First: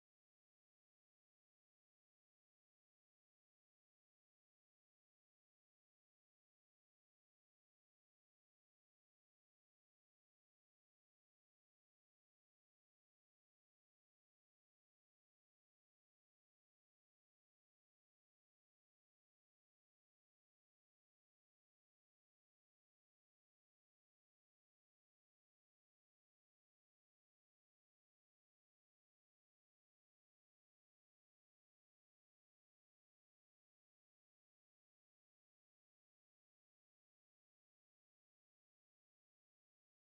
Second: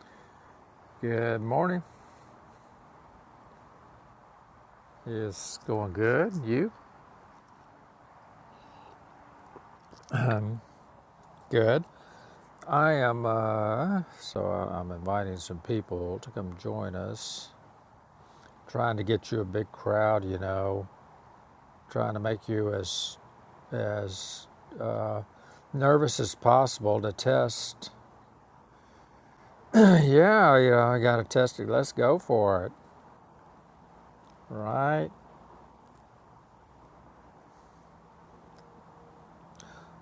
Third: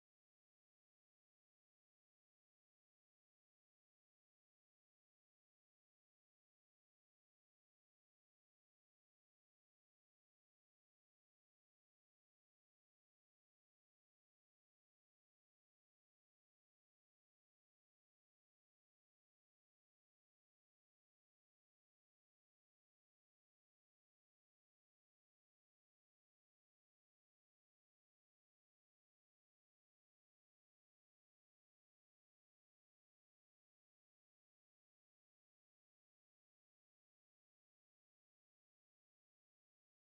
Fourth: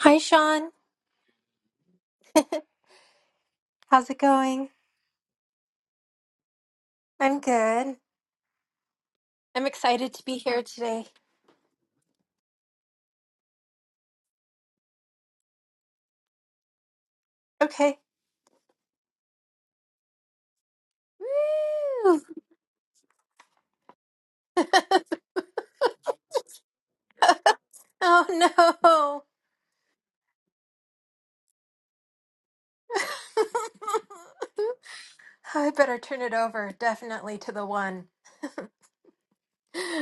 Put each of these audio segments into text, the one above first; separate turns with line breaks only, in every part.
Hi, Sean.
Good morning.
How's it going?
It's going good. You?
I'm good. I'm excited to be
Um,
here today.
good. I am, uh, so I- am inviting some people to come join us.
Okay.
Trying to get you a big crowd, you know, trying to
Woo!
make you as, as nervous as possible to test.
oh no.
yeah, you know, I got to test it. Let's go for it. Right?
I better turn it over definitely to the one.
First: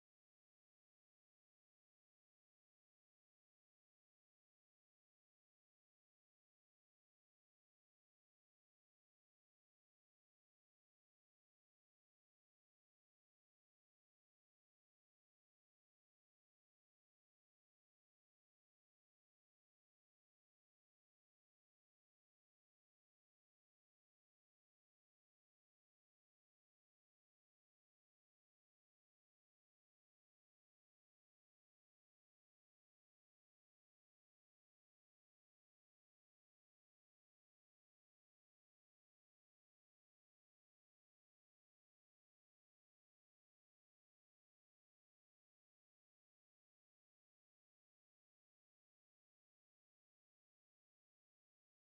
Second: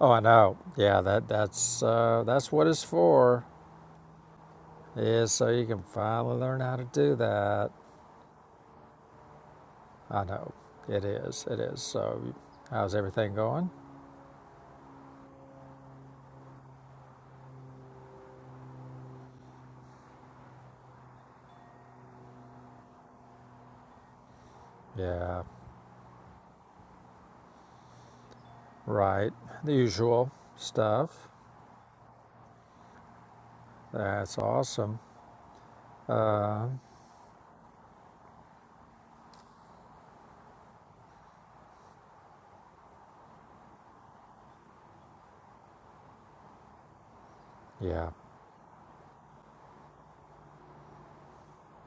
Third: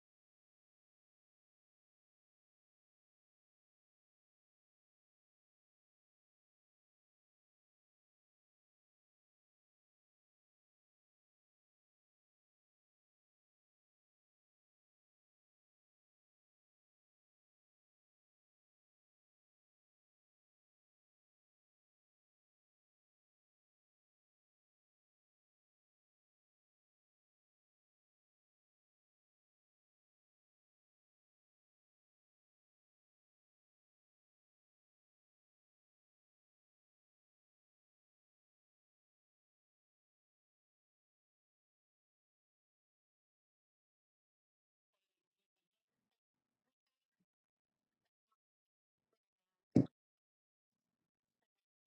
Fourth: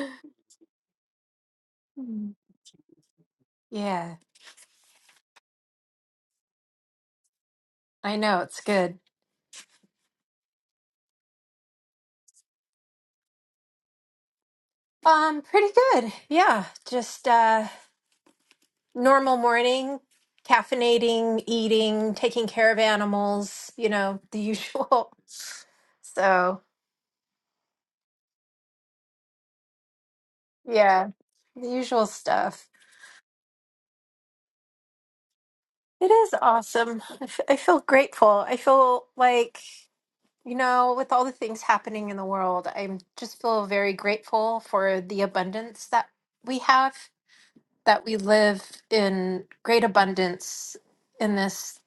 Oh, I know. Yeah, that, that's, uh,
Mm.
that's what it's for.
Yeah,
Is so you can finally learn how to do that.
I know it's good.
I know. It is. It is. So, how's everything going?
Um pretty good. Yeah, just uh normal morning, caffeinating, eating, taking care of animals, you know, the usual.
Yeah.
So,
Right. The usual
Yeah,
stuff.
the usual stuff.
That's awesome.
It is
Uh,
awesome. I f- I feel grateful. I feel like, you know, with all the things happening in the world, I'm just feel very grateful for the abundance that we have, that
yeah.
we live in great abundance in this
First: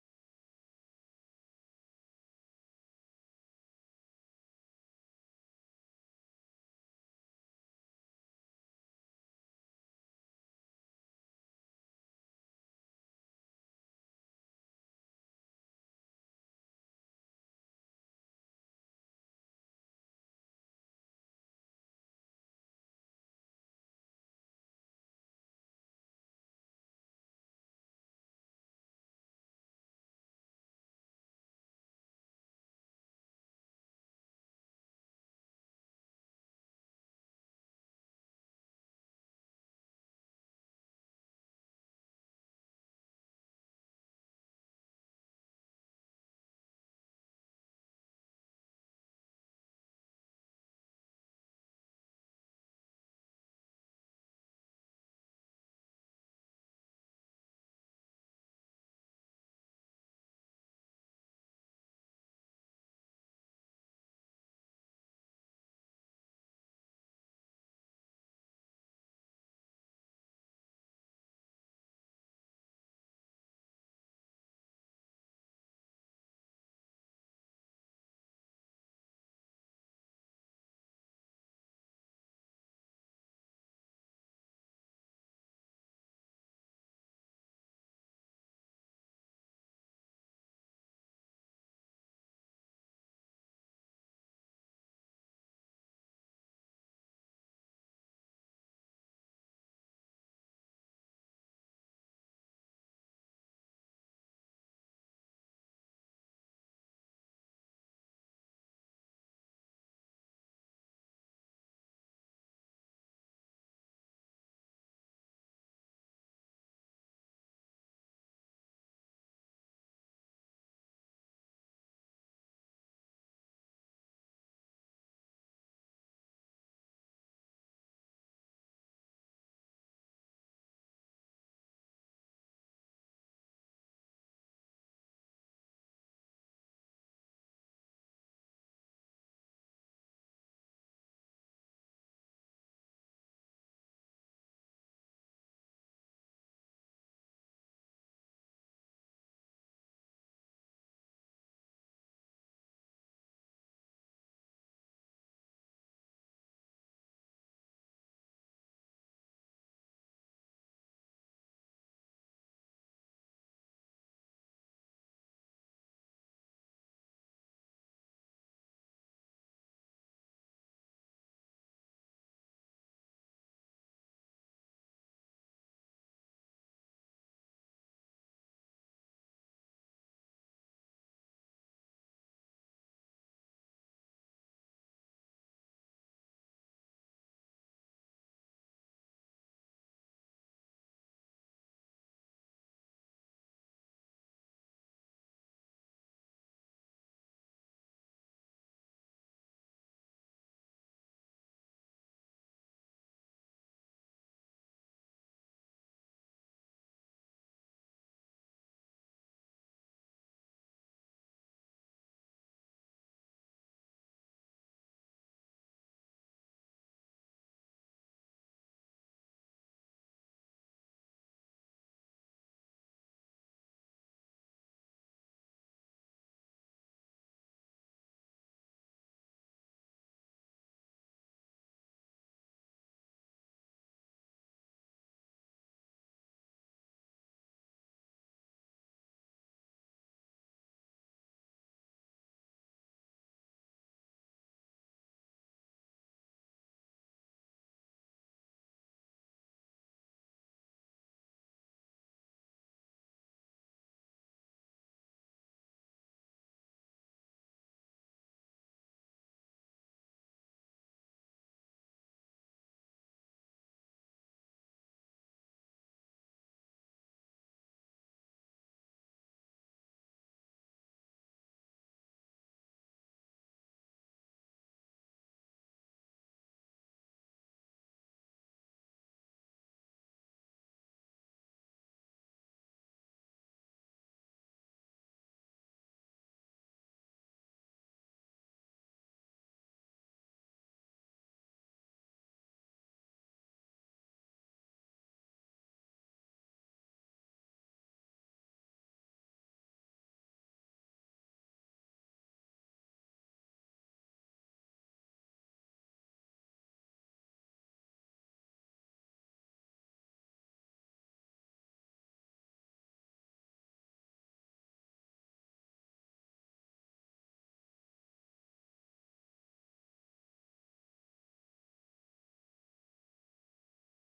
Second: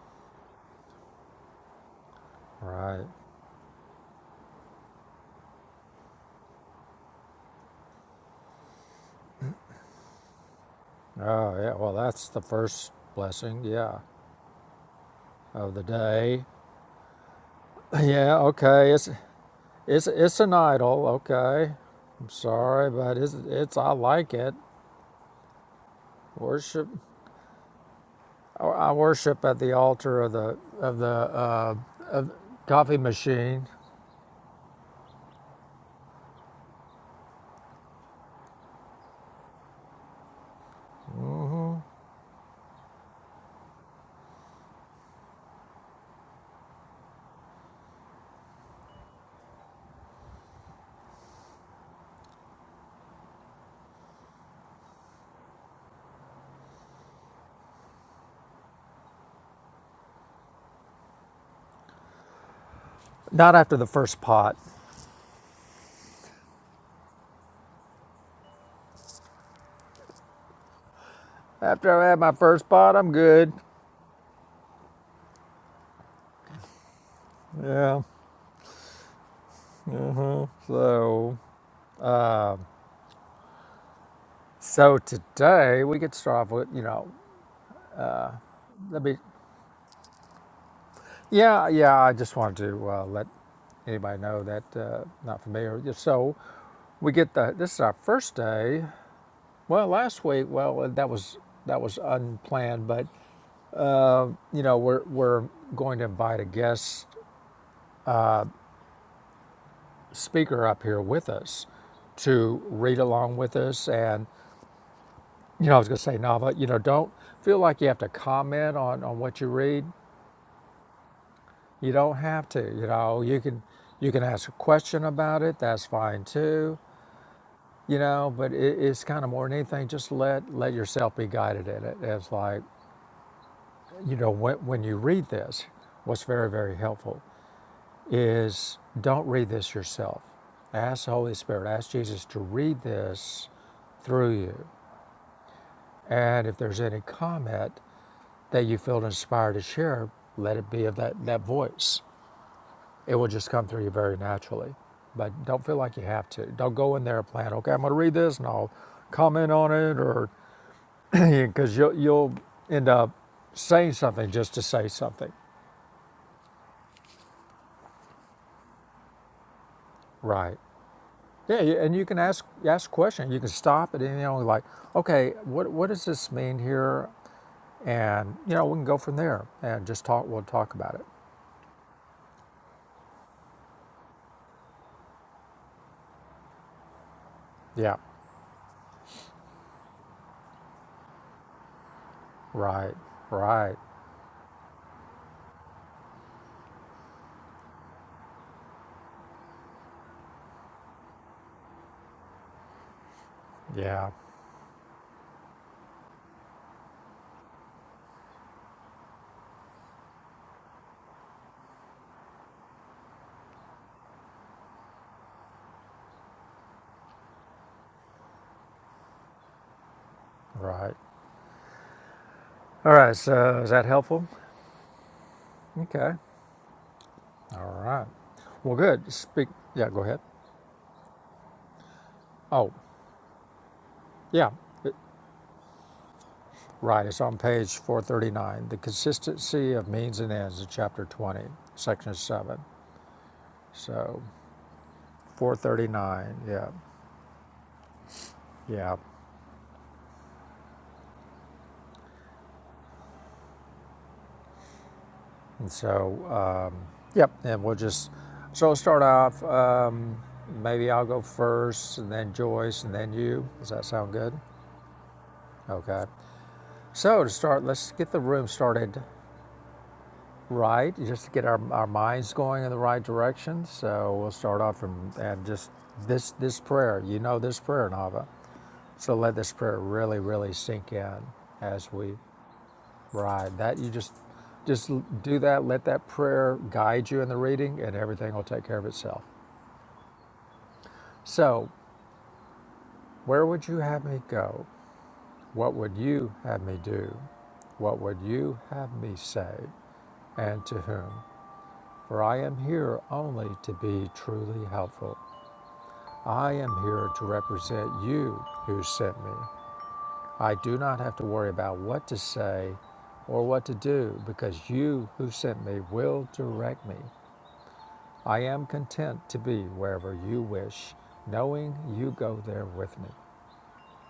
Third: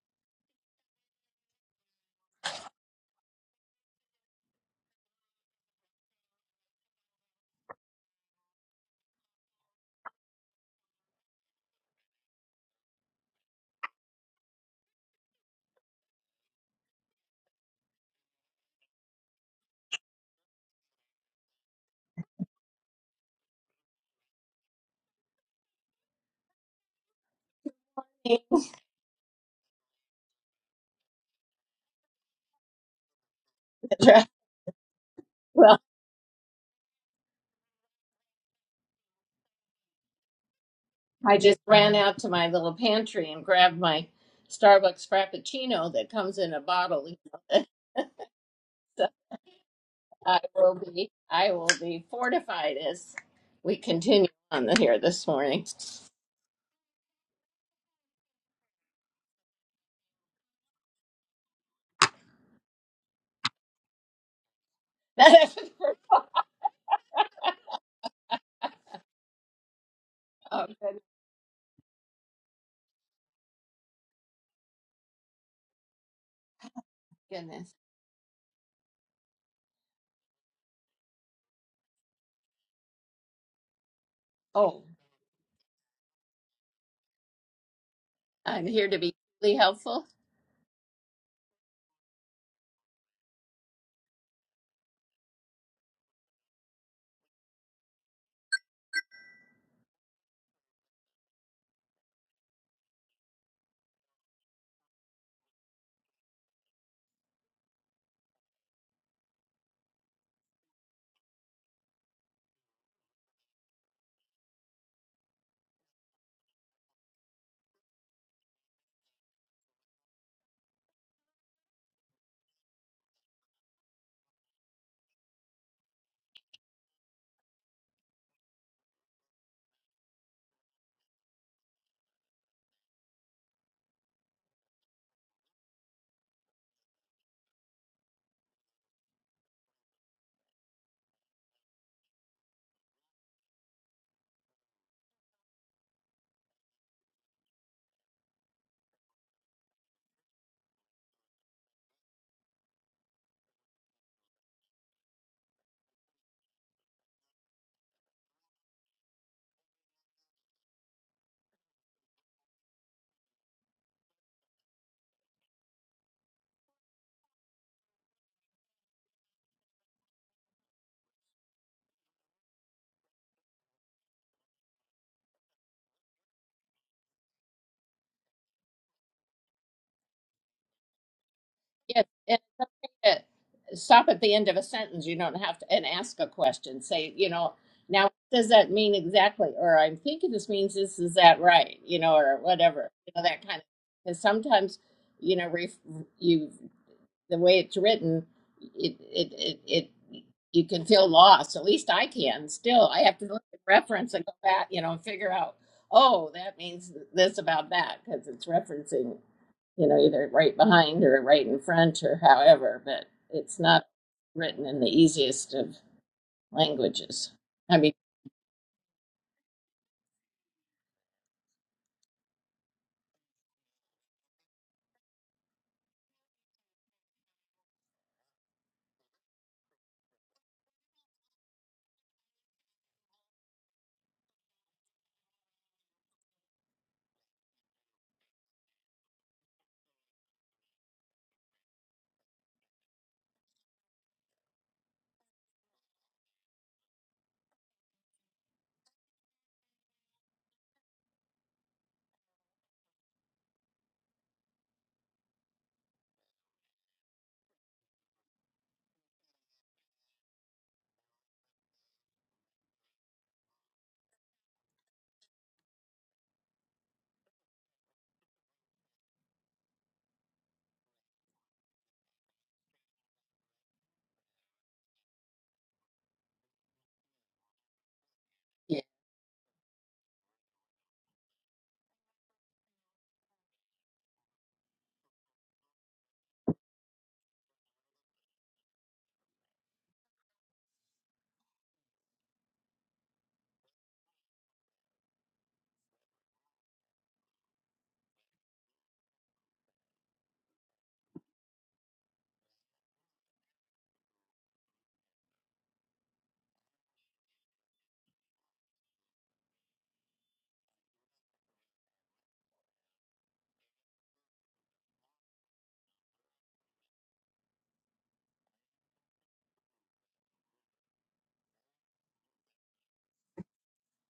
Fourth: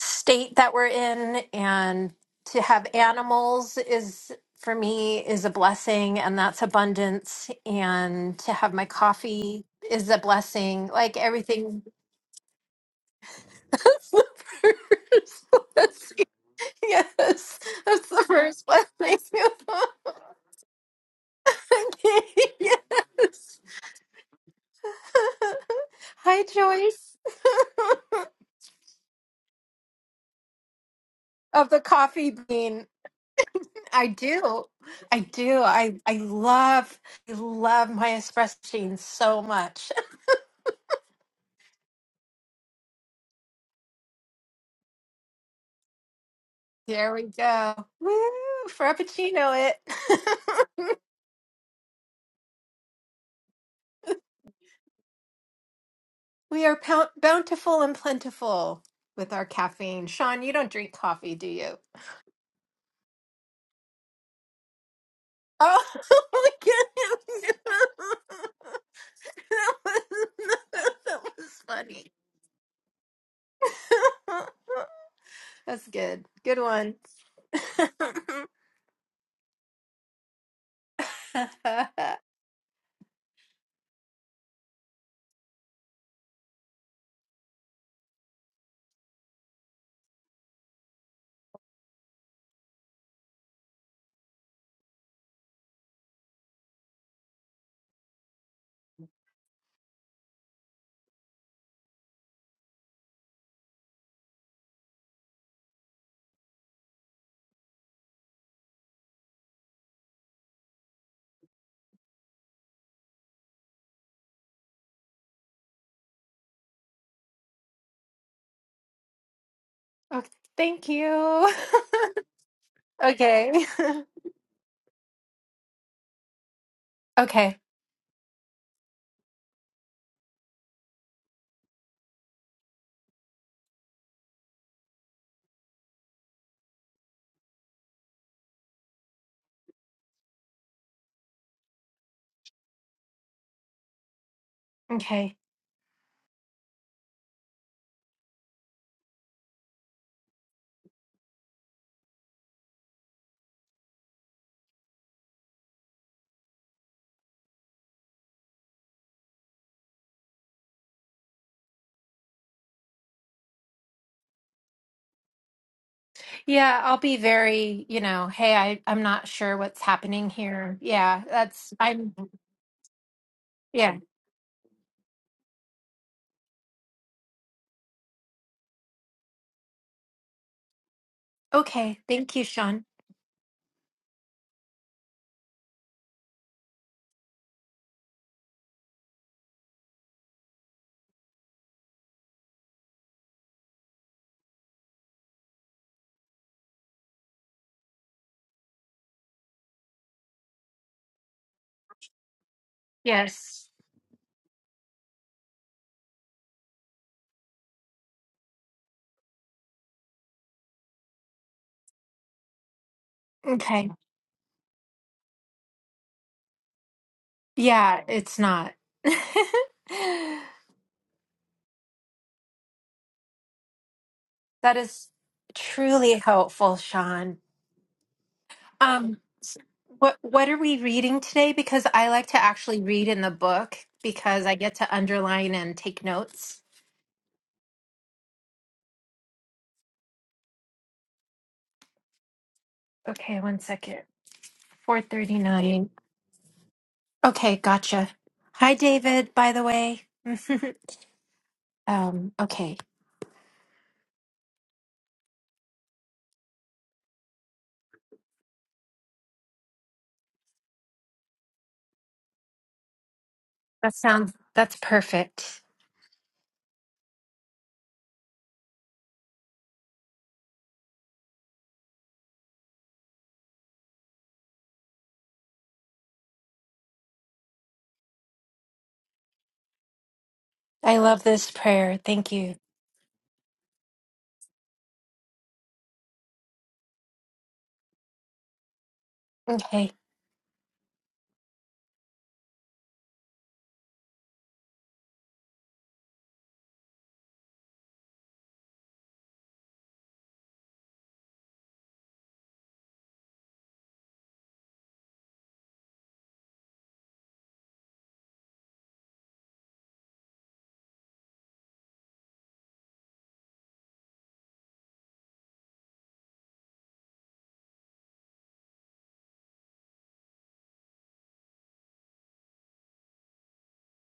state that we're in. And to have
Right.
animals is, for me, is a blessing, and that's abundance. And to have my coffee is a blessing. Like
Oh, yeah.
everything
Well, that's the first blessing. Yeah.
That's the first
Of the
blessing.
day.
Yes, that's the
Yeah.
first
Okay. It's
blessing.
it's it's an idol. Okay. I'm
okay,
sorry, but it's
yes.
it's I like it.
Hi,
Worship.
Joyce.
I worship at the altar of the of the
of
uh,
the coffee
of
bean.
coffee machine.
I do. I do.
Well,
I I love I love my espresso machine so much.
I just ran out to my little pantry and grabbed my Starbucks Frappuccino that comes in a
There
bottle.
we go. Woo!
So
Frappuccino it.
I will be, I will be fortified as we continue on the, here this morning.
we are pou- bountiful and plentiful with our caffeine. Sean, you don't drink coffee, do you?
Not after the first pot.
oh
Oh, look at him. That was,
goodness!
that was
After I
funny.
had my first pot, I'm good.
That's good. Good one.
goodness.
Yeah. Uh-huh. So,
Oh,
so today we get to start off with, you know,
I'm here to
let
be
me,
really helpful.
yeah, yeah. I just wanted to uh, let anybody know that uh, not familiar. So we get the this is our first day. Well, last week, well, uh, that was that was unplanned, but you know we're we're going to invite a guest speaker up here with us to read along with us and You know, I was going to say, Nava, you know, don't feel like you have to comment on, on what you read.
okay, thank you.
You don't have to. You know, you can
okay.
you can ask a question about it. That's fine too.
Okay.
You know, but it, it's kind of more than anything. Just let let yourself be guided in it. It's like you know when when you read this, what's very very helpful is don't read this yourself. Ask the Holy Spirit. Ask Jesus to read this through you.
Okay.
And if there's any comment, that you feel inspired to share, let it be of that, that voice. It will just come through you very naturally. But don't feel like you have to. Don't go in there and plan, okay, I'm going to read this and I'll comment on it, or because you'll, you'll end up saying something just to say something.
Yeah, I'll be very, you know, hey, I, I'm not sure what's happening
Right.
here. Yeah,
Yeah,
that's,
and you
I'm,
can ask ask questions. You can stop
yeah.
at any only like, okay, what what does this mean here? And you know, we can go from there and just talk. We'll talk about it.
Okay.
Yes.
Thank you, Sean.
to stop at the end of a sentence. You don't have to and ask a question. Say, you know,
Yeah.
now what does that mean exactly? Or I'm thinking this means this is that right? You know, or whatever.
Right.
You know that kind of
Right.
because sometimes you know ref, you the way it's written, it it it. it you can feel lost. At least I can. Still, I have to look at
Yes.
Yeah.
reference and go back, you know, and figure out. Oh, that means this about that because it's referencing you know, either right behind or right in front or however, but it's not
Okay.
written in the easiest of languages. I mean,
Yeah, it's not.
Right. All right, so is that helpful?
That is
Okay.
truly helpful, Sean.
All right. Well, good.
Um,
Speak. Yeah, go
what
ahead.
what are we reading today? Because I like to
Oh,
actually read in the book because
yeah.
I get
It-
to underline and take notes.
right. It's on page 439. The consistency of means and ends in chapter 20, section 7.
Okay, one second.
So
Four thirty nine.
439. Yeah.
Okay, gotcha. Hi,
Yeah.
David. By the way. um. Okay.
And so, um, yep. And we'll just, so we'll start off. Um, maybe I'll go first and then Joyce and then you. Does that
That
sound good?
sounds. That's perfect.
Okay. So to start, let's get the room started Right, just to get our, our minds going in the right direction. So we'll start off and, and just this this prayer. You know this prayer, Nava. So let this prayer really, really sink
I
in
love this
as
prayer.
we
Thank you.
ride. That you just just do that. Let that prayer guide you in the reading, and everything will take care of itself.
Okay.
So, where would you have me go? What would you have me do? What would you have me say? And to whom? For I am here only to be truly helpful I am here to represent you who sent me. I do not have to worry about what to say or what to do because you who sent me will direct me. I am content to be wherever you wish, knowing you go there with me,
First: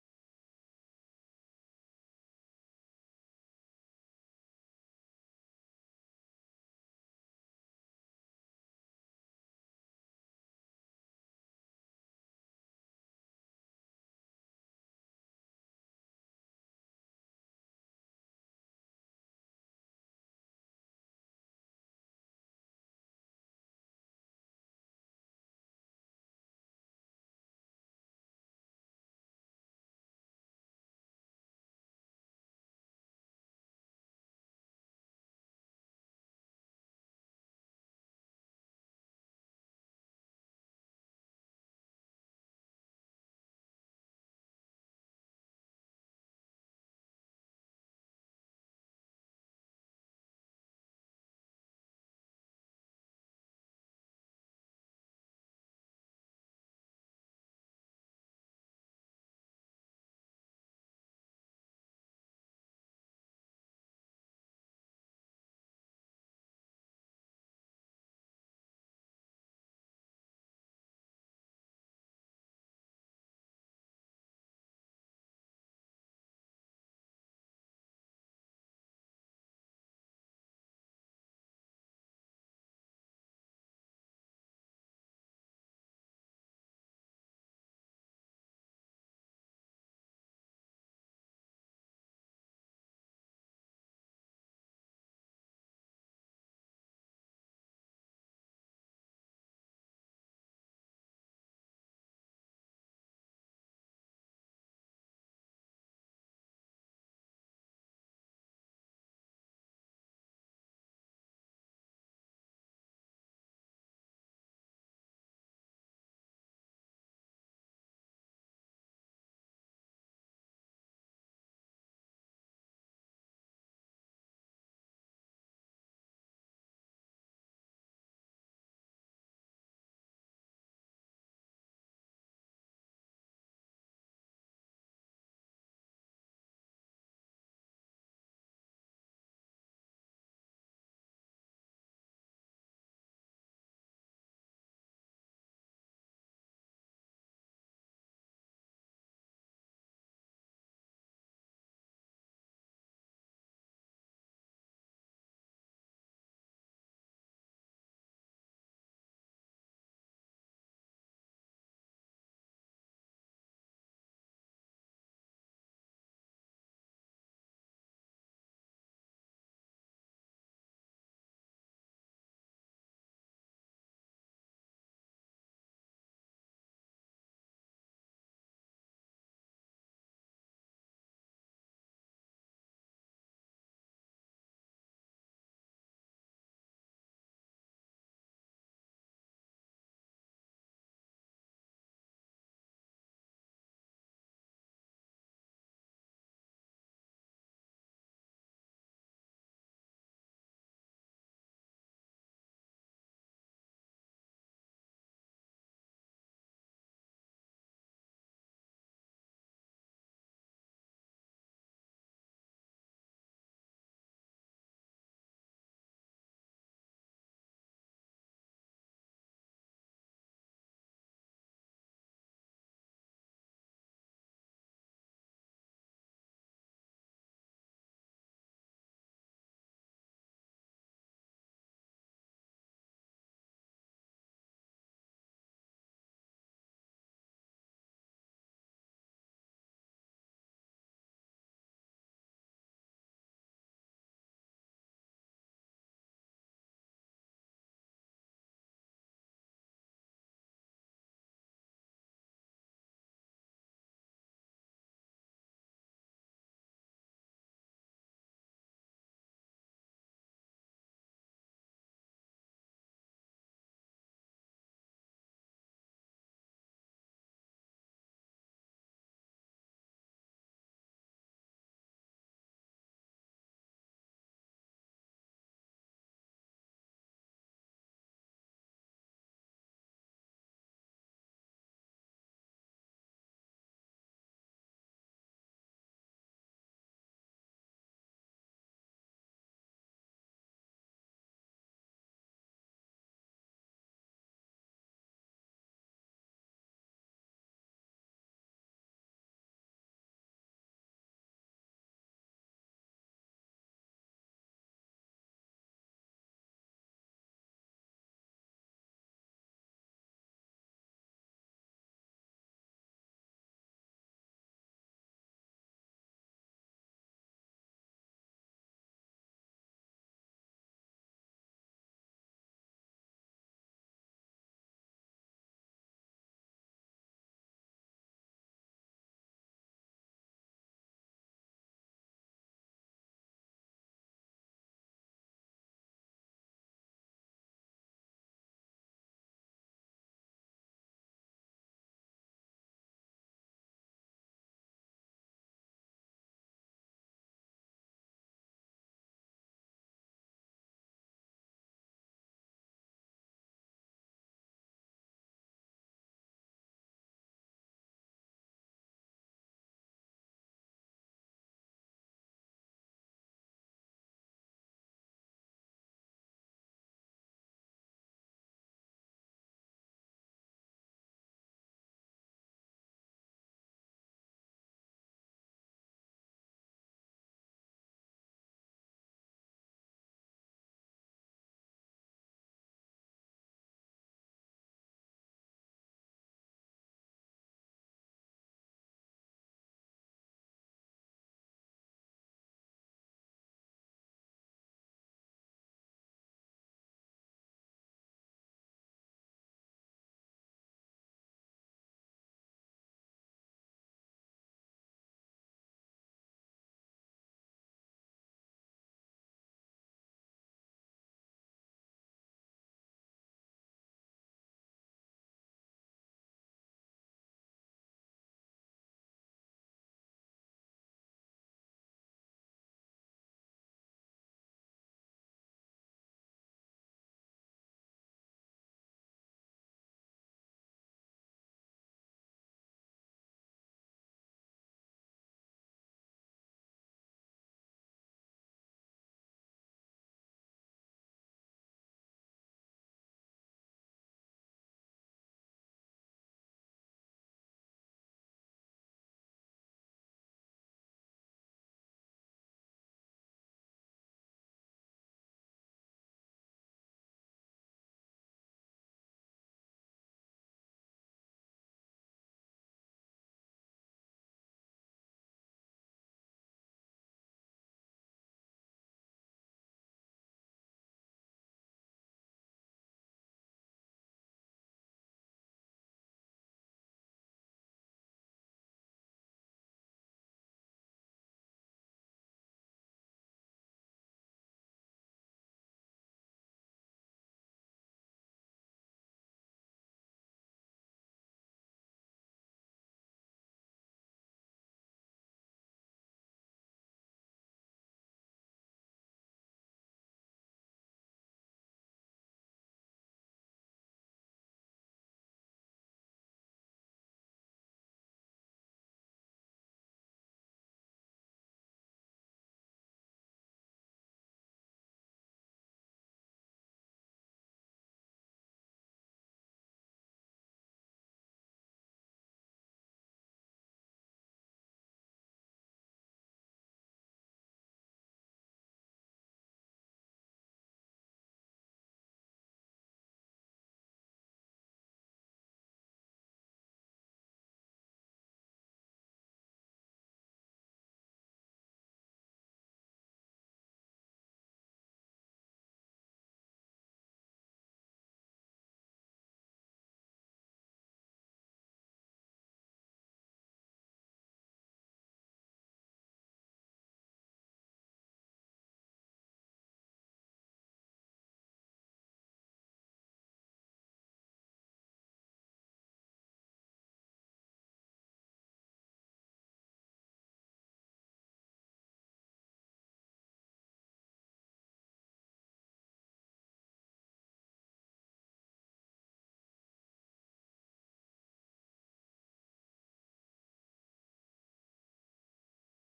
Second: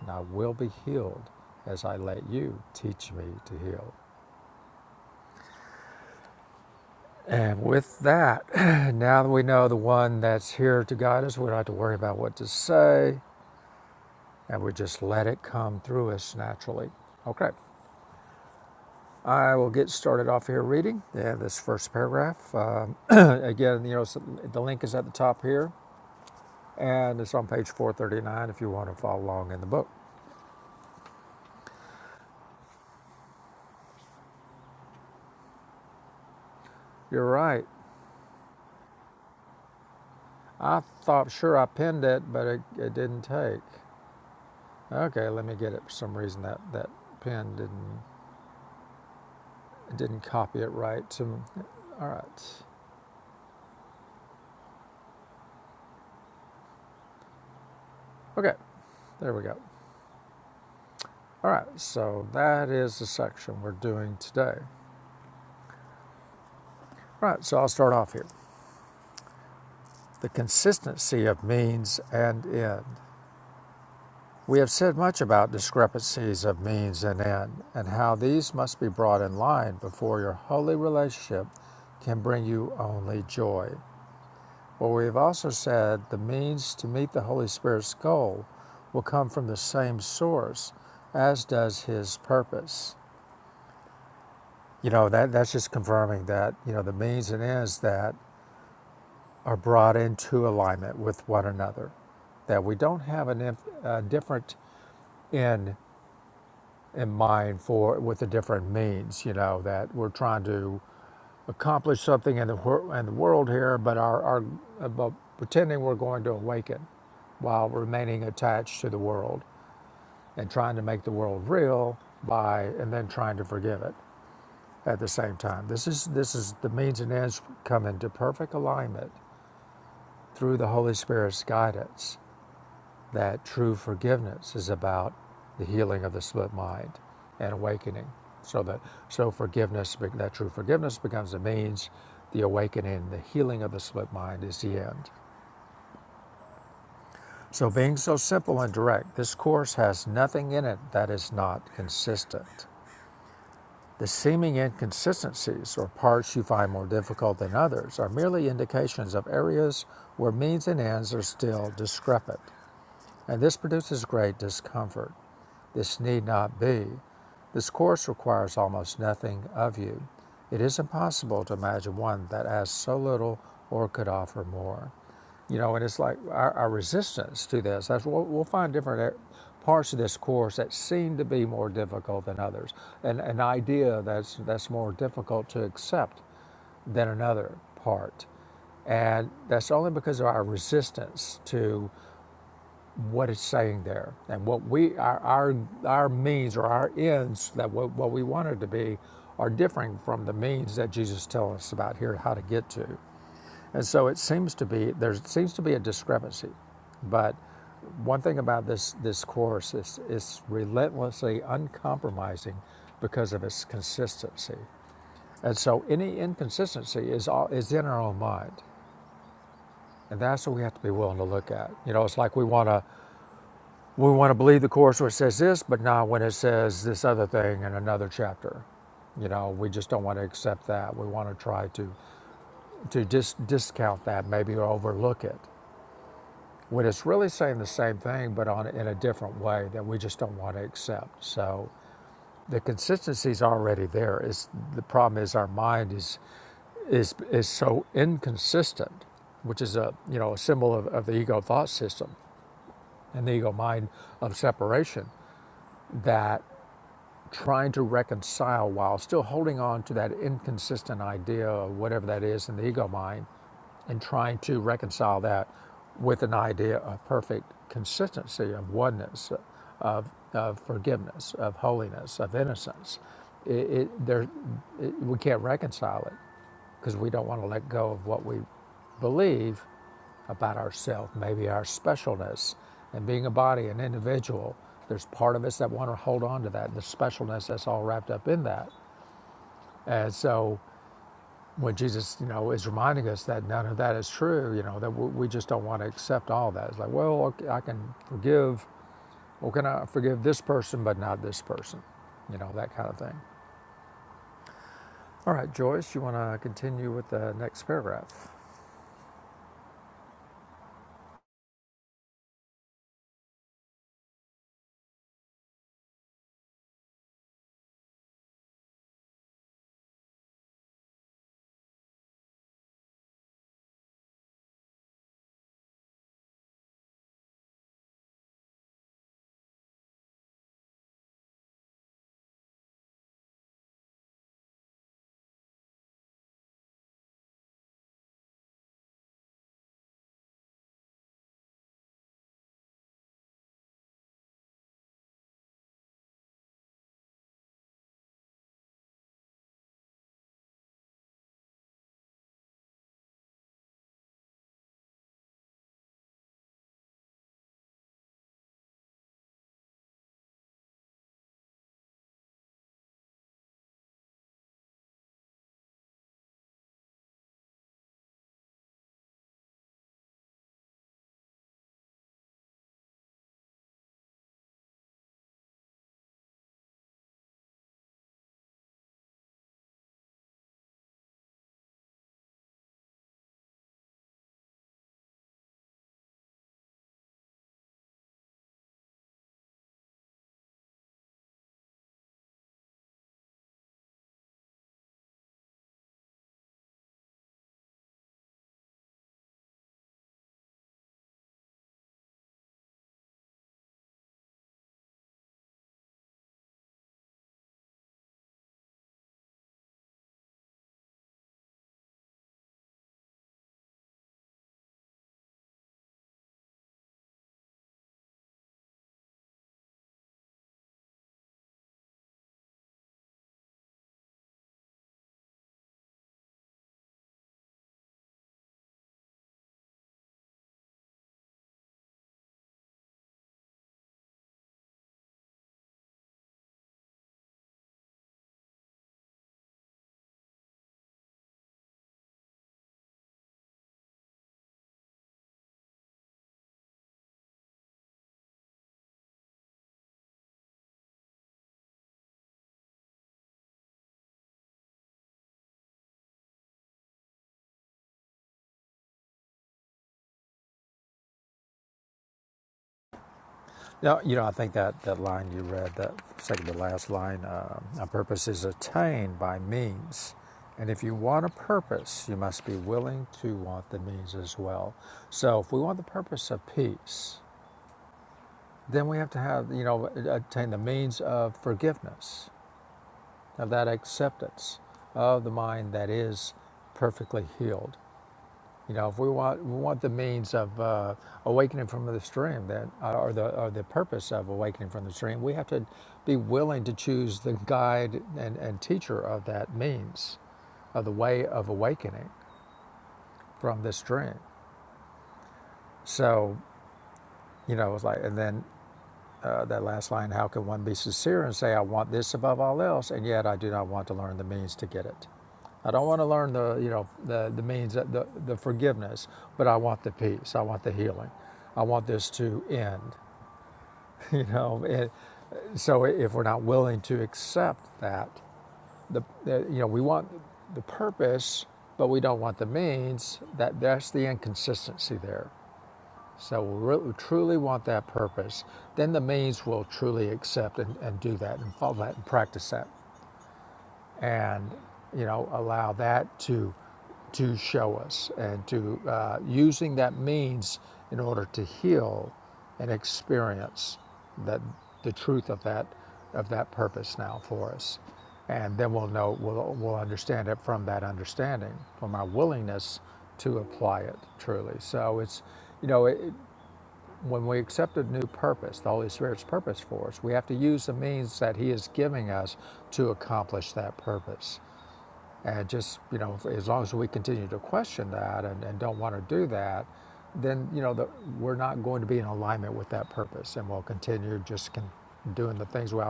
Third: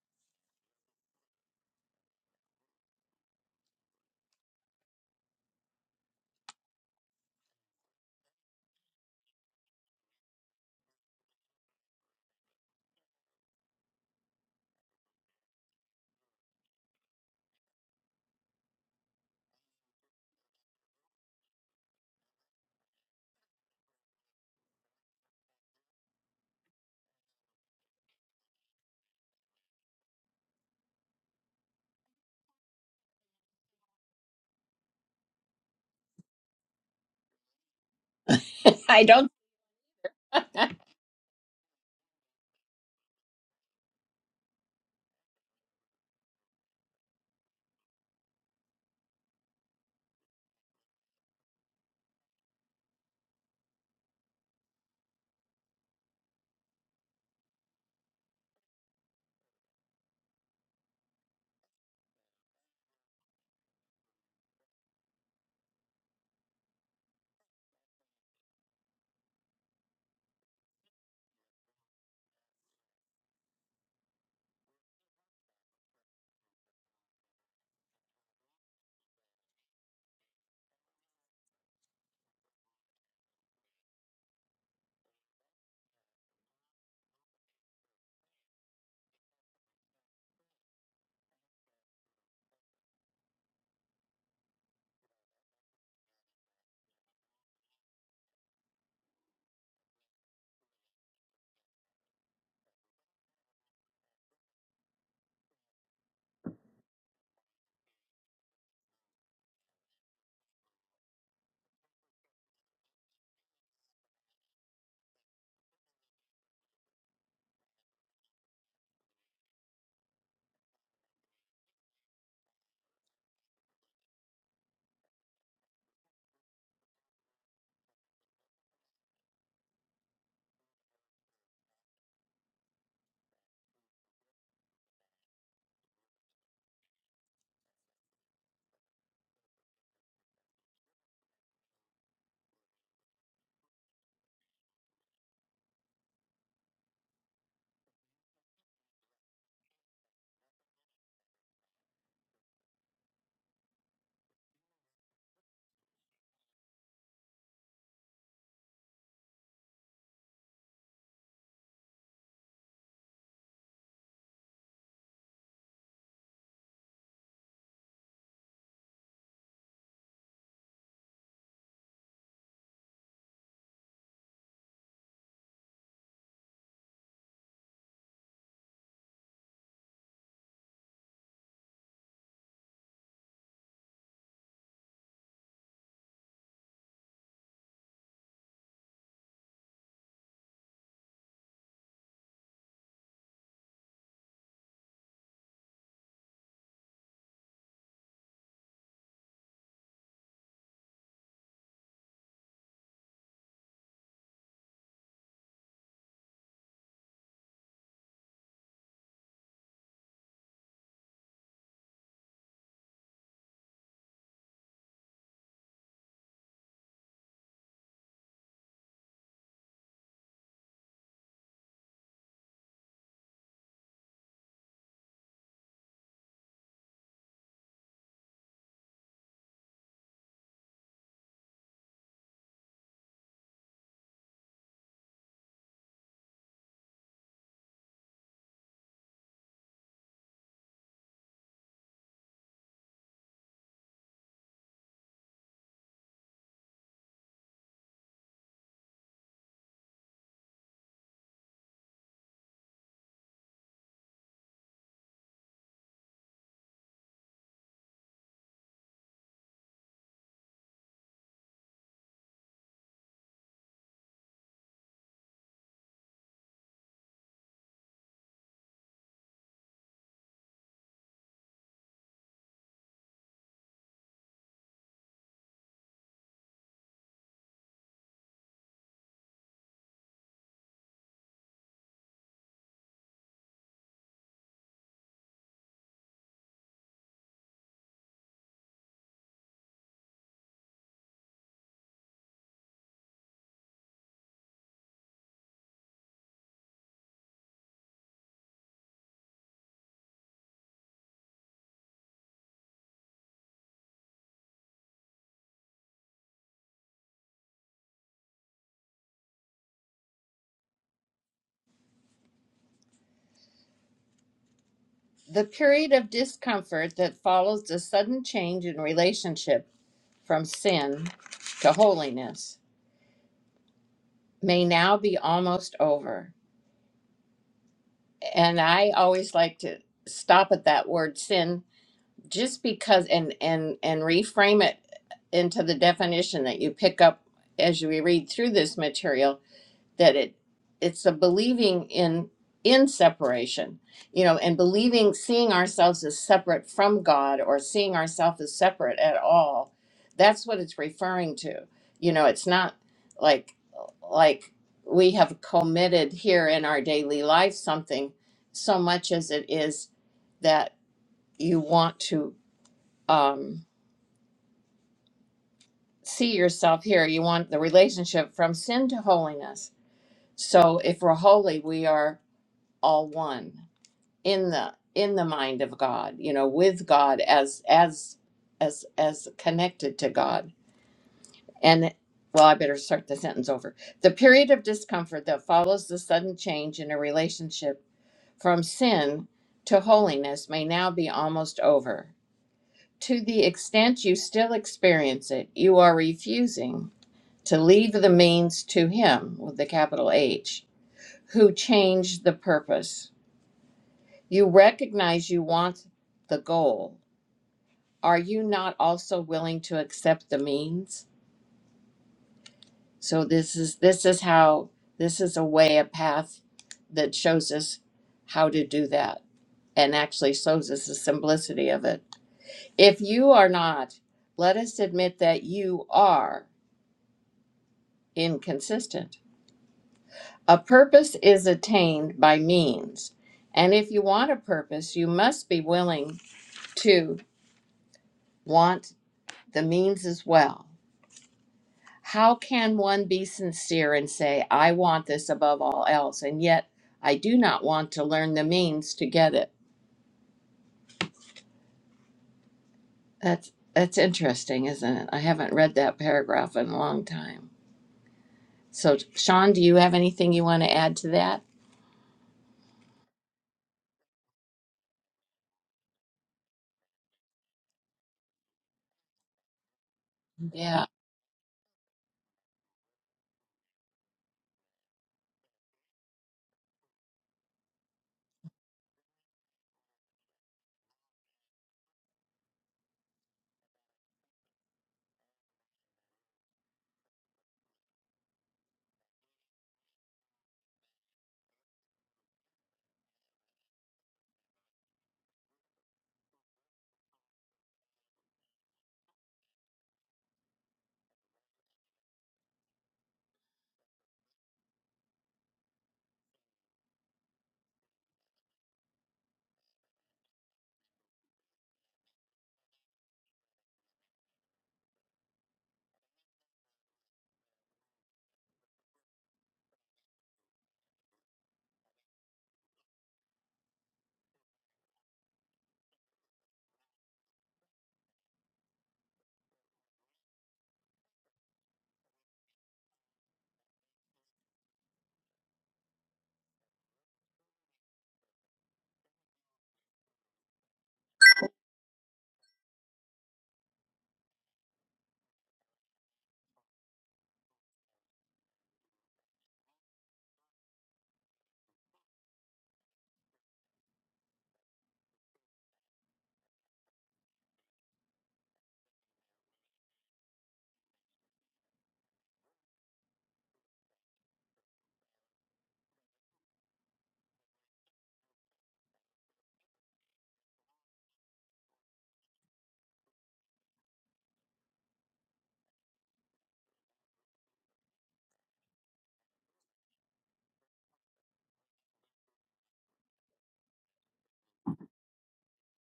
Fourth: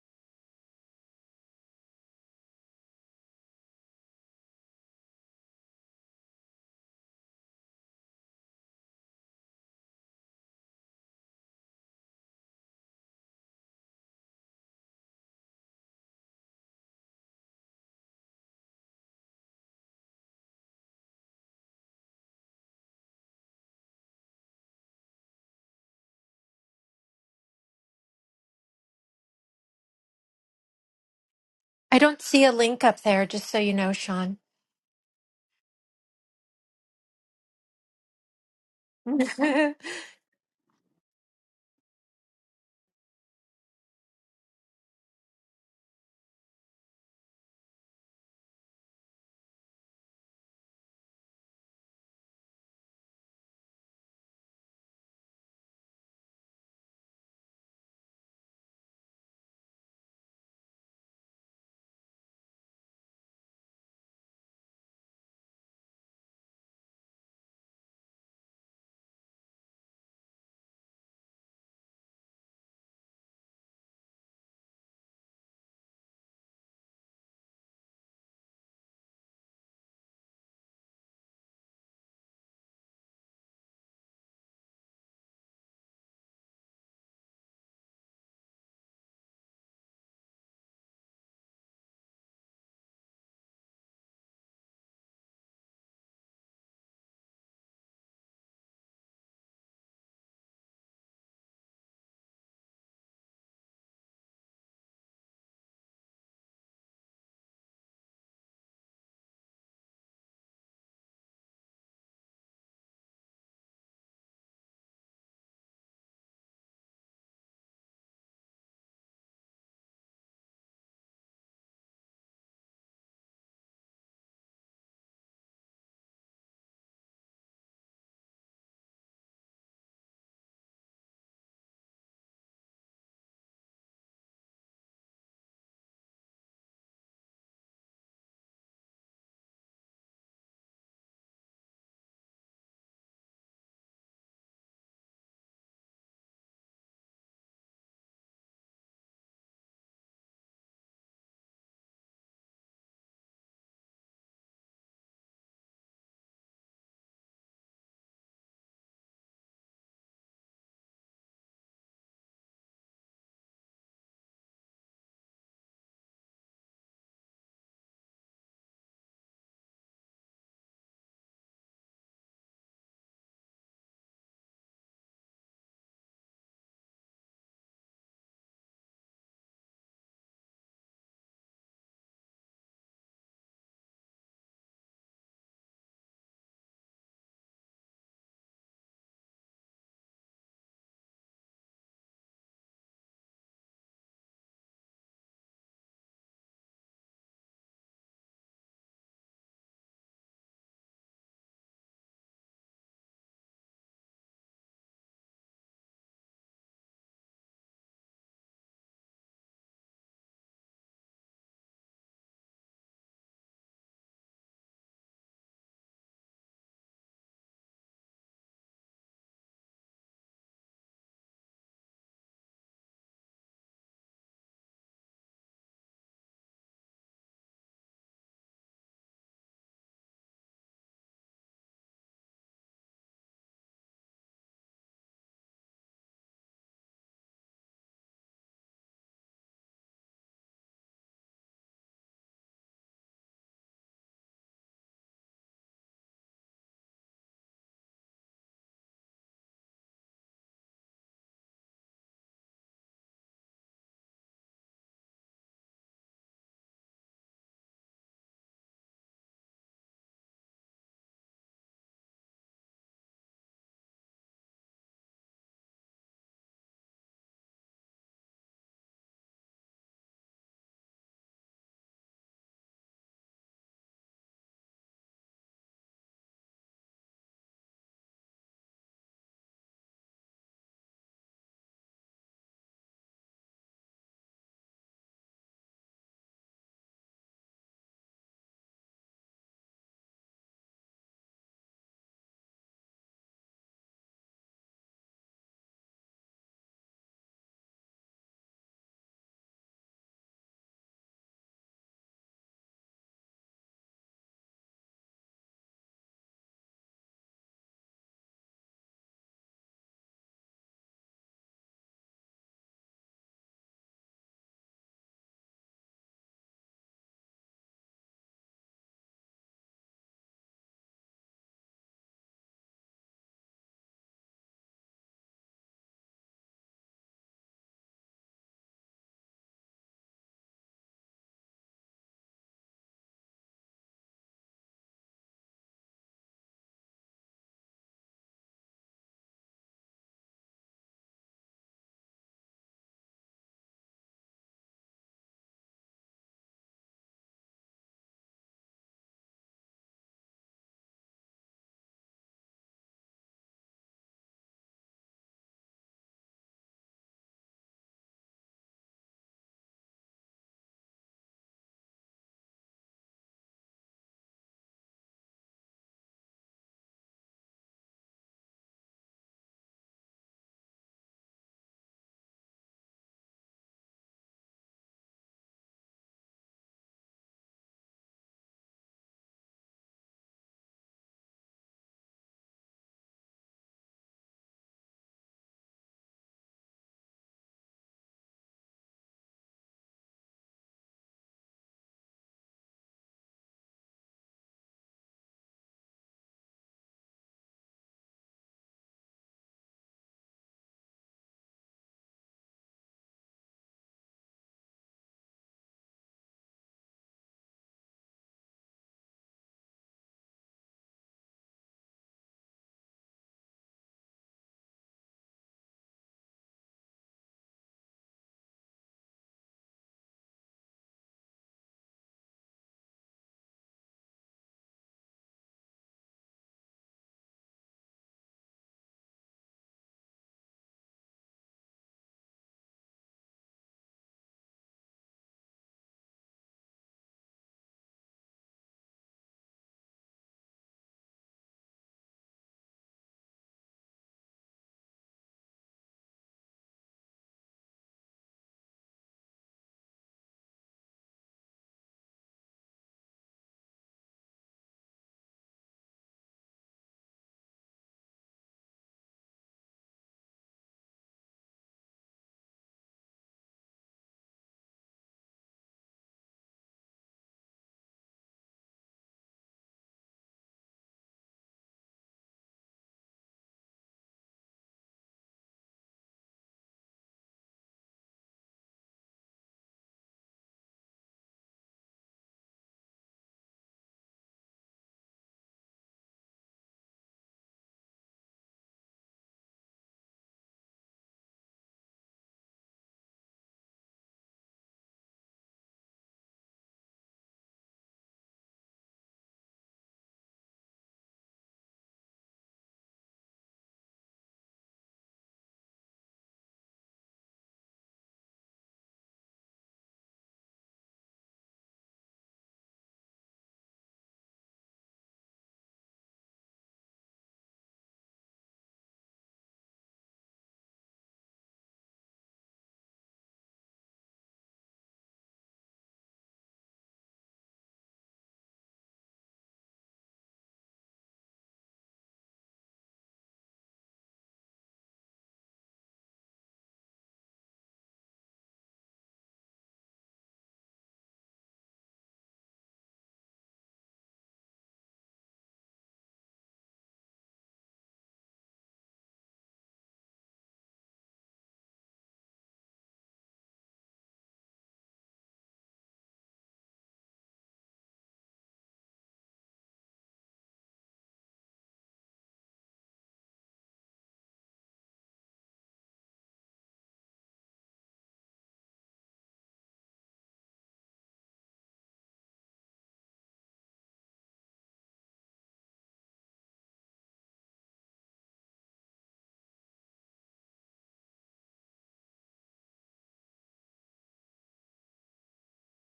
and I will be healed as I let you teach me to heal. And with that, now that we know the one that's here to guide us, we don't have to worry about what to say, and we just let it come through us naturally. Okay, I will get started off here reading yeah, this first paragraph. Um, again, you know, so the link is at the top here, and it's on page 439 if you want to follow along in the book.
I don't see a link up there, just so you know, Sean.
You're right.
I don't.
I thought sure I pinned it, but it, it didn't take. Okay, let me get it. For some reason, that that pen didn't it didn't copy it right. To all right. Okay, there we go. All right, so that is the section we're doing today. All right, so I'll start off here. the consistency of means and end. We have said much about discrepancies of means and end, and how these must be brought in line before your holy relationship can bring you only joy. But we have also said the means to meet the Holy Spirit's goal will come from the same source as does his purpose. You know, that, that's just confirming that, you know, the means and ends that are brought into alignment with one another that we don't have an, inf- a different in in mind for with the different means you know that we're trying to accomplish something in the wor- in the world here but our our about pretending we're going to awaken while remaining attached to the world and trying to make the world real by and then trying to forgive it at the same time this is this is the means and ends come into perfect alignment through the holy spirit's guidance that true forgiveness is about the healing of the split mind and awakening. So that so forgiveness, that true forgiveness becomes the means, the awakening, the healing of the split mind is the end. So being so simple and direct, this course has nothing in it that is not consistent. The seeming inconsistencies or parts you find more difficult than others are merely indications of areas where means and ends are still discrepant and this produces great discomfort. This need not be. This course requires almost nothing of you. It is impossible to imagine one that asks so little or could offer more. You know, and it's like our, our resistance to this. That's we'll, we'll find different parts of this course that seem to be more difficult than others, and an idea that's that's more difficult to accept than another part. And that's only because of our resistance to what it's saying there and what we our our, our means or our ends that what, what we want it to be are differing from the means that jesus tells us about here how to get to and so it seems to be there seems to be a discrepancy but one thing about this this course is it's relentlessly uncompromising because of its consistency and so any inconsistency is all is in our own mind and that's what we have to be willing to look at you know it's like we want to we want to believe the course where it says this, but not when it says this other thing in another chapter. You know, we just don't want to accept that. We want to try to to dis- discount that, maybe overlook it when it's really saying the same thing, but on in a different way that we just don't want to accept. So the consistency is already there. It's, the problem is our mind is is is so inconsistent, which is a you know a symbol of, of the ego thought system and the ego mind of separation that trying to reconcile while still holding on to that inconsistent idea of whatever that is in the ego mind and trying to reconcile that with an idea of perfect consistency, of oneness, of, of forgiveness, of holiness, of innocence. It, it, there, it, we can't reconcile it because we don't want to let go of what we believe about ourselves, maybe our specialness, and being a body, an individual. There's part of us that want to hold on to that, the specialness that's all wrapped up in that. And so when Jesus, you know, is reminding us that none of that is true, you know, that we just don't want to accept all that. It's like, well, okay, I can forgive, Well, can I forgive this person, but not this person, you know, that kind of thing. All right, Joyce, you want to continue with the next paragraph?
the period of discomfort that follows the sudden change in relationship from sin to holiness may now be almost over. And I always like to stop at that word sin just because and and and reframe it into the definition that you pick up as you read through this material that it it's a believing in in separation you know and believing seeing ourselves as separate from god or seeing ourselves as separate at all that's what it's referring to you know it's not like like we have committed here in our daily life something so much as it is that you want to um, see yourself here. You want the relationship from sin to holiness. So if we're holy, we are all one in the in the mind of God. You know, with God as as as as connected to God. And well, I better start the sentence over. The period of discomfort that follows the sudden change in a relationship from sin to holiness may now be almost over. To the extent you still experience it, you are refusing to leave the means to him with the capital H, who changed the purpose. You recognize you want the goal. Are you not also willing to accept the means? So this is this is how this is a way, a path that shows us how to do that and actually shows us the simplicity of it. If you are not, let us admit that you are inconsistent A purpose is attained by means. And if you want a purpose, you must be willing to want the means as well. How can one be sincere and say, I want this above all else, and yet I do not want to learn the means to get it? That's, that's interesting, isn't it? I haven't read that paragraph in a long time. So, Sean, do you have anything you want to add to that?
No, you know, I think that, that line you read, that second to last line, uh, a purpose is attained by means. And if
Yeah.
you want a purpose, you must be willing to want the means as well. So if we want the purpose of peace, then we have to have, you know, attain the means of forgiveness, of that acceptance of the mind that is perfectly healed. You know, if we want we want the means of uh, awakening from the stream, then uh, or the or the purpose of awakening from the stream, we have to be willing to choose the guide and, and teacher of that means, of the way of awakening from the stream. So you know, it's like, and then Uh, that last line, how can one be sincere and say, I want this above all else, and yet I do not want to learn the means to get it? I don't want to learn the, you know, the, the means, the, the forgiveness, but I want the peace. I want the healing. I want this to end, you know. And uh, so if we're not willing to accept that, the, the, you know, we want the purpose, but we don't want the means, that, that's the inconsistency there. So we really, truly want that purpose, then the means will truly accept and, and do that and follow that and practice that and you know allow that to to show us and to uh, using that means in order to heal and experience that the truth of that of that purpose now for us and then we'll know we'll, we'll understand it from that understanding from our willingness to apply it truly so it's you know it, when we accept a new purpose, the Holy Spirit's purpose for us, we have to use the means that He is giving us to accomplish that purpose. And just, you know, as long as we continue to question that and, and don't want to do that, then, you know, the, we're not going to be in alignment with that purpose. And we'll continue just con- doing the things we've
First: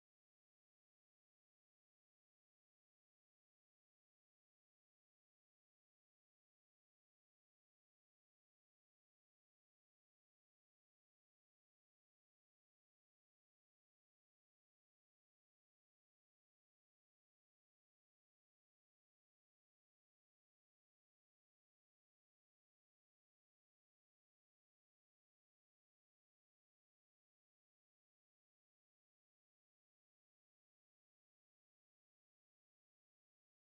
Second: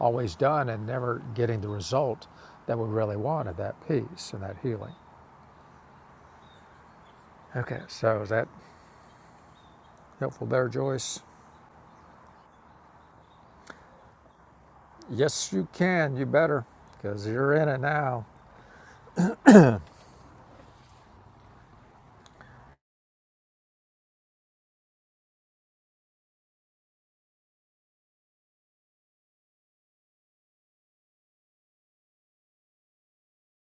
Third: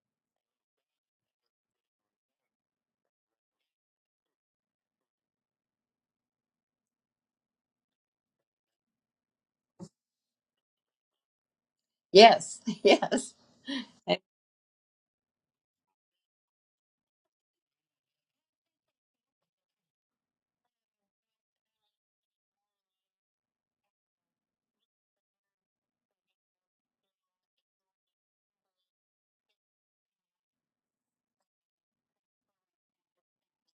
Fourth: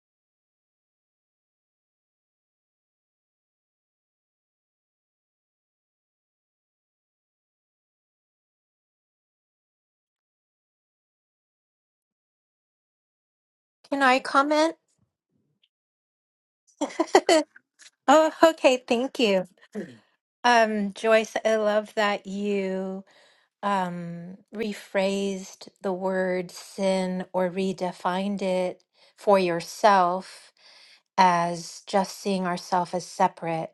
always done and never getting the result that we really wanted that peace and that healing. Okay, so is that helpful there, Joyce?
Yes. Yes.
Can
And
I comment?
Yes, you can. You better, because you're in it now.
Oh, okay. Thank you. Um, Joyce, I love that you um, rephrased the word sin or redefined it for yourself as just seeing ourselves as separate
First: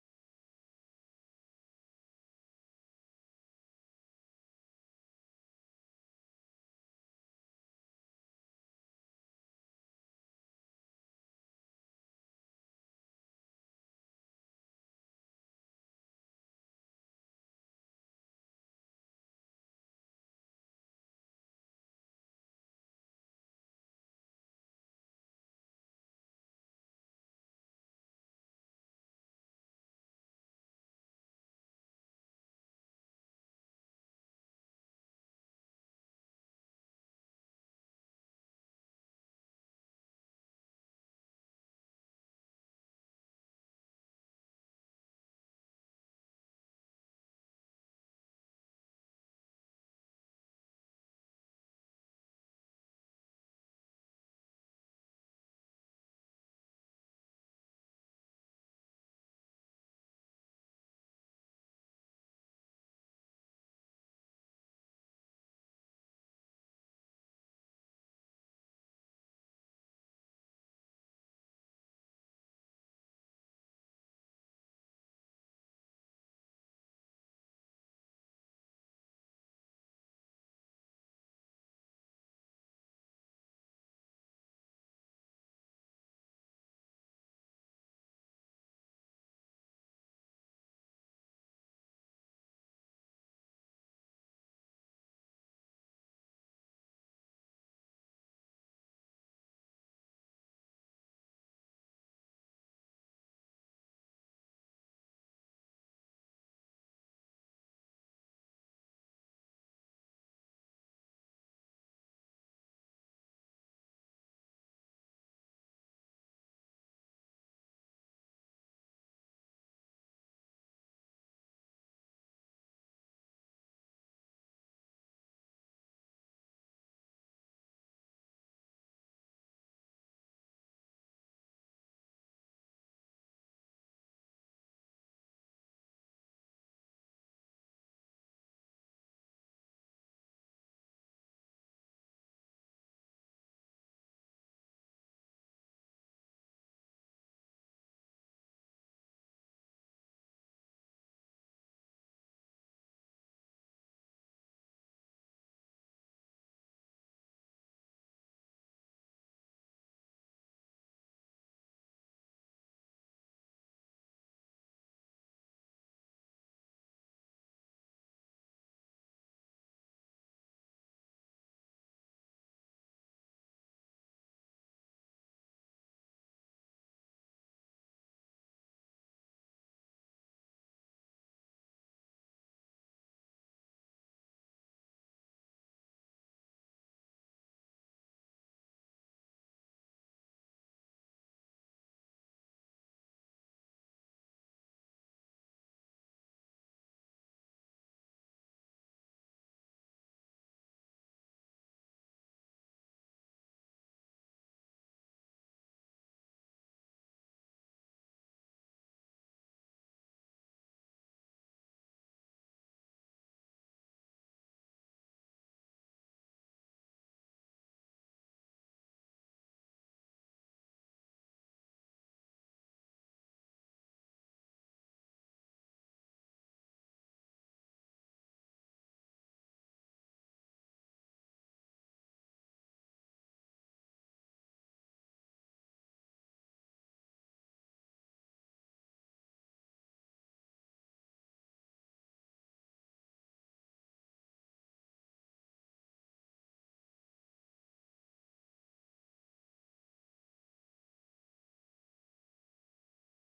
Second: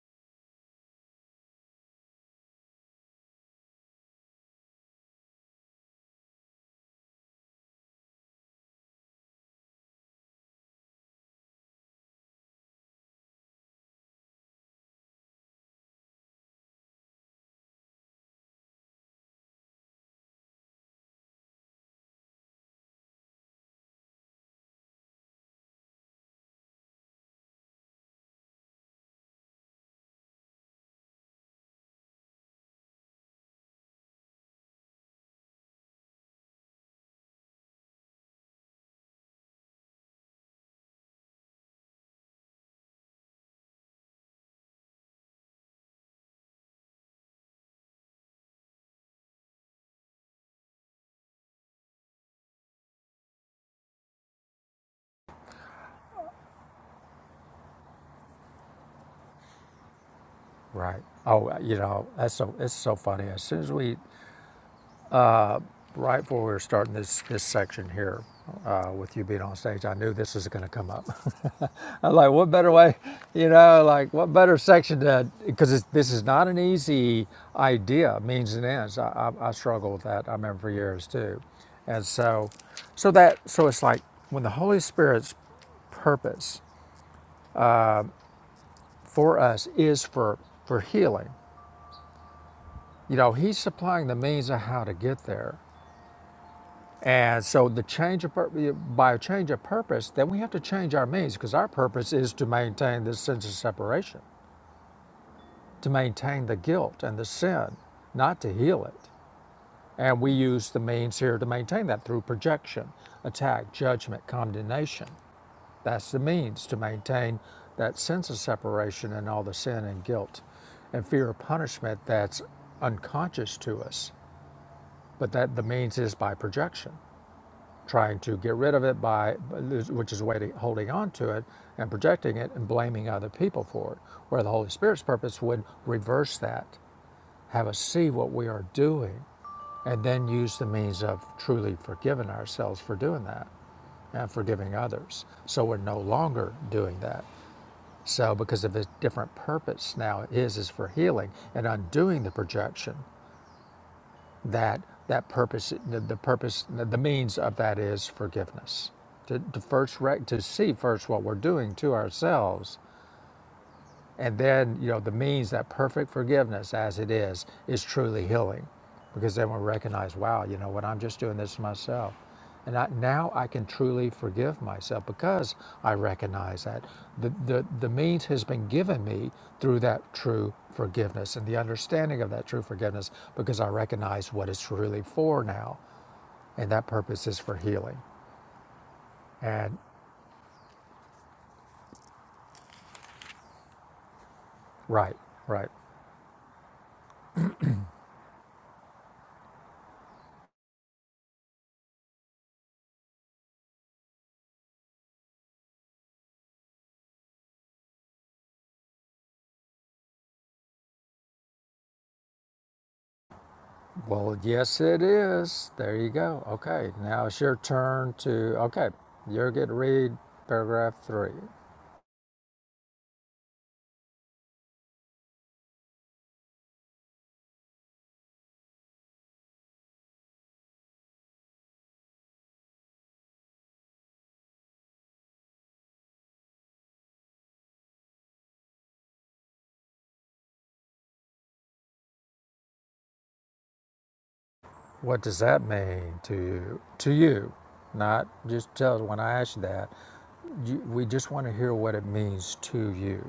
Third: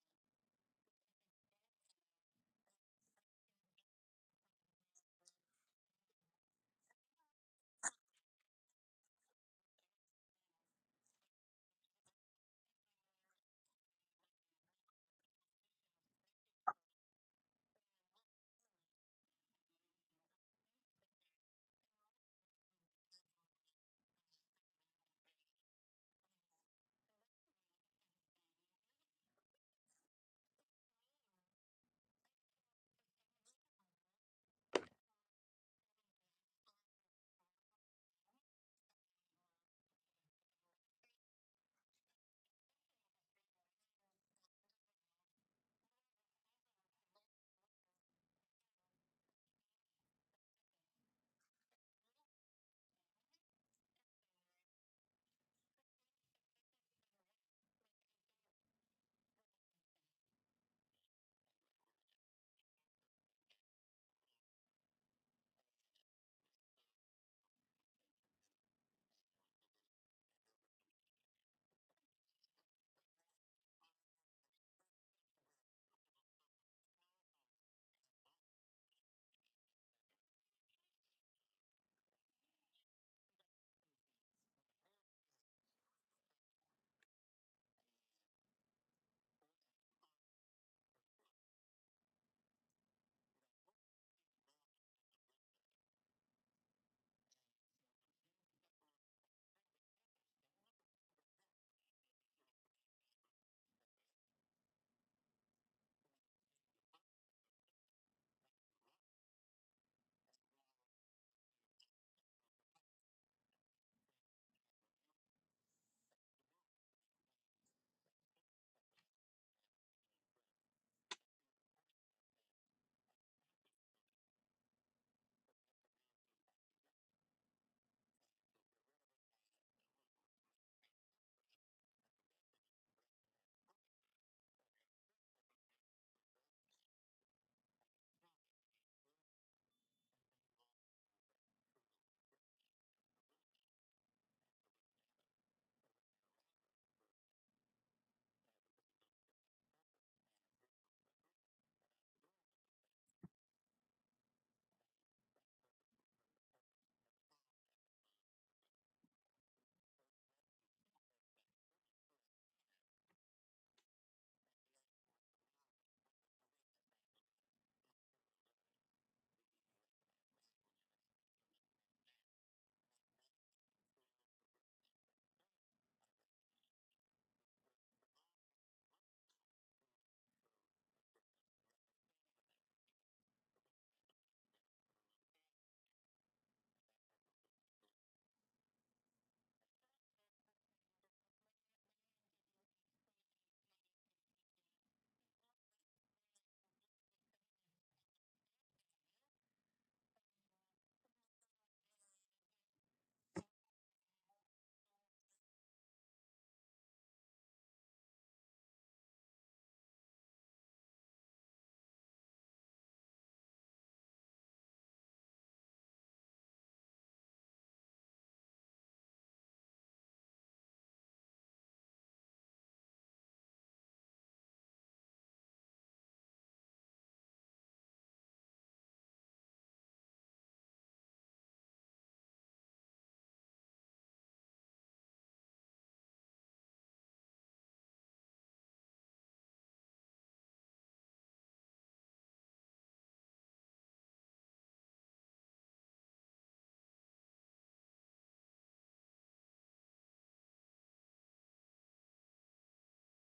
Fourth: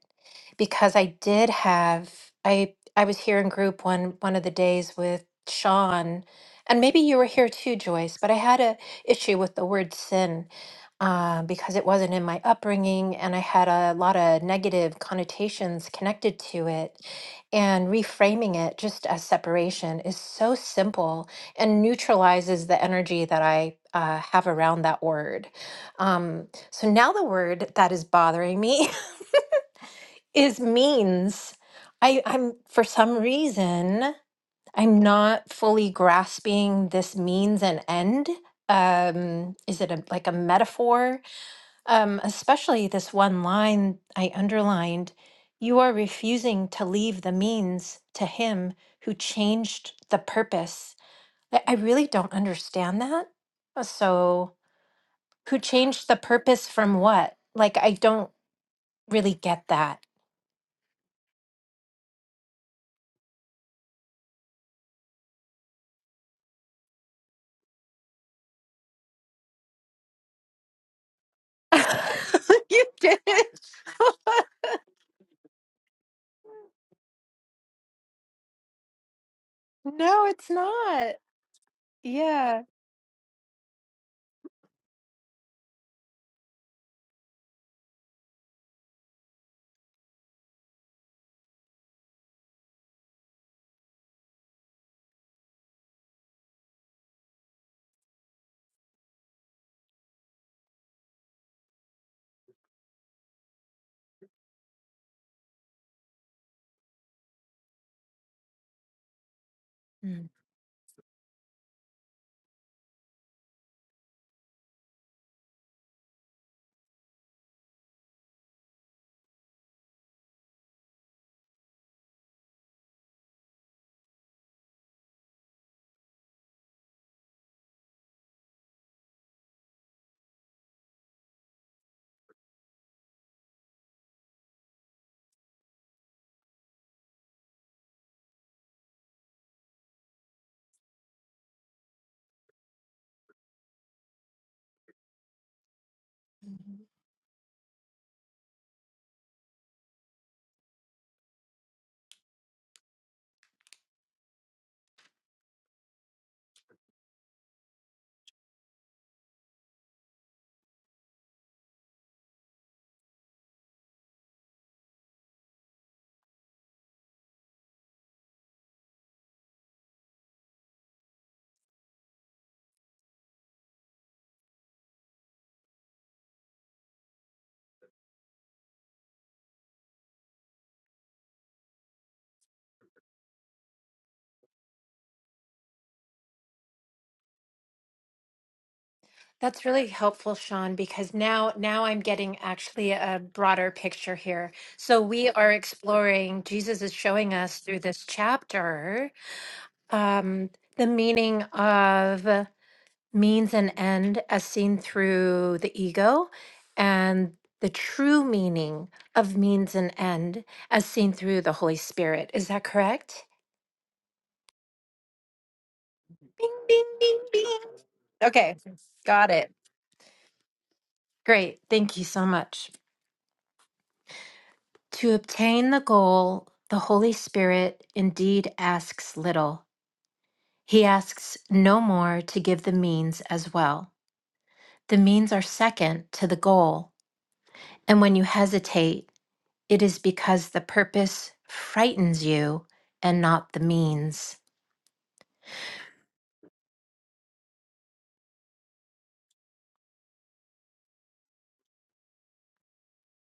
because I did have I I was here in group one one of the days with Sean and maybe you were here too Joyce but I had a issue with the word sin uh, because it wasn't in my upbringing and I had a lot of negative connotations connected to it and reframing it just as separation is so simple and neutralizes the energy that I uh, have around that word Um, so now the word that is bothering me is means. I, I'm, for some reason, I'm not fully grasping this means and end. Um, is it a, like a metaphor? Um, especially this one line I underlined You are refusing to leave the means to him who changed the purpose. I, I really don't understand that. So, who changed the purpose from what? Like, I don't. really get that.
Right. Oh, uh, you know that's so it's so funny. As soon as we, right before we were starting this this section here, uh, with you being on stage, I knew this was going to come up. I'm like, what better
you
way,
did
you
it.
know, like what better section to because this is not an easy idea. Means and ends. I, I, I struggle with
no,
that. I
it's
remember for years
not.
too, and so,
Yeah.
so that so it's like when the Holy Spirit's purpose for us is for for healing You know, he's supplying the means of how to get there. And so the change of pur- by a change of purpose, then we have to change our means because our purpose is to maintain this sense of separation, to maintain the guilt and the sin, not to heal it. And
Mm.
we use the means here to maintain that through projection, attack, judgment, condemnation. That's the means to maintain that sense of separation and all the sin and guilt and fear of punishment that's unconscious to us, but that the means is by projection. trying to get rid of it by, which is a way to holding on to it and projecting it and blaming other people for it. Where the Holy Spirit's purpose would reverse that, have us see what we are doing, and then use the means of truly forgiving ourselves for doing that and forgiving others. So we're no longer doing that. So because of his different purpose now, his is for healing and undoing the projection that that purpose the, the purpose the, means of that is forgiveness to, to first rec- to see first what we're doing to ourselves and then, you know, the means that perfect forgiveness as it is is truly healing because then we recognize, wow, you know what, I'm just doing this to myself. And I, now I can truly forgive myself because I recognize that the, the, the means has been given me through that true forgiveness and the understanding of that true forgiveness because I recognize what it's really for now. And that purpose is for healing.
That's
And
really helpful, Sean, because now now I'm getting actually a broader picture here. So
right,
we are
right.
exploring, Jesus is showing us through this chapter um, the meaning of means and end as seen through the ego, and the true meaning of means and end as seen through the Holy Spirit. Is that correct?
Well, yes, it is. There you go.
Bing, bing,
Okay,
bing,
now it's your
bing.
turn to.
Okay,
Okay,
got
you're
it.
going to read paragraph three.
Great. Thank you so much. To obtain the goal, the Holy Spirit indeed asks little. He asks no more to give the means as well. The means are second to the goal And when you hesitate, it is because the purpose frightens you and not the means.
What does that mean to you? To you, not just tell us when I ask you that. You, we just want to hear what it means to you.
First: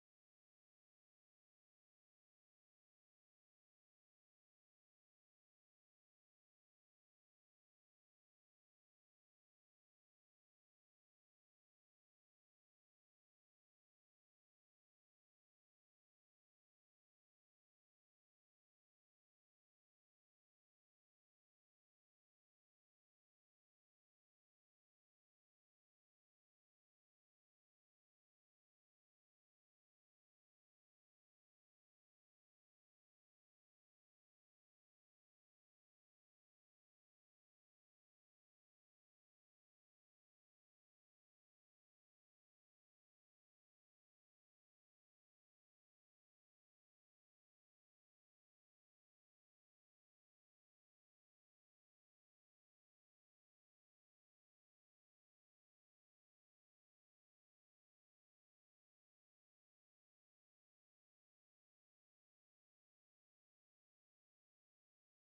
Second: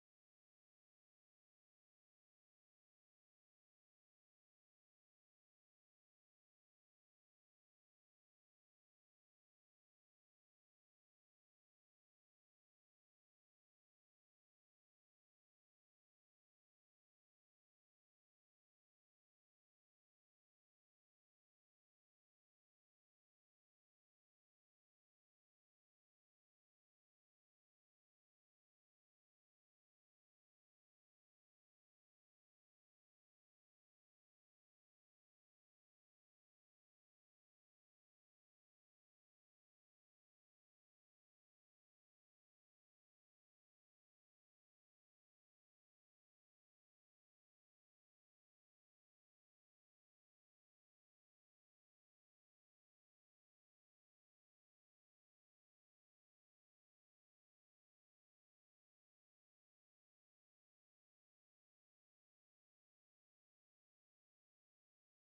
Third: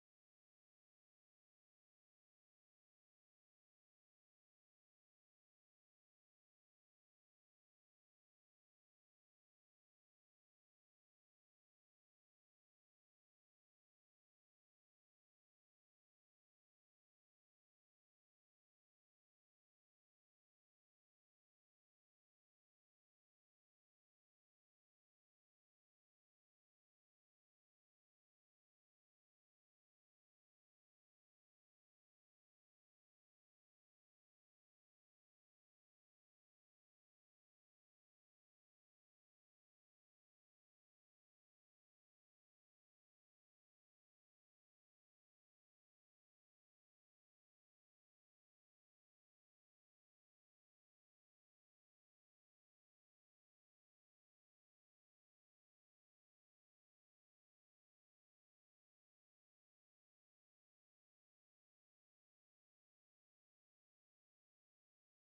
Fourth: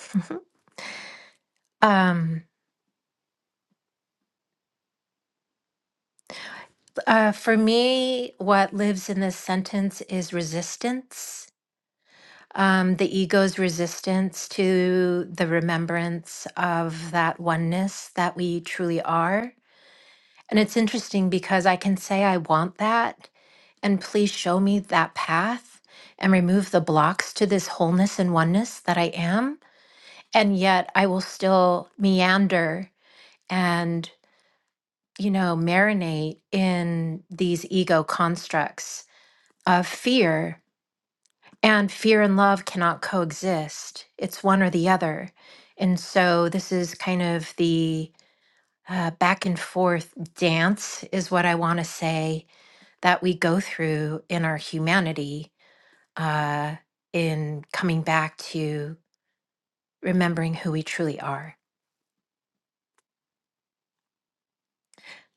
Um, uh, for me, what lives in this sentence is resistance, um, the ego's resistance to the remembrance of that oneness that we truly are. And it's interesting because I can say, I want that, and please show me that path and remove the blocks to this wholeness and oneness that I am. and yet I will still meander and, you know, marinate in these ego constructs of fear. And fear and love cannot coexist, it's one or the other. And so this is kind of the uh, back and forth dance, is what I want to say, that we go through in our humanity uh, in coming back to remembering who we truly are.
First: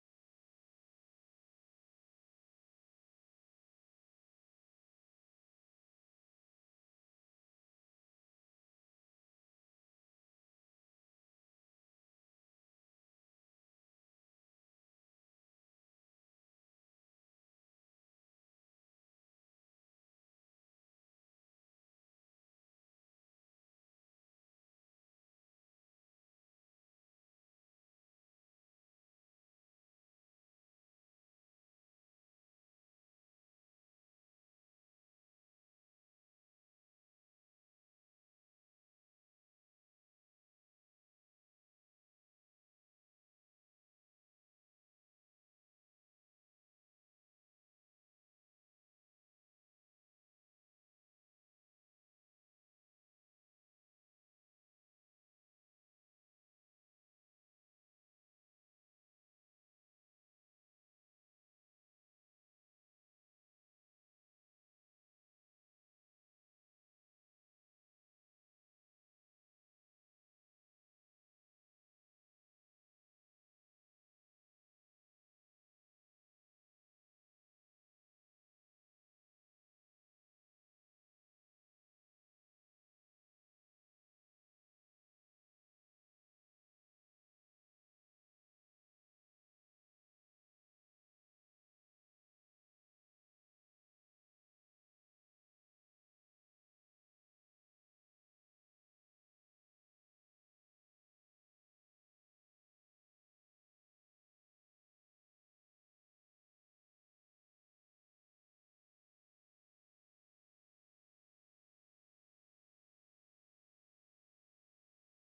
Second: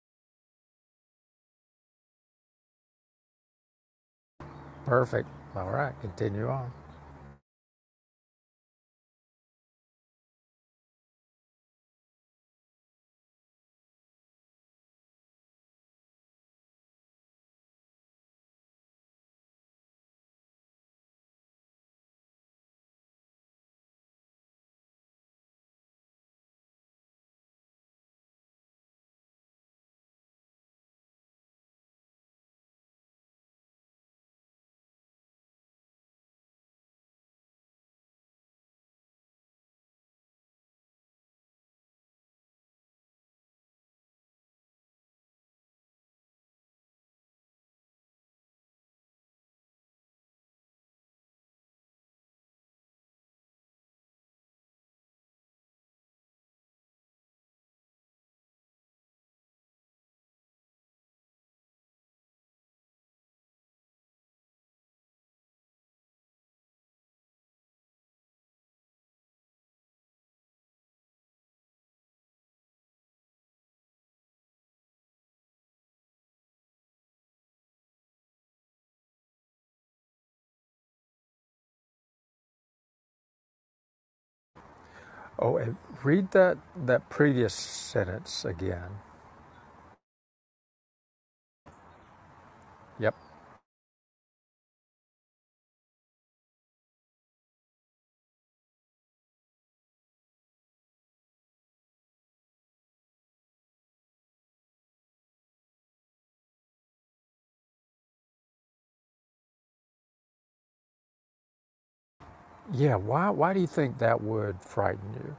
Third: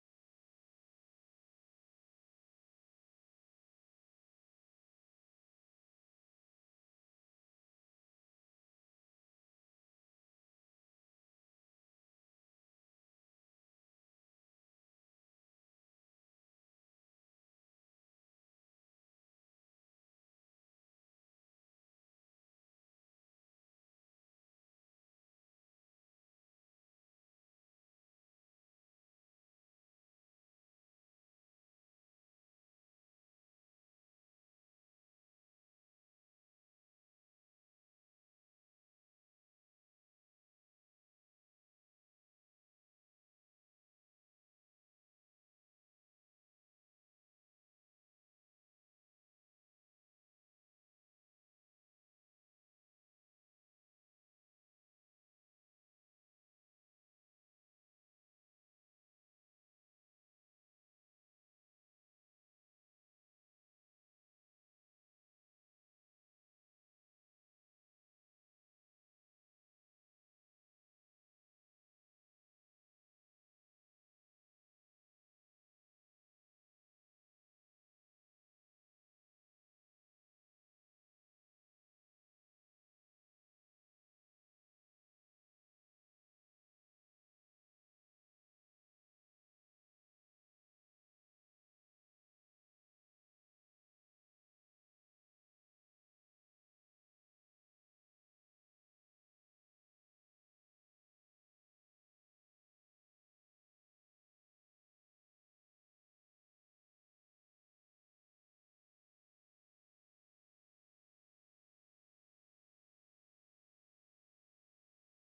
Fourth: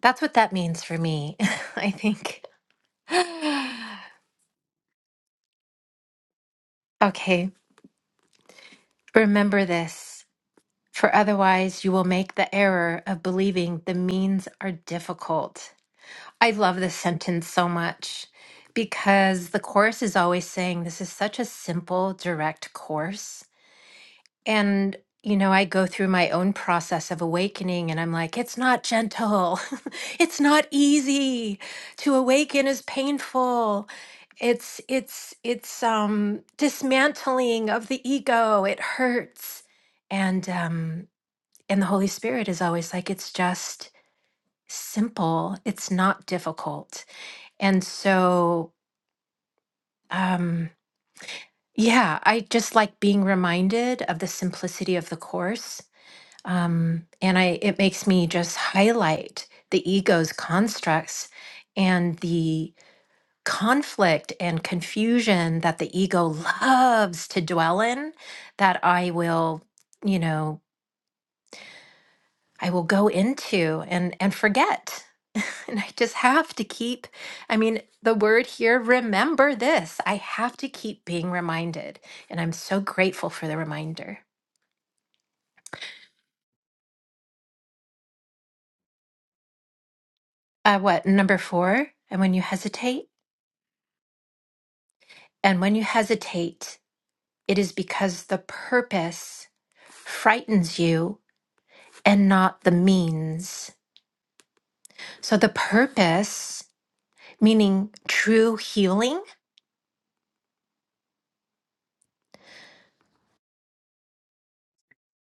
That's what that means for me, I think.
Perfect. All right, continue on.
Okay, remember this, for otherwise you will make the error of believing the means are difficult. I love this sentence so much because the course is always saying this is such a simple, direct course. And, you know, I go through my own process of awakening and I'm like, it's not gentle. it's not easy. To awaken is painful. It's it's it's um dismantling of the ego. It hurts. And um and the Holy Spirit is always like, it's just simple. It's not difficult. And so um yeah, I just like being reminded of the simplicity of the course um, and I it makes me just highlight the ego's constructs and the conflict and confusion that the ego loves to dwell in that I will you know I will go into and and forget and I just have to keep I mean the word here remember this I have to keep being reminded and I'm so grateful for the reminder
Oh, and read that that previous sentence again.
uh what number 4 and when you hesitate
Yep.
and when you hesitate It is because the purpose frightens you and not the means. So the purpose, meaning true healing,
Yeah. Why Why do you think that would frighten you?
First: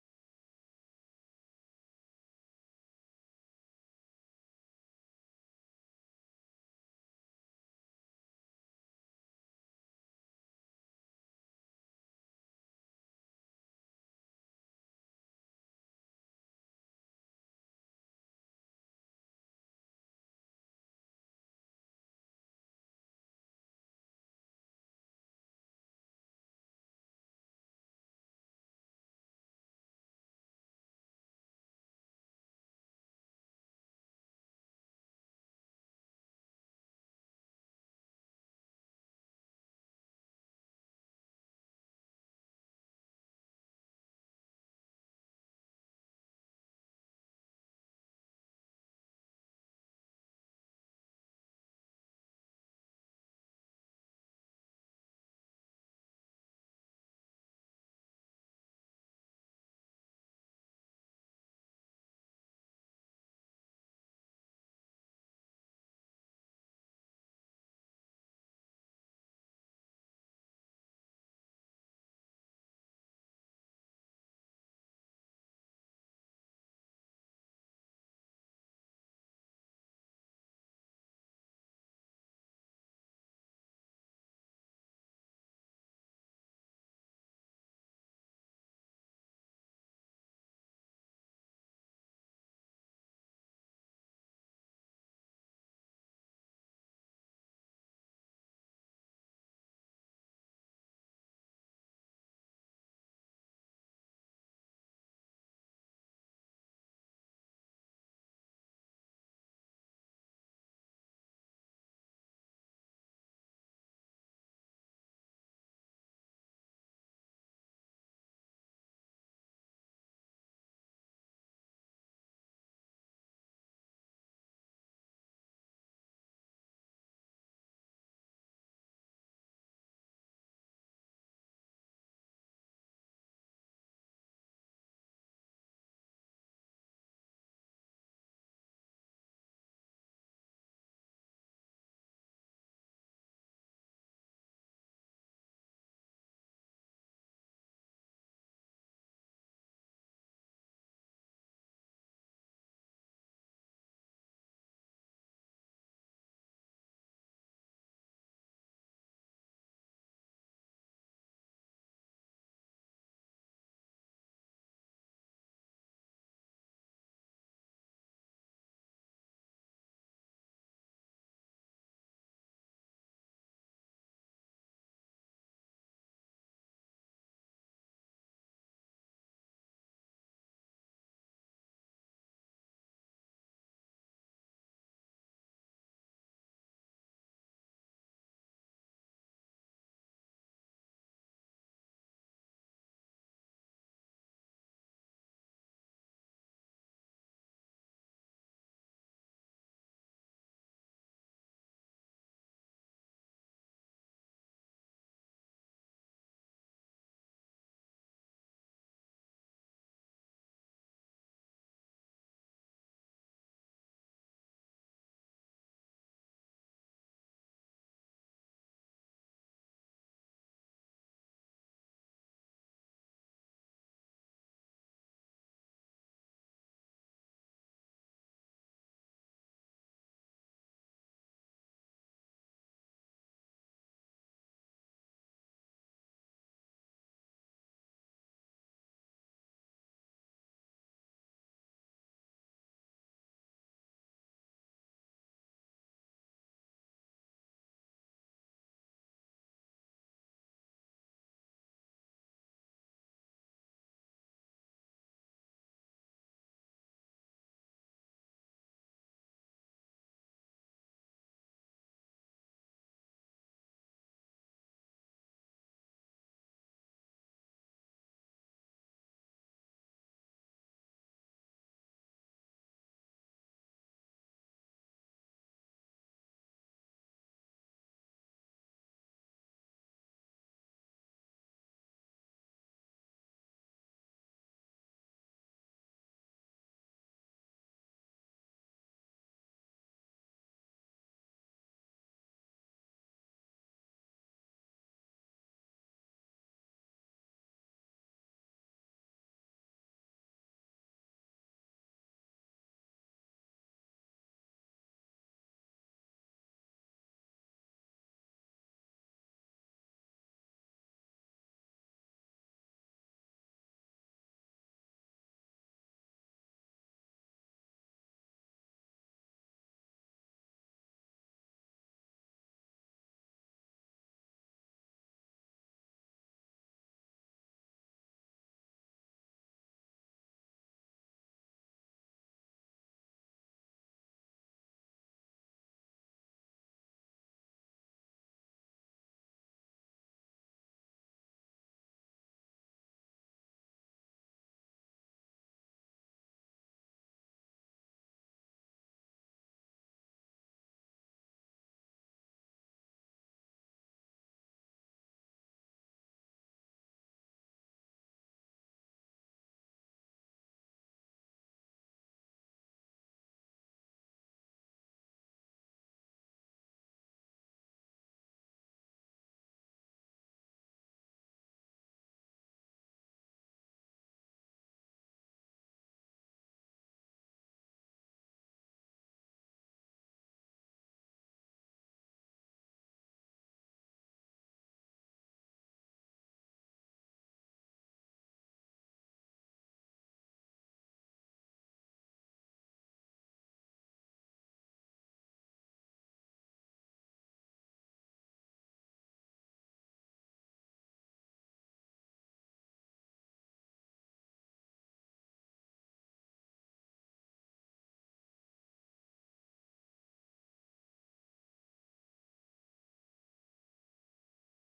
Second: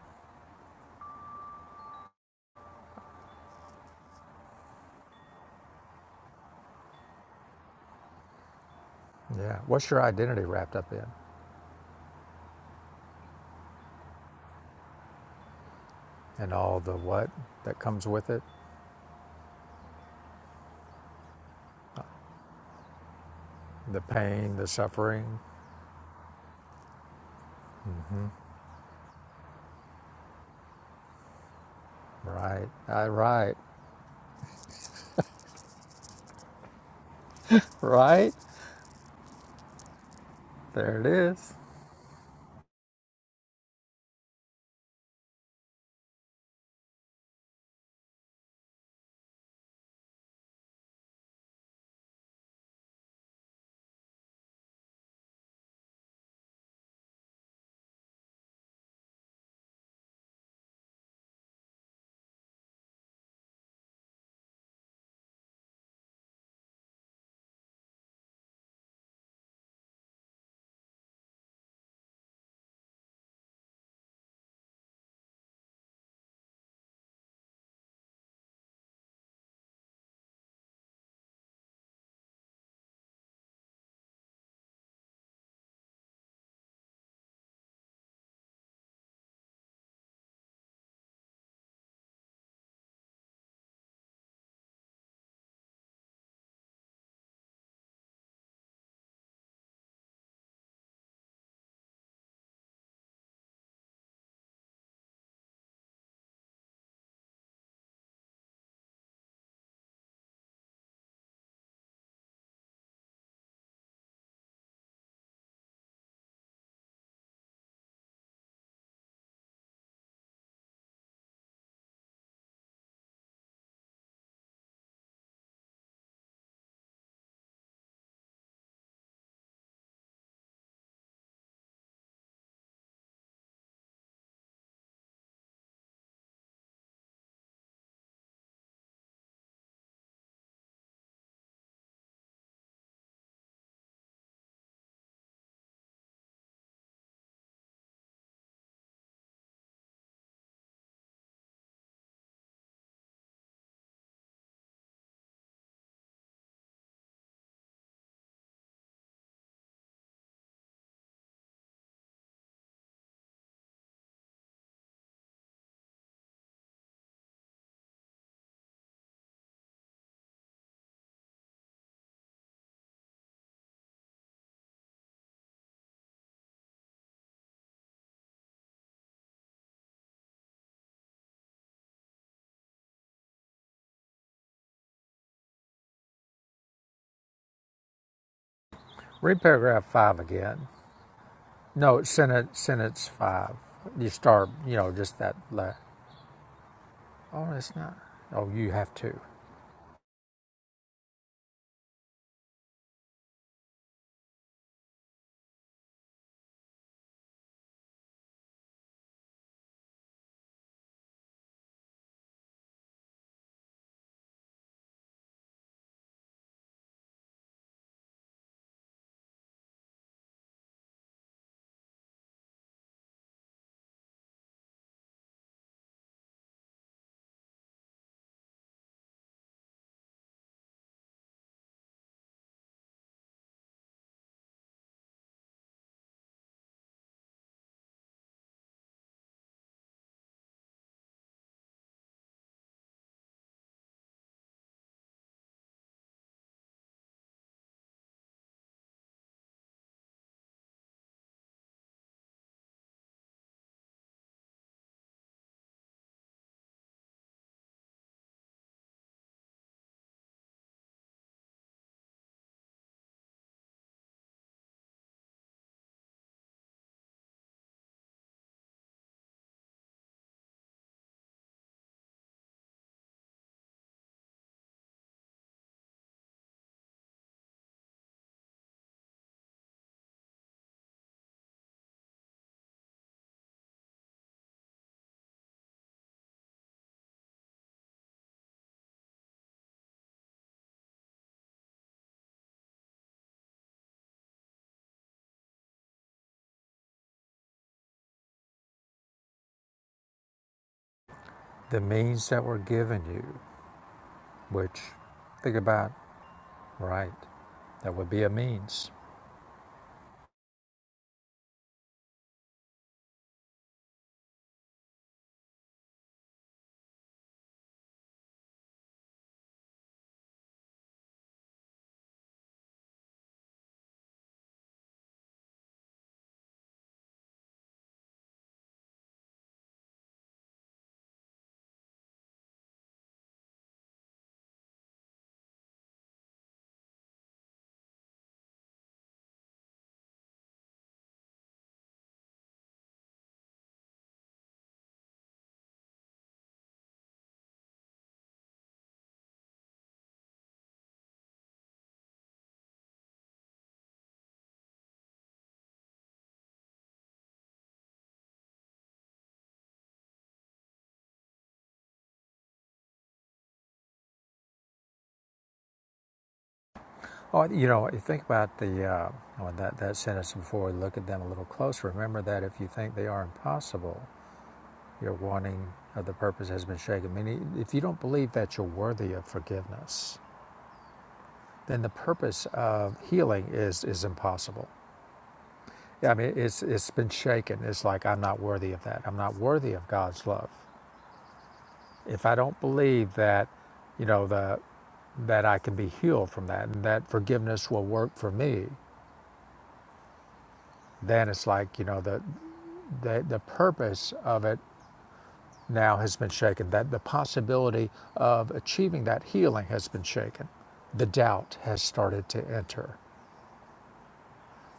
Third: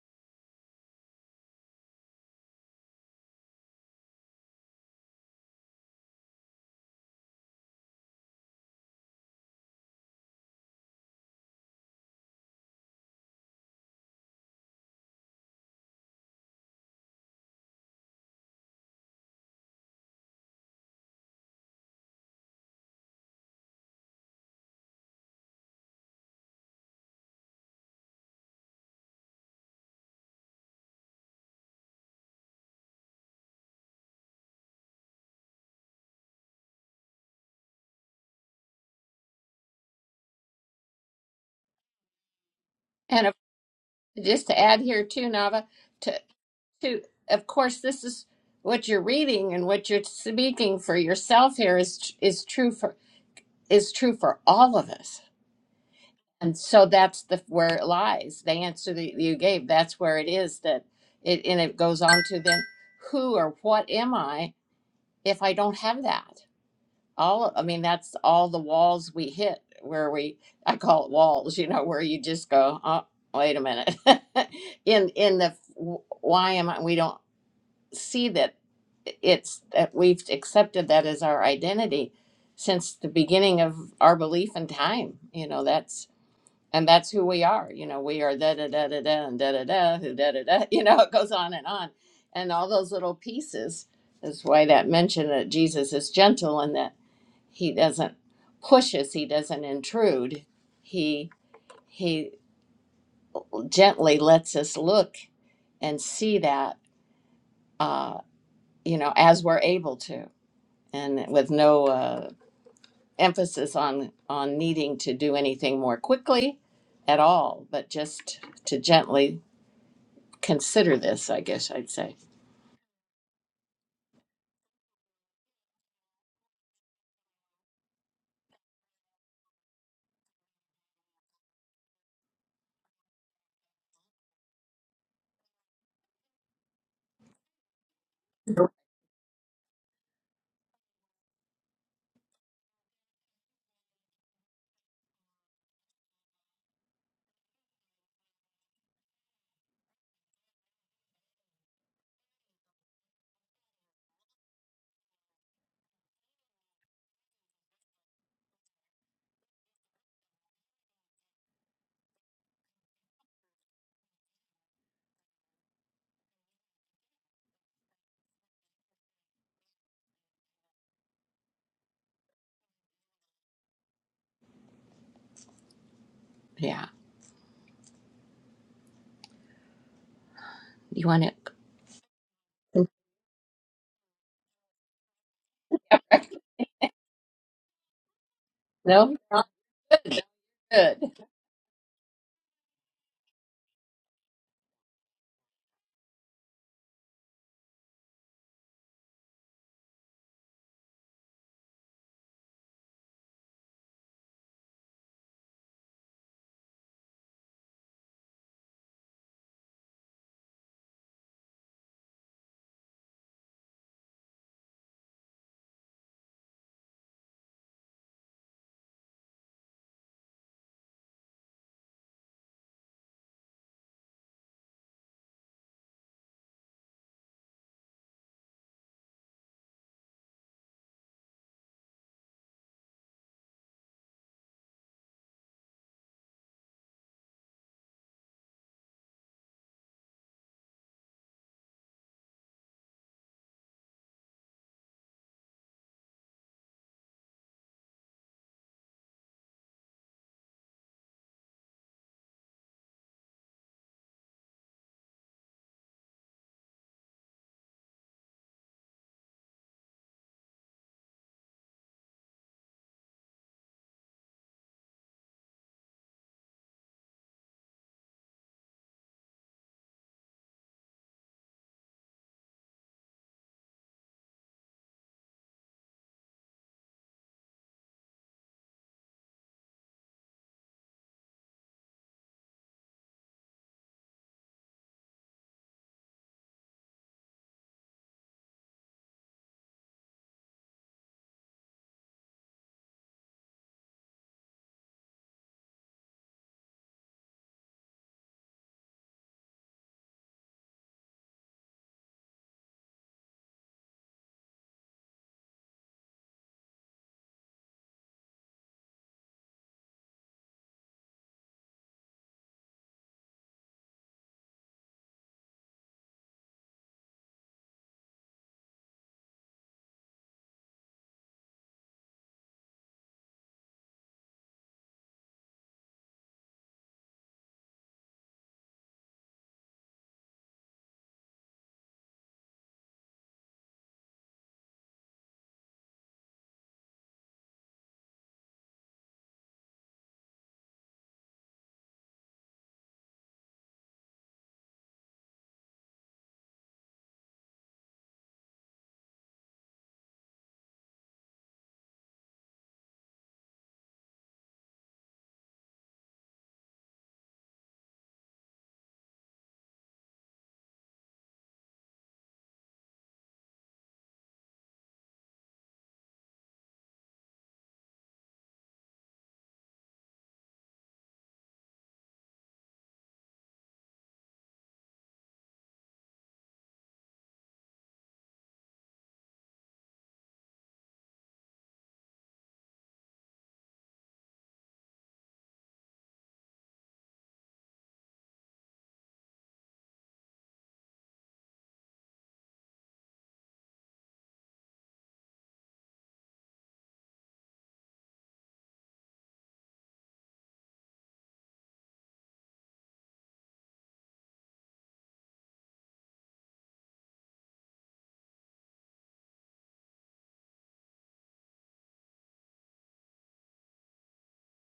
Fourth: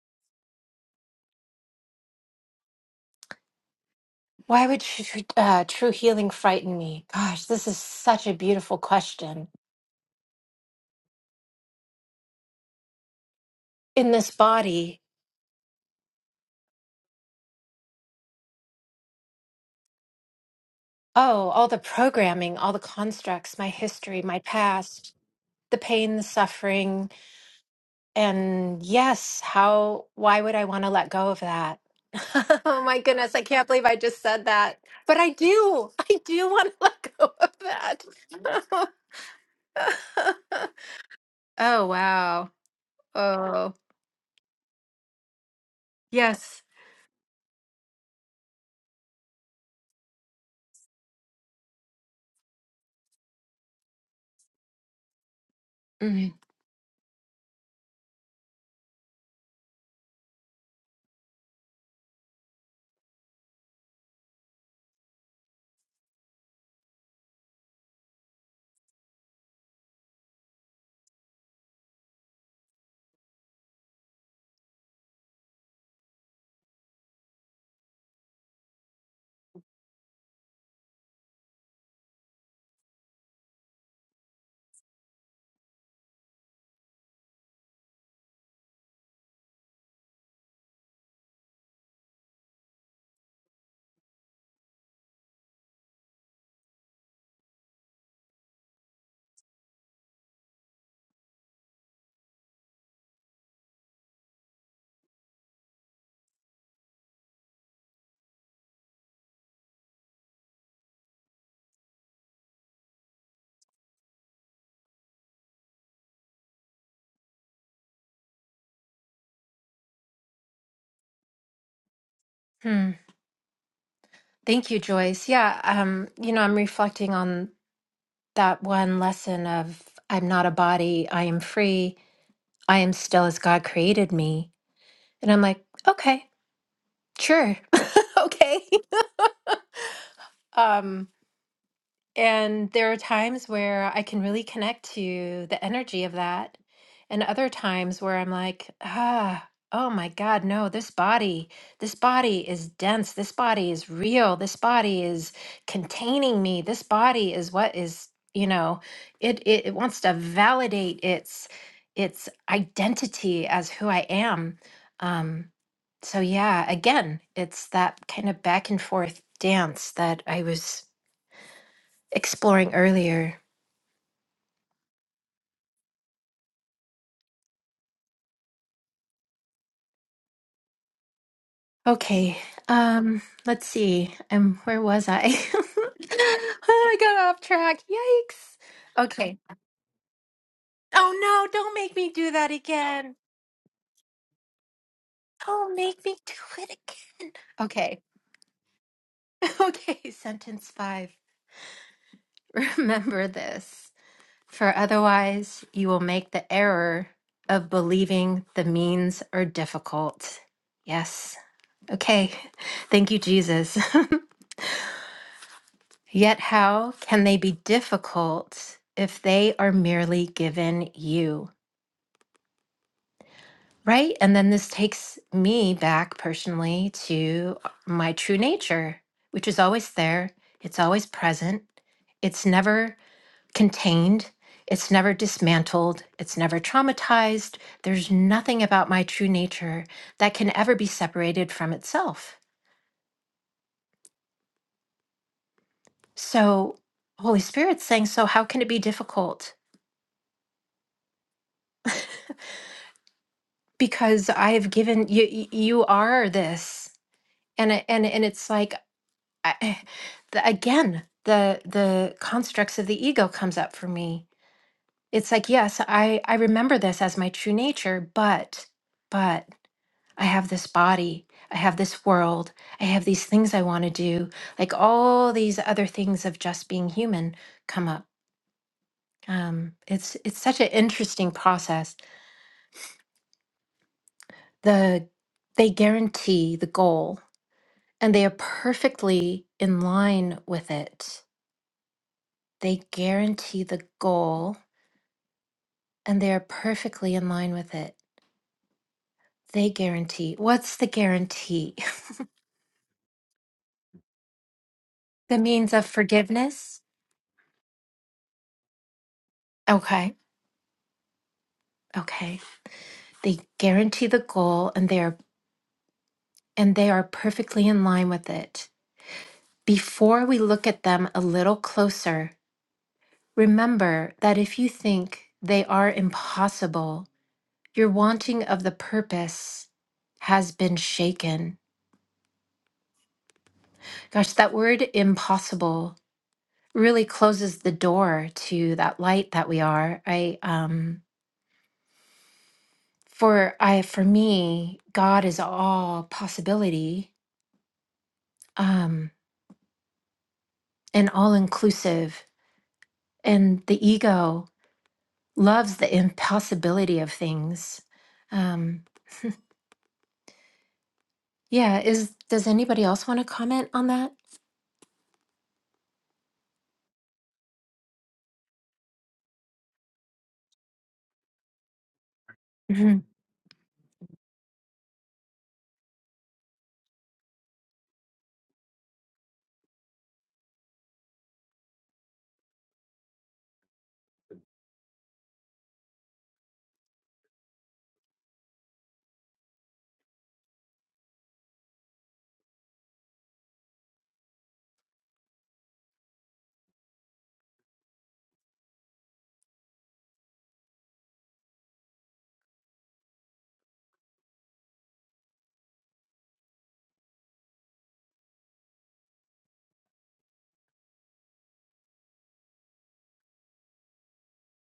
why would tr- uh, true healing frighten me? Gosh, this is such a beautiful question.
Yeah. What's your identity wrapped up in?
In this body,
and all the what that comes with it
oh, all the programming, all the constructs, my
the
history, my
pain, the
past,
suffering.
the pain, the suffering, And yes, how, why would I want to let go of that?
Right,
oh my
I
goodness, I
right,
can't believe I just said that. But I do, I do want to let go
right.
of that.
There it is.
oh, wow.
and
Oh,
just to add here too, Nava,
yes.
to of course this is what you're reading and what you're speaking for yourself here is is true for is true for all of us
Mhm.
and so that's the where it lies the answer that you gave that's where it is that it and it goes on to then who or what am i if i don't have that all i mean that's all the walls we hit where we i call it walls you know where you just go oh wait a minute in in the why am i we don't see that it's that we've accepted that as our identity since the beginning of our belief in time. You know, that's and that's who we are. You know, we are da da da da da and da da da who da da da. You know, it goes on and on, and all those little pieces is why that mention that Jesus is gentle and that he doesn't push us, he doesn't intrude, he he gently lets us look and see that uh, you know as we're able to. and with no uh, emphasis on on needing to do anything more quickly at all, but just to gently consider this, I guess I'd say.
Thank you, Joyce. Yeah, um, you know, I'm reflecting on that one lesson of I'm not a body, I am free, I am still as God created me. And I'm like, okay, sure, okay.
Nope.
Um, And there are times where I can really connect to the energy of that, and other times where I'm like, ah, oh my God, no, this body, this body is dense. This body is real. This body is containing me. This body is what is, you know, it it, it wants to validate its its identity as who I am. Um, so yeah, again, it's that kind of back and forth dance that I was exploring earlier.
Yeah. You want to?
Okay, um, let's see. Um, where was I? I got off track. Yikes.
No,
Okay.
Read
not
paragraph five again.
good.
Oh no, don't make
No,
me do that
sentence, sentence
again.
five. You start, you know, just that. La-
Don't make me do it again.
oh, it's not.
Okay.
Oh, you have to.
Okay, sentence five. Remember this, for otherwise you will make the error of believing the means are difficult. Yes. Okay. Thank you, Jesus. Yet, how can they be difficult if they are merely given you? Right. And then this takes me back personally to my true nature, which is always there, it's always present, it's never contained, it's never dismantled, it's never traumatized. There's nothing about my true nature that can ever be separated from itself. So, Holy Spirit's saying, so how can it be difficult? because I've given you you are this and it- and and it's like I, the, again the the constructs of the ego comes up for me it's like yes I I remember this as my true nature but but I have this body I have this world I have these things I want to do like all these other things of just being human come up um it's it's such an interesting process the they guarantee the goal and they are perfectly in line with it. They guarantee the goal and they are perfectly in line with it. They guarantee. What's the guarantee?
The means that were given you, which,
The
think
means of
about,
forgiveness?
right, that would be a means.
Okay. Okay. They guarantee the goal and they are and they are perfectly in line with it. Before we look at them a little closer, remember that if you think they are impossible, your wanting of the purpose has been shaken Gosh, that word impossible really closes the door to that light that we are. I um for I for me, God is all possibility um and all inclusive and the ego loves the impossibility of things. Um yeah, is does anybody else want to comment on that?
Oh, you know, you think about the uh, oh, that that sentence before. we Look at them a little closer. Remember that if you think
Mhm.
they are impossible, Your wanting of the purpose has been shaken. Meaning, if you don't believe that you're worthy of forgiveness, then the purpose of healing is is impossible. Yeah, I mean, it's it's been shaken. It's like I'm not worthy of that. I'm not worthy of God's love. If I don't believe that, you know, the that I can be healed from that and that forgiveness will work for me, then it's like you know the the, the purpose of it. now has been shaken, that the possibility of achieving that healing has been shaken. The doubt has started to enter.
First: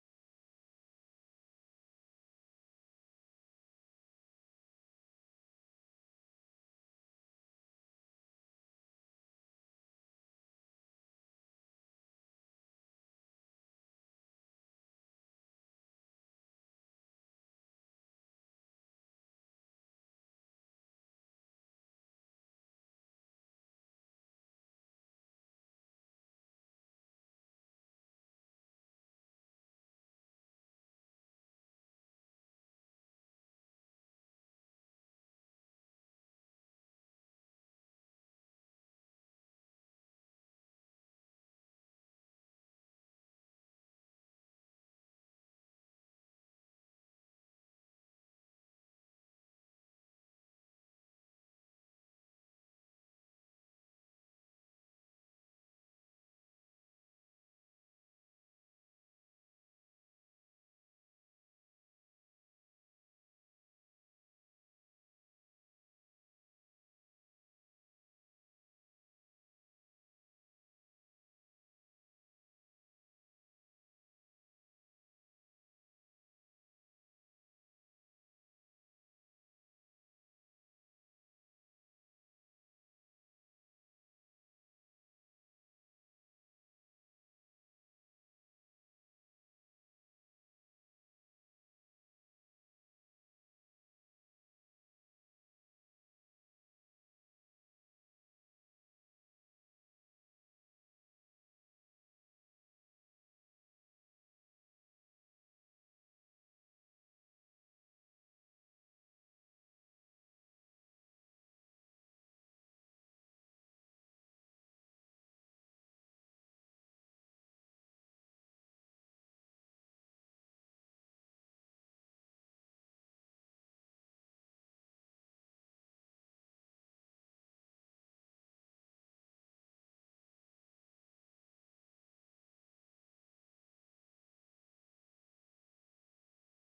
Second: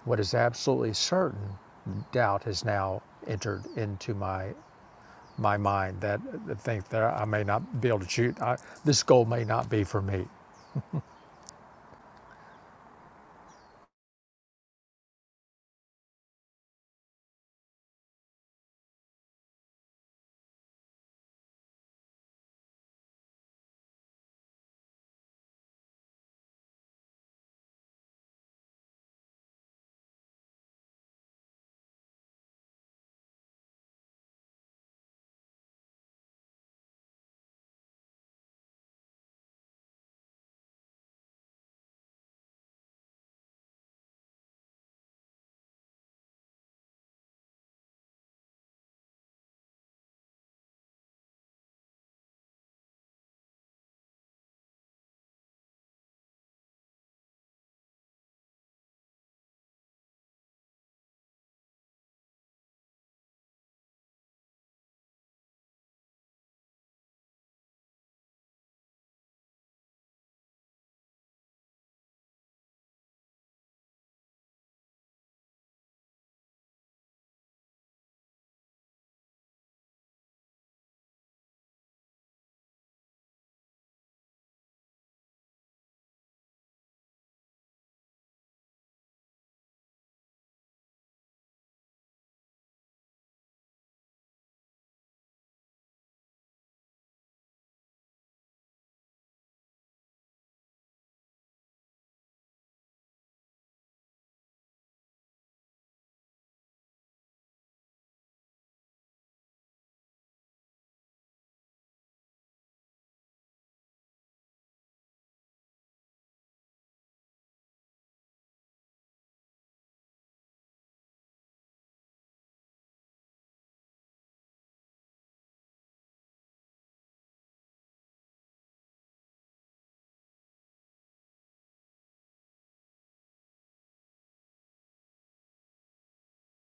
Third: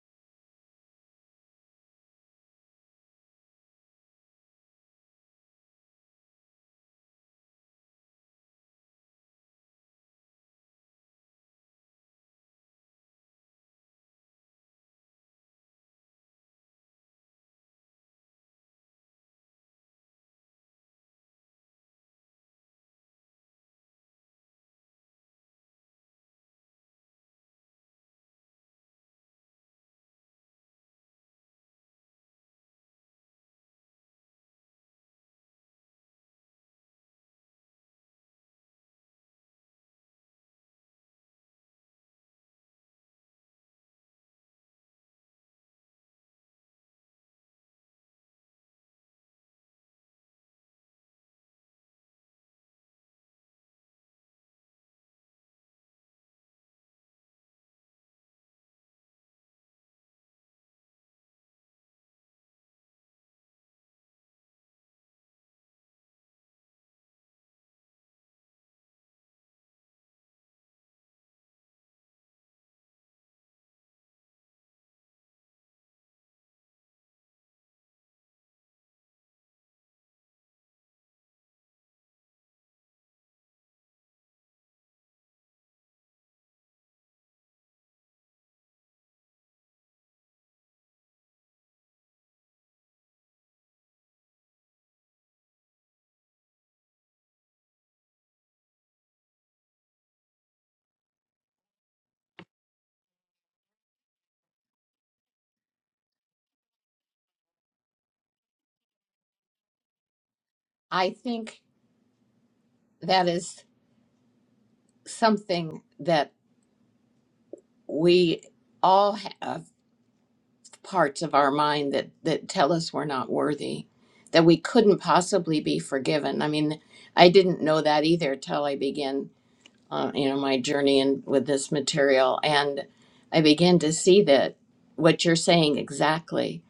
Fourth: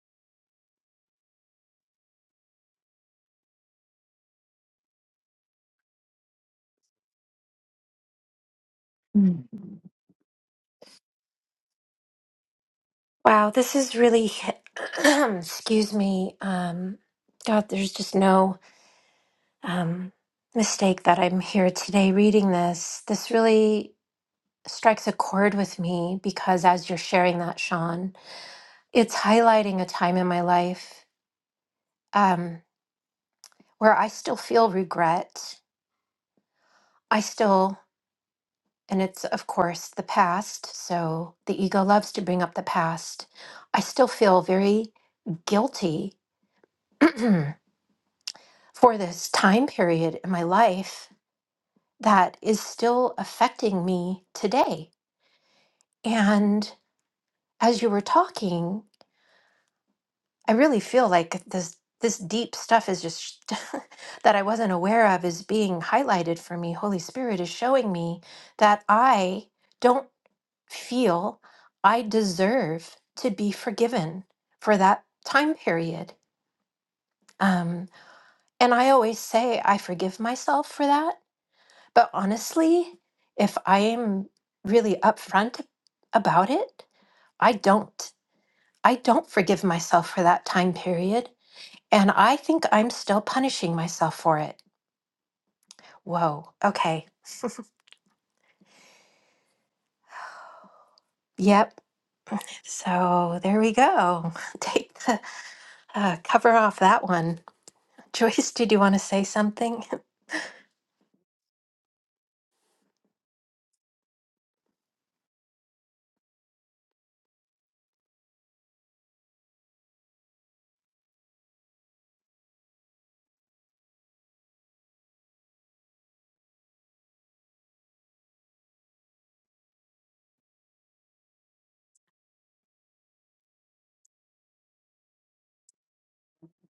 What is absolutely certain, doubt has now entered into my my mind that the think that I may not be able to shoot. I, this goal may
Mm.
not be for me.
Wow, this is really excuse me. Um God, there's just no um, mistake that I'm here today reading this. This really strikes a chord with me because as you're sharing that, Sean, it's highlighting a time in my life um, where I still feel regret. I still, and it's of course the past, so the ego loves to bring up the past. I still feel very guilty for this time period in my life that is still affecting me today. And as you were talking, I really feel like this this deep stuff is just that I wasn't aware of is being highlighted for me. Holy Spirit is showing me that I don't feel I deserve to be forgiven for that time period. Um, and I always say I forgive myself for that. But honestly, if I am really upfront about it, I don't. I don't forgive myself for that time period. And I think I'm still punishing myself for it. Whoa. Okay. Yep. So there we go. Take the uh, cover off that one. Joyce, did you want to say something?
I think that is something that we all have parts of our mind that that tell us we're not worthy, that we couldn't possibly be forgiven. I mean, I didn't know that either till I began uh, you know, my journey in with this material. And I begin to see that what you're saying exactly.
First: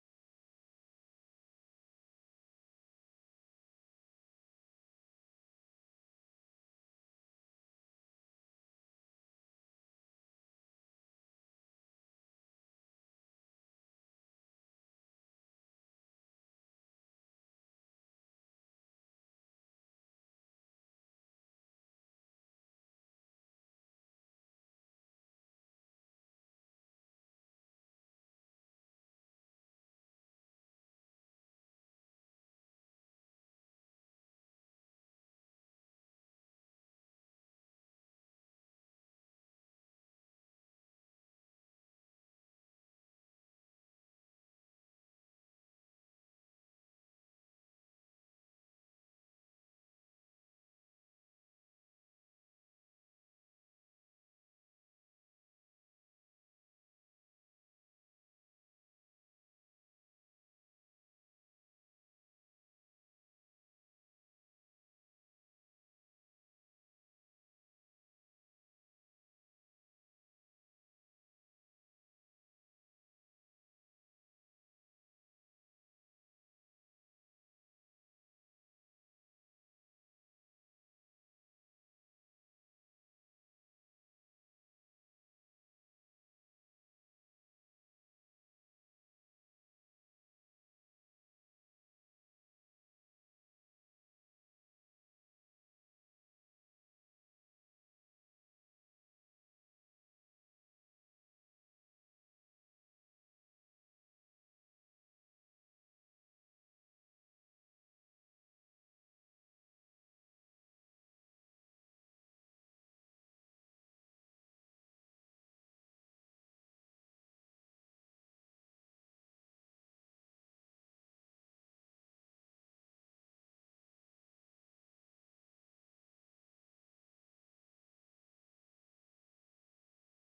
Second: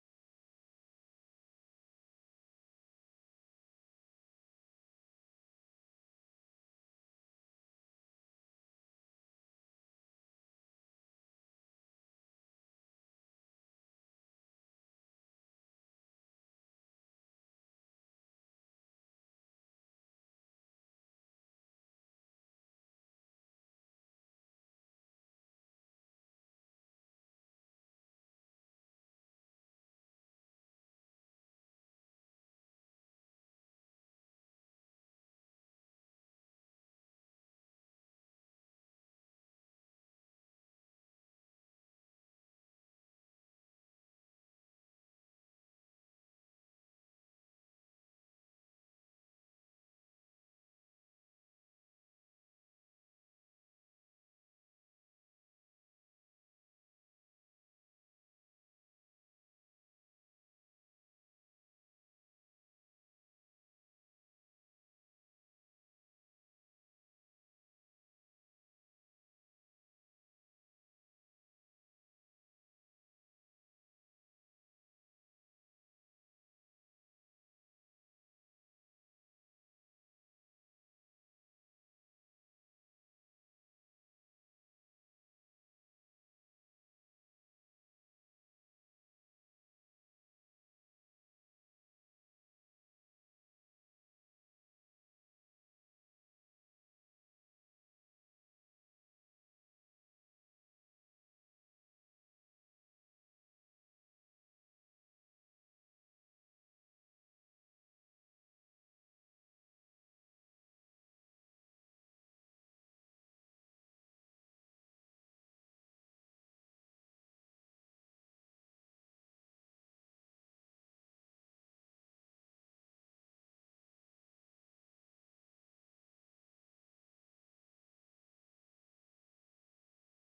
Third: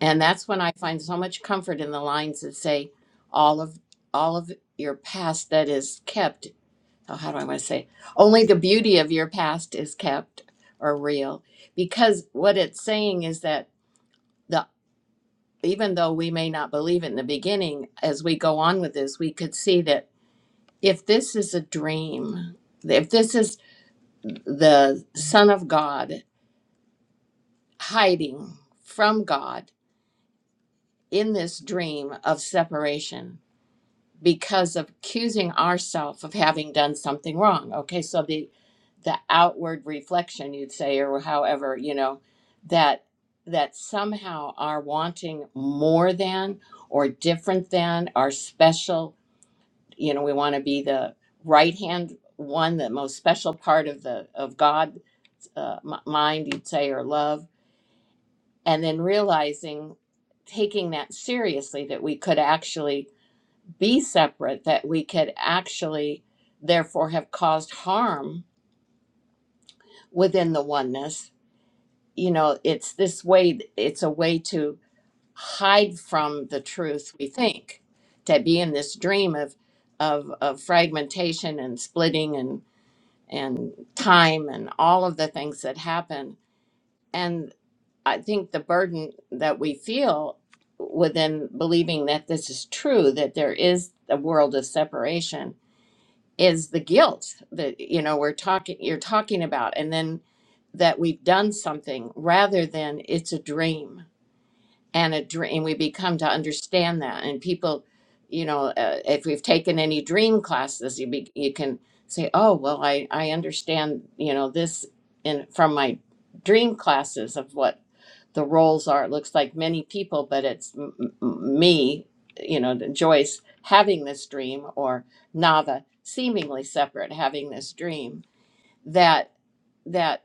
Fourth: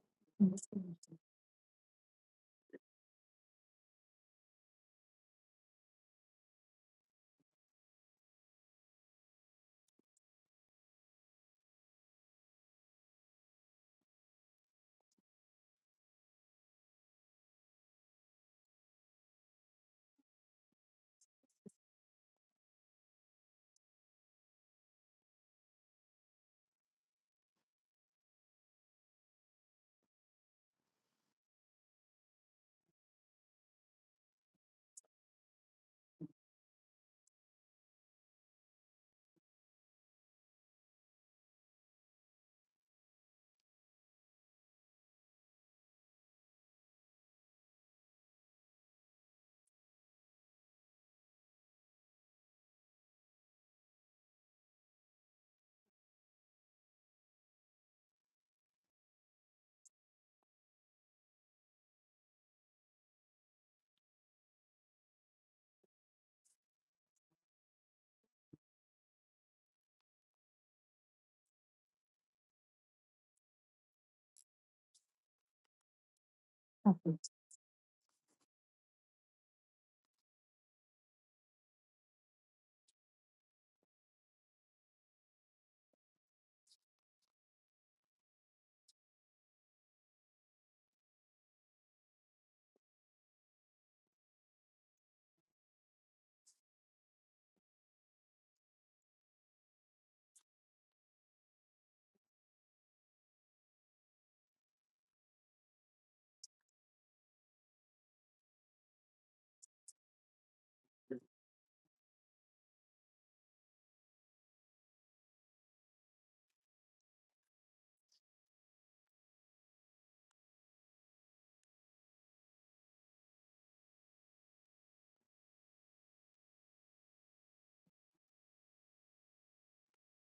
And that's when I find so much comfort in the lines that say, all of all of your past that is kept. Oh, how do I want to say? Only the beauty of your past is kept or real. Because what it's saying is that the even though we may not believe it in the beginning, as we go on with this, we could see that if this is a dream, if this is the Son of God hiding from God in this dream of separation because of accusing ourselves of having done something wrong. Okay, so the the outward reflection you'd say or however, you know, that that somehow are wanting more than or different than or special, you know, we want to be the right hand one, the most special part of the of God's uh, m- mind, you'd say, or love and then realizing taking that seriously that we could actually be separate that we could actually therefore have caused harm within the oneness you know it's this way it's a way to hide from the truth we think to be in this dream of of, of fragmentation and splitting and and time and all of the things that happen I think the burden that we feel within believing that this is true, that there is a world of separation, is the guilt that you know we're talking you're talking about, and then that we've done something rather than it's a dream and a dream and we become to understand that and people you know uh, if we've taken any dream classes you be, you can say oh well i i understand you know this in from my dream classes of what the roles are it looks like many people but it's m- m- me you know joyce having this dream or nava seemingly separate having this dream that that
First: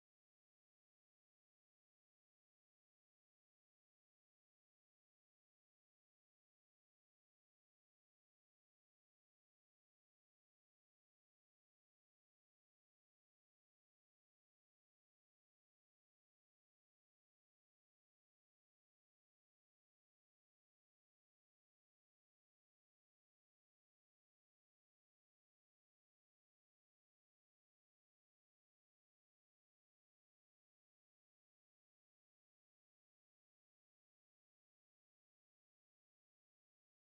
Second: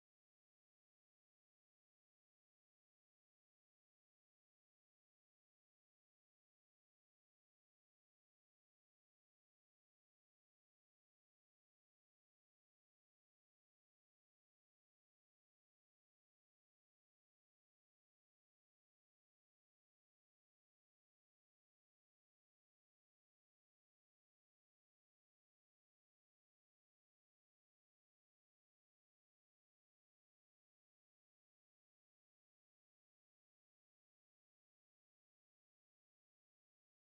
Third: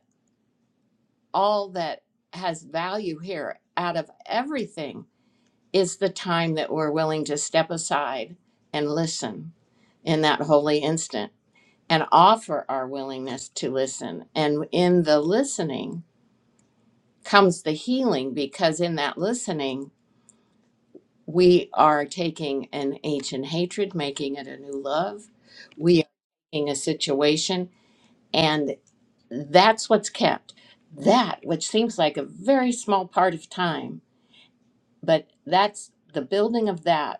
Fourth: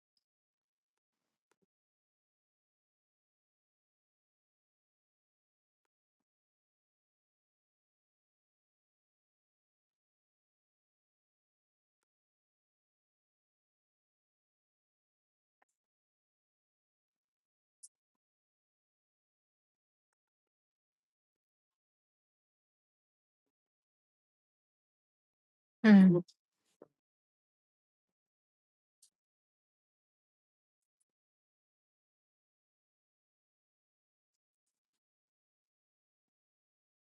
all that has value here out of everything is the time that we're willing to step aside and listen in that holy instant and offer our willingness to listen. And in the listening comes the healing because in that listening, we are taking an ancient hatred, making it a new love. We are
Mm,
taking a situation, and that's what's kept. That, which seems like a very small part of time, but that's the building of that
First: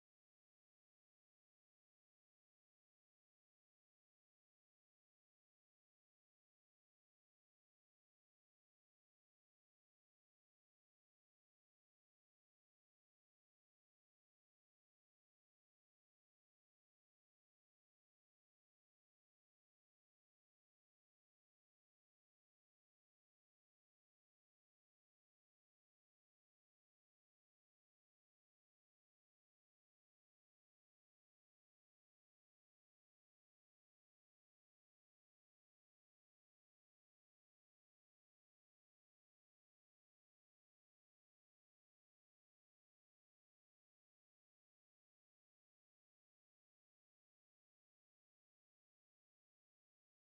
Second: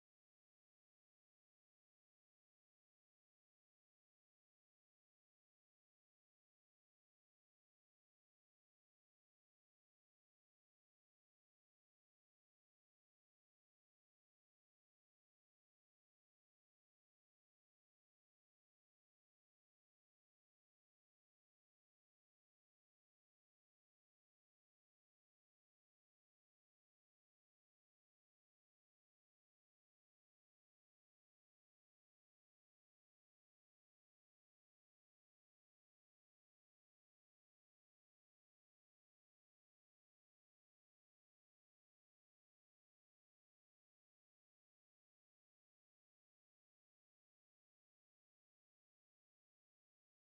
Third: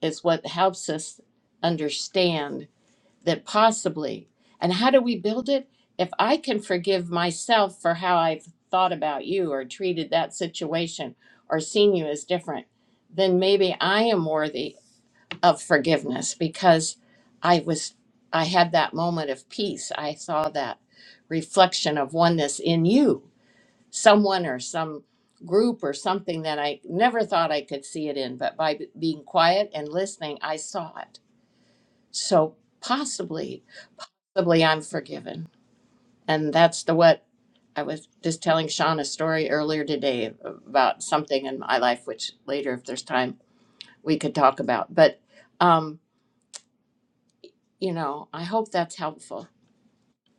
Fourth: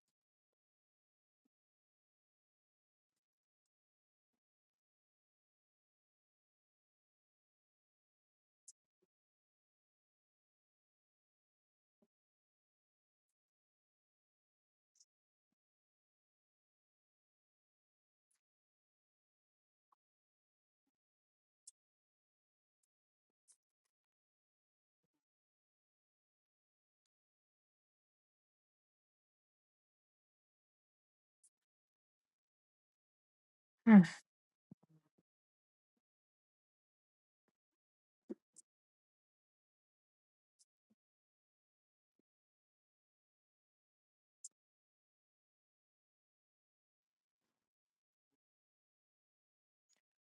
is what helps us understand that possibly and how do we build it if i can forgive myself for how i've thought about you or treated that situation or seen you as different then maybe i am worthy of forgiveness because i was i had that moment of peace i saw that reflection of oneness in you someone or some group or something that I never thought I could see it in, but by b- being quiet and listening, I saw it. So possibly,
mm.
possibly I'm forgiven. And that's the what I was just telling Sean a story earlier today about something in my life, which later, if there's time, we could talk about. But, um, you know, I hope that's helpful.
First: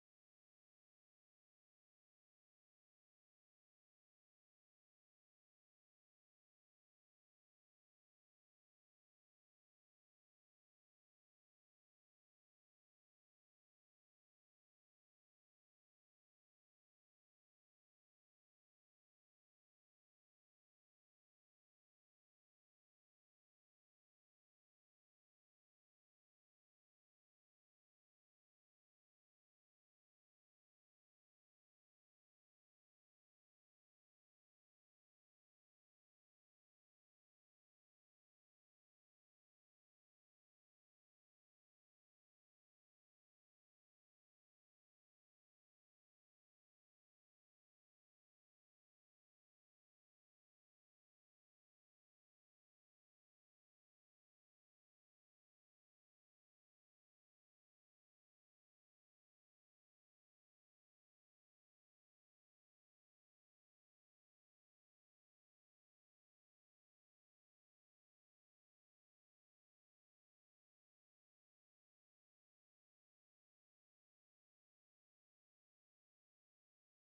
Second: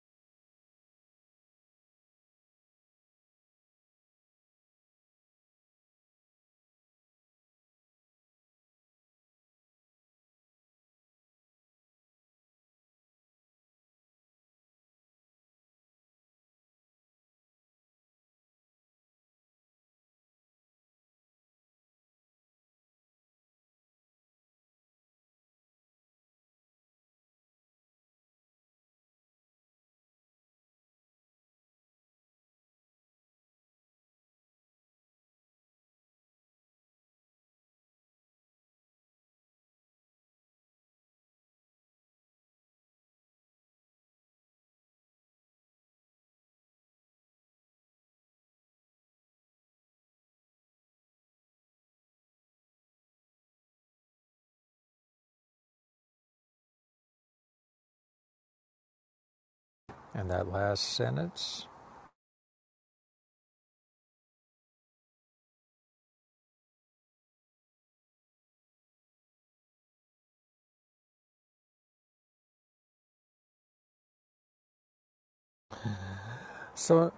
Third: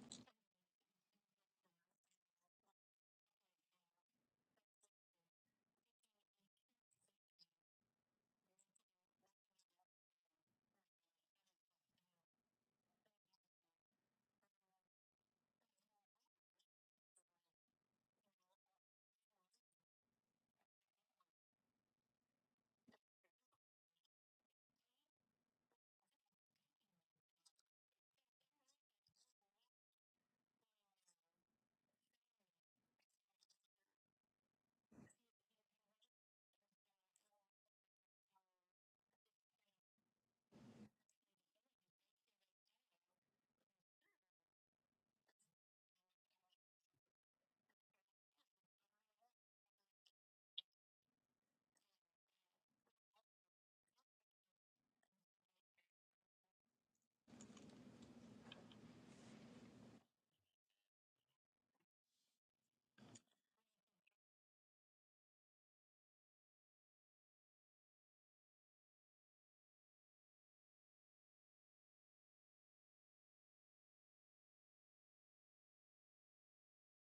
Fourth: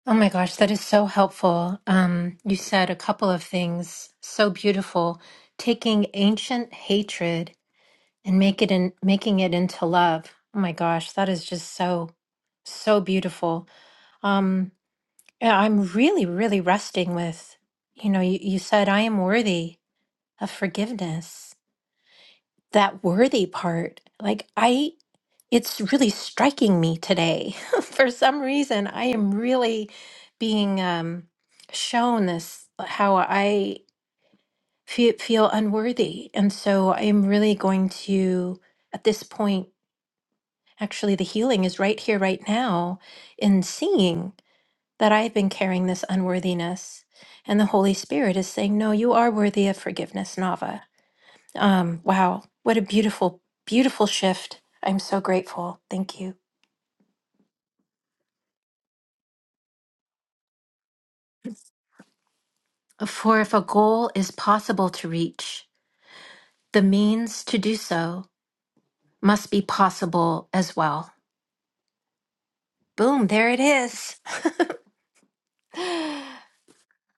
Oh my gosh, that is so helpful. Um, you said a couple of things so beautiful. Taking ancient hatred and make it in, making it into love. Oh my gosh, that is just so so beautiful. Um, Yeah, I'm really, really resting with, you know, you, you said I am worthy of forgiveness. That worthy part, like I, it's really striking me today. For some reason, I am really being um, shown this, uh, how I feel, feel unworthy. And so I am really going to, at this point, actually, the healing is right here, right now, in seeing. that I have been carrying this unworthiness. And the Holy Spirit is saying, No, you are worthy of forgiveness, Nava. Um, wow, what a beautiful, beautiful shift. I'm so grateful. Thank you.
And that last sentence.
For if a goal is possible to reach, the means to do so must be possible as well. Boom, there it is.
So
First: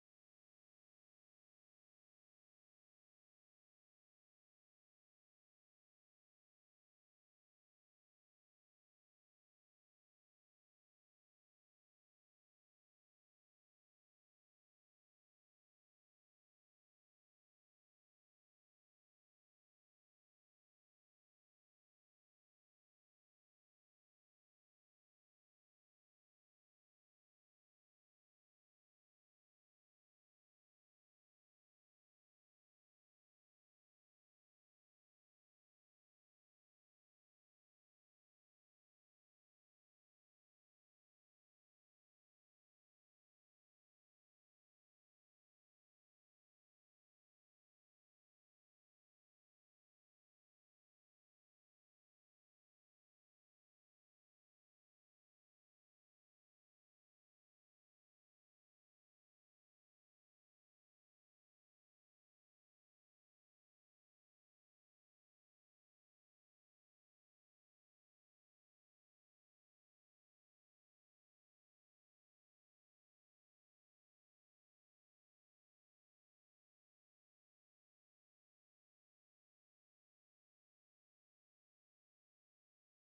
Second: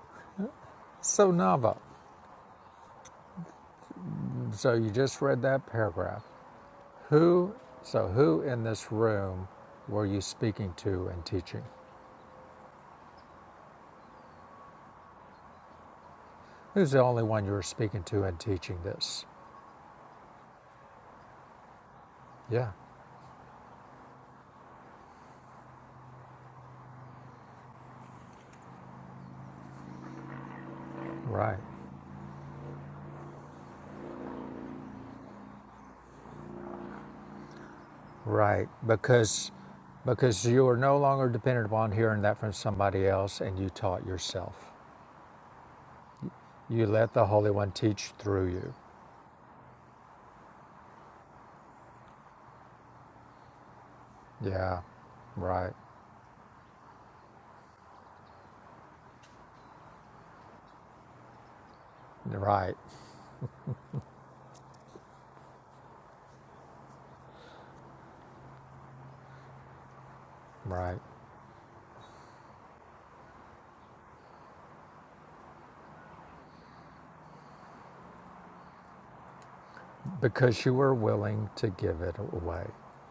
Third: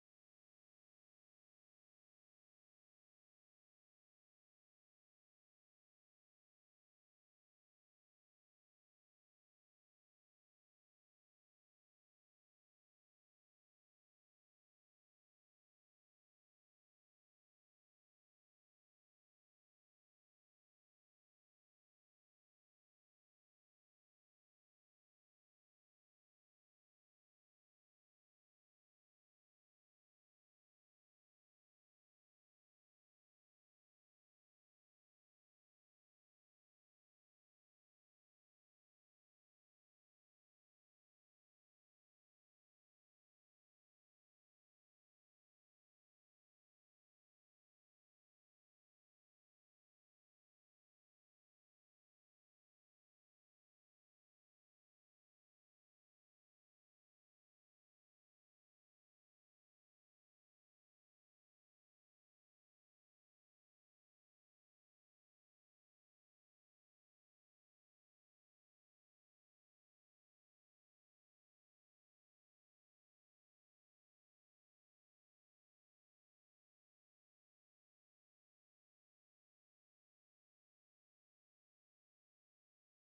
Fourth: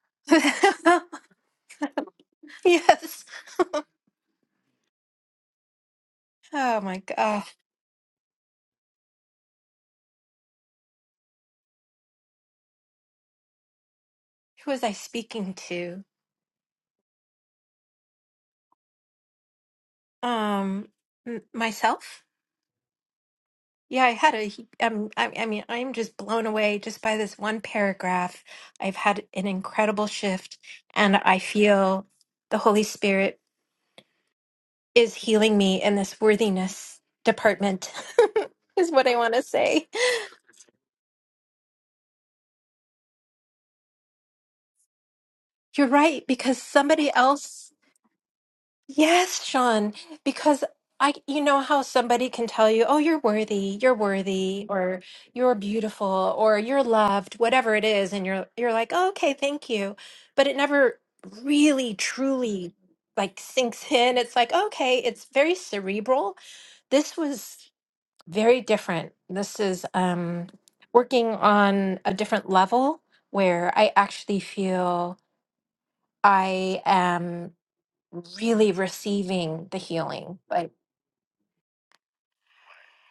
so Nava.
yes.
So you just read that paragraph.
Oh my God.
Who so who in this room were you speaking to and teaching?
Who was I speaking to?
Who's the only one you were speaking to and teaching this?
Um, m- myself?
Yeah,
Yeah, I had a, he- um, I, I mean, I'm just blown away just by this one paragraph. I've had an incredible shift, and I
right,
feel the Holy Spirit is healing me in this worthiness department,
right.
is what I want to
Because
say.
because you are no longer dependent upon hearing that from somebody else, and you taught yourself.
You're right, because
You
somebody
let the Holy
else
One teach through you.
Yes, Sean, because I, you know how somebody can tell you, oh, you're worthy, you're worthy,
Yeah,
or you're
right,
beautiful, or you're loved, whatever it is, and you're you're like, oh, okay, thank you, but it never really truly
right,
like sinks in. It's like, okay, it's very cerebral. This was very different. This is um
right.
working on a different level where I actually feel I am really receiving the healing.
Because
Like,
you were willing to give it away.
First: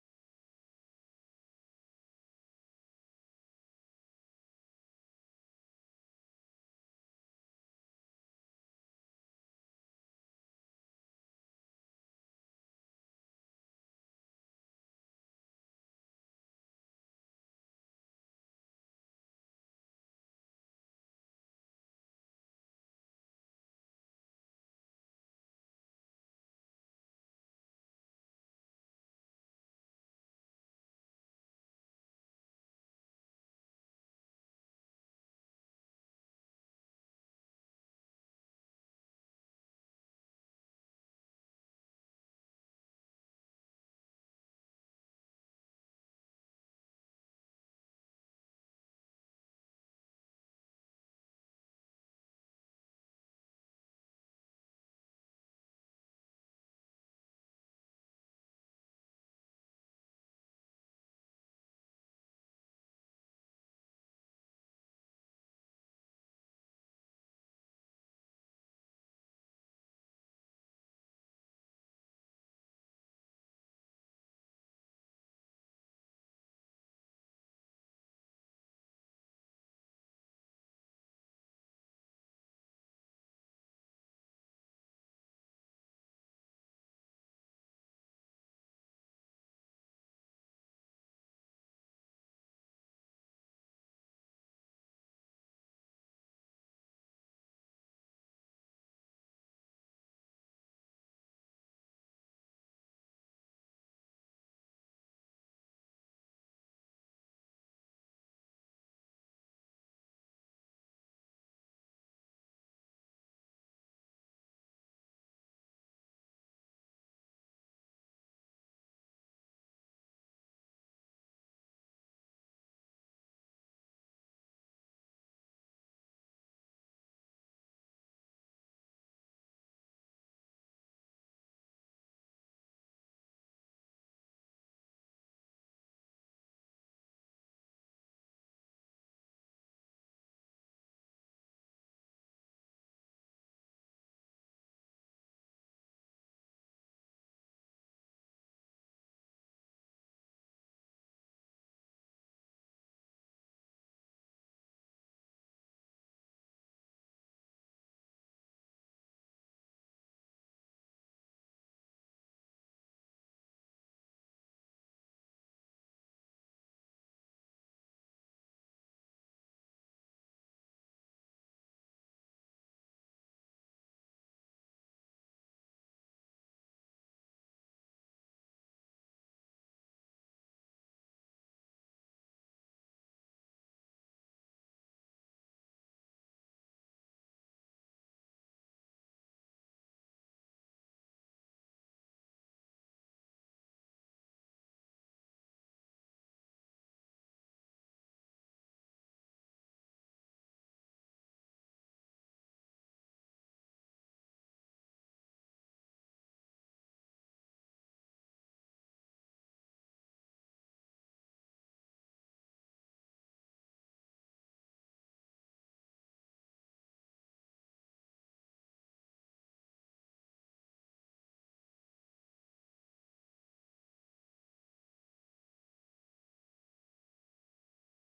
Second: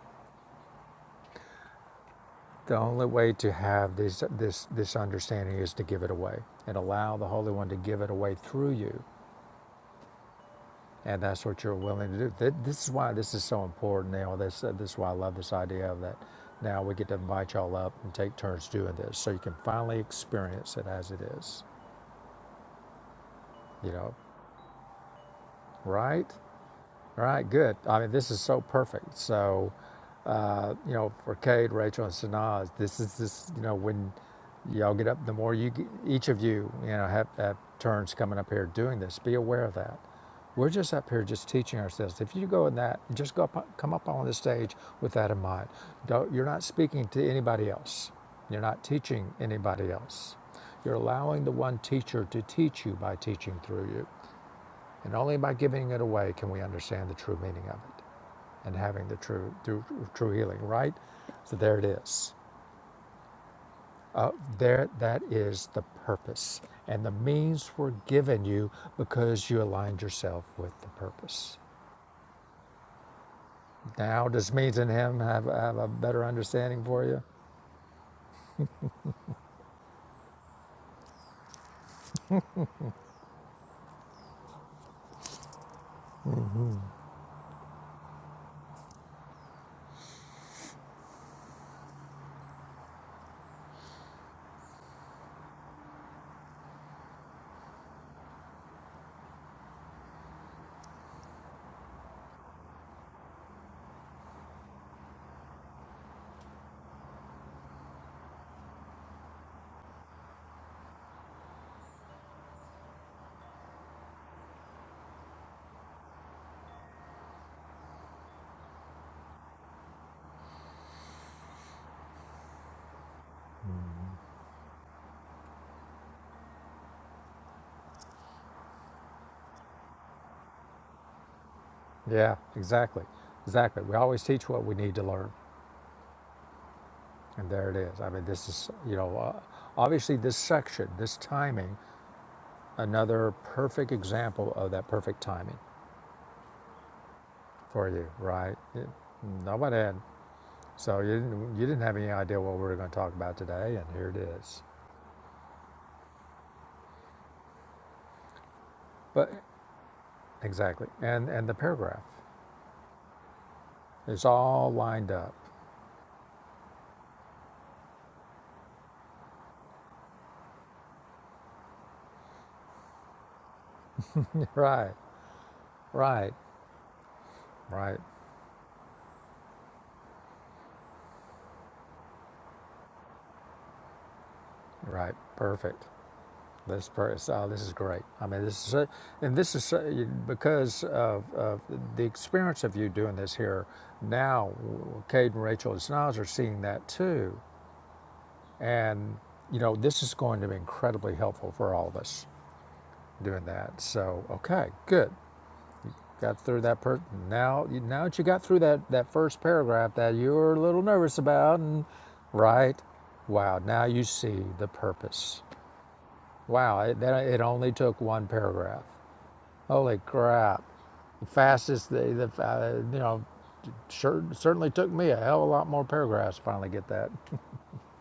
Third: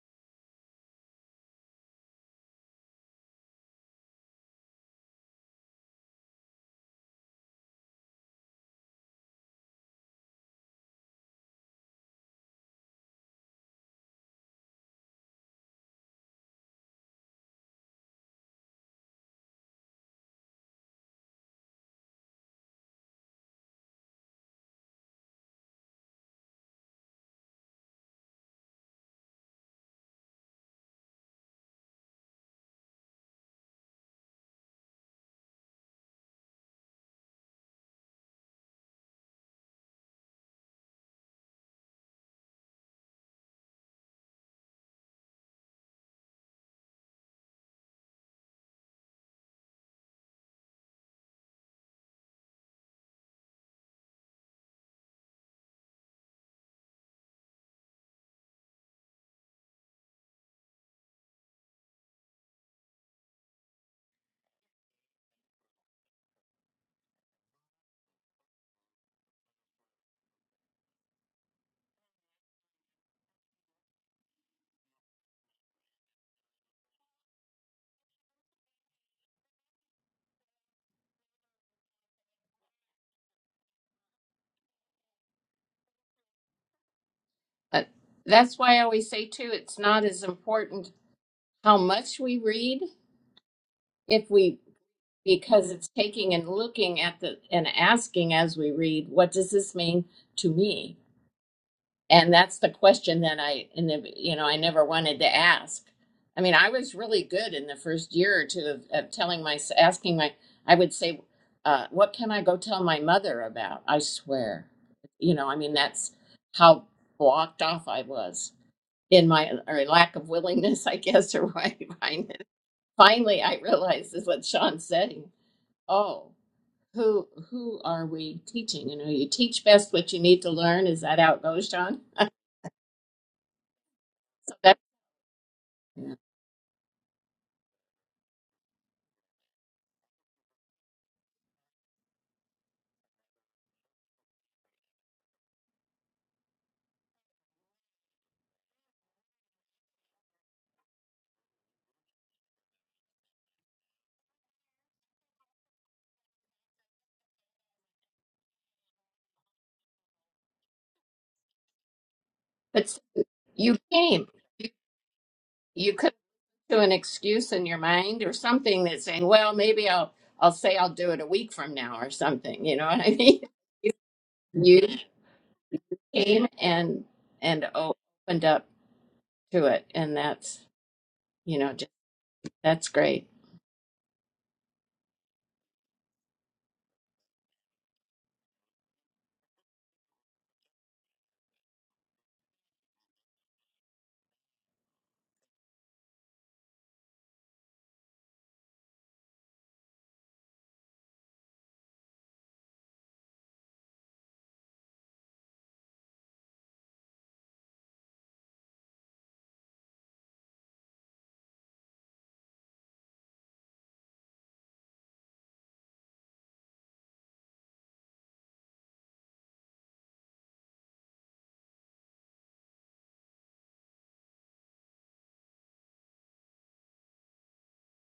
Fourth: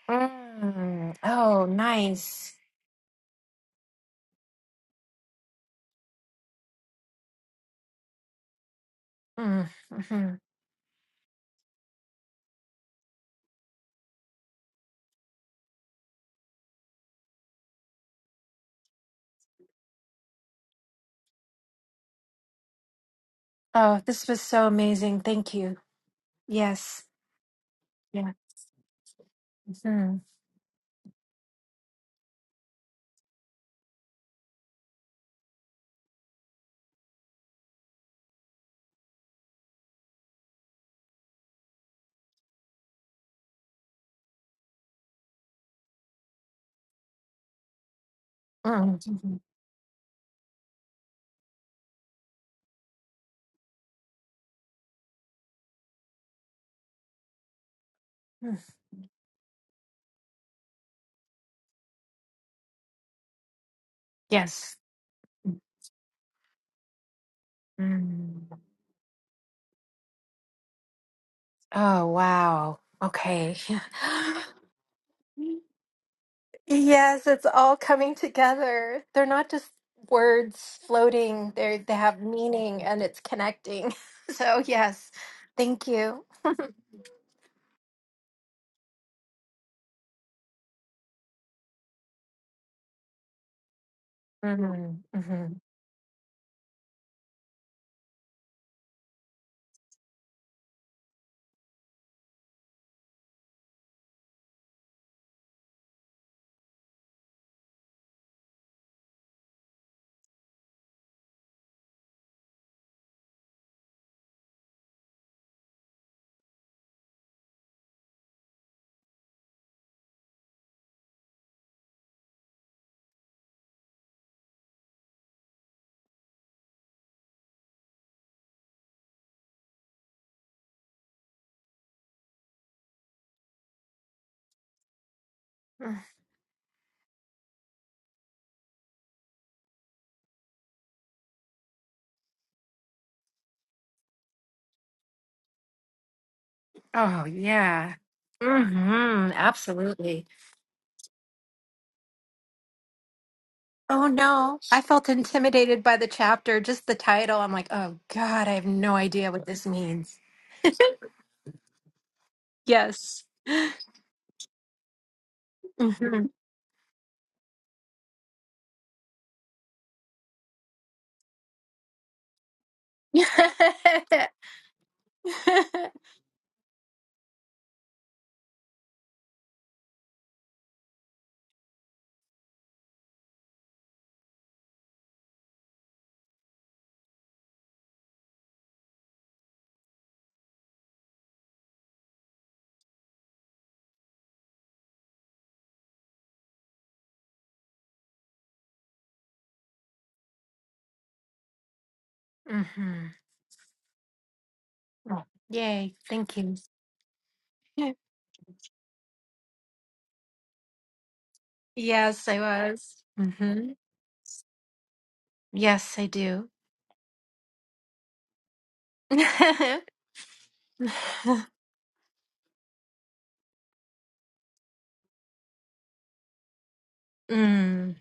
mm, oh, nice.
The only way to have this this this understanding is to give it away and allow the Holy One to give it away through you
Mm, mhm.
and that's what you're willing to do. This is why this is so important. You know, this uh, this is why I love this idea of that. Now we get to invite y'all up and take turns doing this, so you can finally experience it as it is. You
Oh,
know,
this was so amazing. Thank you.
right?
Yes.
All right, good. I mean,
Yeah.
this is so perfect. So,
Mhm.
uh, you know, for Cade, Rachel, and Sanaz, this is this. You know, when y'all get up, the more you, get- each of you, you know, have, have turns coming up here doing this. Be aware of that. We're just up here just teaching ourselves. If you go in that, just go up, come up on the stage with that in mind. Don't, you're not speaking to anybody else. You're not
Mm,
teaching
mhm.
anybody else. You're allowing the one teacher to teach you by teaching through you. And only by giving it away can we understand the true meaning of it
Mm.
and having the true, true, true healing, right? So there it is. Uh,
Yes.
there, that is the purpose. And the means were given
Mm.
you because you aligned yourself with the purpose.
Oh, wow. Okay.
Now, does means and him have, have a better understanding for you?
yes, it's all coming together. They're not just words floating. They they have meaning and it's connecting. So, yes. Thank you.
But that's why I always say, too, it's not as important how much we read. If we
Mhm,
because it's taking and looking at the and asking as we read, what does this mean to me? And that's the question that I in the you know I never wanted to ask. I mean, I was really good in the first year or two of, of telling my asking my I would say, uh, what can I go tell my mother about? I swear, you know, I mean that's how blocked off I was in my or lack of willingness, I guess, or why. Finally, I realized is what Sean's saying. Oh who who are we teaching? You know, you teach best what you need to learn. Is that how it goes, John?
Yeah, exactly. Exactly. We always teach
So
what we
that,
need to learn.
mhm.
And there it is. I mean, this is, you know, uh, obviously this section, this timing Another perfect example of that perfect timing
Oh,
for
yeah.
you, right? It,
hmm
nobody had,
Absolutely.
so you didn't, you didn't have any idea what we were going to talk about today, and
Oh,
here it
no.
is.
I felt intimidated by the chapter, just the title. I'm like, oh, God, I have no
But
idea what this means.
exactly, and and the paragraph
but still,
Yes.
you
is
came. You,
all lined up.
hmm
you could
hmm
do an excuse in your mind or something that's saying, "Well, maybe I'll I'll say I'll do it a week from now or something." You know what I mean? You, you
right, right,
came and and o-
right,
opened up to it, and that's you know just that's great.
right. Perfect. This per- oh, this is great. I mean, this is so- and this is so- because of, of the experience of you doing this here. Now, Cade and Rachel as nods are seeing that too, And, you know, this is going to be incredibly helpful for all of us doing that. So, okay, good.
Yay. Thank
Got
you.
through that per now now that you got through that, that first paragraph that you were a little nervous about and
Yes, I
right.
was.
Wow,
hmm
now you see the purpose.
Yes, I do.
Wow, it, that, it only took one paragraph. Holy crap. The fastest, the, the uh, you know, sure, certainly took me a hell of a lot more paragraphs to finally get that.
mm,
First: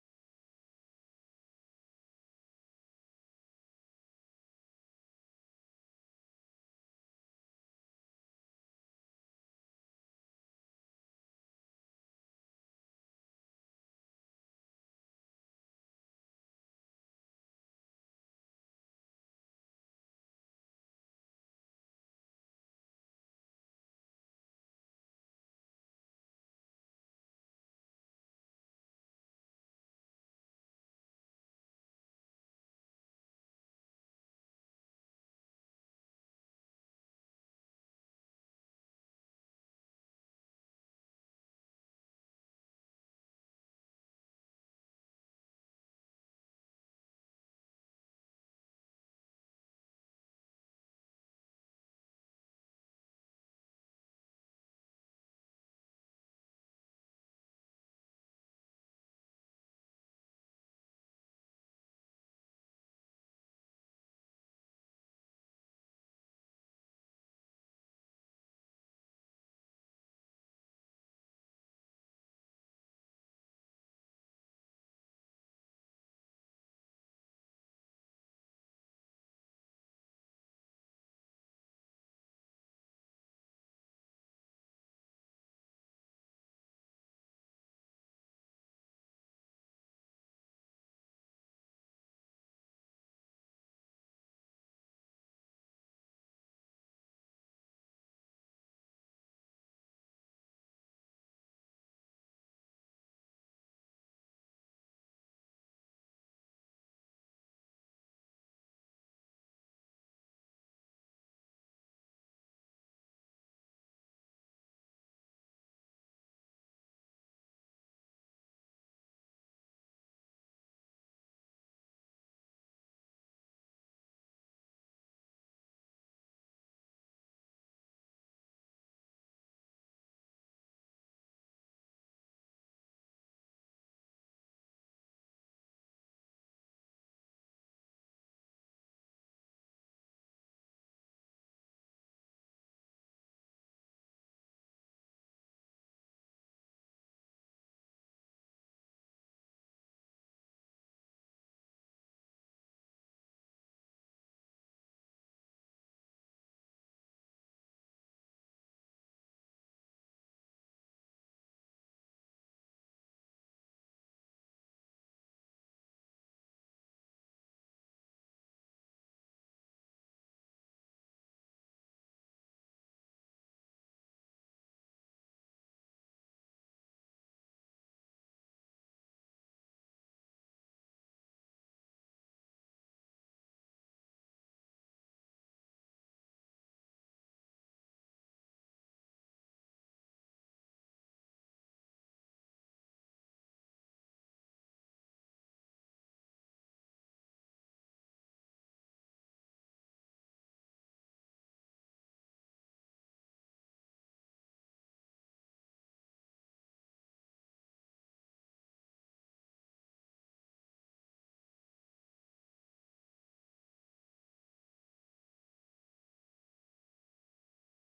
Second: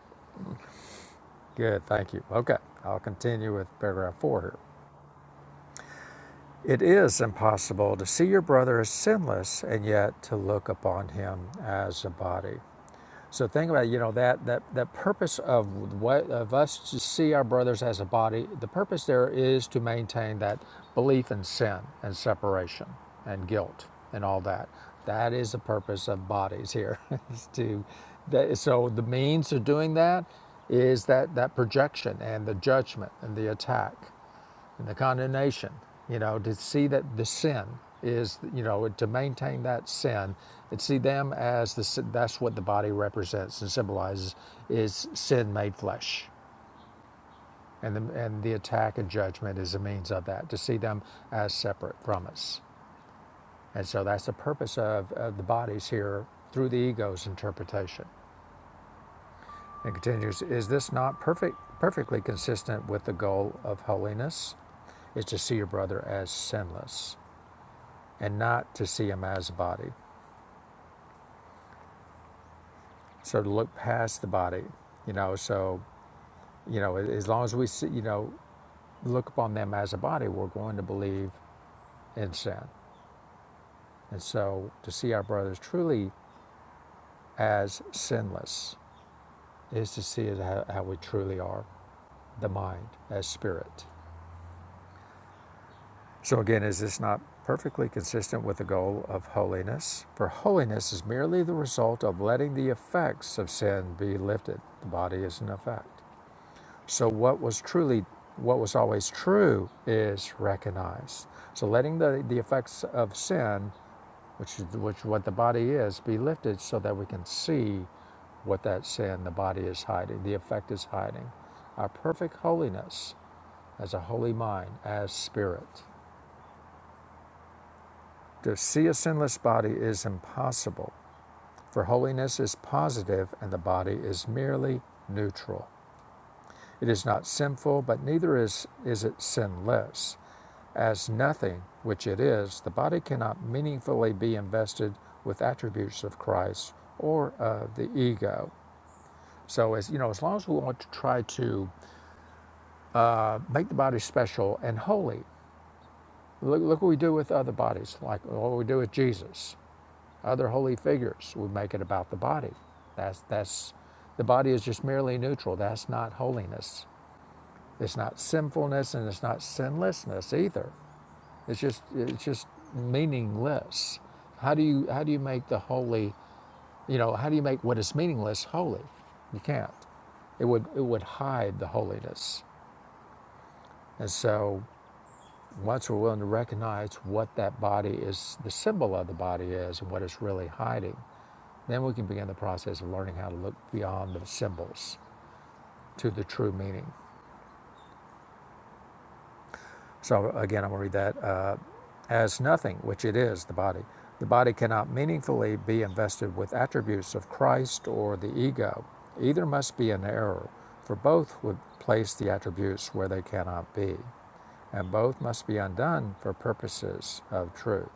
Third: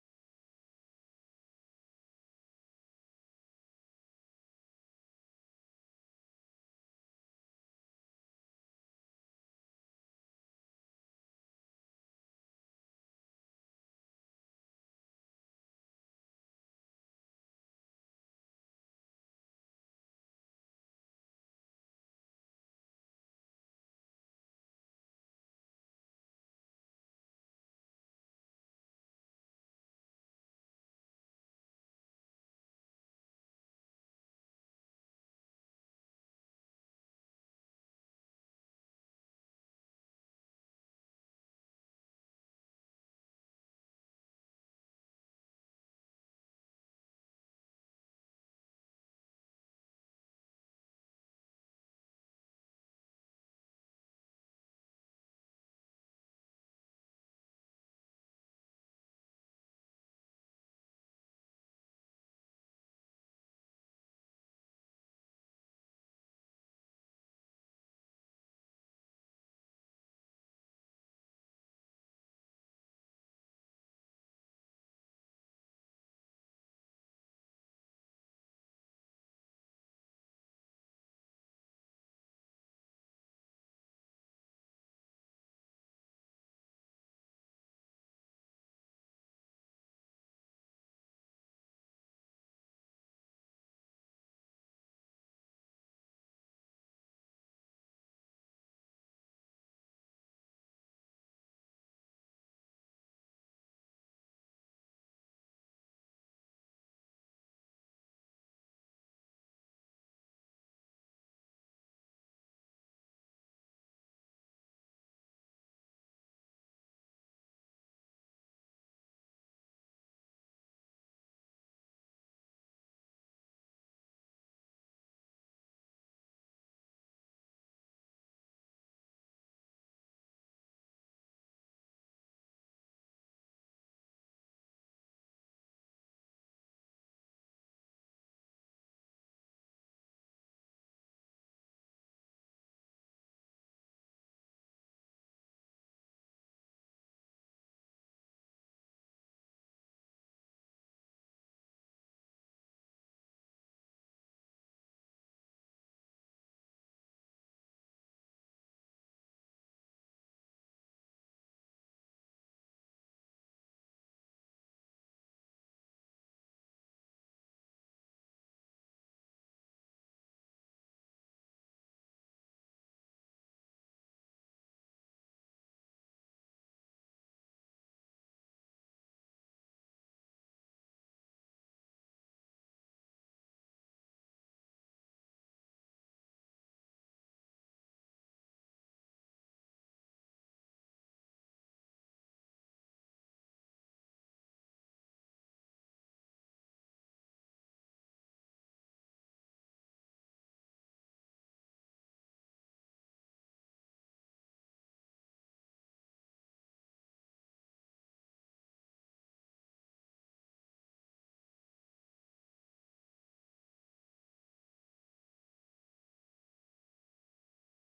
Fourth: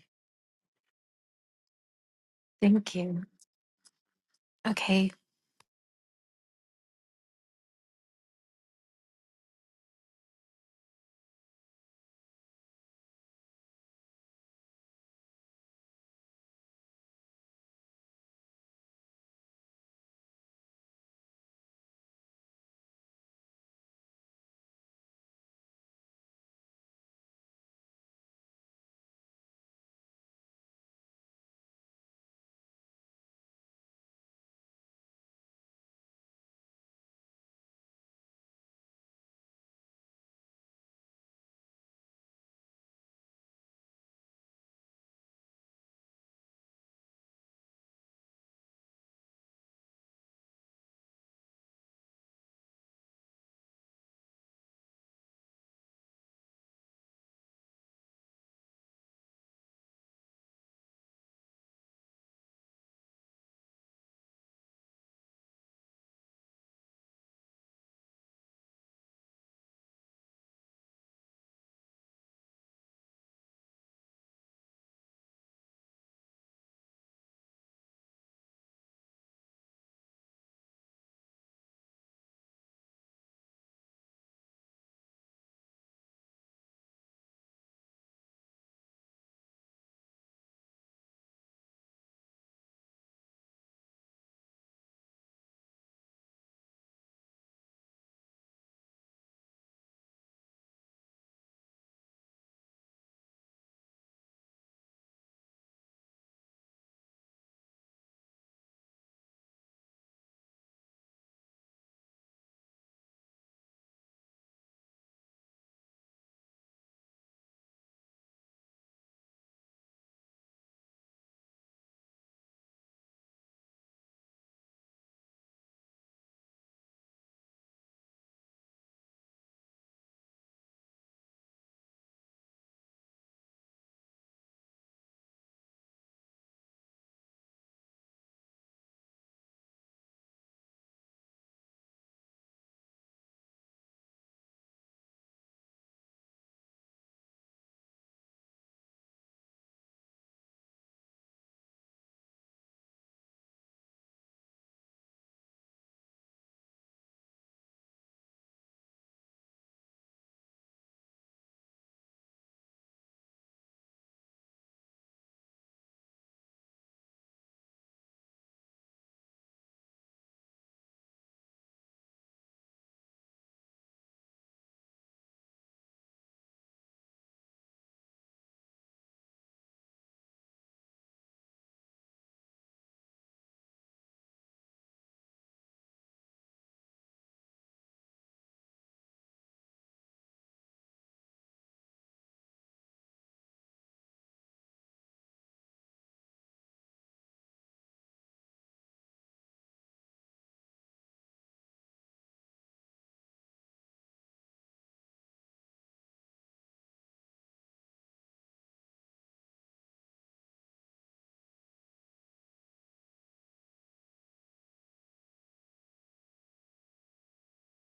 Good, thank you. Okay,
thank
I'll
you.
continue with paragraph four here.
Okay.
It is impossible to see your brother as sinless and yet to look upon him as a body. So think about you know that that that purpose of what of us to see our brothers as a body. The purpose there is to maintain that belief in sin and separation and guilt and all that. That is the purpose of bodies here. is to that, so the means of doing that is that that projection and the judgment and the attack and the condemnation. You know, to see that the sin is, you know, to maintain that sin, and see them as the sin- that's what the body represents and symbolizes is sin made flesh, and the, and the attack and judgment is a means of that. To see them as separate from us, and so that's the purpose of, of the bodies here through the ego's interpretation. It continues, is this not perfect, perfectly consistent with the goal of holiness? Is to see your brother as sinless. and not to see him as a body. So to look past the body, you know, so, you know, as long as we see, you know, look upon them as a body, we're going to believe in sin. And so to see our brothers truly as sinless is to see it how, how we truly are, the mind as spirit. So again, is this not perfectly consistent with the goal of holiness? For holiness is merely the result of letting the effects of sin be lifted. The body is an effect. So what was truly, what was always true is recognized. So letting the, the effects of sin, which is which what the body is, be lifted so that we can see what that sin, the body is hiding, the effect is hiding. Our perfect holiness as a holy mind, as spirit. To see a sinless body is impossible, for holiness is positive and the body is merely neutral. It is not sinful, but neither is, is it sinless. As nothing, which it is, the body cannot meaningfully be invested with attributes of Christ or of the ego. So as you know, as long as we want to try to uh, make the body special and holy, look, look what we do with other bodies, like what we do with Jesus, other holy figures. We make it about the body. That's that's the body is just merely neutral. That's not holiness. It's not sinfulness and it's not sinlessness either. It's just it's just meaningless. How do you how do you make the holy you know how do you make what is meaningless holy? You can't. It would it would hide the holiness. And so once we're willing to recognize what that body is, the symbol of the body is, and what it's really hiding, then we can begin the process of learning how to look beyond the symbols to the true meaning. So again, I'm going to read that. Uh, as nothing, which it is, the body. The body cannot meaningfully be invested with attributes of Christ or the ego. Either must be an error, for both would place the attributes where they cannot be, and both must be undone for purposes of truth.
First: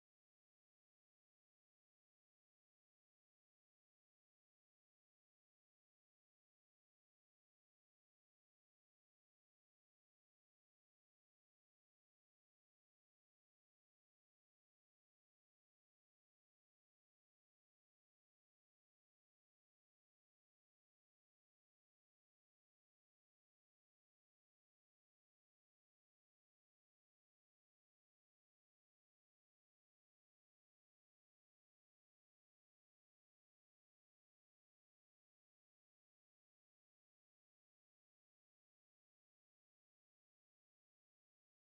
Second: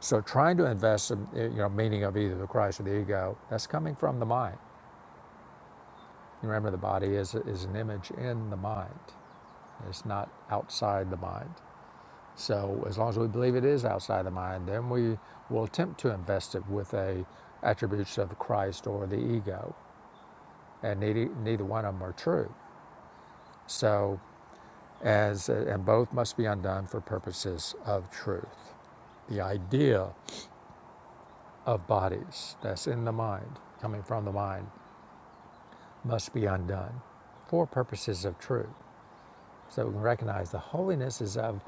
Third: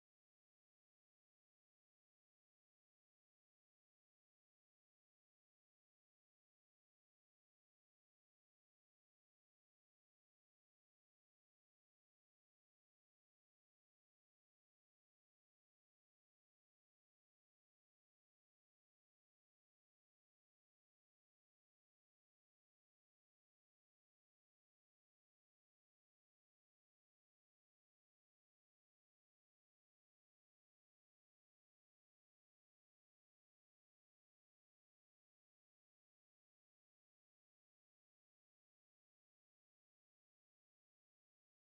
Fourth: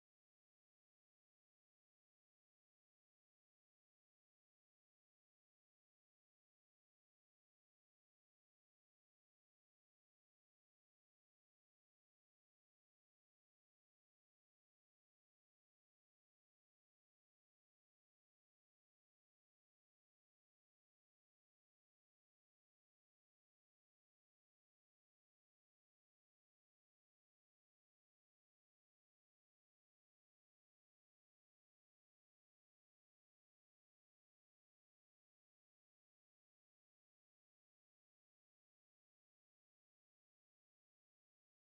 So, trying to invest, in, you know, meaning of either the Christ or the ego, that's coming from the mind. Remember, the body is is an image in the mind. It's not outside the mind. So as long as we believe it is outside the mind, then we will attempt to invest it with a attributes of Christ or the ego, and neither, neither one of them are true. So as and both must be undone for purposes of truth. The idea of bodies that's in the mind, coming from the mind, must be undone for purposes of truth. So we can recognize the holiness is of,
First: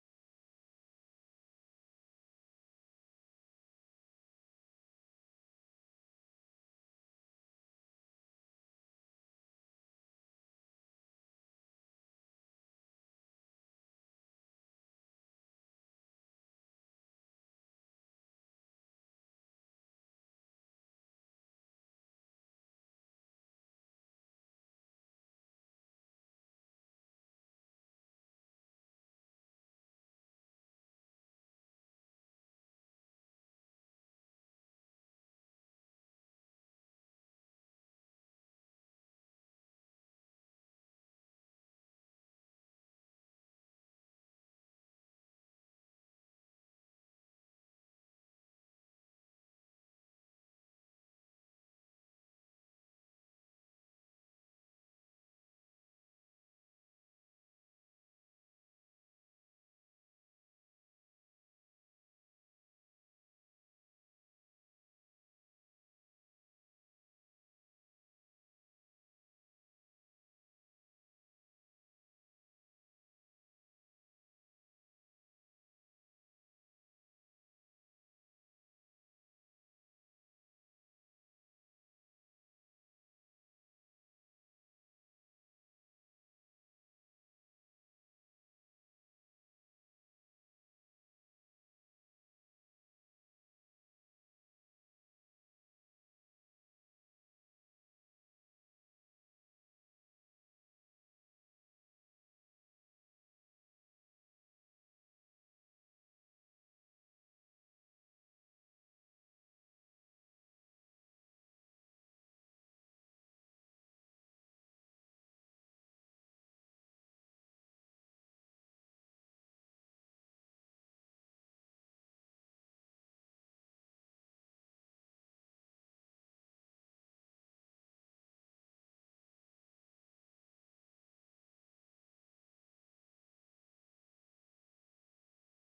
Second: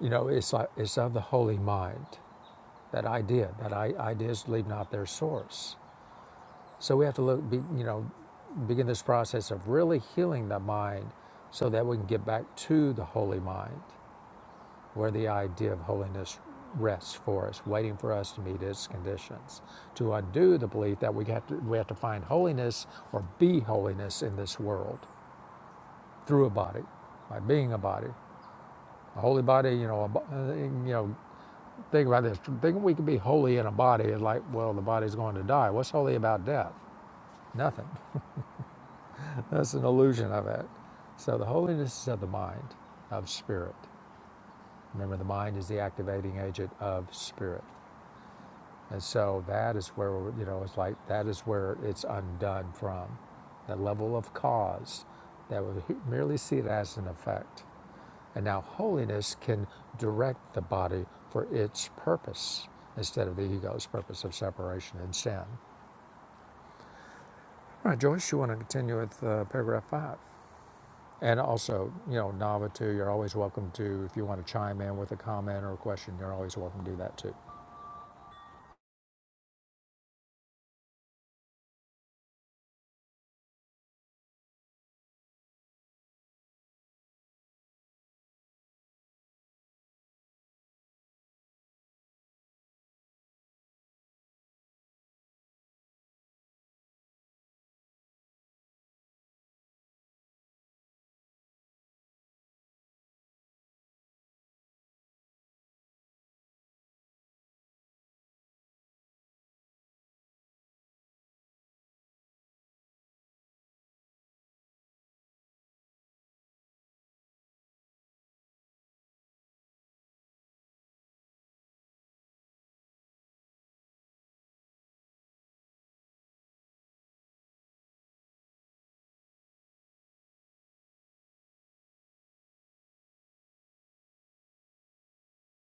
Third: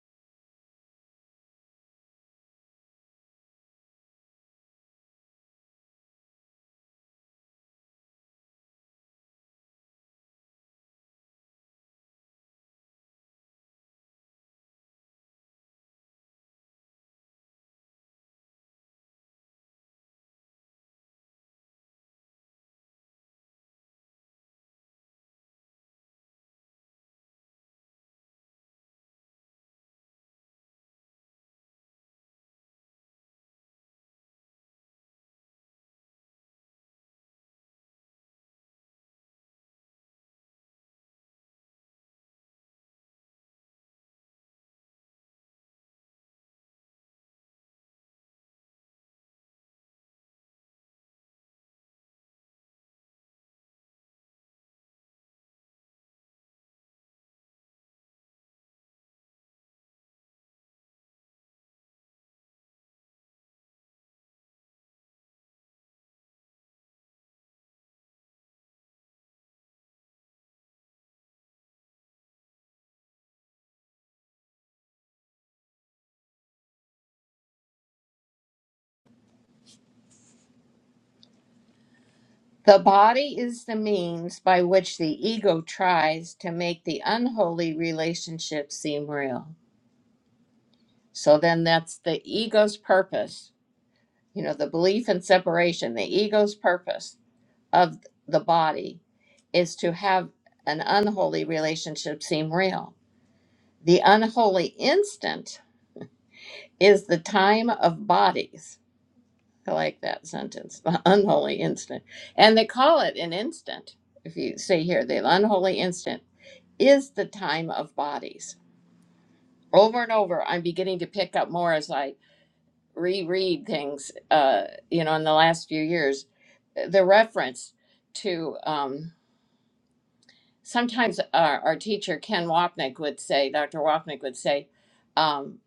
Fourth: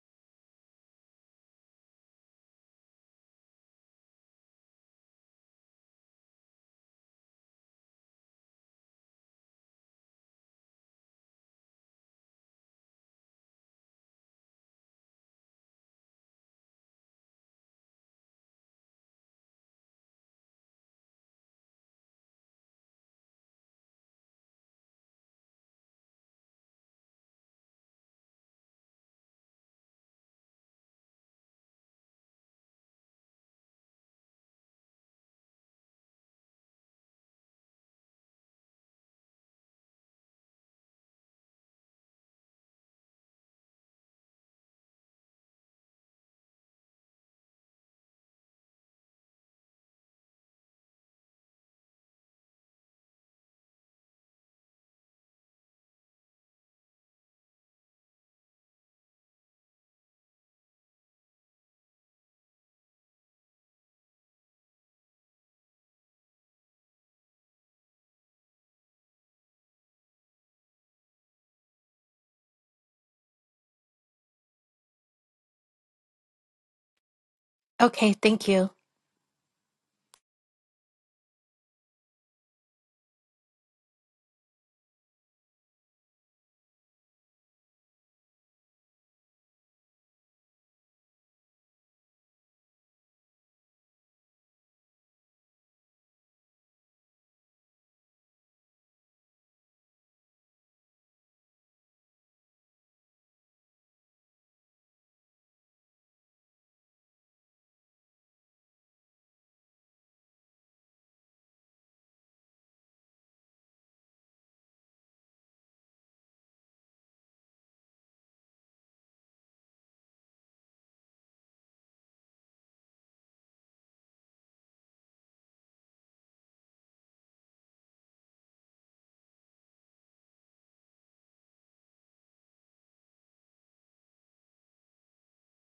you know, it's, like, it's of the holy mind that idea that I, ideas leave not their source so we have to look be, you know begin this process of really healing the mind so that we can get back to the holy mind where the idea of holiness rests for us waiting for us to meet its conditions to undo the belief that we have to we have to find holiness or be holiness in this world through a body by being a body a holy body you know a, bo- uh, you know Think about this. Thinking we can be holy in a body is like, well, the body's going to die. What's holy about death? Nothing. That's an illusion of it. So the holiness is of the mind, of spirit. Remember, the mind is the activating agent of spirit. And so that is where, you know, it's like that is where it's undone from. That level of cause that would merely see it as an effect. And now holiness can direct the body for its purpose instead of the ego's purpose of separation and sin. All right, Joyce, you want to continue with uh, paragraph five? And also, you know, Nava, too, you're always welcome to, if you want to chime in with a comment or a question, you're always welcome to do that, too.
Okay. Thank you.
The body is the means by which the ego tries to make the unholy relationship seem real. So then that's the ego's purpose, you know, the belief in separation, the ego's purpose of the body is to have an unholy relationship seem real. The unholy instant is the time of bodies. I like that sentence, the unholy instant. And they call it an instant. If you see here, the unholy instant. is the time of bodies. Over and over, I'm beginning to pick up more as I reread things, uh, you know, in the last few years. The reference to um, sometimes our, our teacher, Ken Wapnick, would say, Dr. Wapnick would say, um,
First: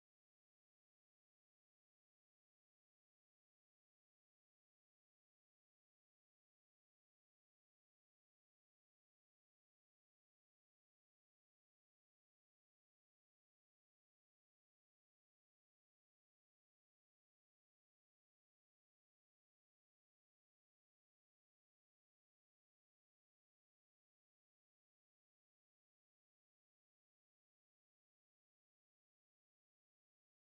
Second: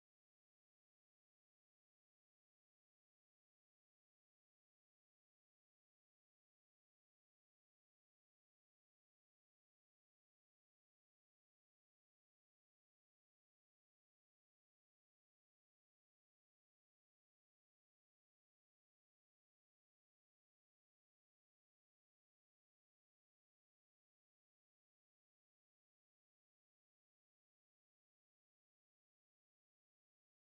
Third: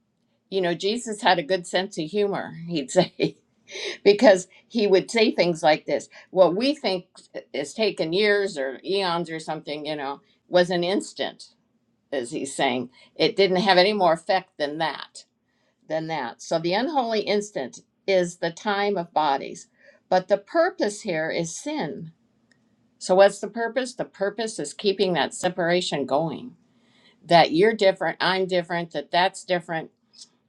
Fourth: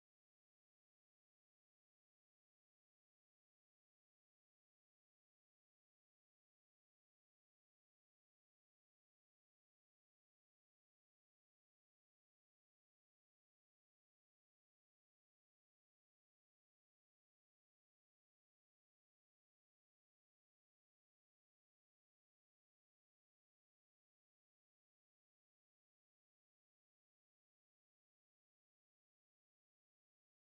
you know, Jesus had a good sense of humor, he'd say, because he would say things like this. What we think is taken years or eons or something, you know, was an instant as he's saying, it didn't have any more effect than that, than that. So the unholy instant is the time of bodies, but the purpose here is sin. So what's the purpose? The purpose is keeping that separation going. That you're different, I'm different, that that's different,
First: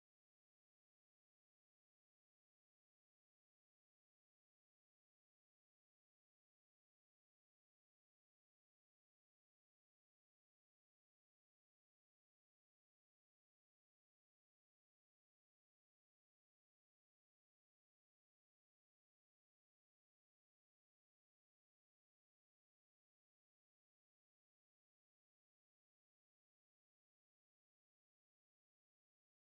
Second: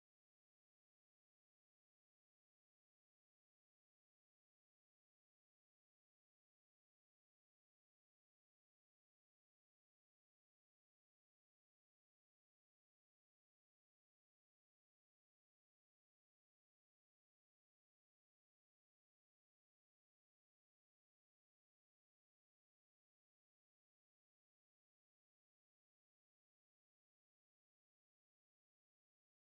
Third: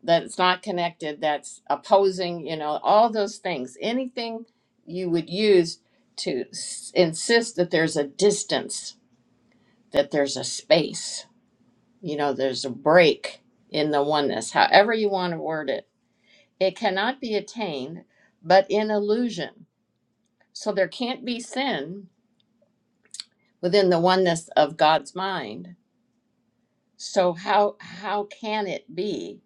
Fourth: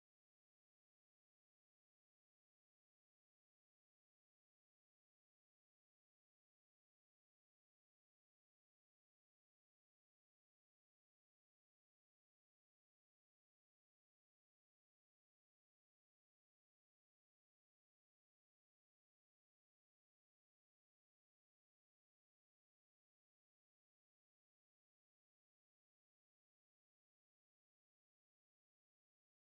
that it's not connected, that's opposing, you know, all those things. Anything you would use to s- insist that there's a distance, that there's a space you know, there's a break in the oneness, however you want to word it. It cannot be attained but in illusion. So there can't be sin within the oneness of God's mind. So how how can it be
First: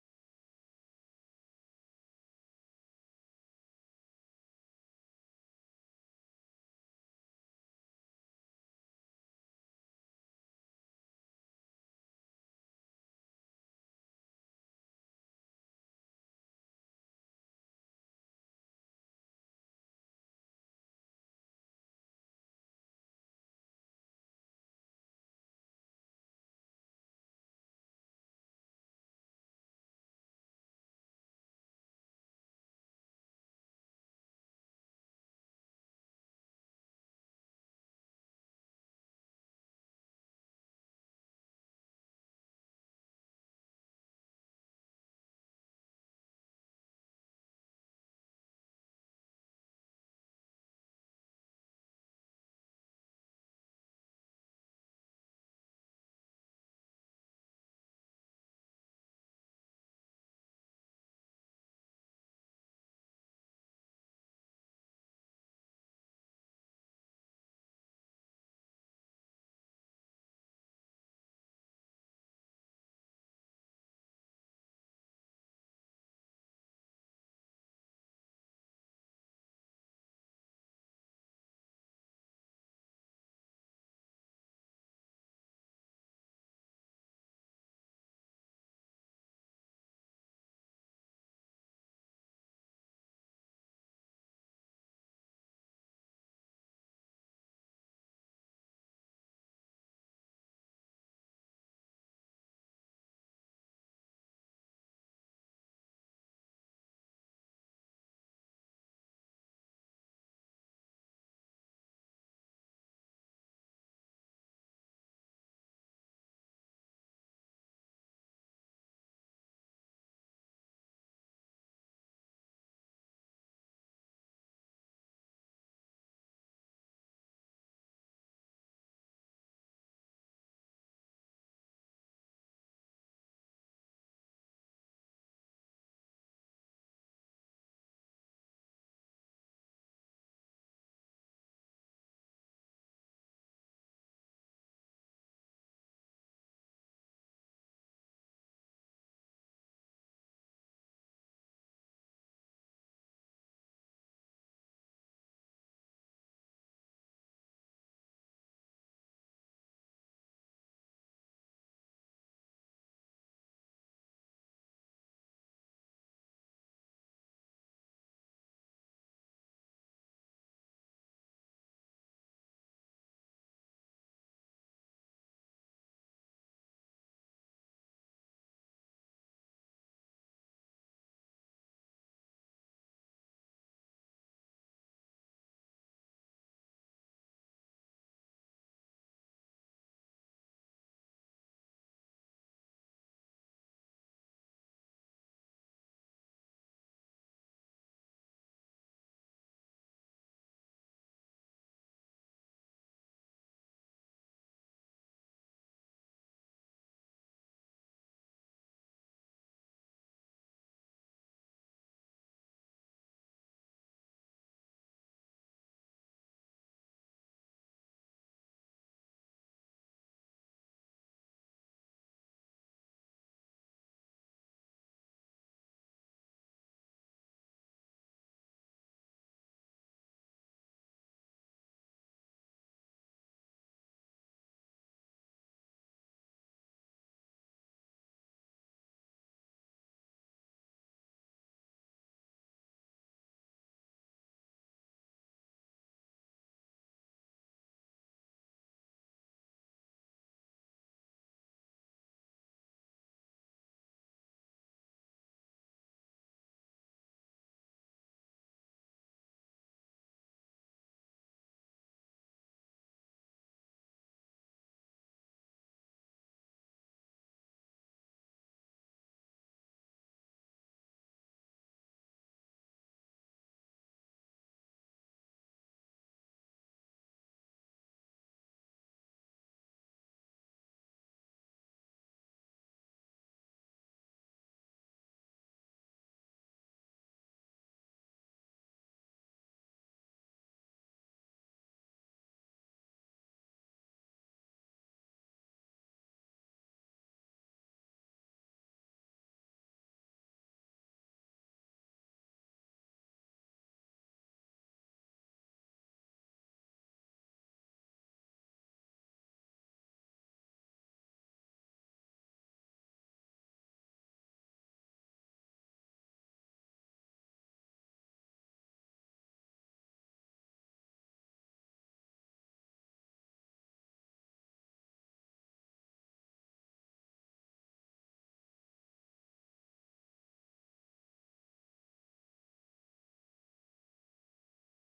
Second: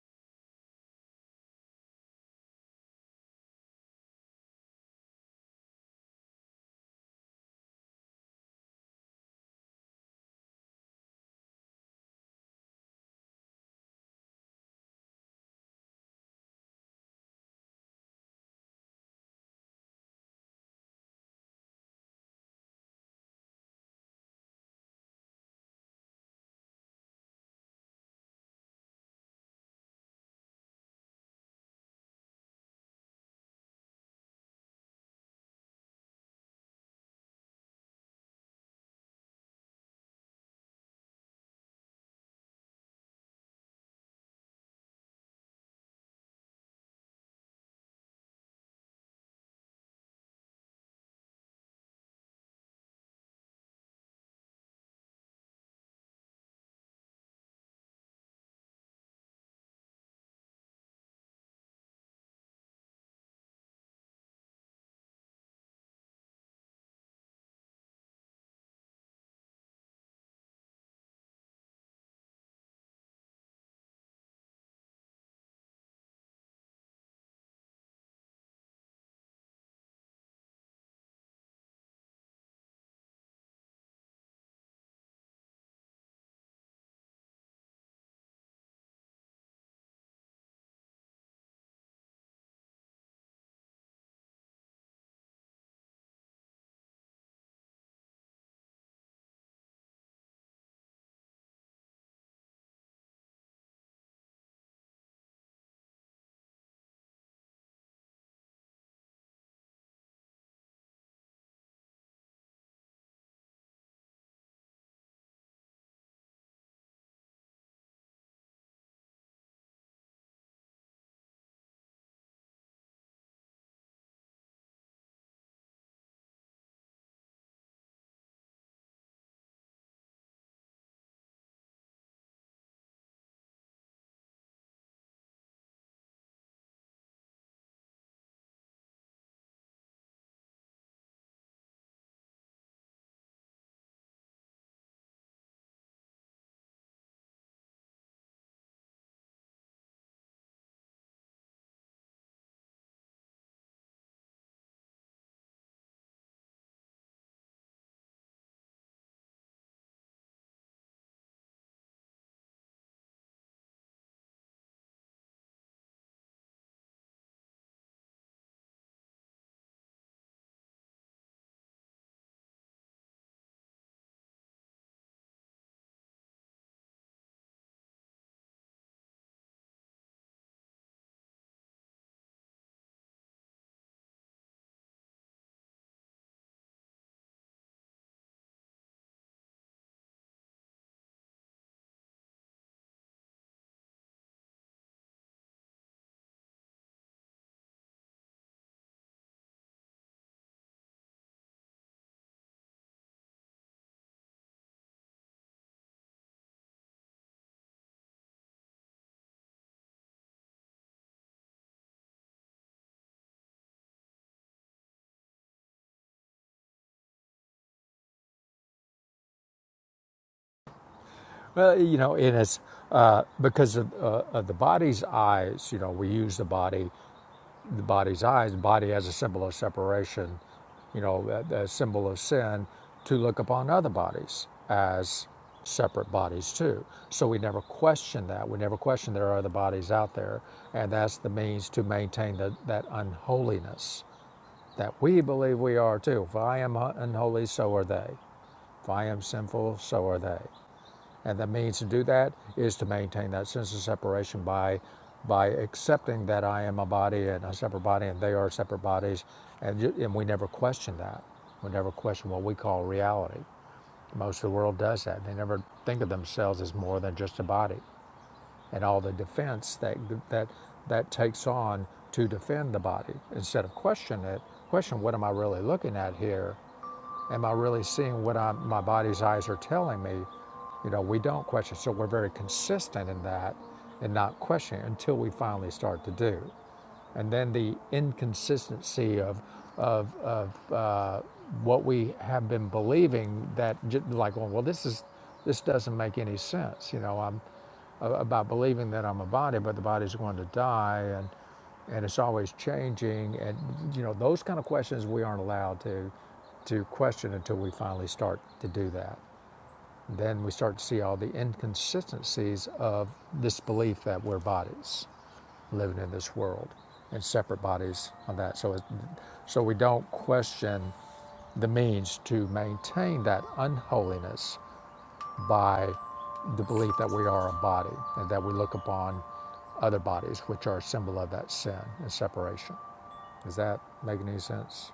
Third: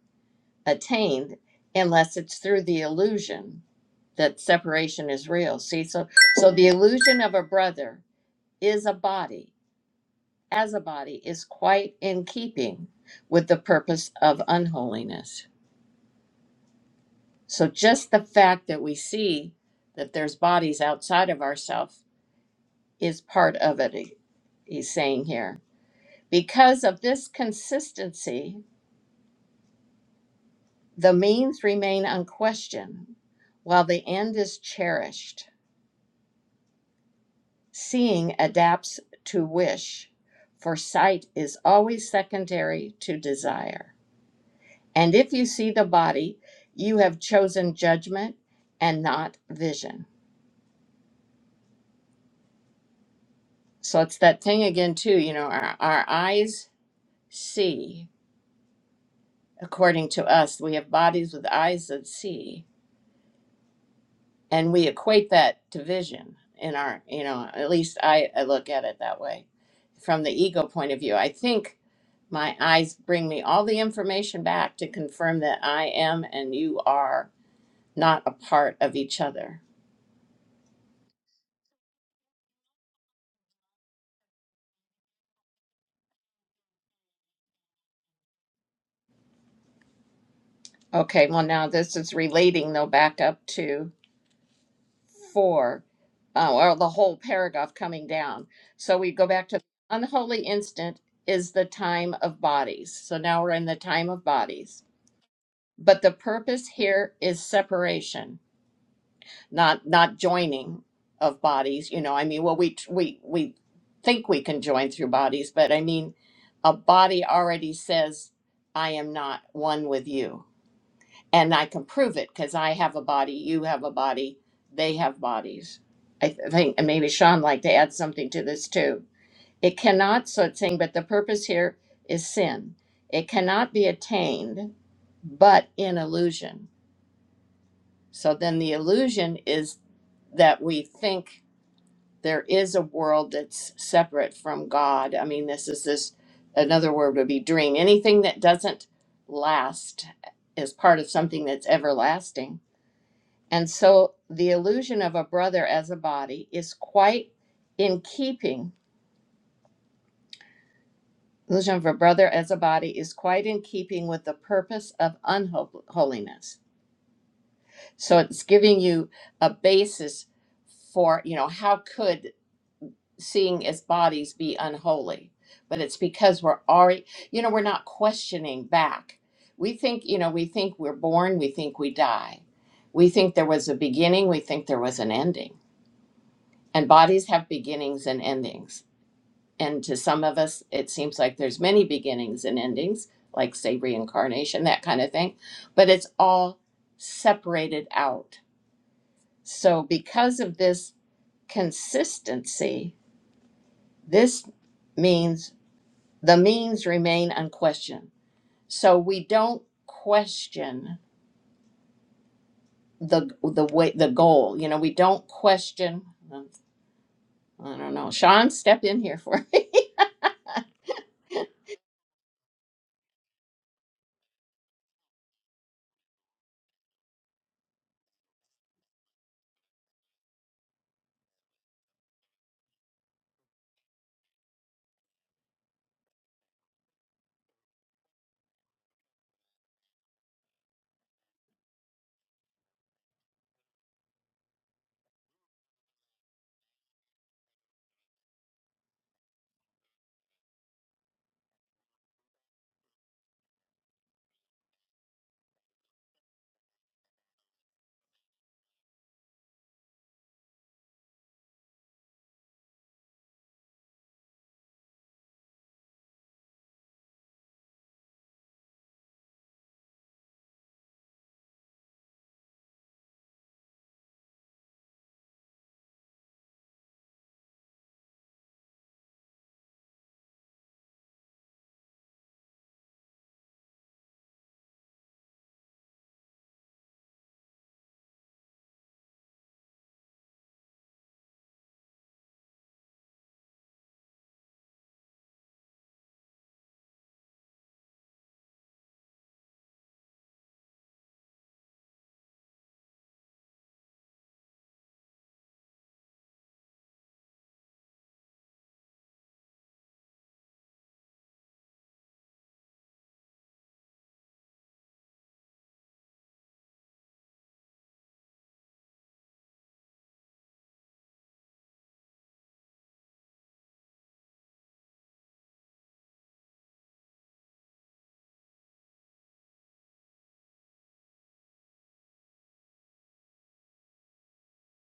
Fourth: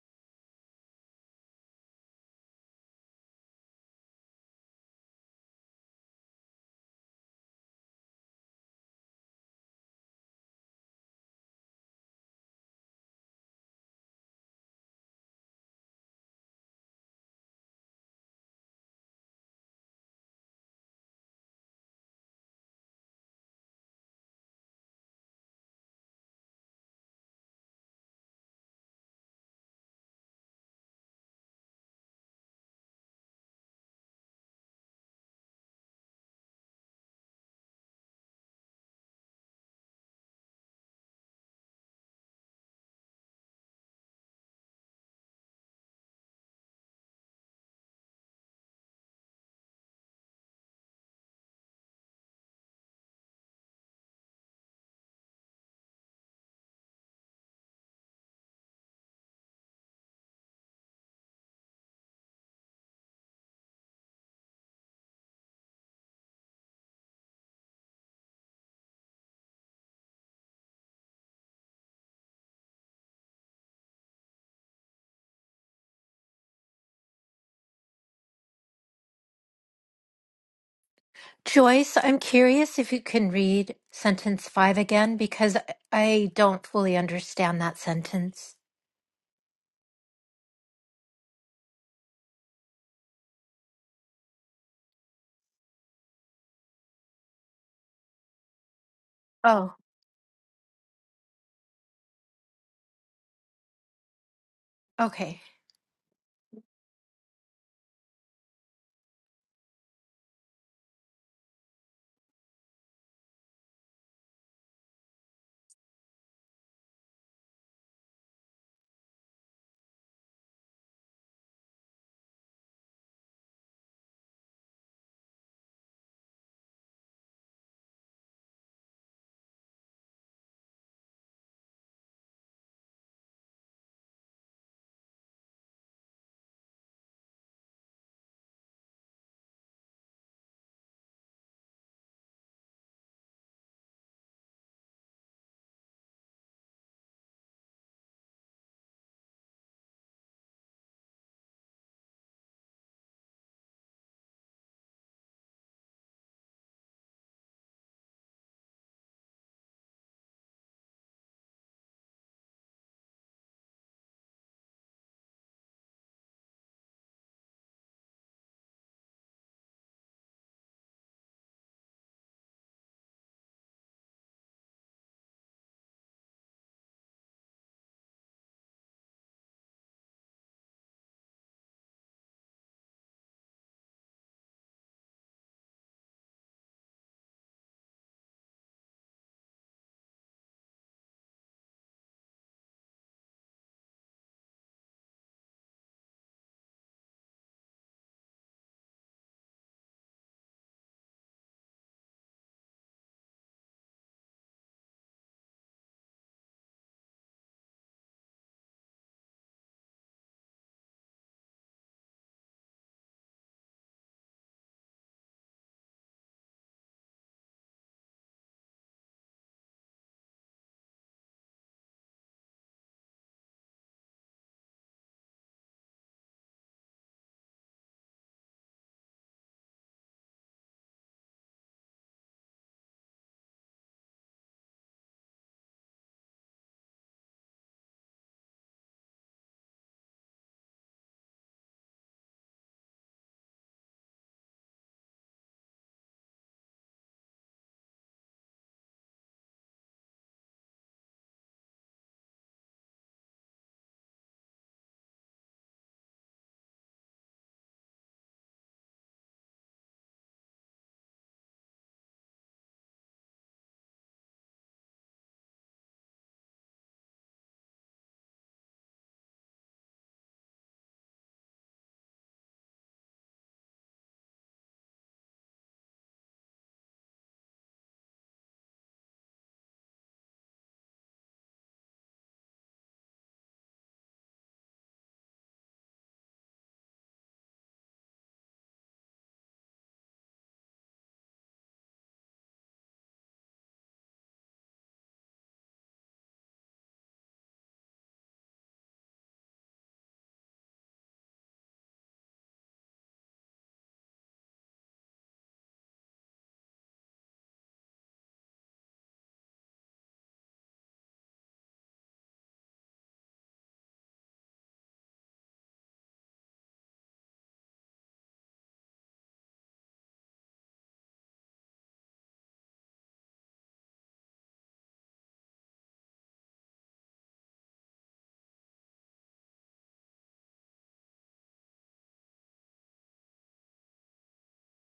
attained unless it's through the illusion that separation is real? See, so so the illusion of a brother is a body, as a body is quite in keeping with the purpose of unholiness. So just the fact that we see that there's bodies outside of ourselves is part of it, he- he's saying here. Because of this consistency, the means remain unquestioned, while the end is cherished. Seeing adapts to wish, for sight is always secondary to desire. And if you see the body, you have chosen judgment and not vision. So it's that thing again, too, you know, our, our eyes see. According to us, we have bodies with eyes that see, and we equate that to vision in our, you know, at least I, I look at it that way from the ego point of view. I think my eyes bring me all the information back to confirm that I am and you are not a part of each other.
Joyce, I'm curious if you can read sentence five again because I don't fully understand that sentence.
Okay, well, now this is relating though back up to For, uh, or the whole paragraph coming down. So we go back to
Oh,
unholy instant is the time of bodies. So now we're in the time of bodies.
okay.
But the purpose here is separation, not not joining of bodies. You know, I mean, well, we we we think we can join through bodies, but I mean, a body already says, "I am not one with you." and I can prove it because I have a body, you have a body, they have bodies. I th- think, and maybe Sean like to add something to this too. It cannot, so it's saying, but the purpose here is sin. It cannot be attained but in illusion. So then the illusion is that we think there is a world that's separate from God. I mean, this is this another word would be dream. Anything that doesn't last is part of something that's everlasting and so the illusion of a brother as a body is quite in keeping. Illusion of a brother as a body is quite in keeping with the purpose of unholiness. So it's giving you a basis for, you know, how could seeing as bodies be unholy? But it's because we're already, you know, we're not questioning back. We think, you know, we think we're born, we think we die. We think there was a beginning, we think there was an ending And bodies have beginnings and endings. And to some of us, it seems like there's many beginnings and endings, like say reincarnation, that kind of thing. But it's all separated out. So because of this consistency, this means the means remain unquestioned. So we don't question the the way the goal. You know, we don't question. I don't know. Sean, step in here for
Well, you know, and it's uh, because of, uh, of the body's eyes, you know, we use the body The body's eyes, the body as a symbol of separation, you know, a, a symbol of sin, to look upon other bodies as separate bodies too. So we never question that. We never question there are other bodies out there. And that's the means to maintain the, that unholiness that we believe we are too. If I am unholy, so are they. If I am sinful, so are they. And the means to do that is to maintain that sense of separation by by accepting that I am a body and a separate body and they are separate bodies, and and we never question that. We never question what we call reality. Most of the world does that. They never think of themselves as more than just a body, and all the defense that that that takes on to defend the body instead of question it. Question what am I really looking at here? Am I really seeing what i my body's eyes are telling me? You know, we don't question. So we're very consistent in that and not questioning until we finally start to do. And then the inconsistency of, of, of uh, what we have been believing that, j- like, well, well, this is, this doesn't make any sense. You know, I'm about believing that I'm a body, but the body's going to die and and it's always changing and you know those kind of questions we aren't allowed to to question until we finally start to do that. Then we start to see all the inconsistencies of this belief that we're bodies living in this world and separate bodies on that. So it, so we don't question the means to maintain that unholiness by the belief that we are a body and that we look upon other bodies, which are a symbol of that sin and separation. Does that make any sense?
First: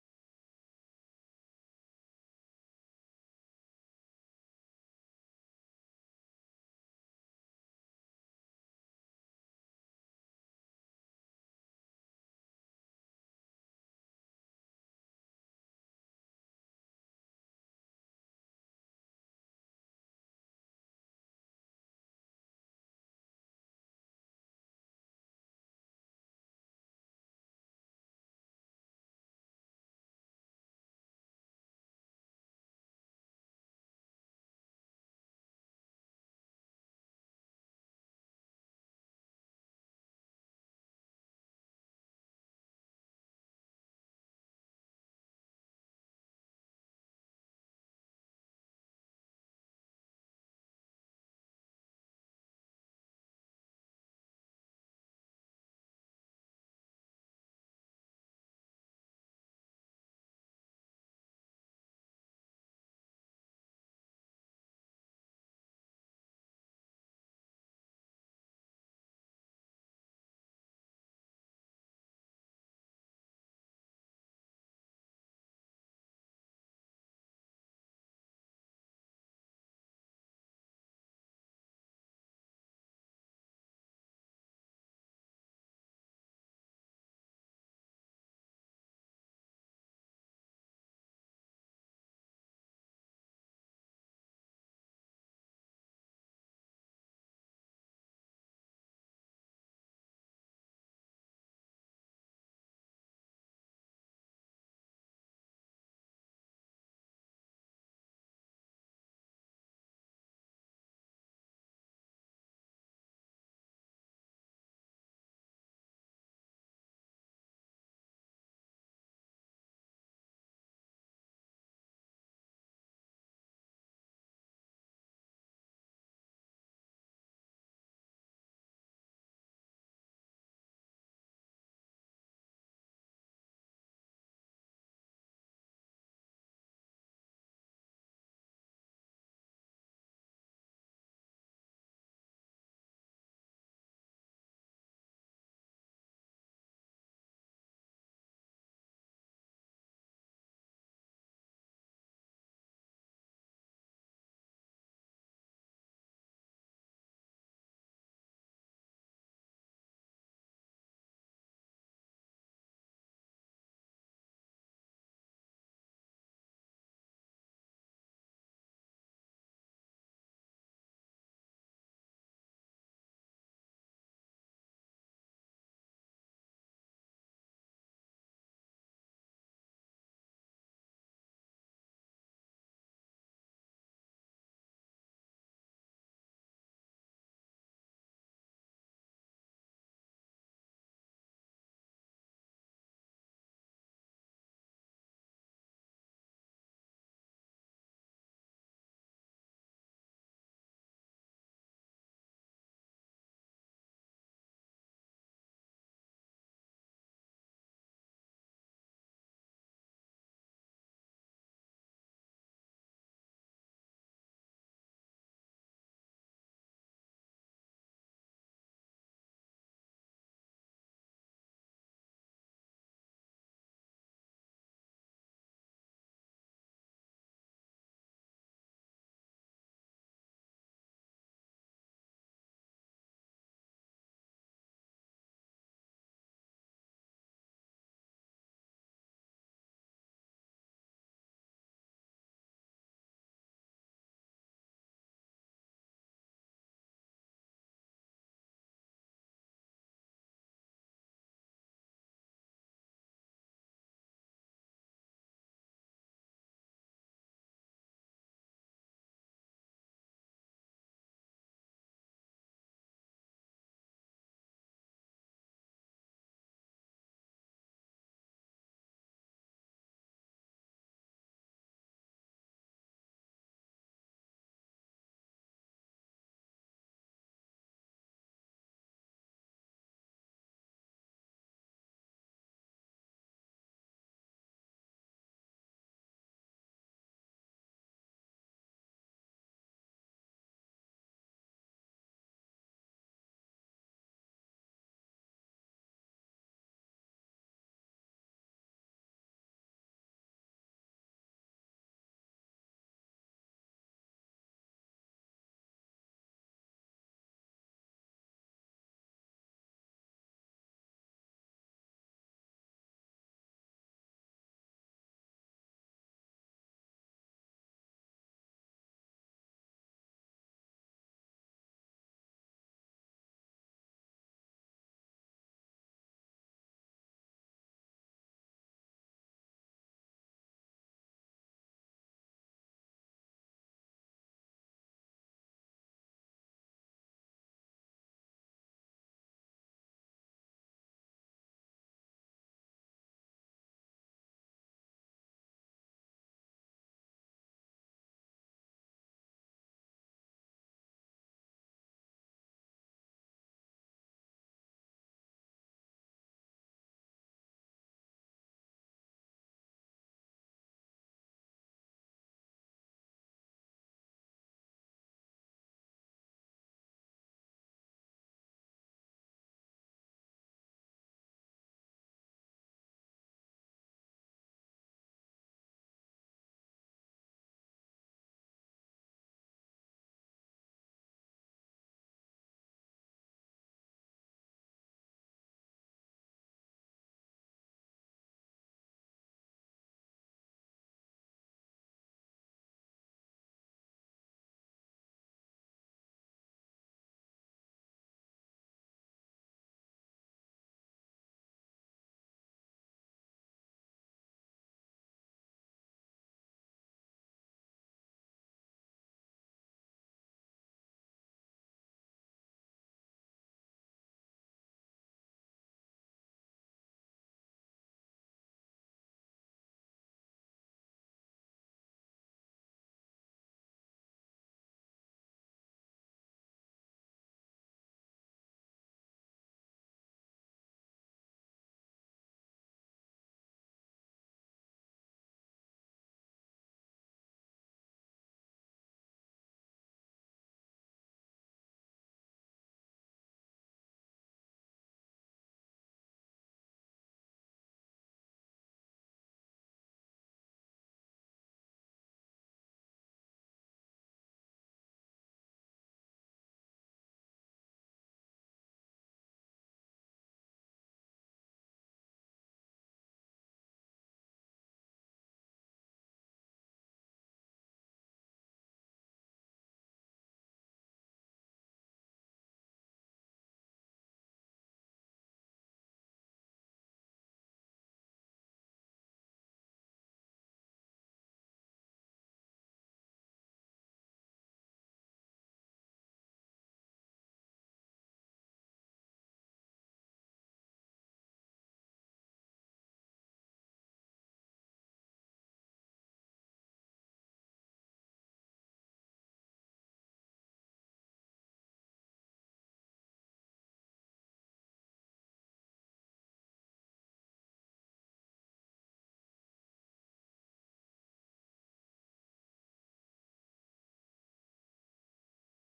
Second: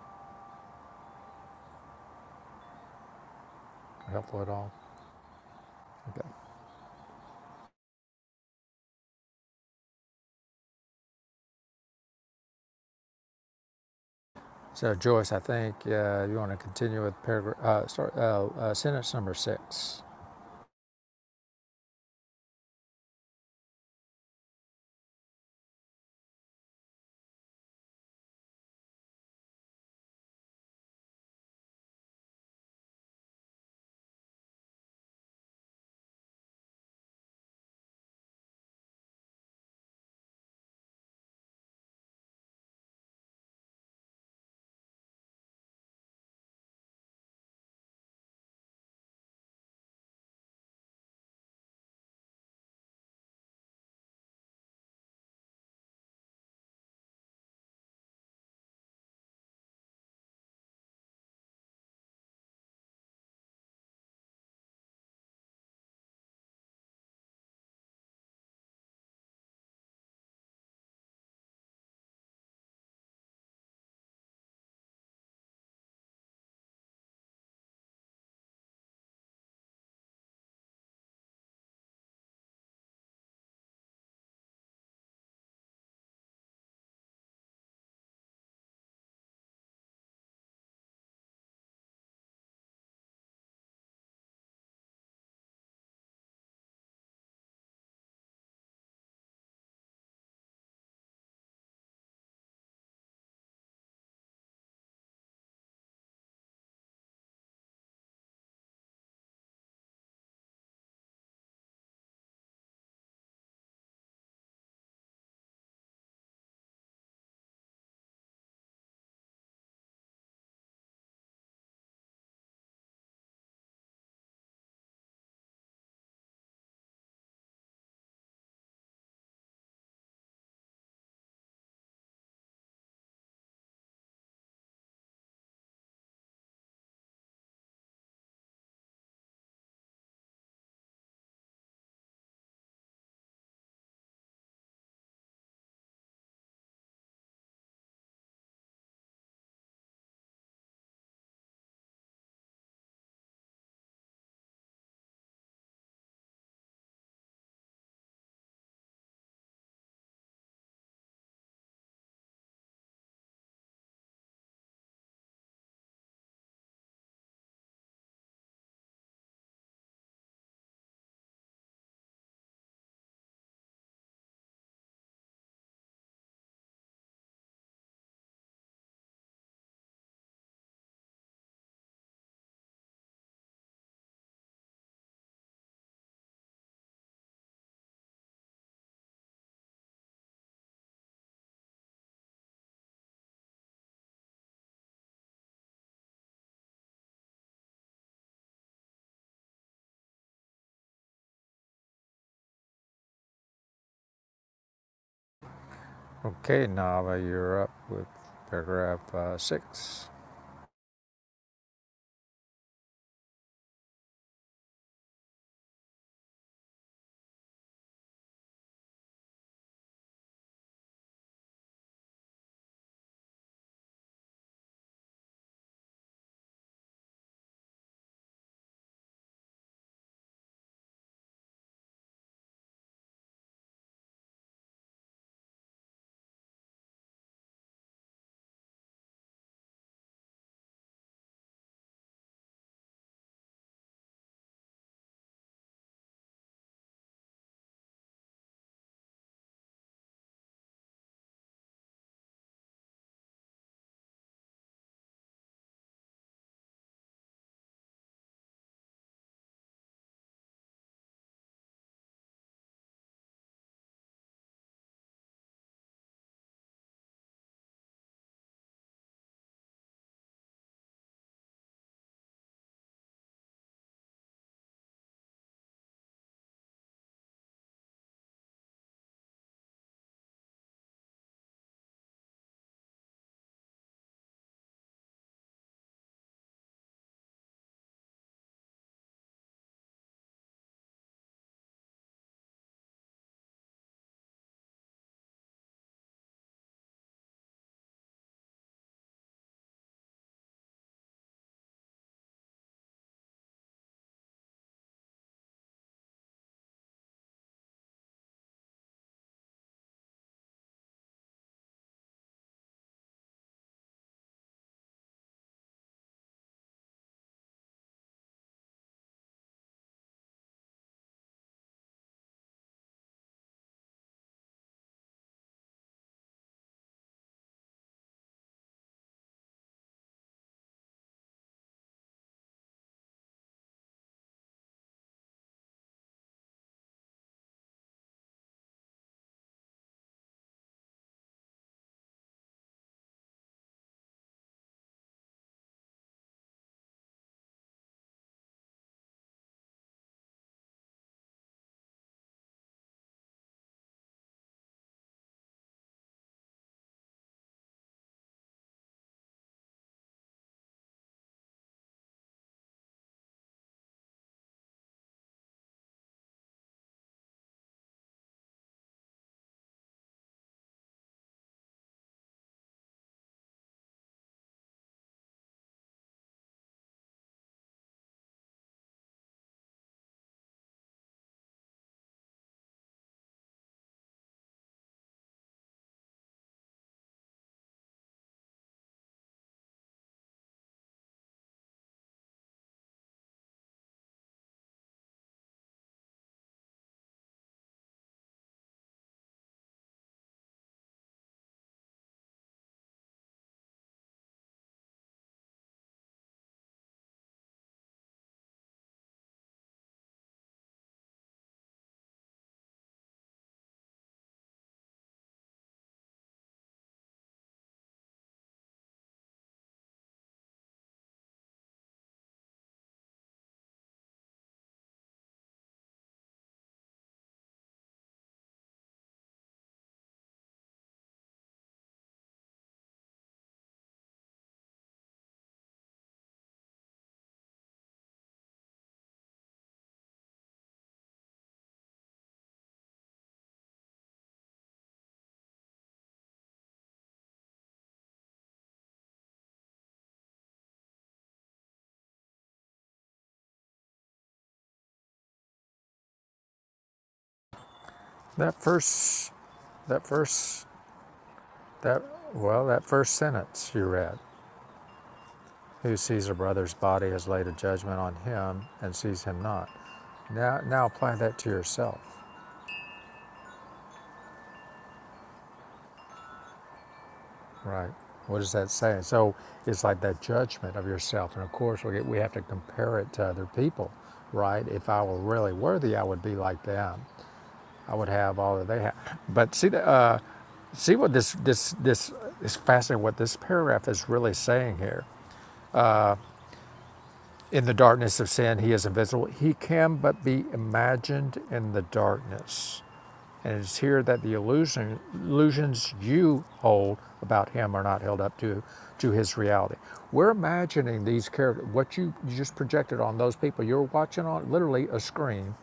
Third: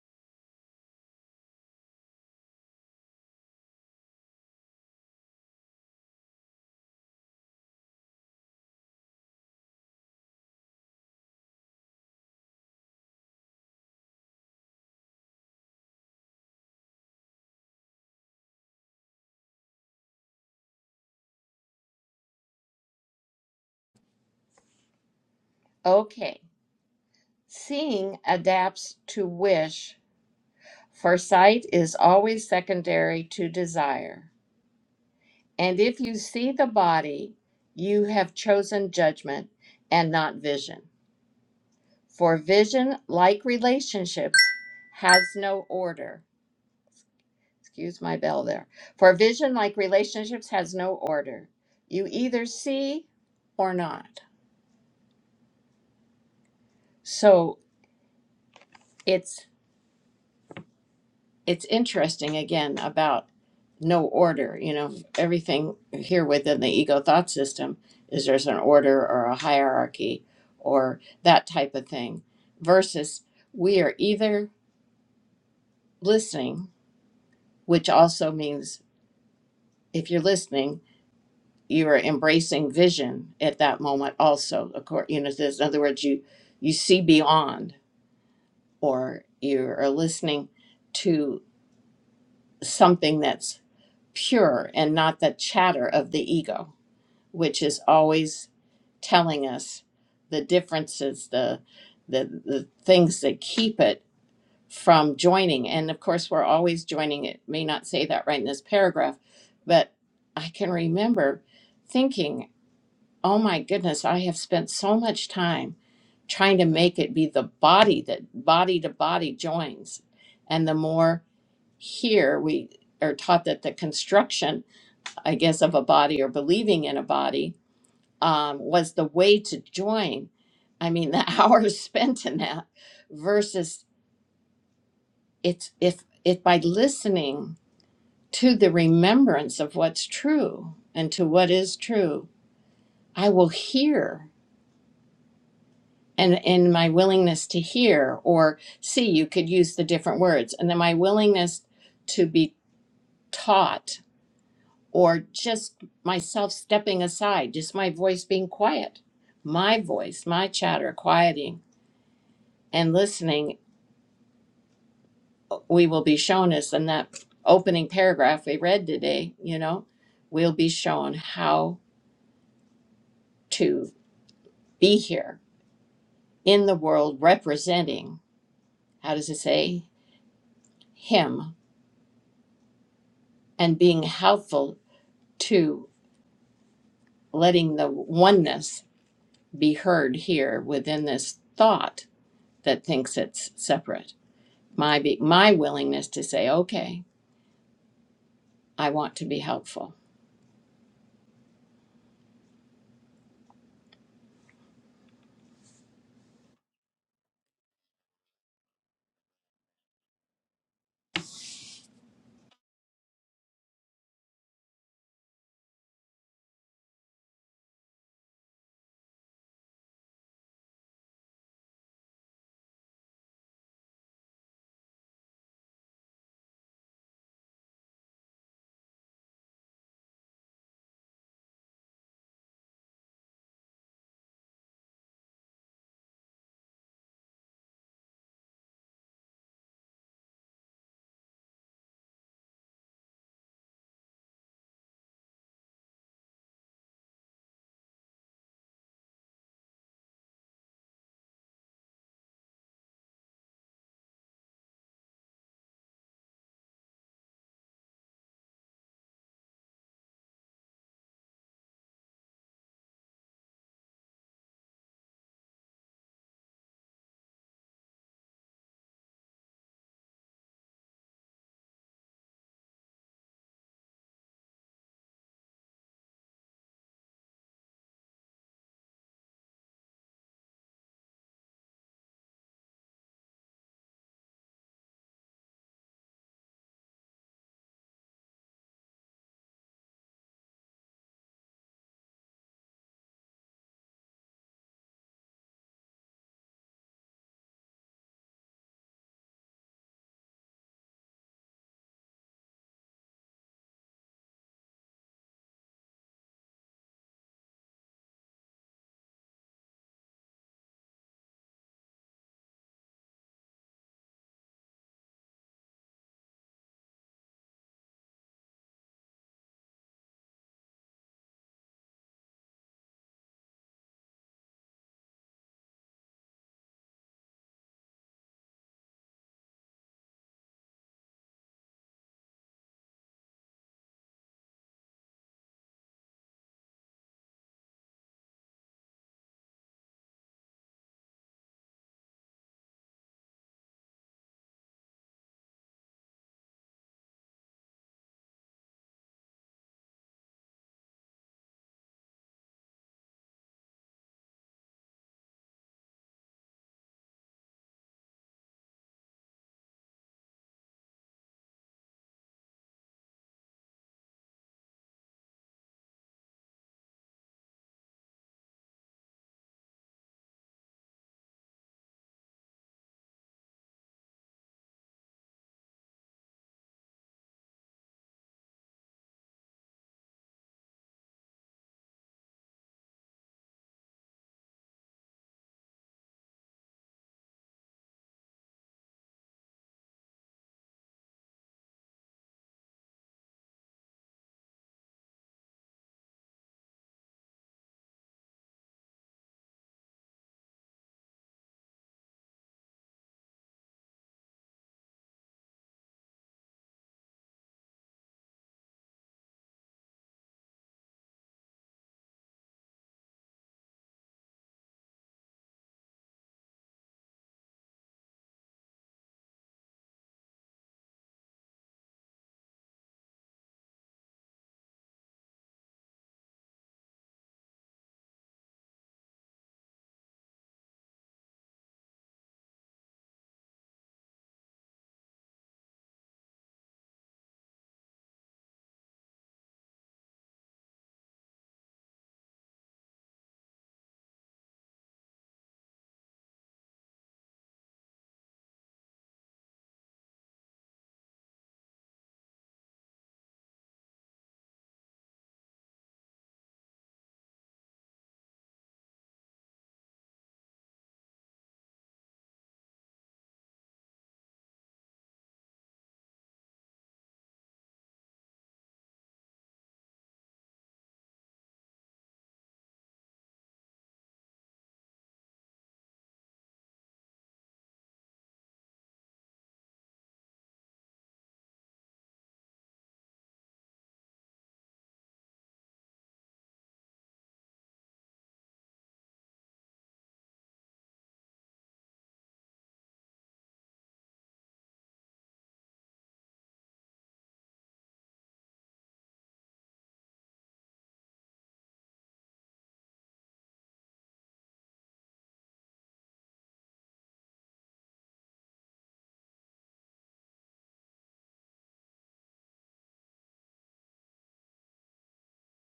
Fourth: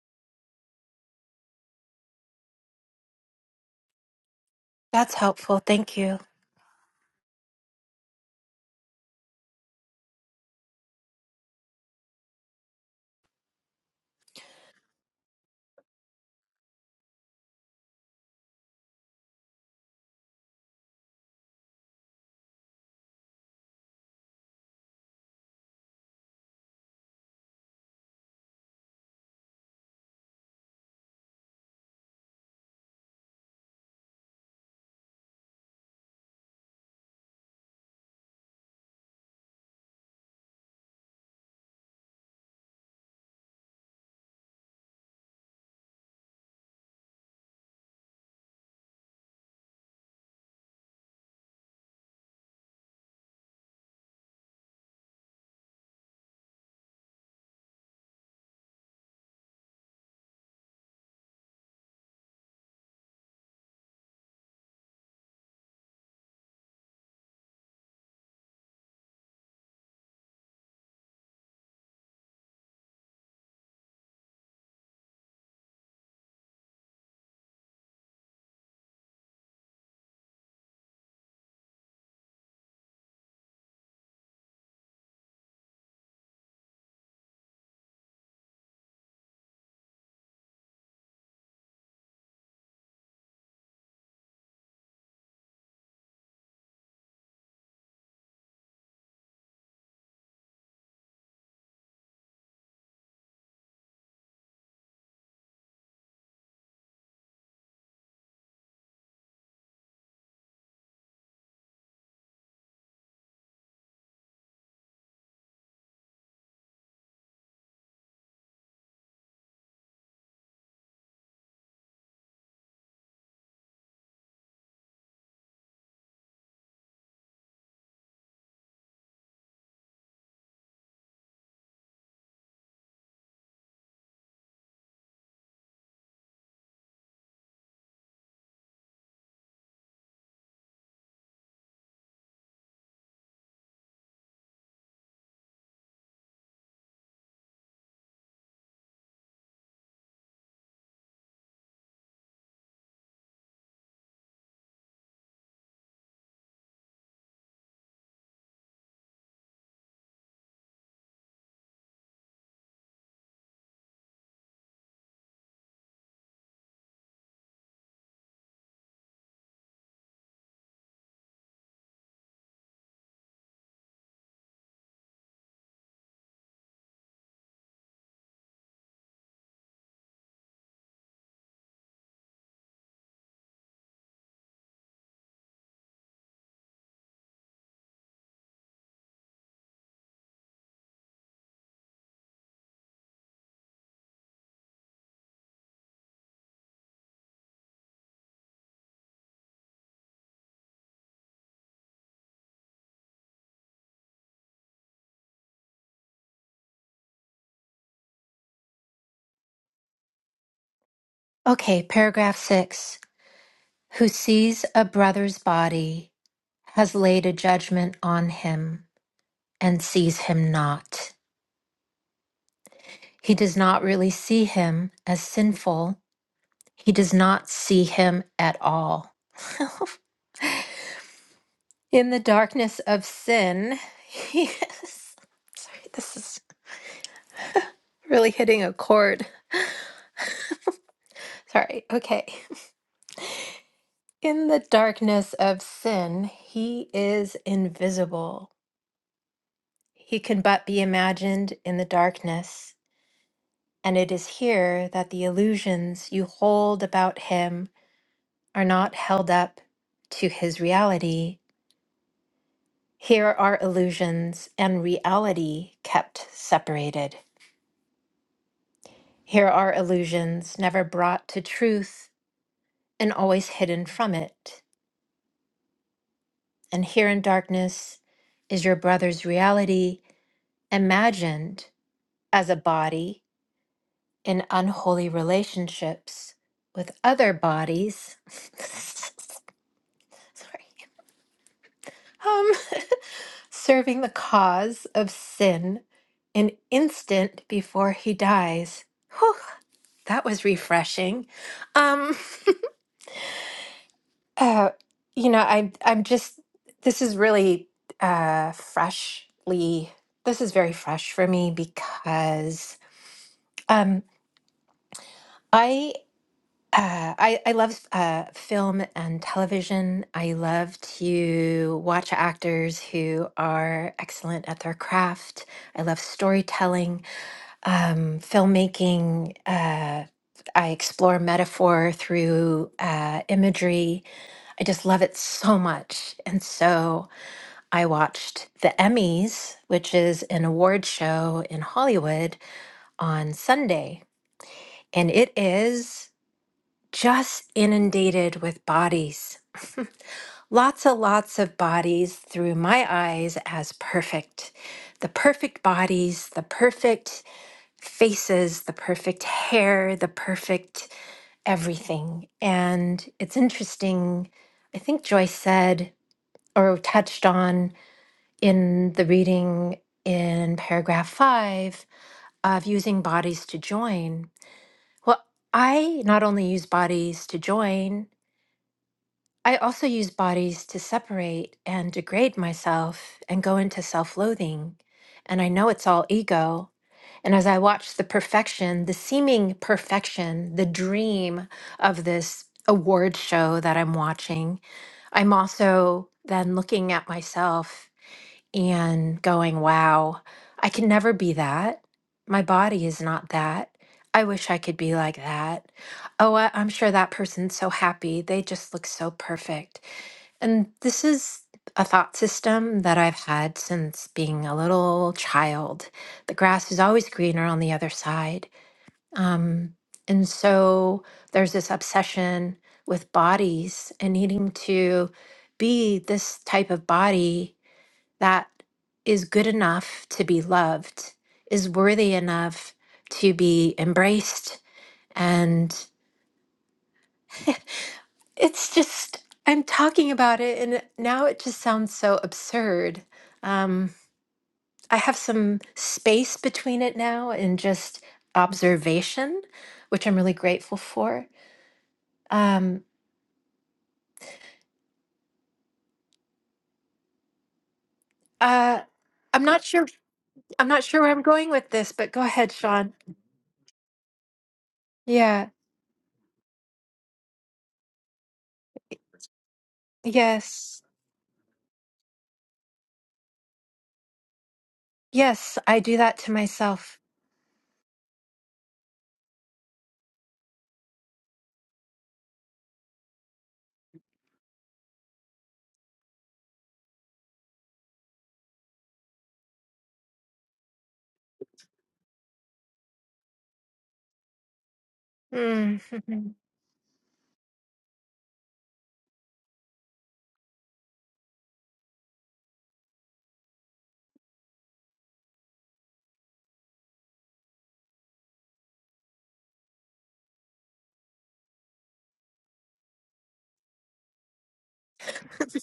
Helpful at all?
That's helpful. Thank you.
Okay. So, Joyce, I think uh, you want to continue with paragraph, uh, start, uh, uh, sentence number six.
okay. Seeing adapts to wish, for sight is always secondary to desire. And if you see the body, you have chosen judgment and not vision. For vision, like relationships, has no order. Excuse my bell there. For vision, like relationships, has no order. You either see or not. So it's it's interesting again about no order you know everything here within the ego thought system is there's an order or a hierarchy or that type of thing versus we are either listening which also means if you're listening you are embracing vision at that moment also of course, you know this- in other words you you see beyond or you are listening to something that's pure and not the chatter of the ego, which is always telling us the differences, the the, the things that keep it from joining. And of course, we're always joining. It may not say that right in this paragraph, but I can remember thinking, "Oh my goodness, I have spent so much time trying to make it be the body that body to body joins." And the more here we are taught that the construction I guess, of a body or believing in a body um, was the way to join. I mean, the hours spent in that versus it's if it by listening to the remembrance of what's true and to what is true, I will hear and in my willingness to hear or see, you could use the different words, and then my willingness to be taught or just myself stepping aside, just my voice being quiet, my voice, my chatter quieting and listening, we will be shown as in that opening paragraph we read today, you know, we'll be shown how to be here in the world representing, how does it say, Him and being helpful to letting the oneness be heard here within this thought that thinks it's separate my be, my willingness to say, okay, I want to be helpful.
Okay, Nava, you're up with paragraph uh, six.
Okay, paragraph six. Who sees a brother's body has laid a judgment on him and sees him not. He does not really see him as sinful, he does not see him at all. In the darkness of sin, he is. Sorry, this is Really hitting a chord. Sorry. Okay. In the darkness of sin, he is invisible. He can but be imagined in the darkness. And it is here that the illusions you hold about him are not held up to his reality. Here are illusions and reality kept separated. Here are illusions never brought to truth and always hidden from it. and here in darkness is your brother's reality imagined as a body in unholy relationships with other bodies. Sorry. Um, serving the cause of sin an instant before he dies. Whew, that was refreshing. Um, uh, you know, I, I'm just, this is really uh, freshly, this is very fresh for me because Um, I, uh, I I love uh, film and television. I love to watch actors who are excellent at their craft. I love storytelling, um, filmmaking. Uh, I explore metaphor through uh, imagery. I just love it so much. And so I watched the Emmys, which is an award show in Hollywood on Sunday. And it is. just inundated with bodies. lots and lots of bodies through my eyes as perfect. The perfect bodies, the perfect faces, the perfect hair, the perfect everything. And it's interesting, I think Joyce said or touched on in the reading in paragraph five of using bodies to join. Well, I not only use bodies to join, I also use bodies to separate and degrade myself and go into self loathing. And I know it's all ego. And as I watch the perfection, the seeming perfection, the dream of this award show that I'm watching, I'm also then looking at myself and going, wow, I can never be that. My body is not that. I wish I could be like that. Oh, I, I'm sure that person's so happy. They just look so perfect. And this is a thought system that I've had since being a little child. The grass is always greener on the other side. Um, and so there's this obsession with bodies and needing to be this type of body that is good enough to be loved, is worthy enough to be embraced. And it's just, I'm talking about it, and it- now it just sounds so absurd. Um, I have some space between it now and just observation, which I'm really grateful for. Um,
That
uh,
first,
I'm not sure.
that first,
I'm not sure where I'm going with this,
that,
but go ahead,
well, that
Sean.
first sentence you read.
Yeah.
who sees a brother's body has laid a judgment on him and sees him not. Now,
Yes.
now apply that to yourself,
Yes, I do that to myself.
right? What does that say? So it's like that judgment of yourself, and of course we we have to compare it to other people, right? If I were really worthy, I would be like them. I would have all that they have. But see, the, uh, see what this this this is fascinating. What this paragraph is really saying here.
Mm.
In the darkness of sin, he is invisible. He can but be imagined in the darkness And it's here that the illusion, illusions you hold about him are not held up to, to his reality. We're imagining these characters, what you, you just projected on those people. You're watching on literally a screen,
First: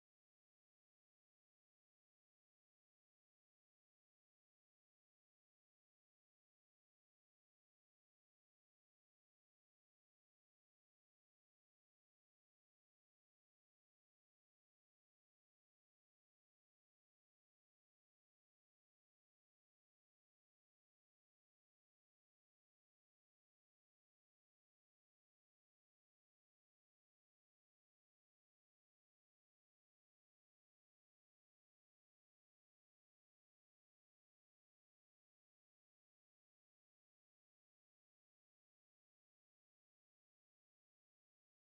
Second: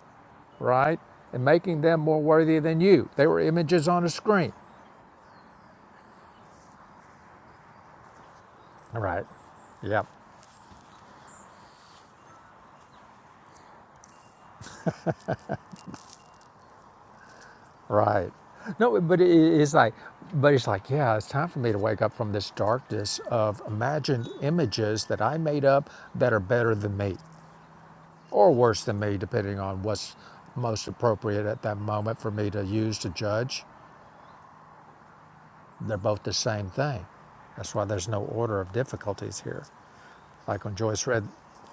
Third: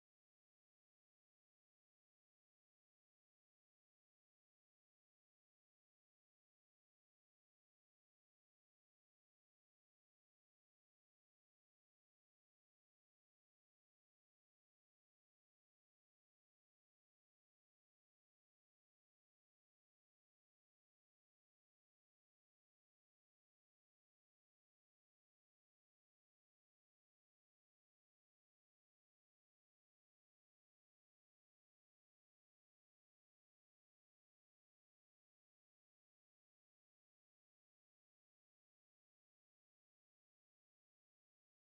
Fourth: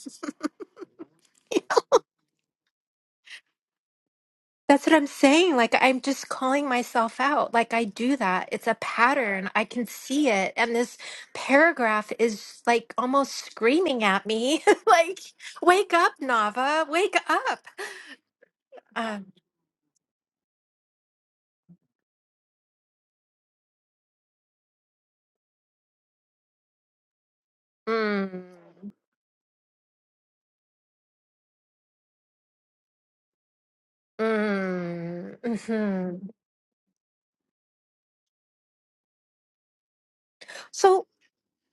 right? And making them more worthy than you. They were images on a screen.
That's what I'm saying. Like, I'm just calling myself out. Like, I do that. It's a
Right.
pattern. I can
Yep.
see it. And this paragraph is like almost screaming at me, like, wake up, Nava, wake up.
Right. No, but
Um,
it- it's like, but it's like, yeah, it's time for me to wake up from this darkness of imagined images that I made up that are better than me.
mm,
or worse than me, depending on what's most appropriate at that moment for me to use to judge.
mm,
They're both
mhm.
the same thing. That's why there's no order of difficulties here. Like when
So,
Joyce read,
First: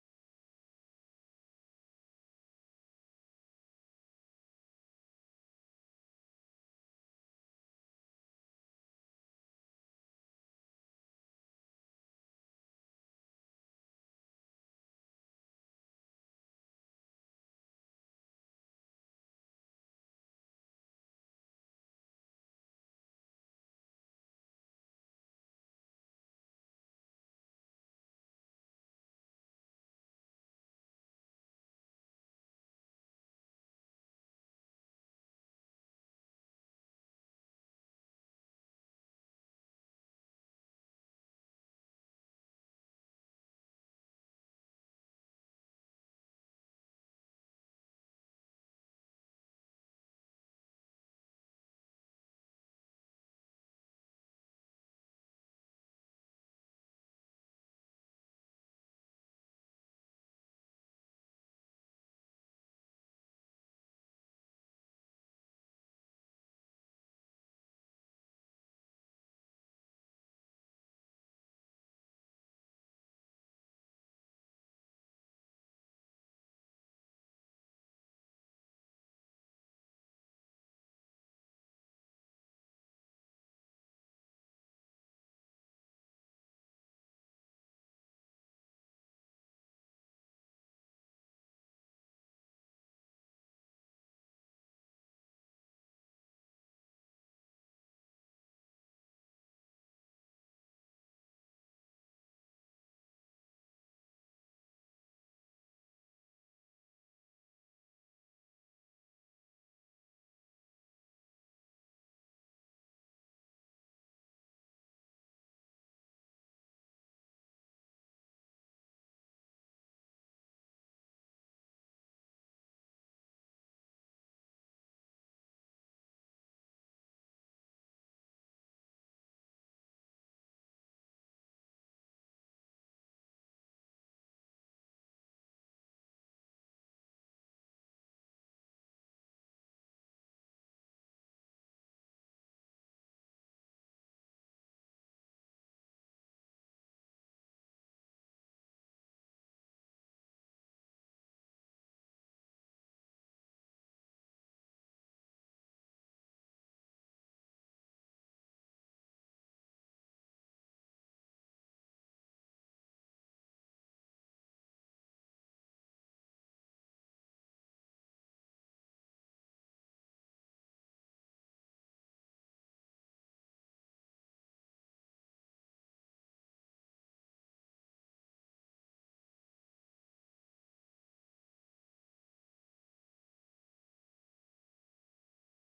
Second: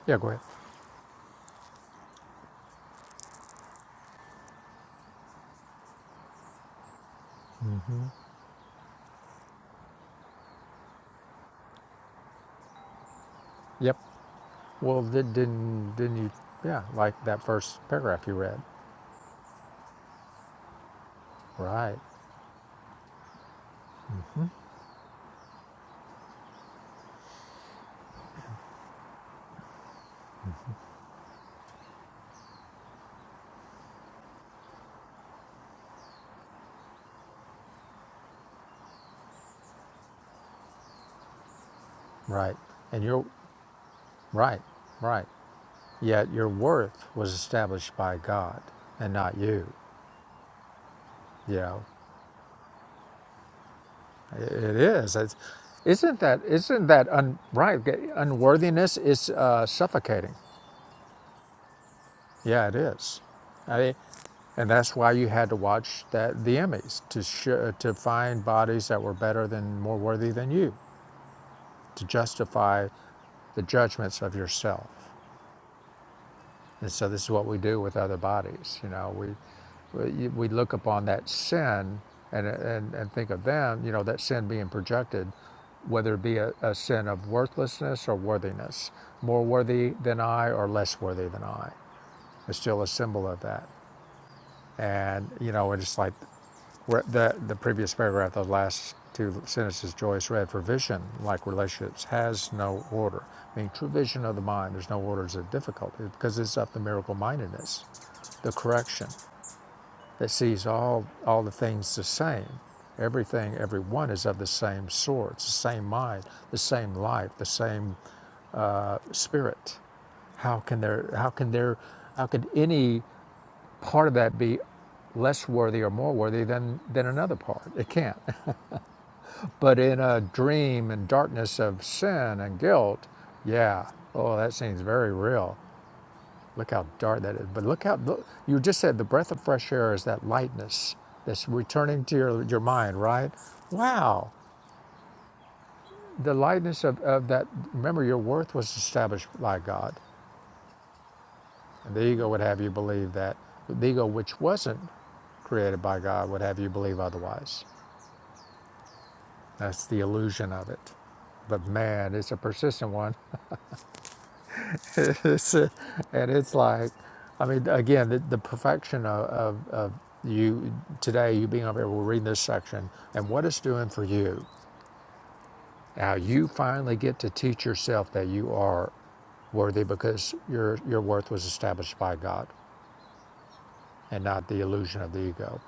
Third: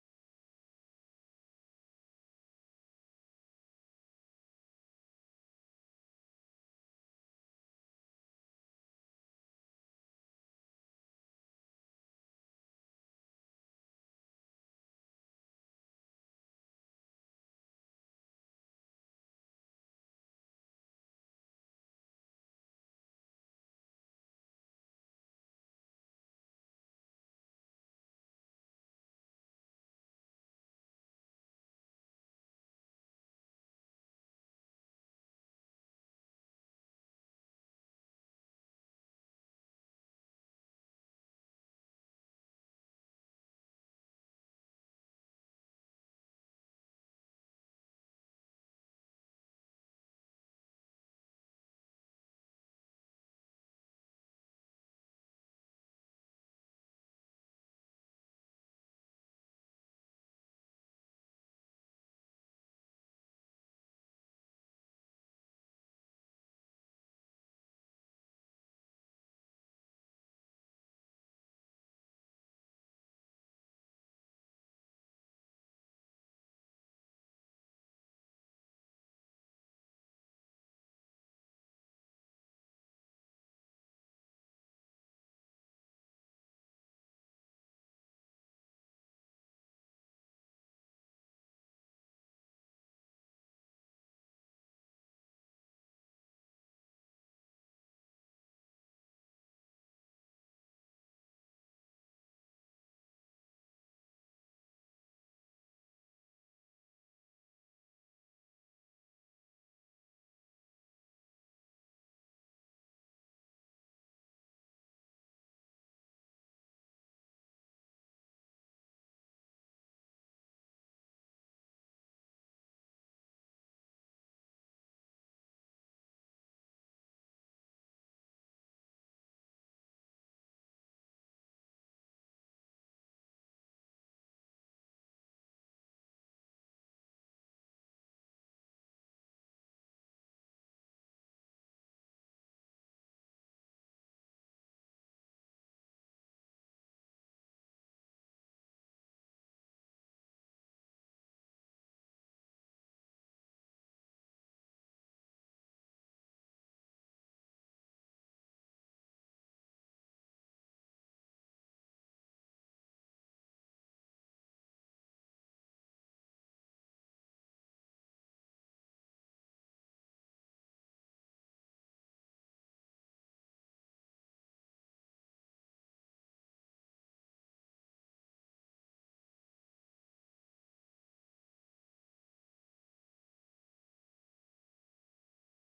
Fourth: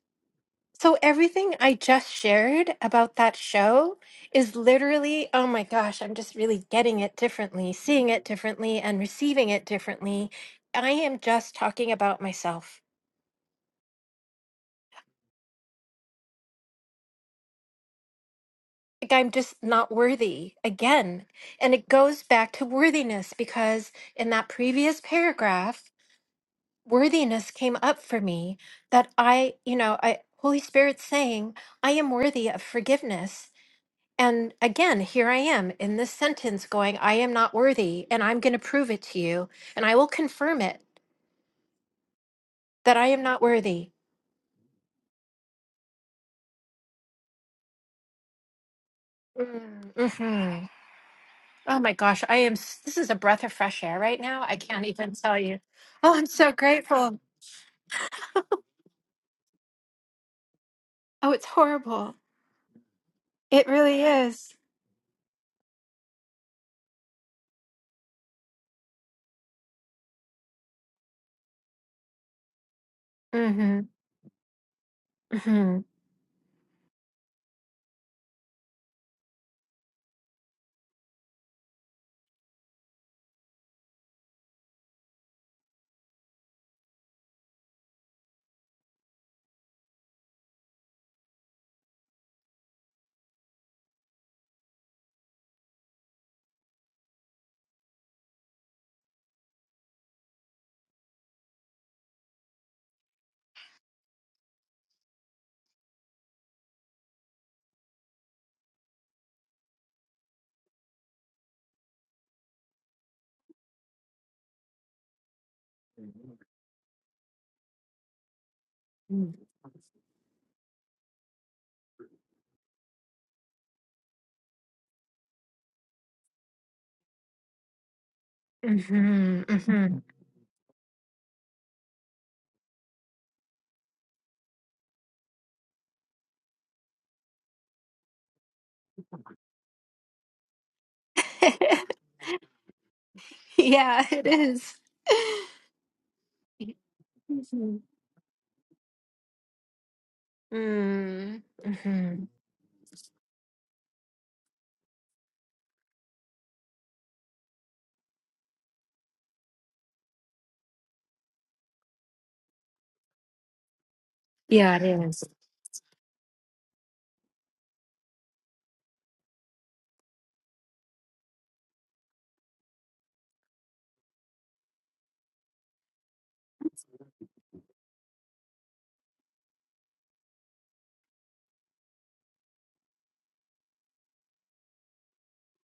yeah, go ahead.
So everything I just shared about that show is literally, oh my gosh, I'm just really getting it differently, seeing it differently, and receiving it differently. I am just talking about myself.
Yep. Well, did, didn't didn't you? Yeah, like that first paragraph you read.
Like I'm just not worthy again. And it
Right,
goes back to worthiness because in that previous paragraph, worthiness came up for me that I, you know, I Holy Spirit saying, I am worthy of forgiveness. And again, here I am in this sentence going, I am not worthy, and I'm going to prove it to you, and I will confirm it
right.
that
And
I am
your
not worthy.
right, right. Yet your worth was established by God and not you.
Mm, mhm.
Yeah.
Oh my gosh, I am. s- This is a breath of fresh air right now.
It
I can't even
is. It's,
tell you. Oh,
isn't
I'm
that
so
isn't that
grateful.
un, right? Unworthiness is uh, suffocating.
Oh, it's horrible.
Yeah, it is.
It
I mean,
really is.
and that's why you had to watch that the Emmys to show, to find bodies that were better than more worthy than you to justify the
Mm-hmm.
judgments of yourself.
Mm-hmm.
And so this is what we do with other bodies. You know, we we look upon that sin and and, and think of them. You know, that sin being projected, whether it be a, a sin of worthlessness or worthiness, more worthy than I or less worthy than I. It's still a symbol of that. And you know, it's like the, the previous paragraph, the last two sentences Joyce read, for vision, like relationships, has no order. I mean, true vision of the mind, there's no orders of difficulty because it's of the miracle mindedness, the correction that sees all, all the things the same. Everything, everyone is of the same sort, it's the same mind, the same life, the same
mm,
spirit. How can there, how can there, how could any part of that be less worthy or more worthy than, than another part? It can't.
Mm-hmm.
But
Mm-hmm.
in a dream and darkness of sin and guilt, yeah, oh, that seems very real. Look how dark that is. But look how look, you just said the breath of fresh air is that lightness that's returning to your, your mind, right?
yeah, it
Wow.
is.
The lightness of, of that, remember, your worth was established by God.
Mm-hmm.
And the
Mm-hmm.
ego would have you believe that. The ego, which wasn't created by God, would have you believe otherwise. That's the illusion of it. But man, it's a persistent one.
Yeah, it is.
It's, uh, and it's like, I mean, again, the, the perfection of, of, of you today, you being up here, we're reading this section, and what it's doing for you. Now you finally get to teach yourself that you are worthy because your your worth was established by God and not the illusion of the ego.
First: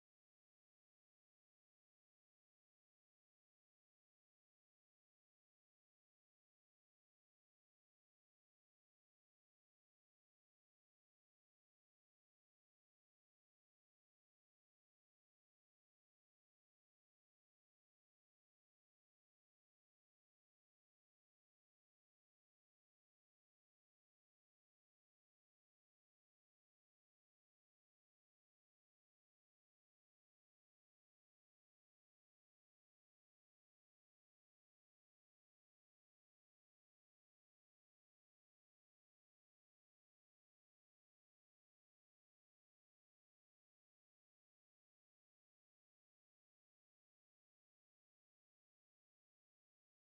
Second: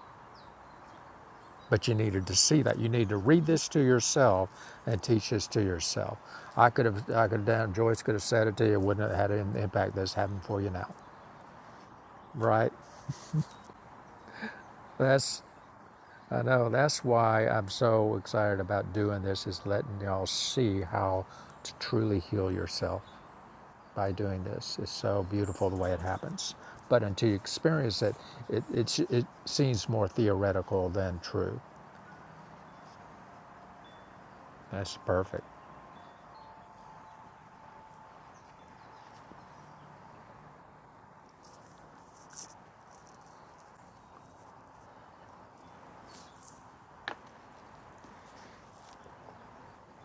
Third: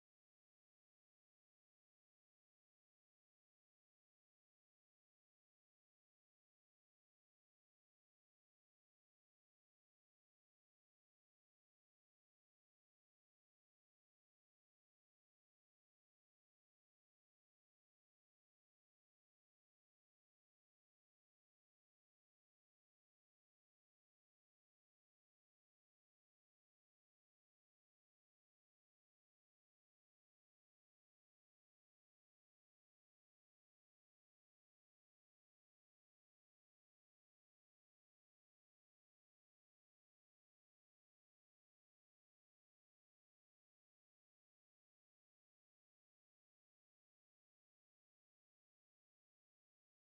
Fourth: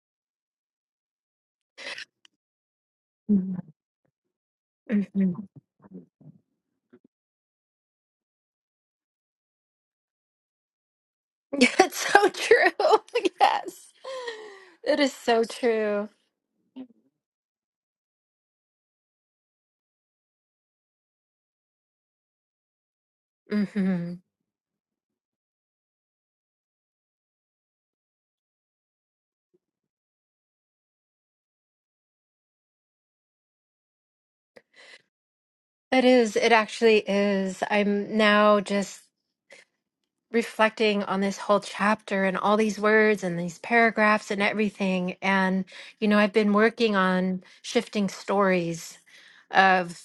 But you needed to see that. You need to read
Mm-hmm.
this to yourself and teach this
Mhm.
to yourself. I could have, I could have done. Joyce could have said it to you. Wouldn't have had an impact that's having for you now,
That's so true.
right?
yes. It is
That's
so true.
I know that's why I'm so excited about doing this is letting y'all see how to truly heal yourself by
hmm
doing this. It's so beautiful the way it happens. But until you experience it, it, it, it seems more theoretical than true. That's perfect.
It is. It actually is. I'm now just reflecting on this whole chapter and all these words and these paragraphs and everything. And, you know, I've been working on shifting stories of.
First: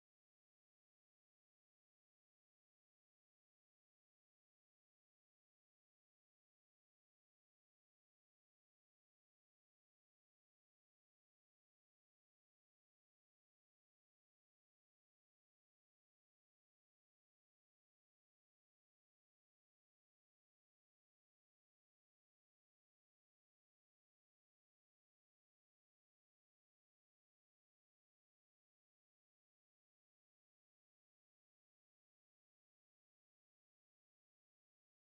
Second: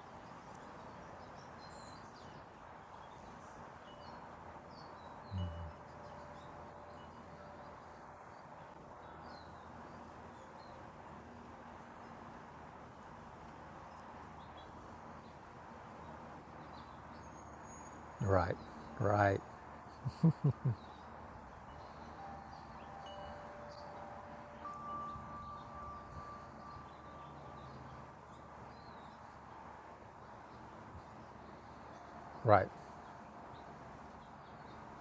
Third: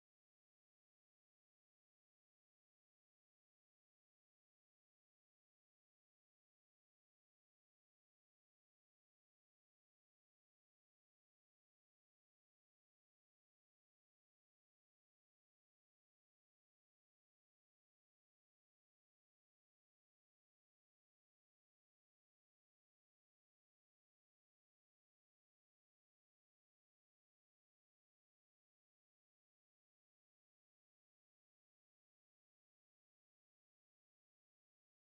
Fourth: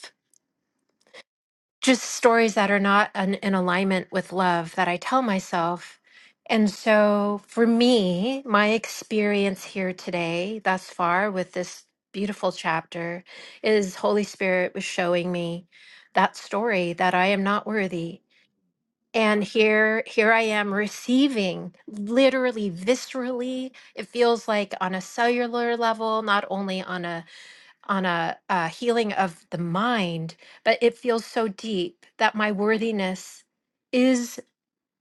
just stories that are not an, in alignment with love that I tell myself. And so, for me, my experience here today, thus far, with this beautiful chapter, is Holy Spirit was showing me that story that I am not worthy.
Right, right,
And here, here I am receiving literally, viscerally. It feels like on a cellular level, not only on a on a, a healing of the mind, but it feels so deep that my
right.
worthiness is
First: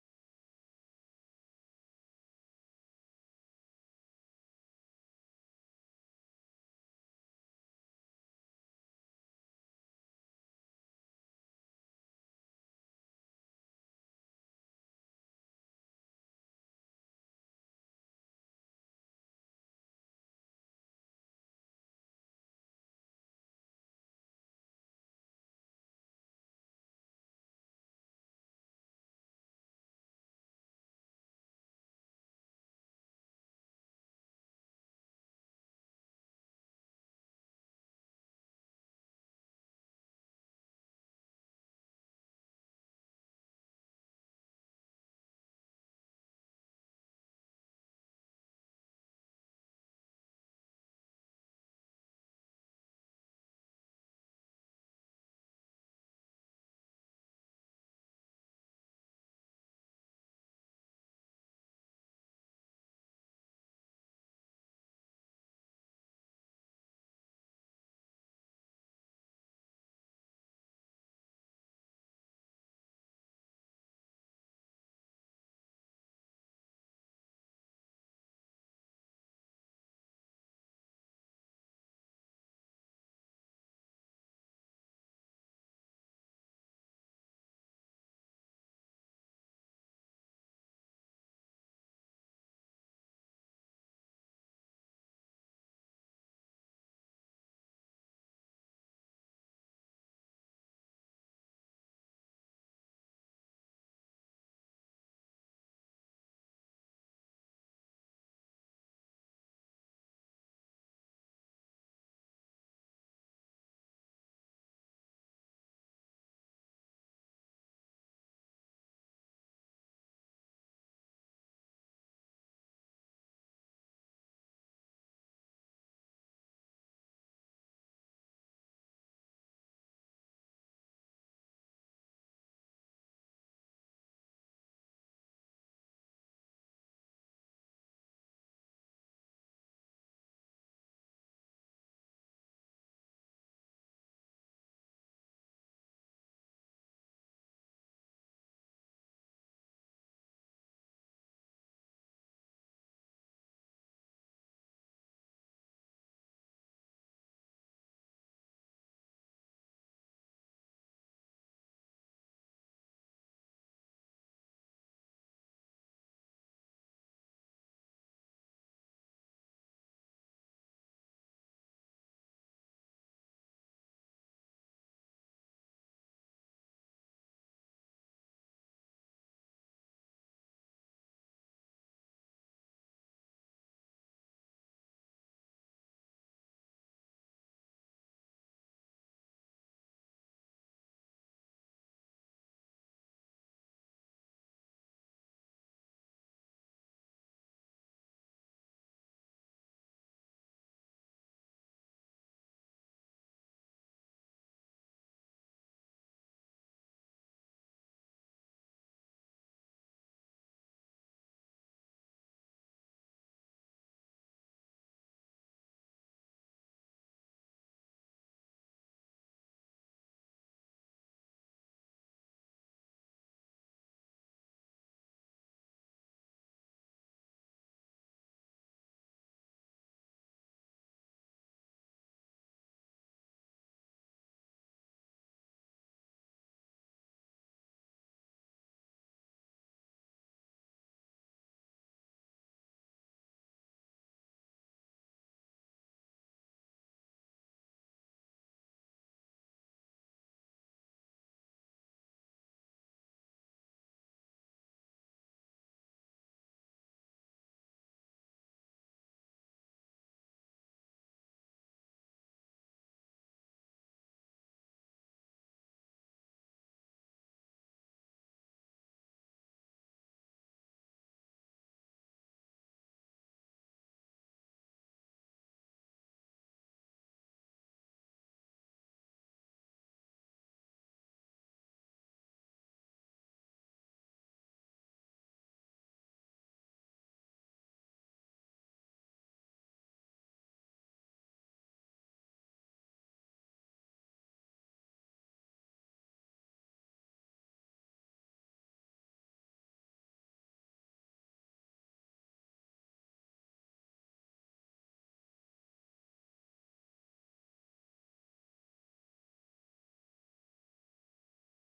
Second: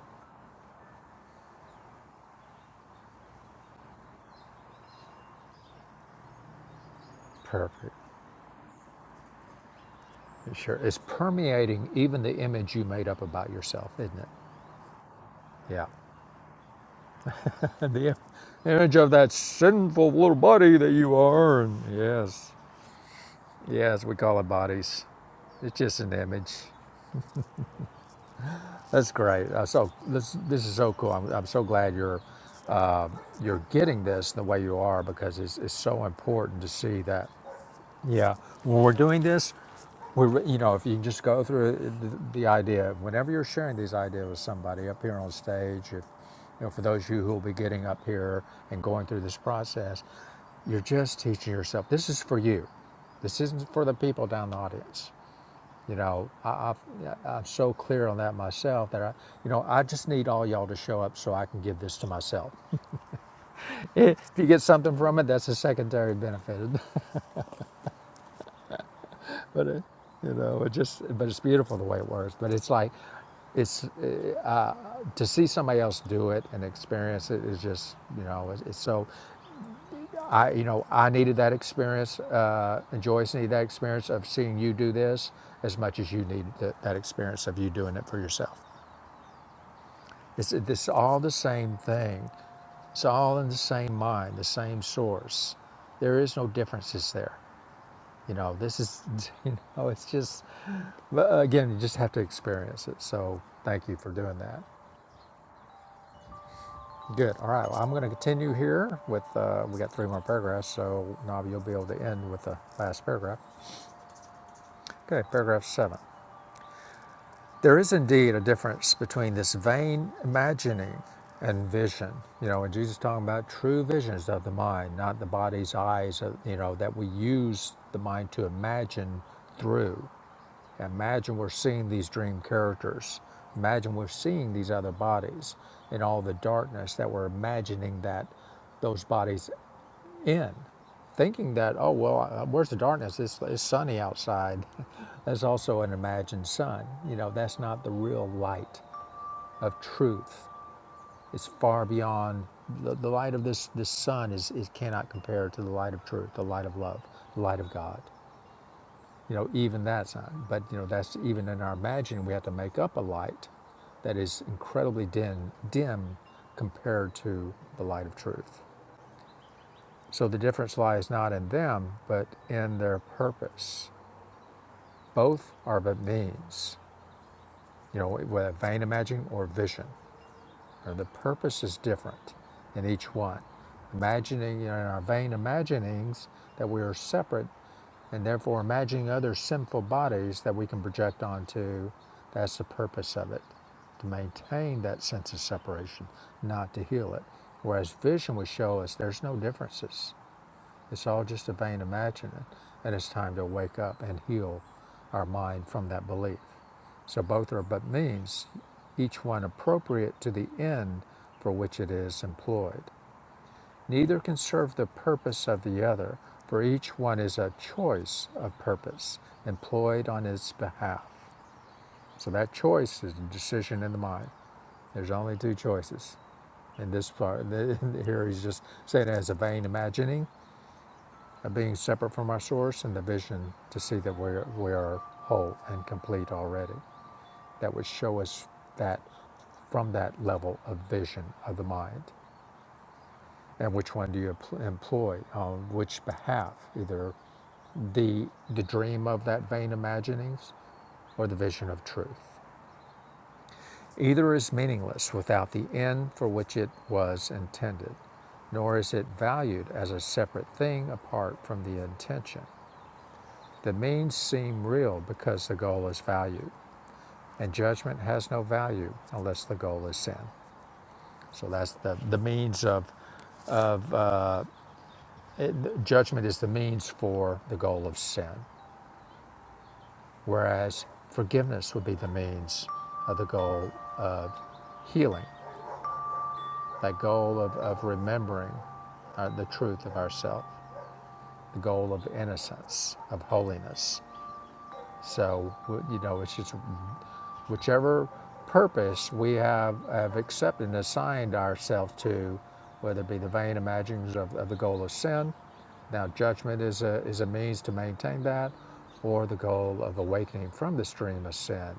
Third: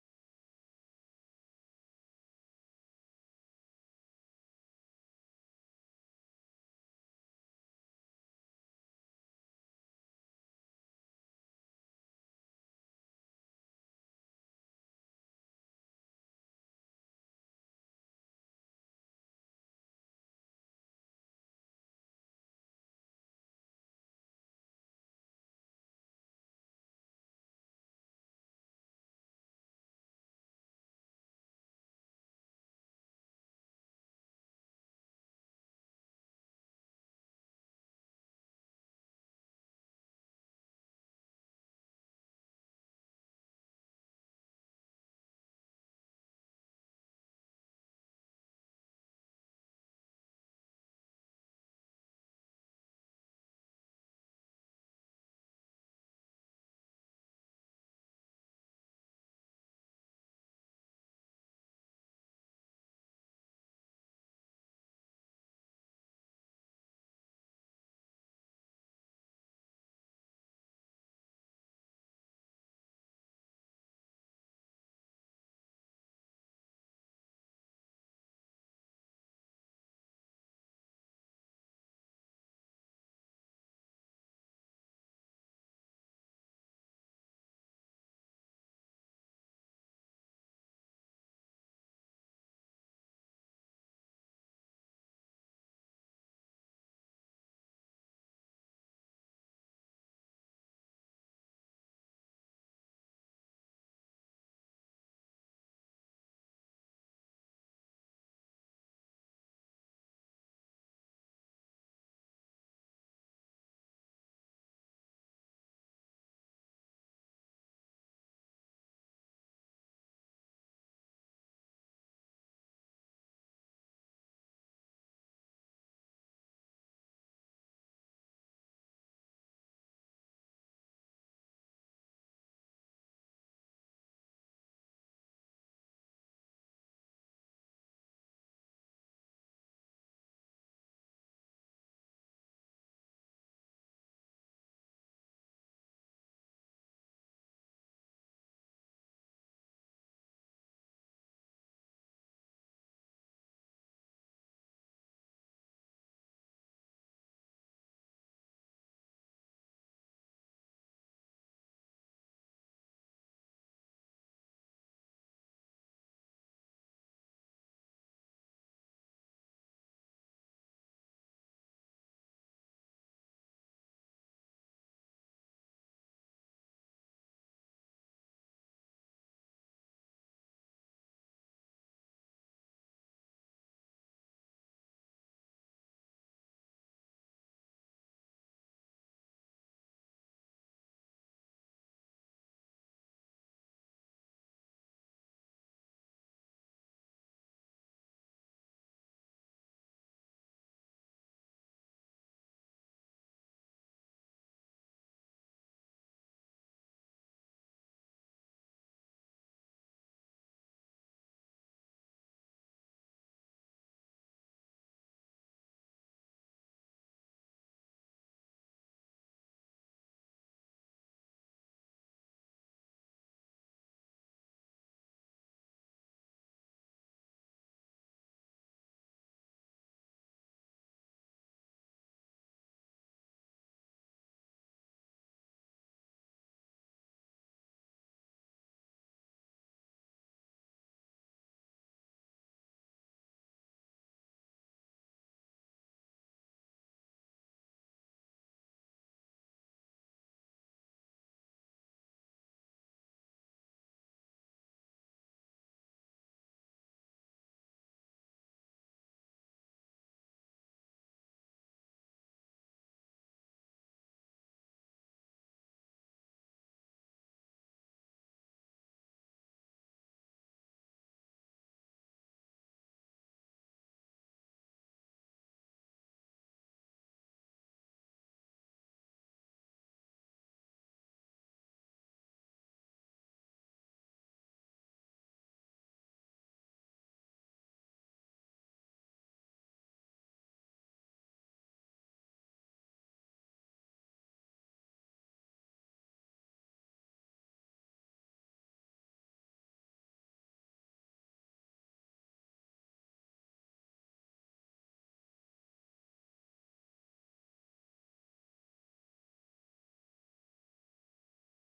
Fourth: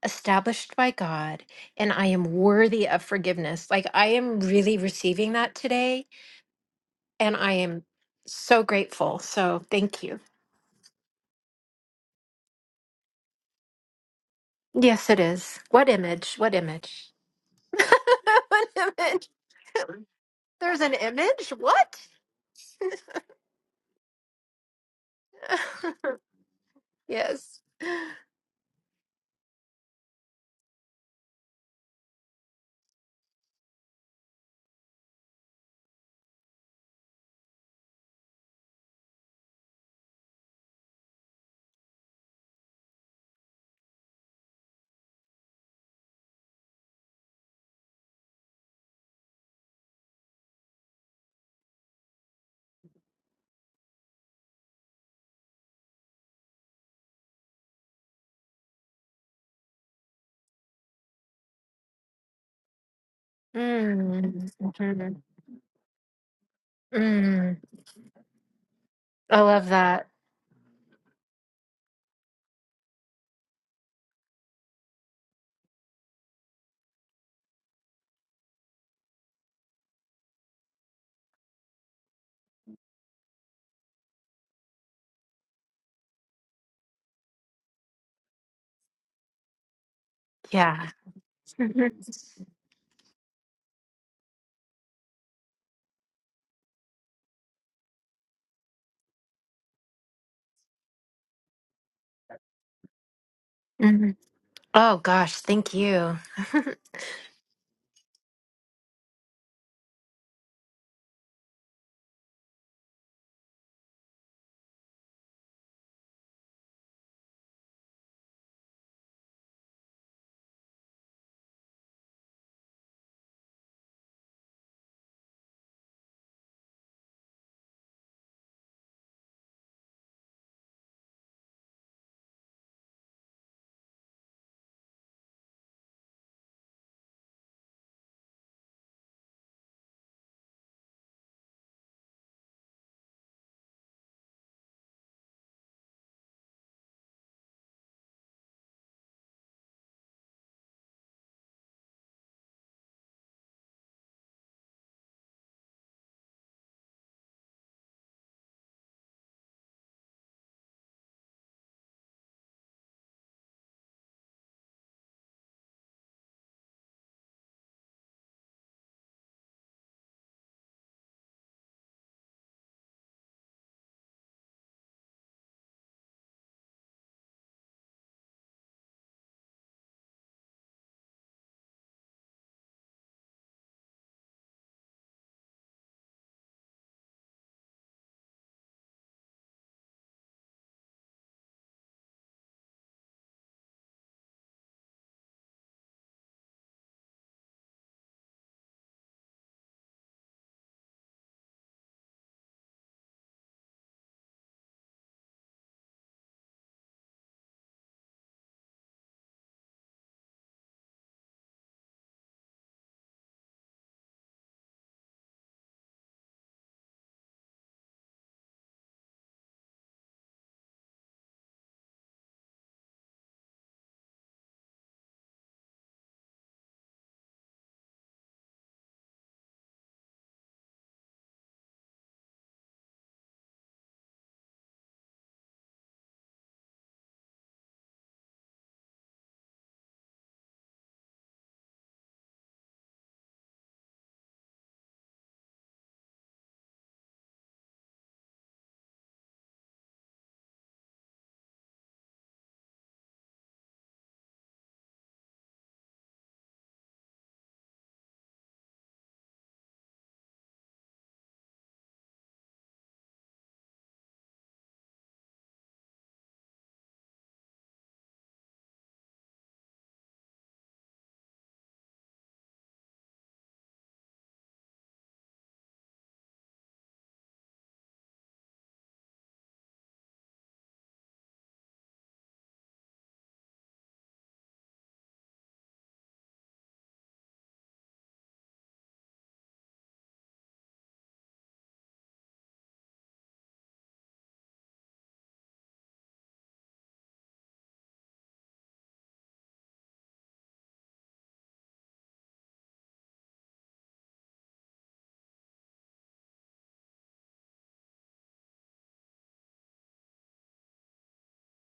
established by God and I am worthy of forgiveness. Like I am really receiving that today and I am
Perfect.
so grateful. So thank you.
Sure. It's permeating even the image you made up about yourself, isn't it?
Yes, it is.
Yeah.
What image? What image?
And the im-
what
image of
image?
that sinful little body
There's
that
an
you
image?
are. And
What?
yes. Yes, we call it bodies. It's just an image.
yes.
That's great. Uh, so this this is so cool. I'm, I'm so glad you're you're getting this the way you are because it's, it's so important to see that. Yeah, when we're doing this, we re- you know if you just go through the, the idea whenever you're sharing these ideas with somebody up here on stage, if you know for those of you who will be getting up here and going through this process, you're just teaching yourself. This is for you. This isn't for the people down the audience. You know, I, I, I'm so clear on that myself that I, you know, I just need all y'all to show up so I can give this to myself. if you
Mm.
get something
Mhm.
from it, that's a secondary benefit.
Mm. I
but
love
it,
that.
you know, it just, but it's beautiful the way it works. But it's like, it's it, to see somebody else do it and experience it is just, you know, it's, it's so. I, you know, I needed that experience. Uh, and Joyce needed that experience of seeing you do this as much as you need that that experience of you doing it for yourself. It's,
Yeah.
it's all the same
Mhm,
thing. It's all in the same mind, the same source. There is no differences there. You know, this is, you know, it's just, but again, you just have to experience it. So thank you for
mhm.
doing that.
Oh gosh, thank you.
Good. All right. Well, I'm going to continue here with, uh, we got three more paragraphs. So, Navi, you'll be able to end with the last paragraph. Okay. Paragraph seven. There is indeed a difference between this vain imagining and vision. You know, when Jesus is talking about true visions of the mind, not the body's eyes, of, you know, that we use the mind to imagine through. Imagine we're seeing these dream characters. Imagine we're seeing these other bodies in all the darkness that we're imagining that those bodies in, thinking that, oh, well, uh, where's the darkness? It's, it's sunny outside. that's also an imagined sun. You know, that's not the real light of truth. It's far beyond the, the light of this, this sun is, is cannot compare to the light of truth, the light of love, the light of God. You know, even that's not, but you know, that's even in our imagining, we have to make up a light that is incredibly dim, dim compared to the light of truth. So the difference lies not in them, but in their purpose. Both are but means, you know, whether vain imagining or vision. Now, the purpose is different in each one. Imagining, you know, in our vain imaginings that we are separate and therefore imagining other sinful bodies that we can project onto, that's the purpose of it, to maintain that sense of separation, not to heal it. Whereas vision would show us there's no differences It's all just a vain imagining, and it's time to wake up and heal our mind from that belief. So both are but means, each one appropriate to the end for which it is employed. Neither can serve the purpose of the other, for each one is a choice of purpose employed on its behalf. So that choice is a decision in the mind. There's only two choices. In this part, here he's just saying it as a vain imagining of being separate from our source and the vision to see that we're, we are whole and complete already. That would show us that from that level of vision of the mind. And which one do you employ on which behalf? Either the, the dream of that vain imaginings or the vision of truth. Either is meaningless without the end for which it was intended, nor is it valued as a separate thing apart from the intention. The means seem real because the goal is value, and judgment has no value unless the goal is sin. So that's the, the means of it, judgment is the means for the goal of sin, whereas forgiveness would be the means of the goal of healing, that goal of, of remembering uh, the truth of ourself, the goal of innocence, of holiness. So, you know, it's just whichever purpose we have, have accepted and assigned ourselves to, whether it be the vain imaginings of, of the goal of sin. Now, judgment is a, is a means to maintain that, or the goal of awakening from this dream of sin.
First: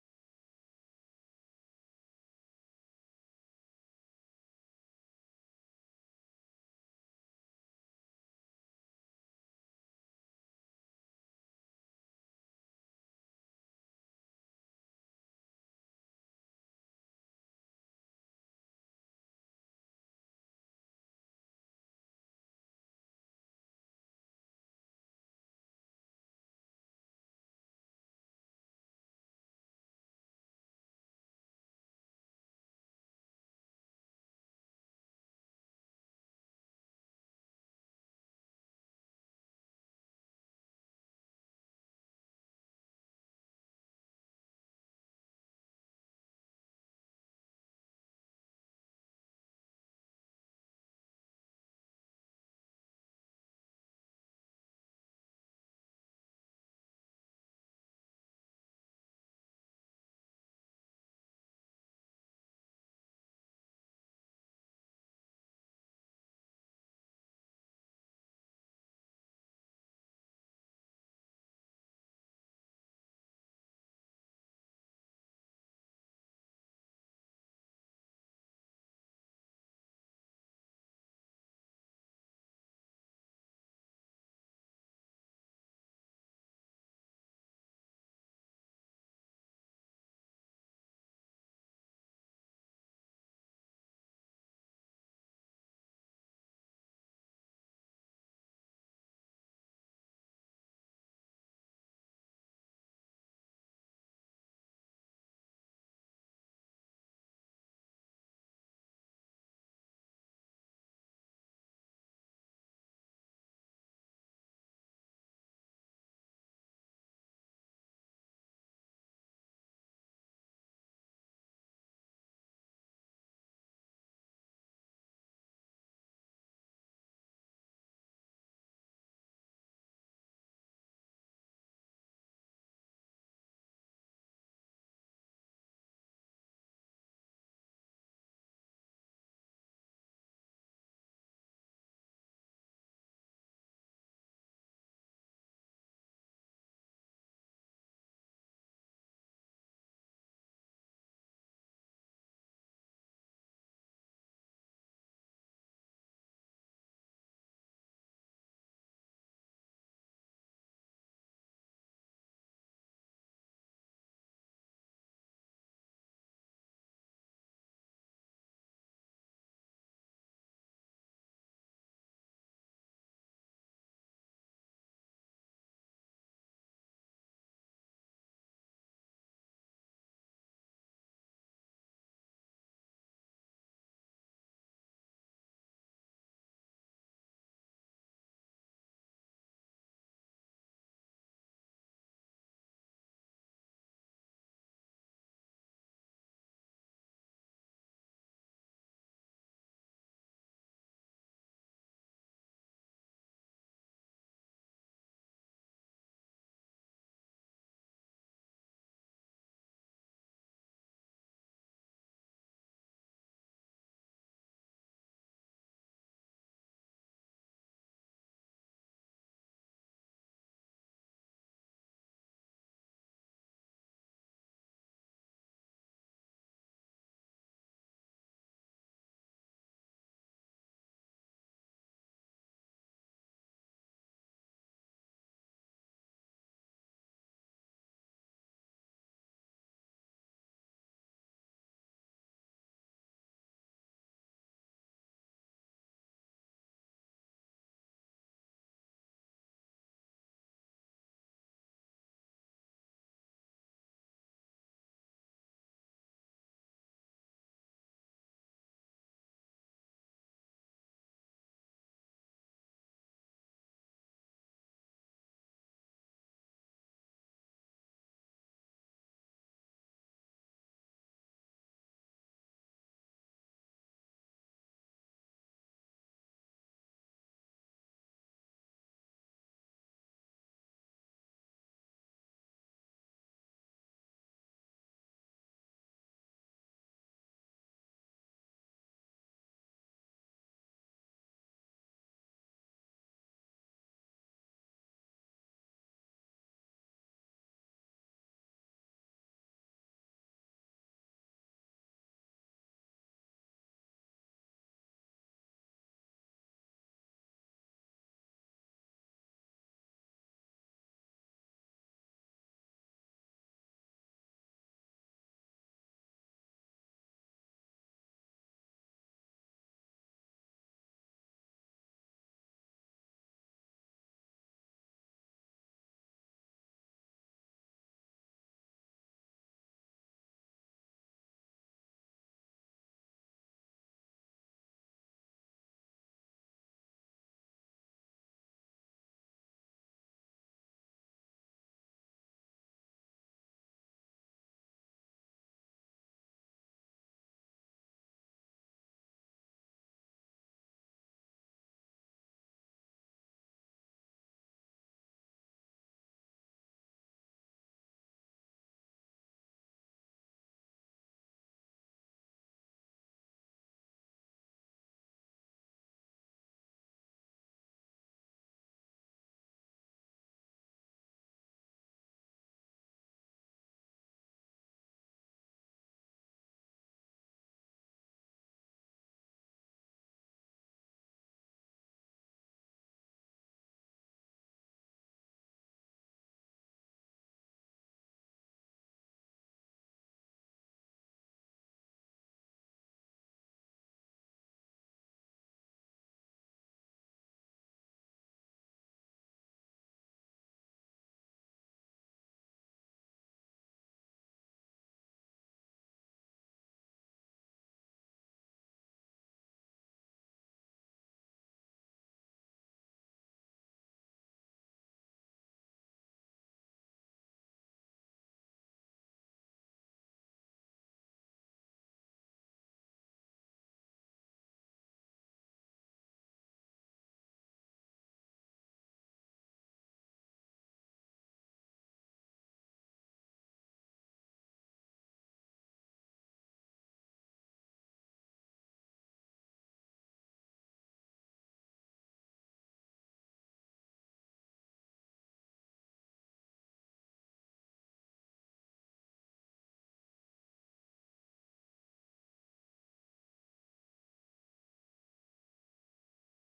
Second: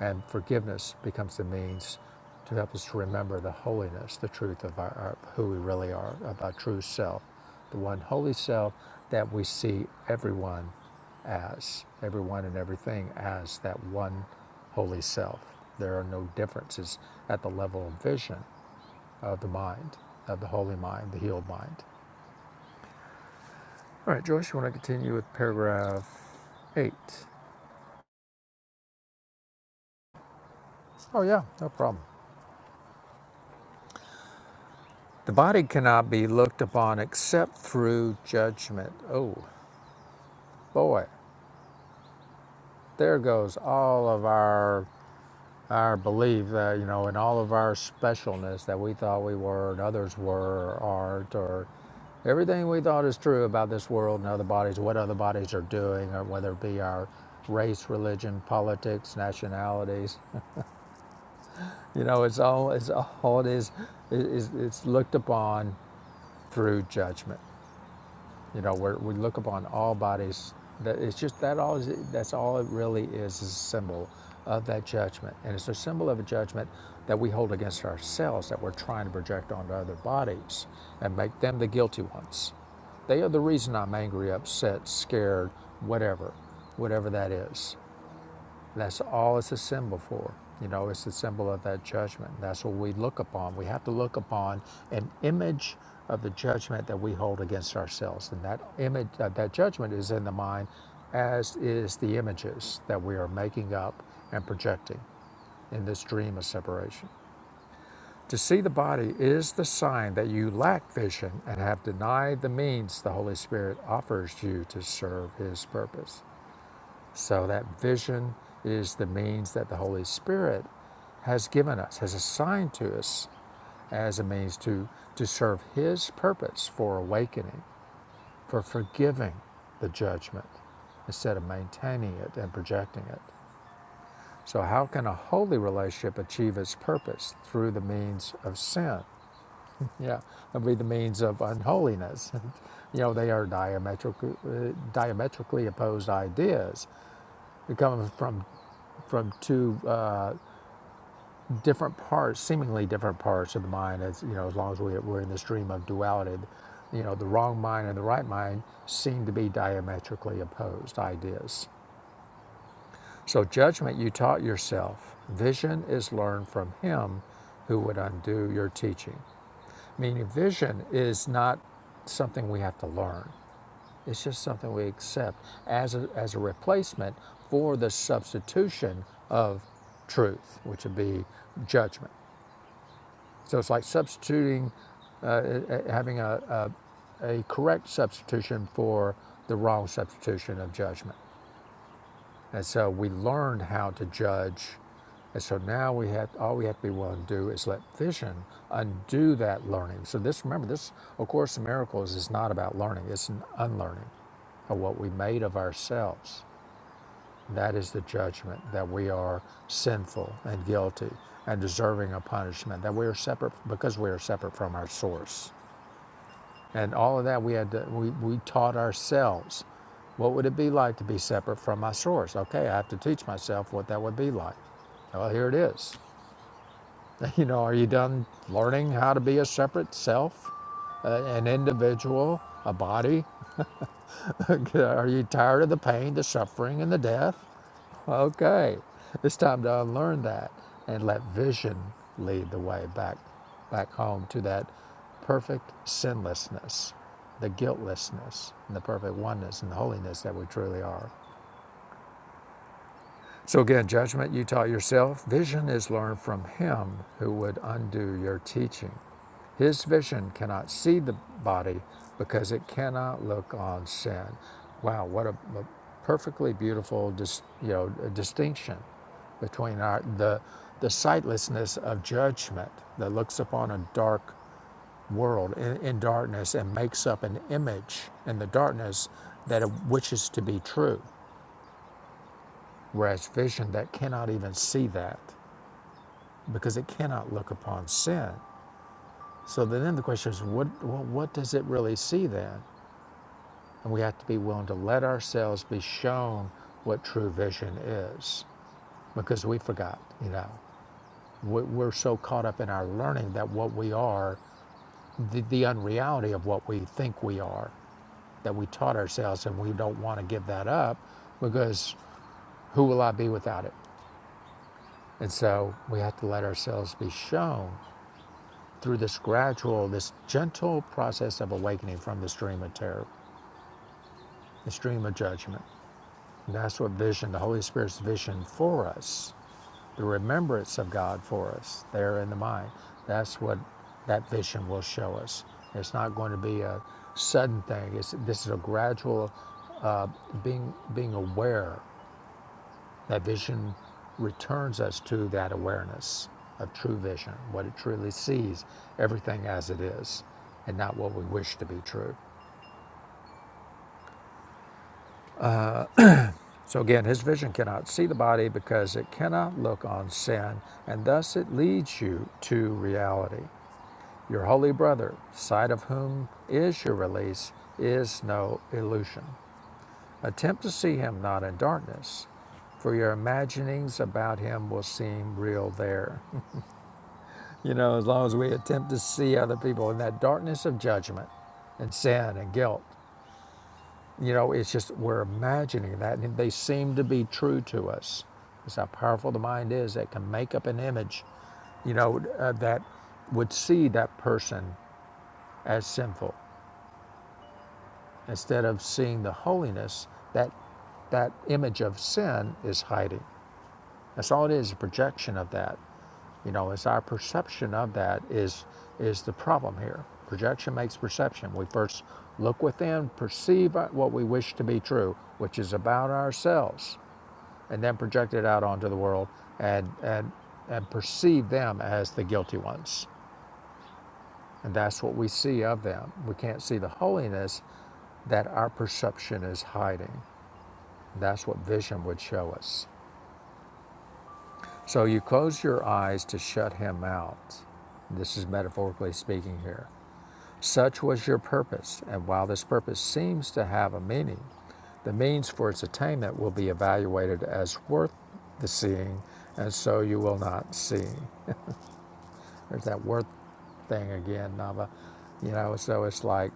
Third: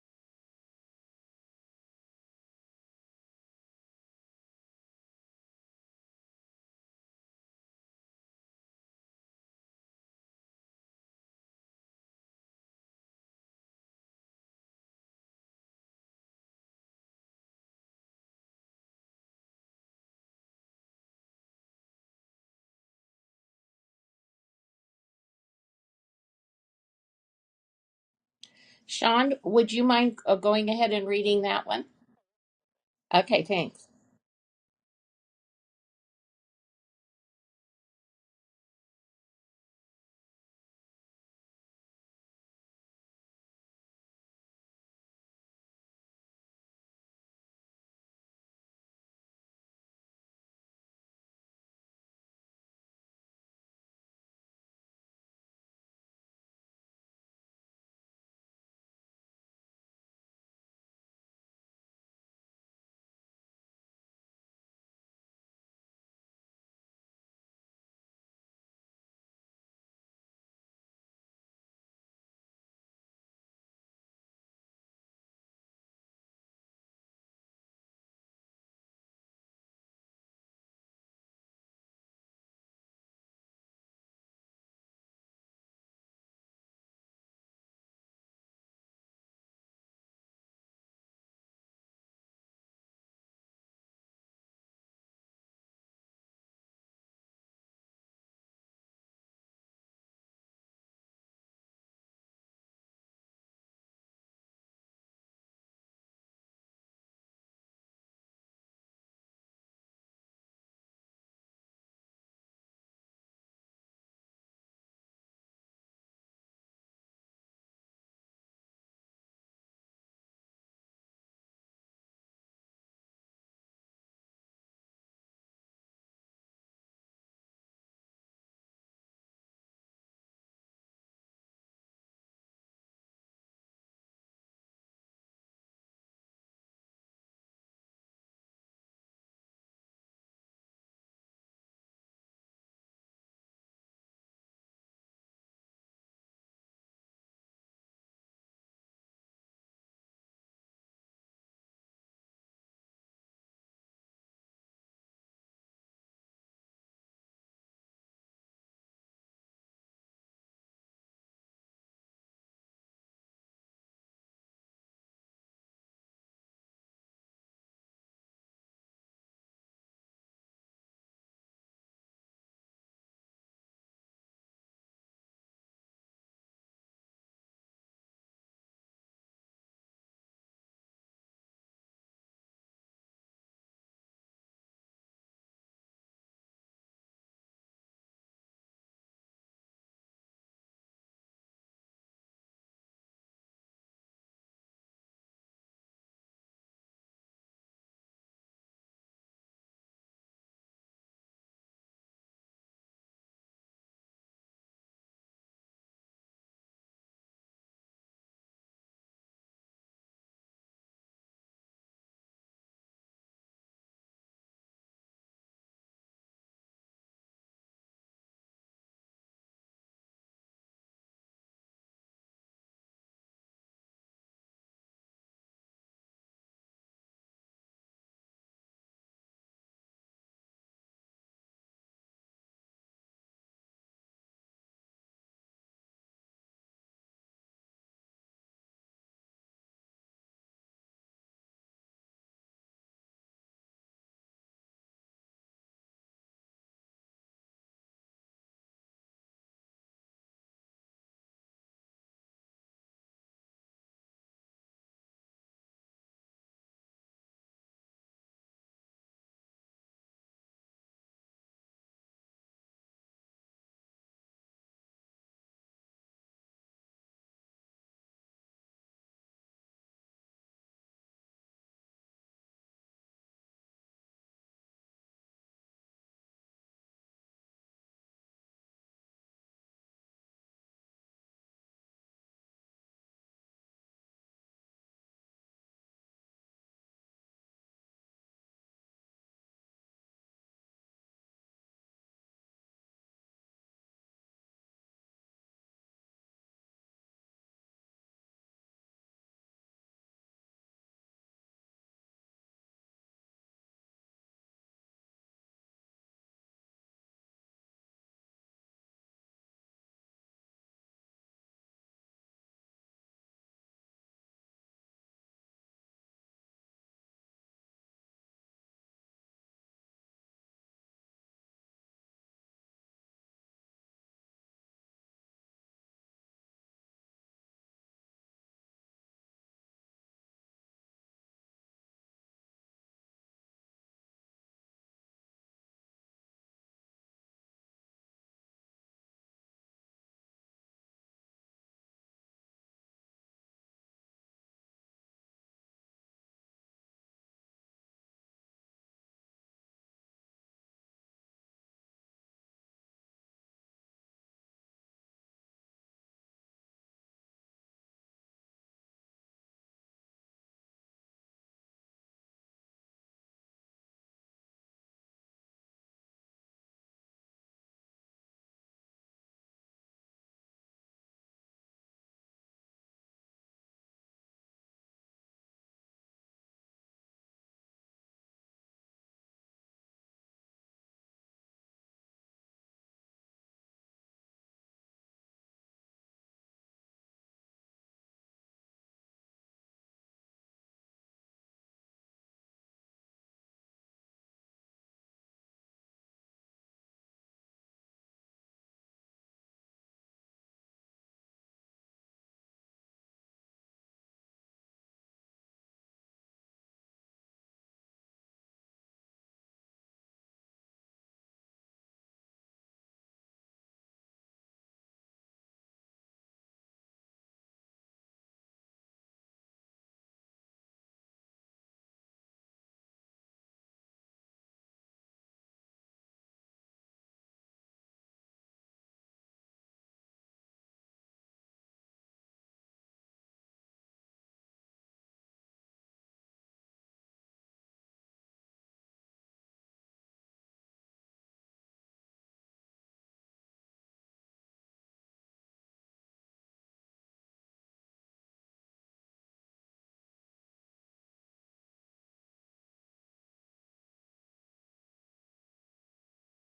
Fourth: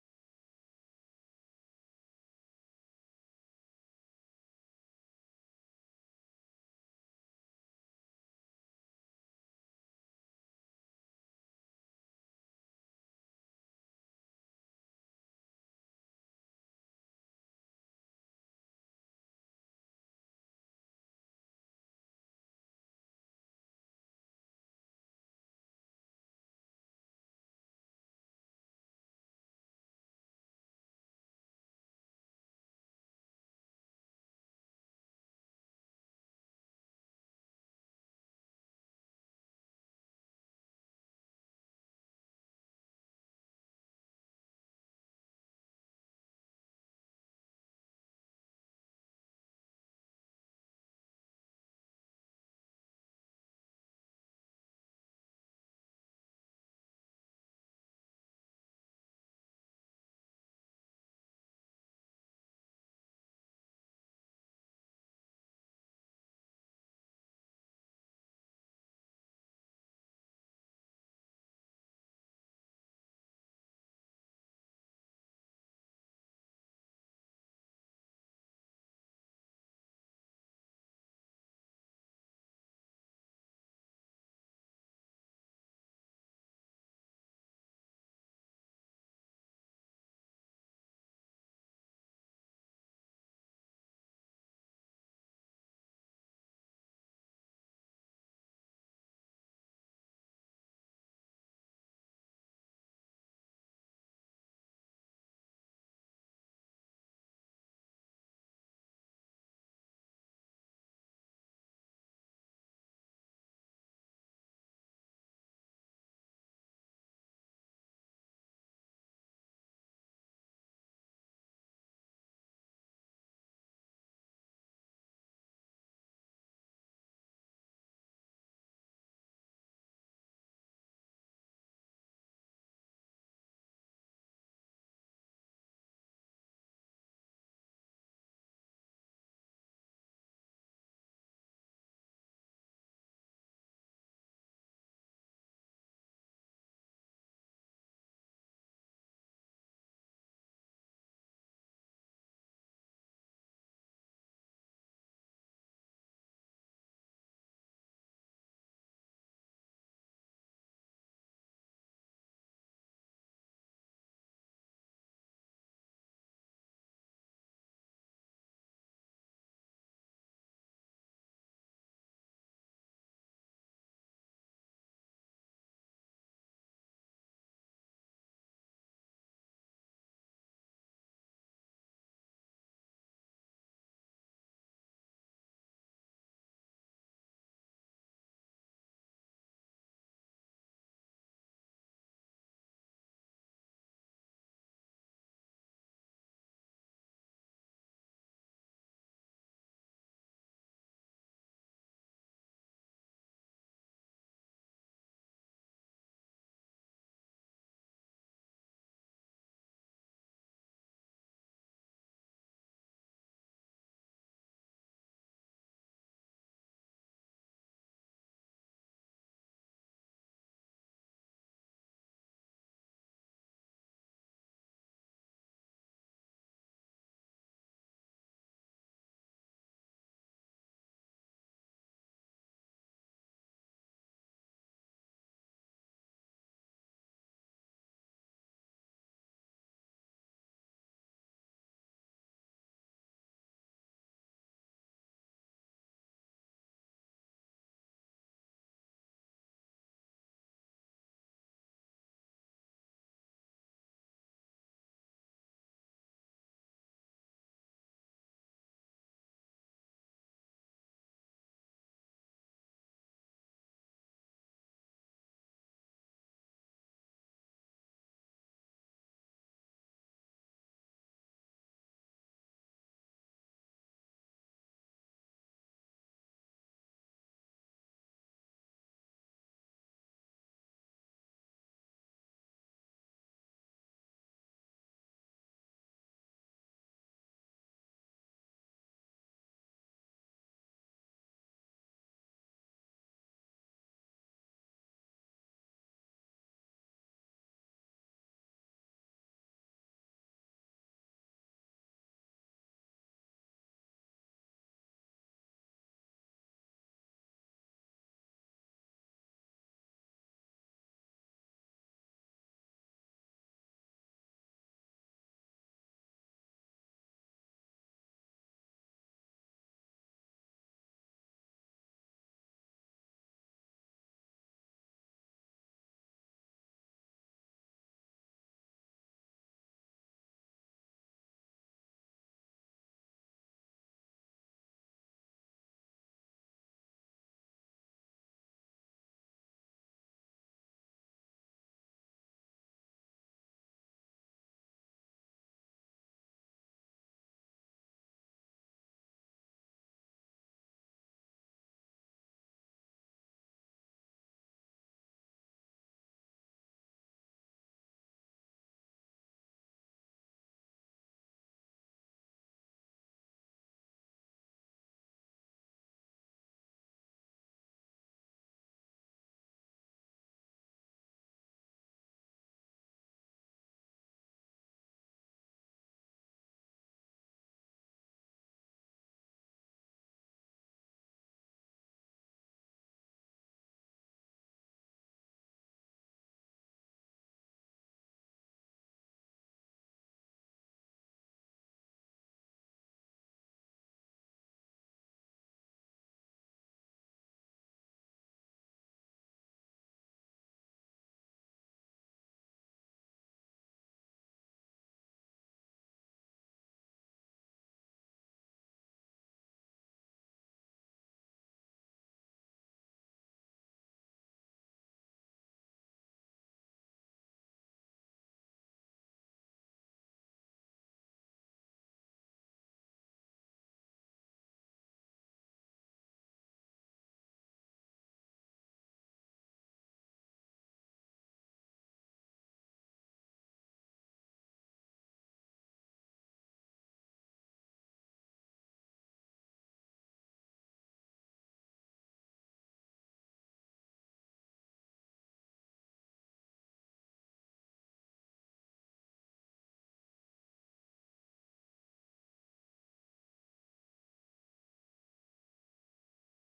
And forgiveness becomes the means to help us to remember the holiness, the truth of our, our who we really are, of our true self, the one holy self that we see everyone as, everyone and everything as that one holy self. There are no differences at the level of vision of the mind, of the holy mind, the healed mind. All right, Joyce, you want to continue with paragraph eight?
Sean, would you mind uh, going ahead and
Oh,
reading
yeah,
that
no
one?
problem.
Okay, thanks.
The body cannot be looked upon except through judgment. Oh boy, there goes all of our our belief that you know, and all of our specialness that we thought we were and others were, or aren't, or everything we thought is true about this world and other bodies, what other bodies are doing, or whether it be our race, religion, politics, nationalities. You know, it's all it's all it is is it's it's looked upon through judgment. You know, where we look upon all bodies. That it's just that all is, that's all it really is is a symbol of that judgment, and it's a symbol of a judgment that we hold against ourselves that we're trying to project onto other bodies and make them the guilty ones. They are the reason I'm angry, upset, scared, whatever, whatever that is. That's all it's a symbol for. You know, it's a symbol of that judgment. That's what we look upon. We have to look upon an image of the judgment that we hold against ourselves. And that image, uh, that judgment is in the mind, as is the images that we are making up and projecting in this dream of separation. To see the body is the sign that you lack vision and have denied the means the Holy Spirit offers you to serve His purpose. So that vision is the means that the Holy Spirit has given us, has assigned to us as a means to, to serve His purpose for awakening, for forgiving the judgment instead of maintaining it and projecting it. So, how can a holy relationship achieve its purpose? Through the means of sin. Yeah, that'd be the means of unholiness. you know, they are diametrically, uh, diametrically opposed ideas that come from from two uh, different parts, seemingly different parts of the mind. As you know, as long as we, we're in the stream of duality, you know, the wrong mind and the right mind seem to be diametrically opposed ideas. So judgment you taught yourself. Vision is learned from him who would undo your teaching. Meaning, vision is not something we have to learn. It's just something we accept as a, as a replacement for the substitution of truth, which would be judgment. So it's like substituting, eh, having a, a, a correct substitution for the wrong substitution of judgment. And so we learned how to judge. And so now we have all we have to be willing to do is let vision undo that learning. So this remember this of course in miracles is not about learning, it's an unlearning of what we made of ourselves That is the judgment that we are sinful and guilty and deserving of punishment, that we are separate because we are separate from our source. And all of that we had to, we, we taught ourselves. What would it be like to be separate from my source? Okay, I have to teach myself what that would be like. Well, here it is. You know, are you done learning how to be a separate self, uh, an individual, a body? are you tired of the pain, the suffering, and the death? Okay, it's time to unlearn that and let vision lead the way back, back home to that perfect sinlessness, the guiltlessness, and the perfect oneness and the holiness that we truly are. So again, judgment you taught yourself. Vision is learned from him who would undo your teaching. His vision cannot see the body because it cannot look on sin. Wow, what a, a perfectly beautiful dis, you know, distinction between our, the, the sightlessness of judgment that looks upon a dark world in, in darkness and makes up an image in the darkness that it wishes to be true, whereas vision that cannot even see that. because it cannot look upon sin. So then the question is, what, what, what does it really see then? And we have to be willing to let ourselves be shown what true vision is because we forgot, you know. We- are so caught up in our learning that what we are, the, the unreality of what we think we are, that we taught ourselves and we don't want to give that up because who will I be without it? And so we have to let ourselves be shown through this gradual, this gentle process of awakening from the stream of terror, the stream of judgment. And that's what vision, the Holy Spirit's vision for us, the remembrance of God for us there in the mind. That's what that vision will show us. It's not going to be a sudden thing. It's, this is a gradual being being aware. That vision returns us to that awareness of true vision, what it truly sees, everything as it is, and not what we wish to be true. So again, his vision cannot see the body because it cannot look on sin, and thus it leads you to reality. Your holy brother, sight of whom is your release, is no illusion. Attempt to see him not in darkness, for your imaginings about him will seem real there. you know, as long as we attempt to see other people in that darkness of judgment and sin and guilt, You know, it's just we're imagining that, and they seem to be true to us. It's how powerful the mind is that can make up an image, you know, uh, that would see that person as sinful instead of seeing the holiness that that image of sin is hiding. That's all it is, a projection of that. You know, it's our perception of that is is the problem here. Projection makes perception. We first look within, perceive what we wish to be true, which is about ourselves. and then project it out onto the world and, and, and perceive them as the guilty ones. And that's what we see of them. We can't see the holiness that our perception is hiding. That's what vision would show us. So you close your eyes to shut him out. This is metaphorically speaking here. Such was your purpose, and while this purpose seems to have a meaning, the means for its attainment will be evaluated as worth the seeing, and so you will not see. There's that worth thing again, Nava. You know, so it's like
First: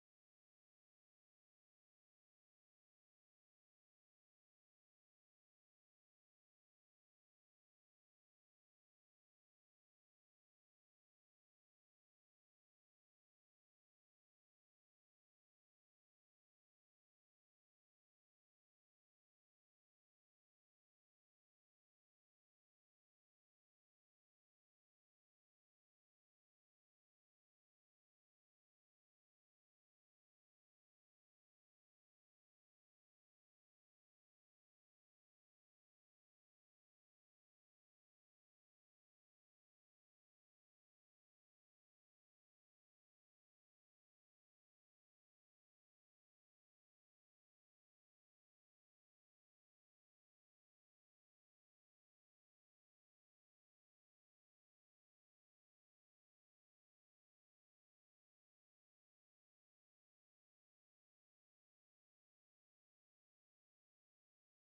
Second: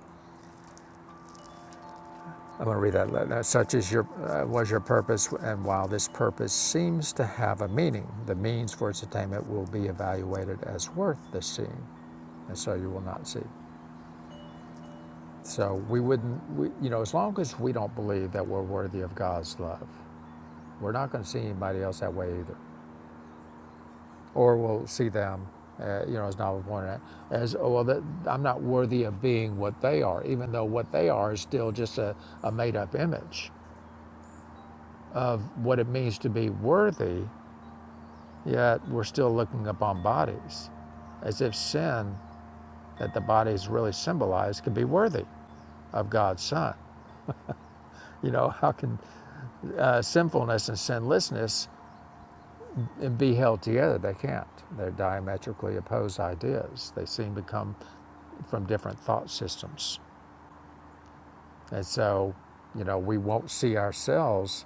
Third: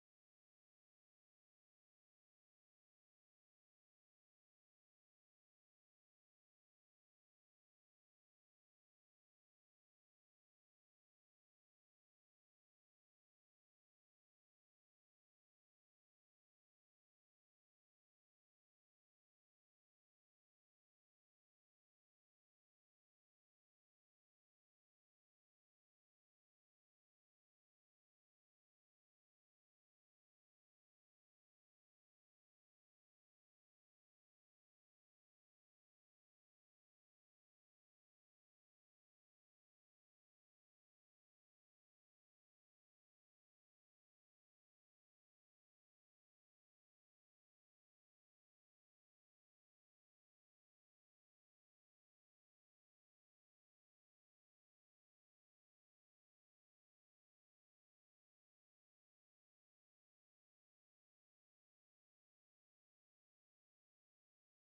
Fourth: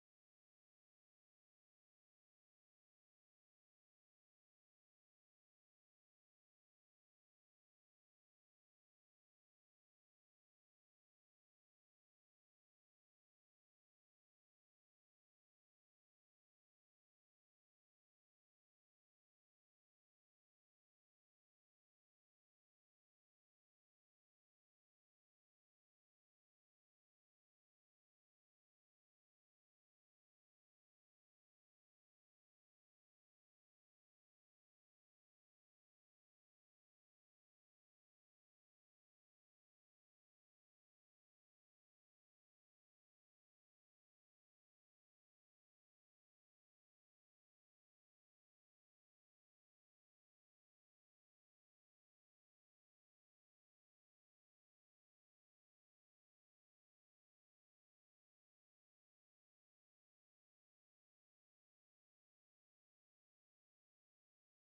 I'm going to read that. Such is your uh, was your purpose, and while this purpose seems to have a meaning, the means for its attainment will be evaluated as worth the seeing, and so you will not see. So we wouldn't, we, you know, as long as we don't believe that we're worthy of God's love, we're not going to see anybody else that way either. or will see them, uh, you know, as Nava pointed out, as oh, well, that I'm not worthy of being what they are, even though what they are is still just a, a made up image. What it means to be worthy, yet we're still looking upon bodies as if sin that the bodies really symbolize can be worthy of God's Son. You know, how can uh, sinfulness and sinlessness be held together? They can't. They're diametrically opposed ideas. They seem to come from different thought systems. And so, you know, we won't see ourselves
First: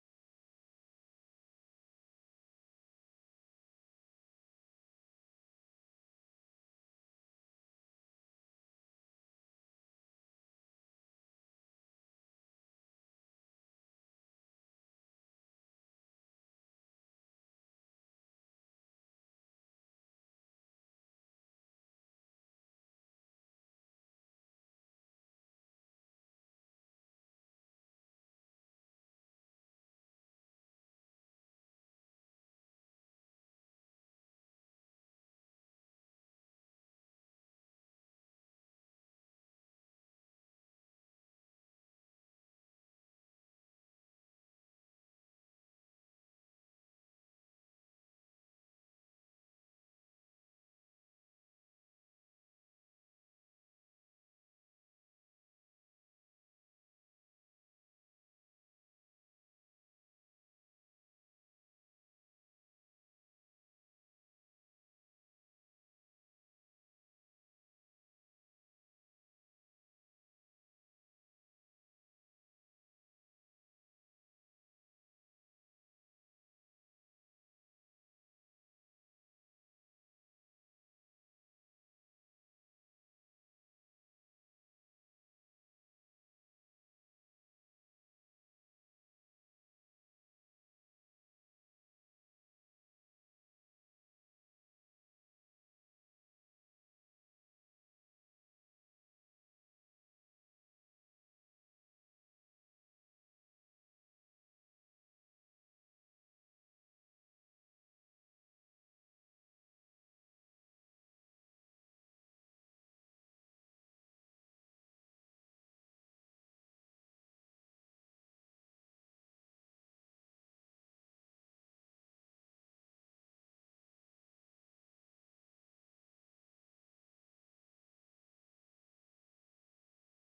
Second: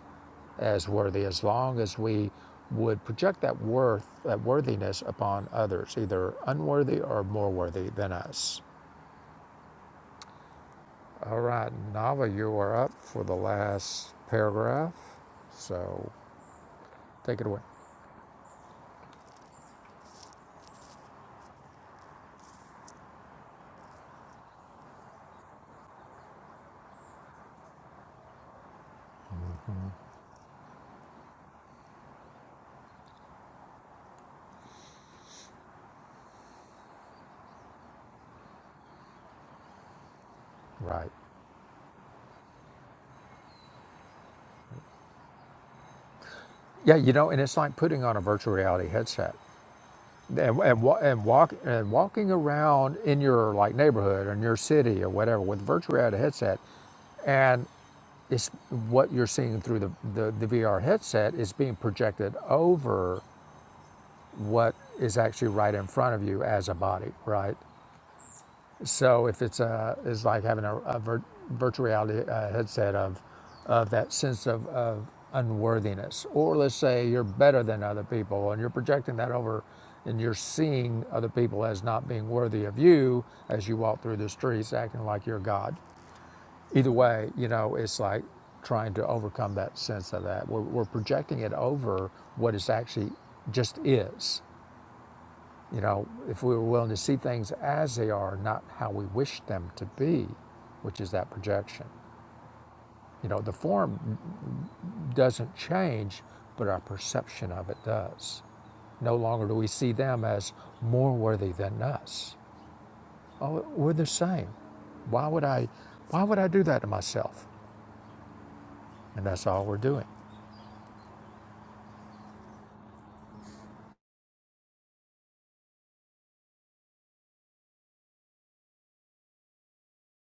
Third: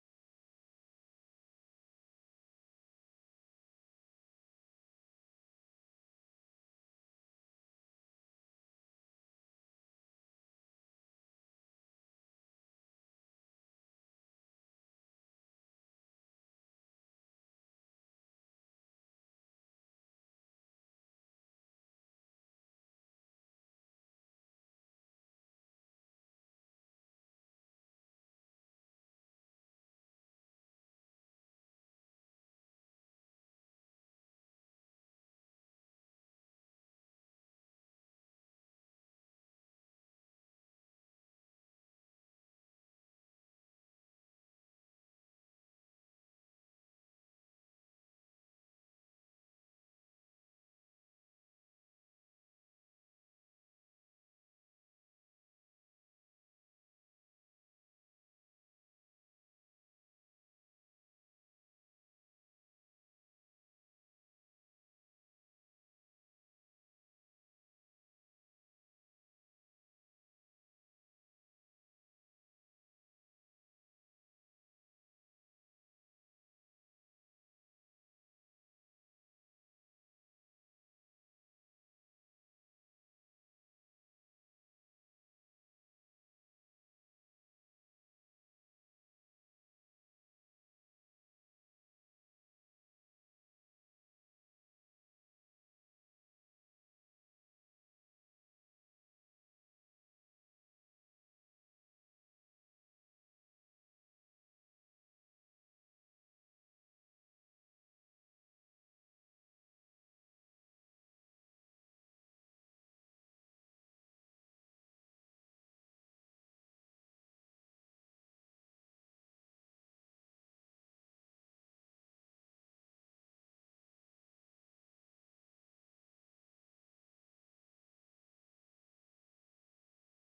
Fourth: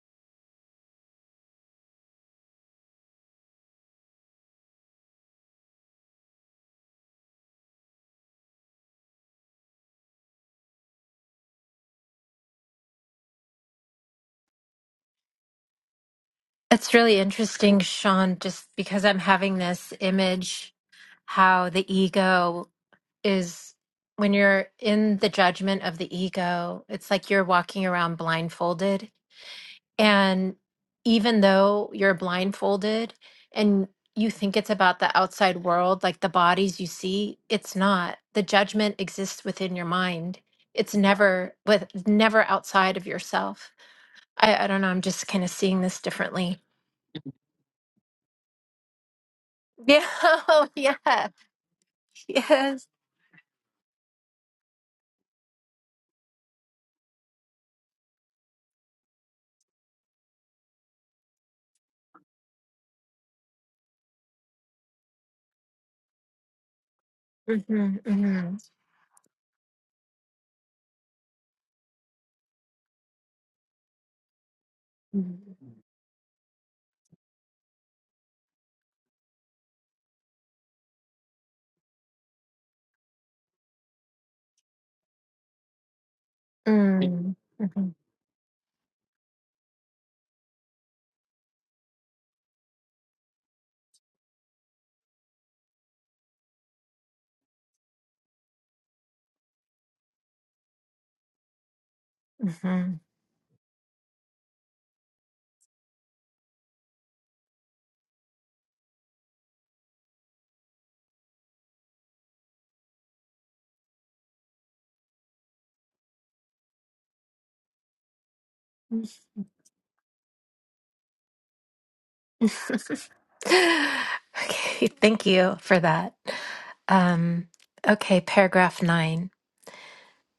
as worthy as long as we would project that worth, that worthiness upon others, either unworthy or more worthy than us. All right, Nava, you are up for the last paragraph. So
It's really
take it away.
interesting, Sean, just because I'm having this image how the ego is when you're in the judgment of the ego, it's like you're walking around blindfolded. And even though you're blindfolded and you think it's about the outside world, like the bodies you see, it's not. The judgment exists within your mind. It's
Right.
never with never outside of yourself I, I don't know. I'm just kind of seeing this differently.
Yeah, you know, and it's like putting on a virtual reality headset
Yeah.
and
Oh,
and,
yeah.
and walk and walking
Yes.
around in your like neighborhood or in your city or whatever with a virtual reality headset, and it's what you're seeing through the, the, the VR headset is being projected over what is actually right in front of you as a body, right?
Mm-hmm, mm-hmm.
So if it's a, it's like having a, a vir, virtual reality uh, headset of, of that sense of, of unworthiness, or let's say you're better than other people and you're projecting that over and you're seeing other people as not being worthy of you as you walk through the streets acting like you're God Either way, you know, it's
Mm-hmm,
like trying to overcome that sense of that. We're, we're projecting it over what is actually just is. You know, if we were willing to see things as they are, not how we wish them to be, which is that projection. You know, the form doesn't change, but our perception of it does. No longer do we see them as more worthy than us. Oh, we're the same. Why would I why would I do that to myself? And that's all we're doing.
mm-hmm. okay. Thank you for that. Um, okay. Paragraph nine.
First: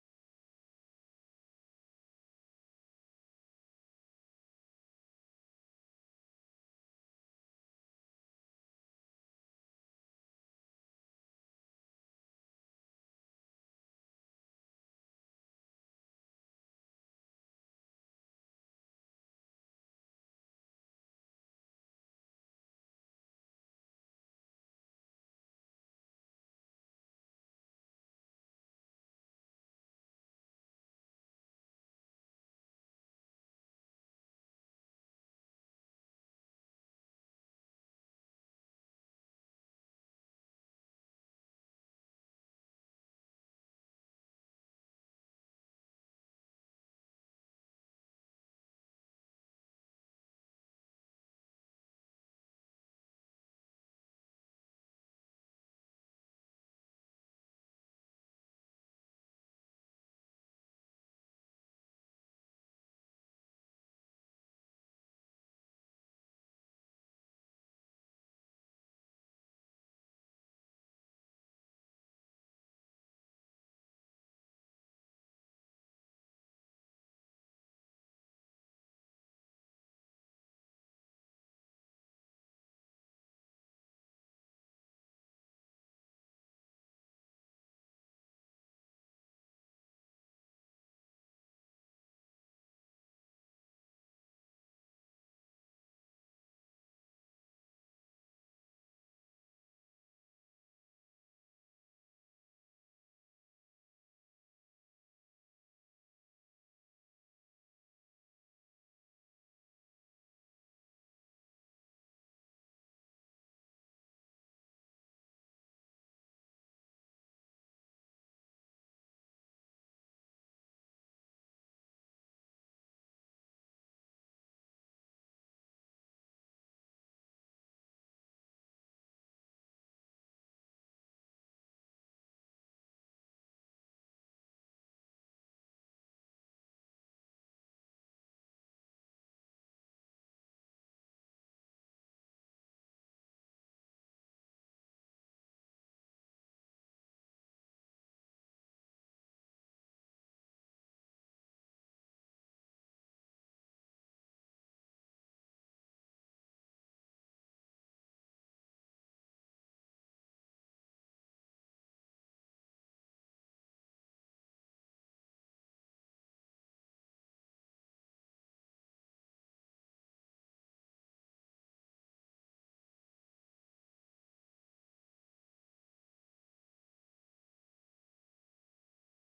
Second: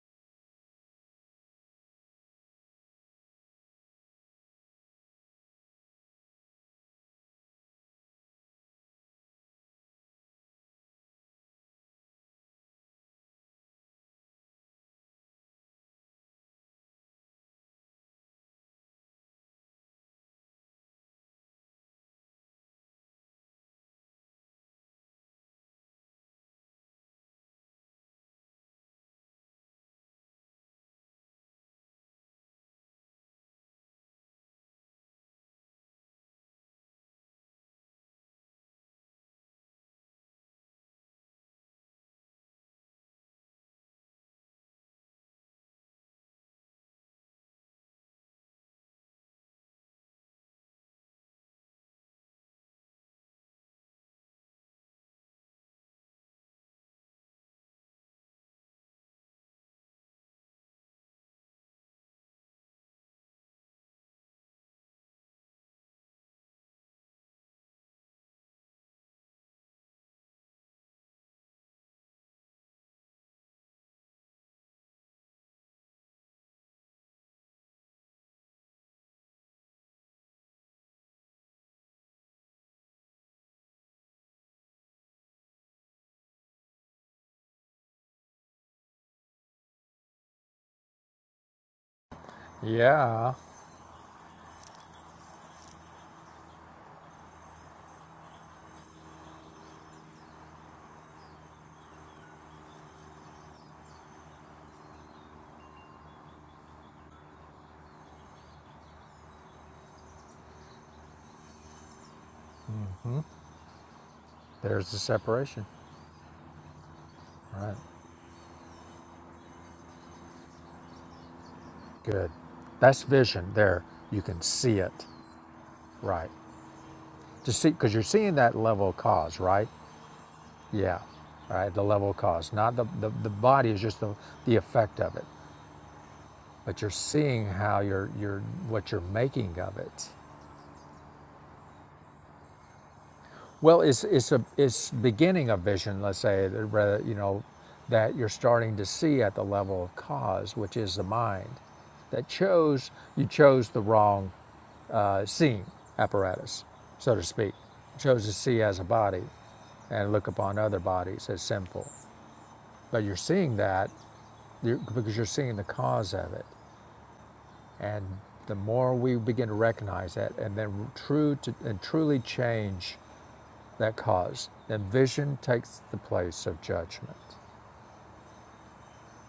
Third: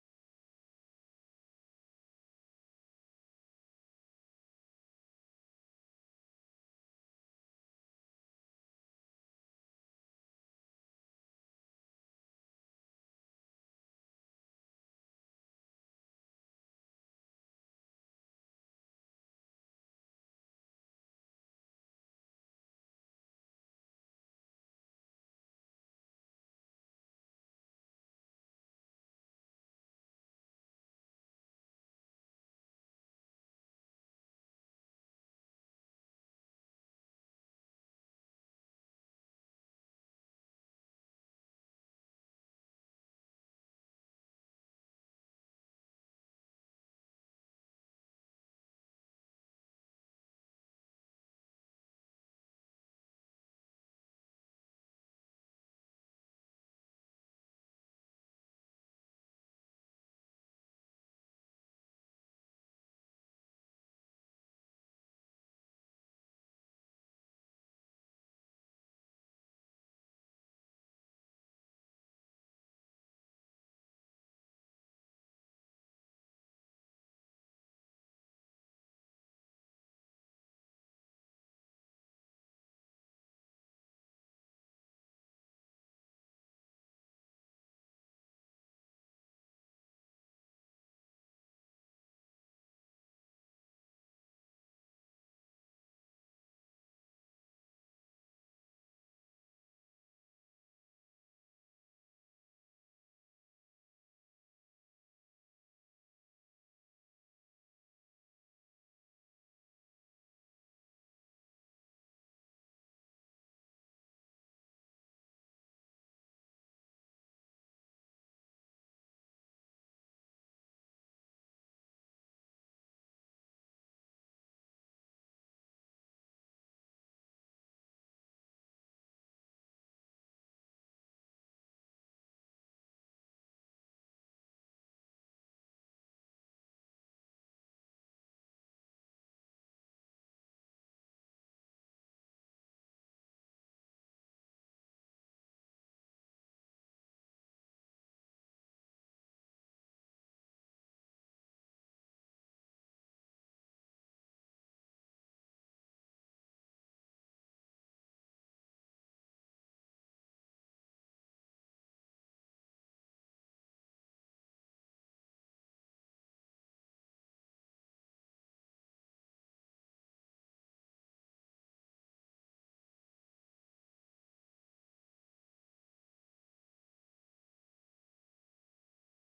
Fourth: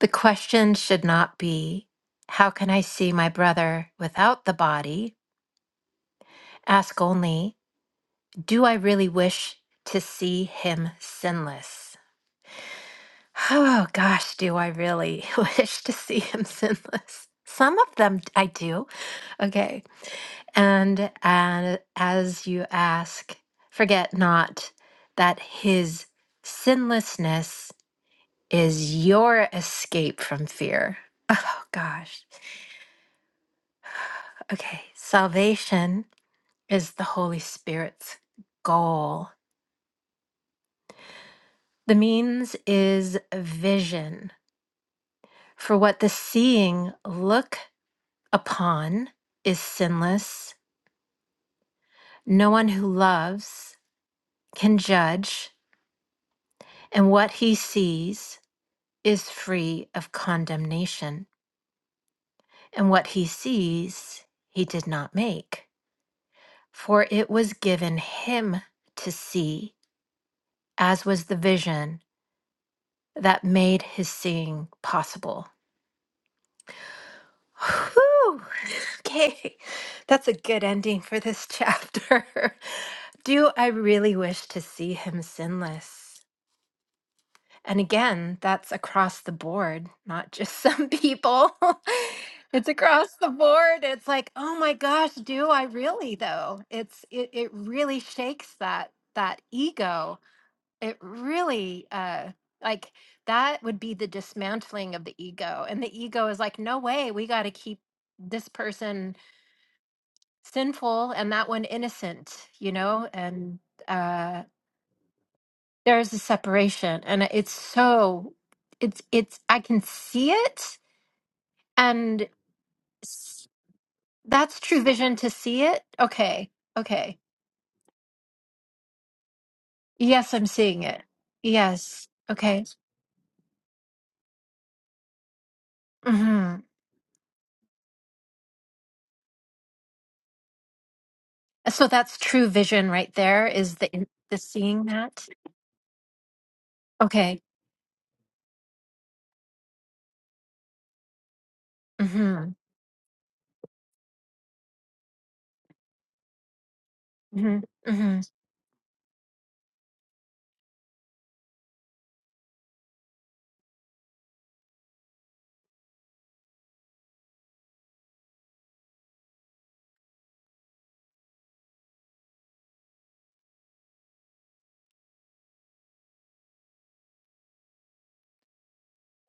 The question should not be, how can I see my brother without the body? Ask only, do I really wish to see him sinless? Oh gosh, do I really wish to see him sinless? Some of them d- I do. Okay. And and as you ask, forget not that his sinlessness is your escape from fear. Oh gosh. Okay. Salvation is the Holy Spirit's goal. The means is vision for what the seeing looks upon is sinless. No one who loves can judge, and what he sees is free of condemnation. And what he sees, he did not make, for it was given him to see, as was the vision that made his seeing possible. Whew. Okay, that's a good ending for this chapter. Do I really wish to see him sinless? And again, that's across the board, not just some people. it's across the
Yeah.
board. It's like, oh my gosh, do I really though? It's it, it really shakes that that ego. It really uh like that would be the dismantling of the ego. And the ego is like, no way, we gotta keep this person sinful and that one innocent, you know? And uh
There's the separation.
there is a separation and it's
Right.
so it's it's i can see it and
Good. That's vision
s-
there. You can
that's
see
true
it.
vision to see it
Right.
okay okay
To see, because you're seeing that level of cause, right?
yes i'm seeing
Yeah.
it
Right. The
yes
level of cause.
okay
Not the, the, the body is just the, the effect of it.
hmm
But you're seeing how you're, you're, what you're making of it.
so that's true vision right there is
Well, it's
the
it's
the
a
seeing
it's
that
beginning a vision, let's say, that rather you know,
okay
that you're starting to see at the level of cause, which is the mind, that
hmm
chose you chose the wrong uh, seeing apparatus, so to speak. You
hmm
chose to see as a body, and look upon other bodies as sinful, but you're seeing that you're, because you're seeing the cause of it, and the more we begin to recognize that, and then true to and truly change that cause. and vision takes the place of judgment.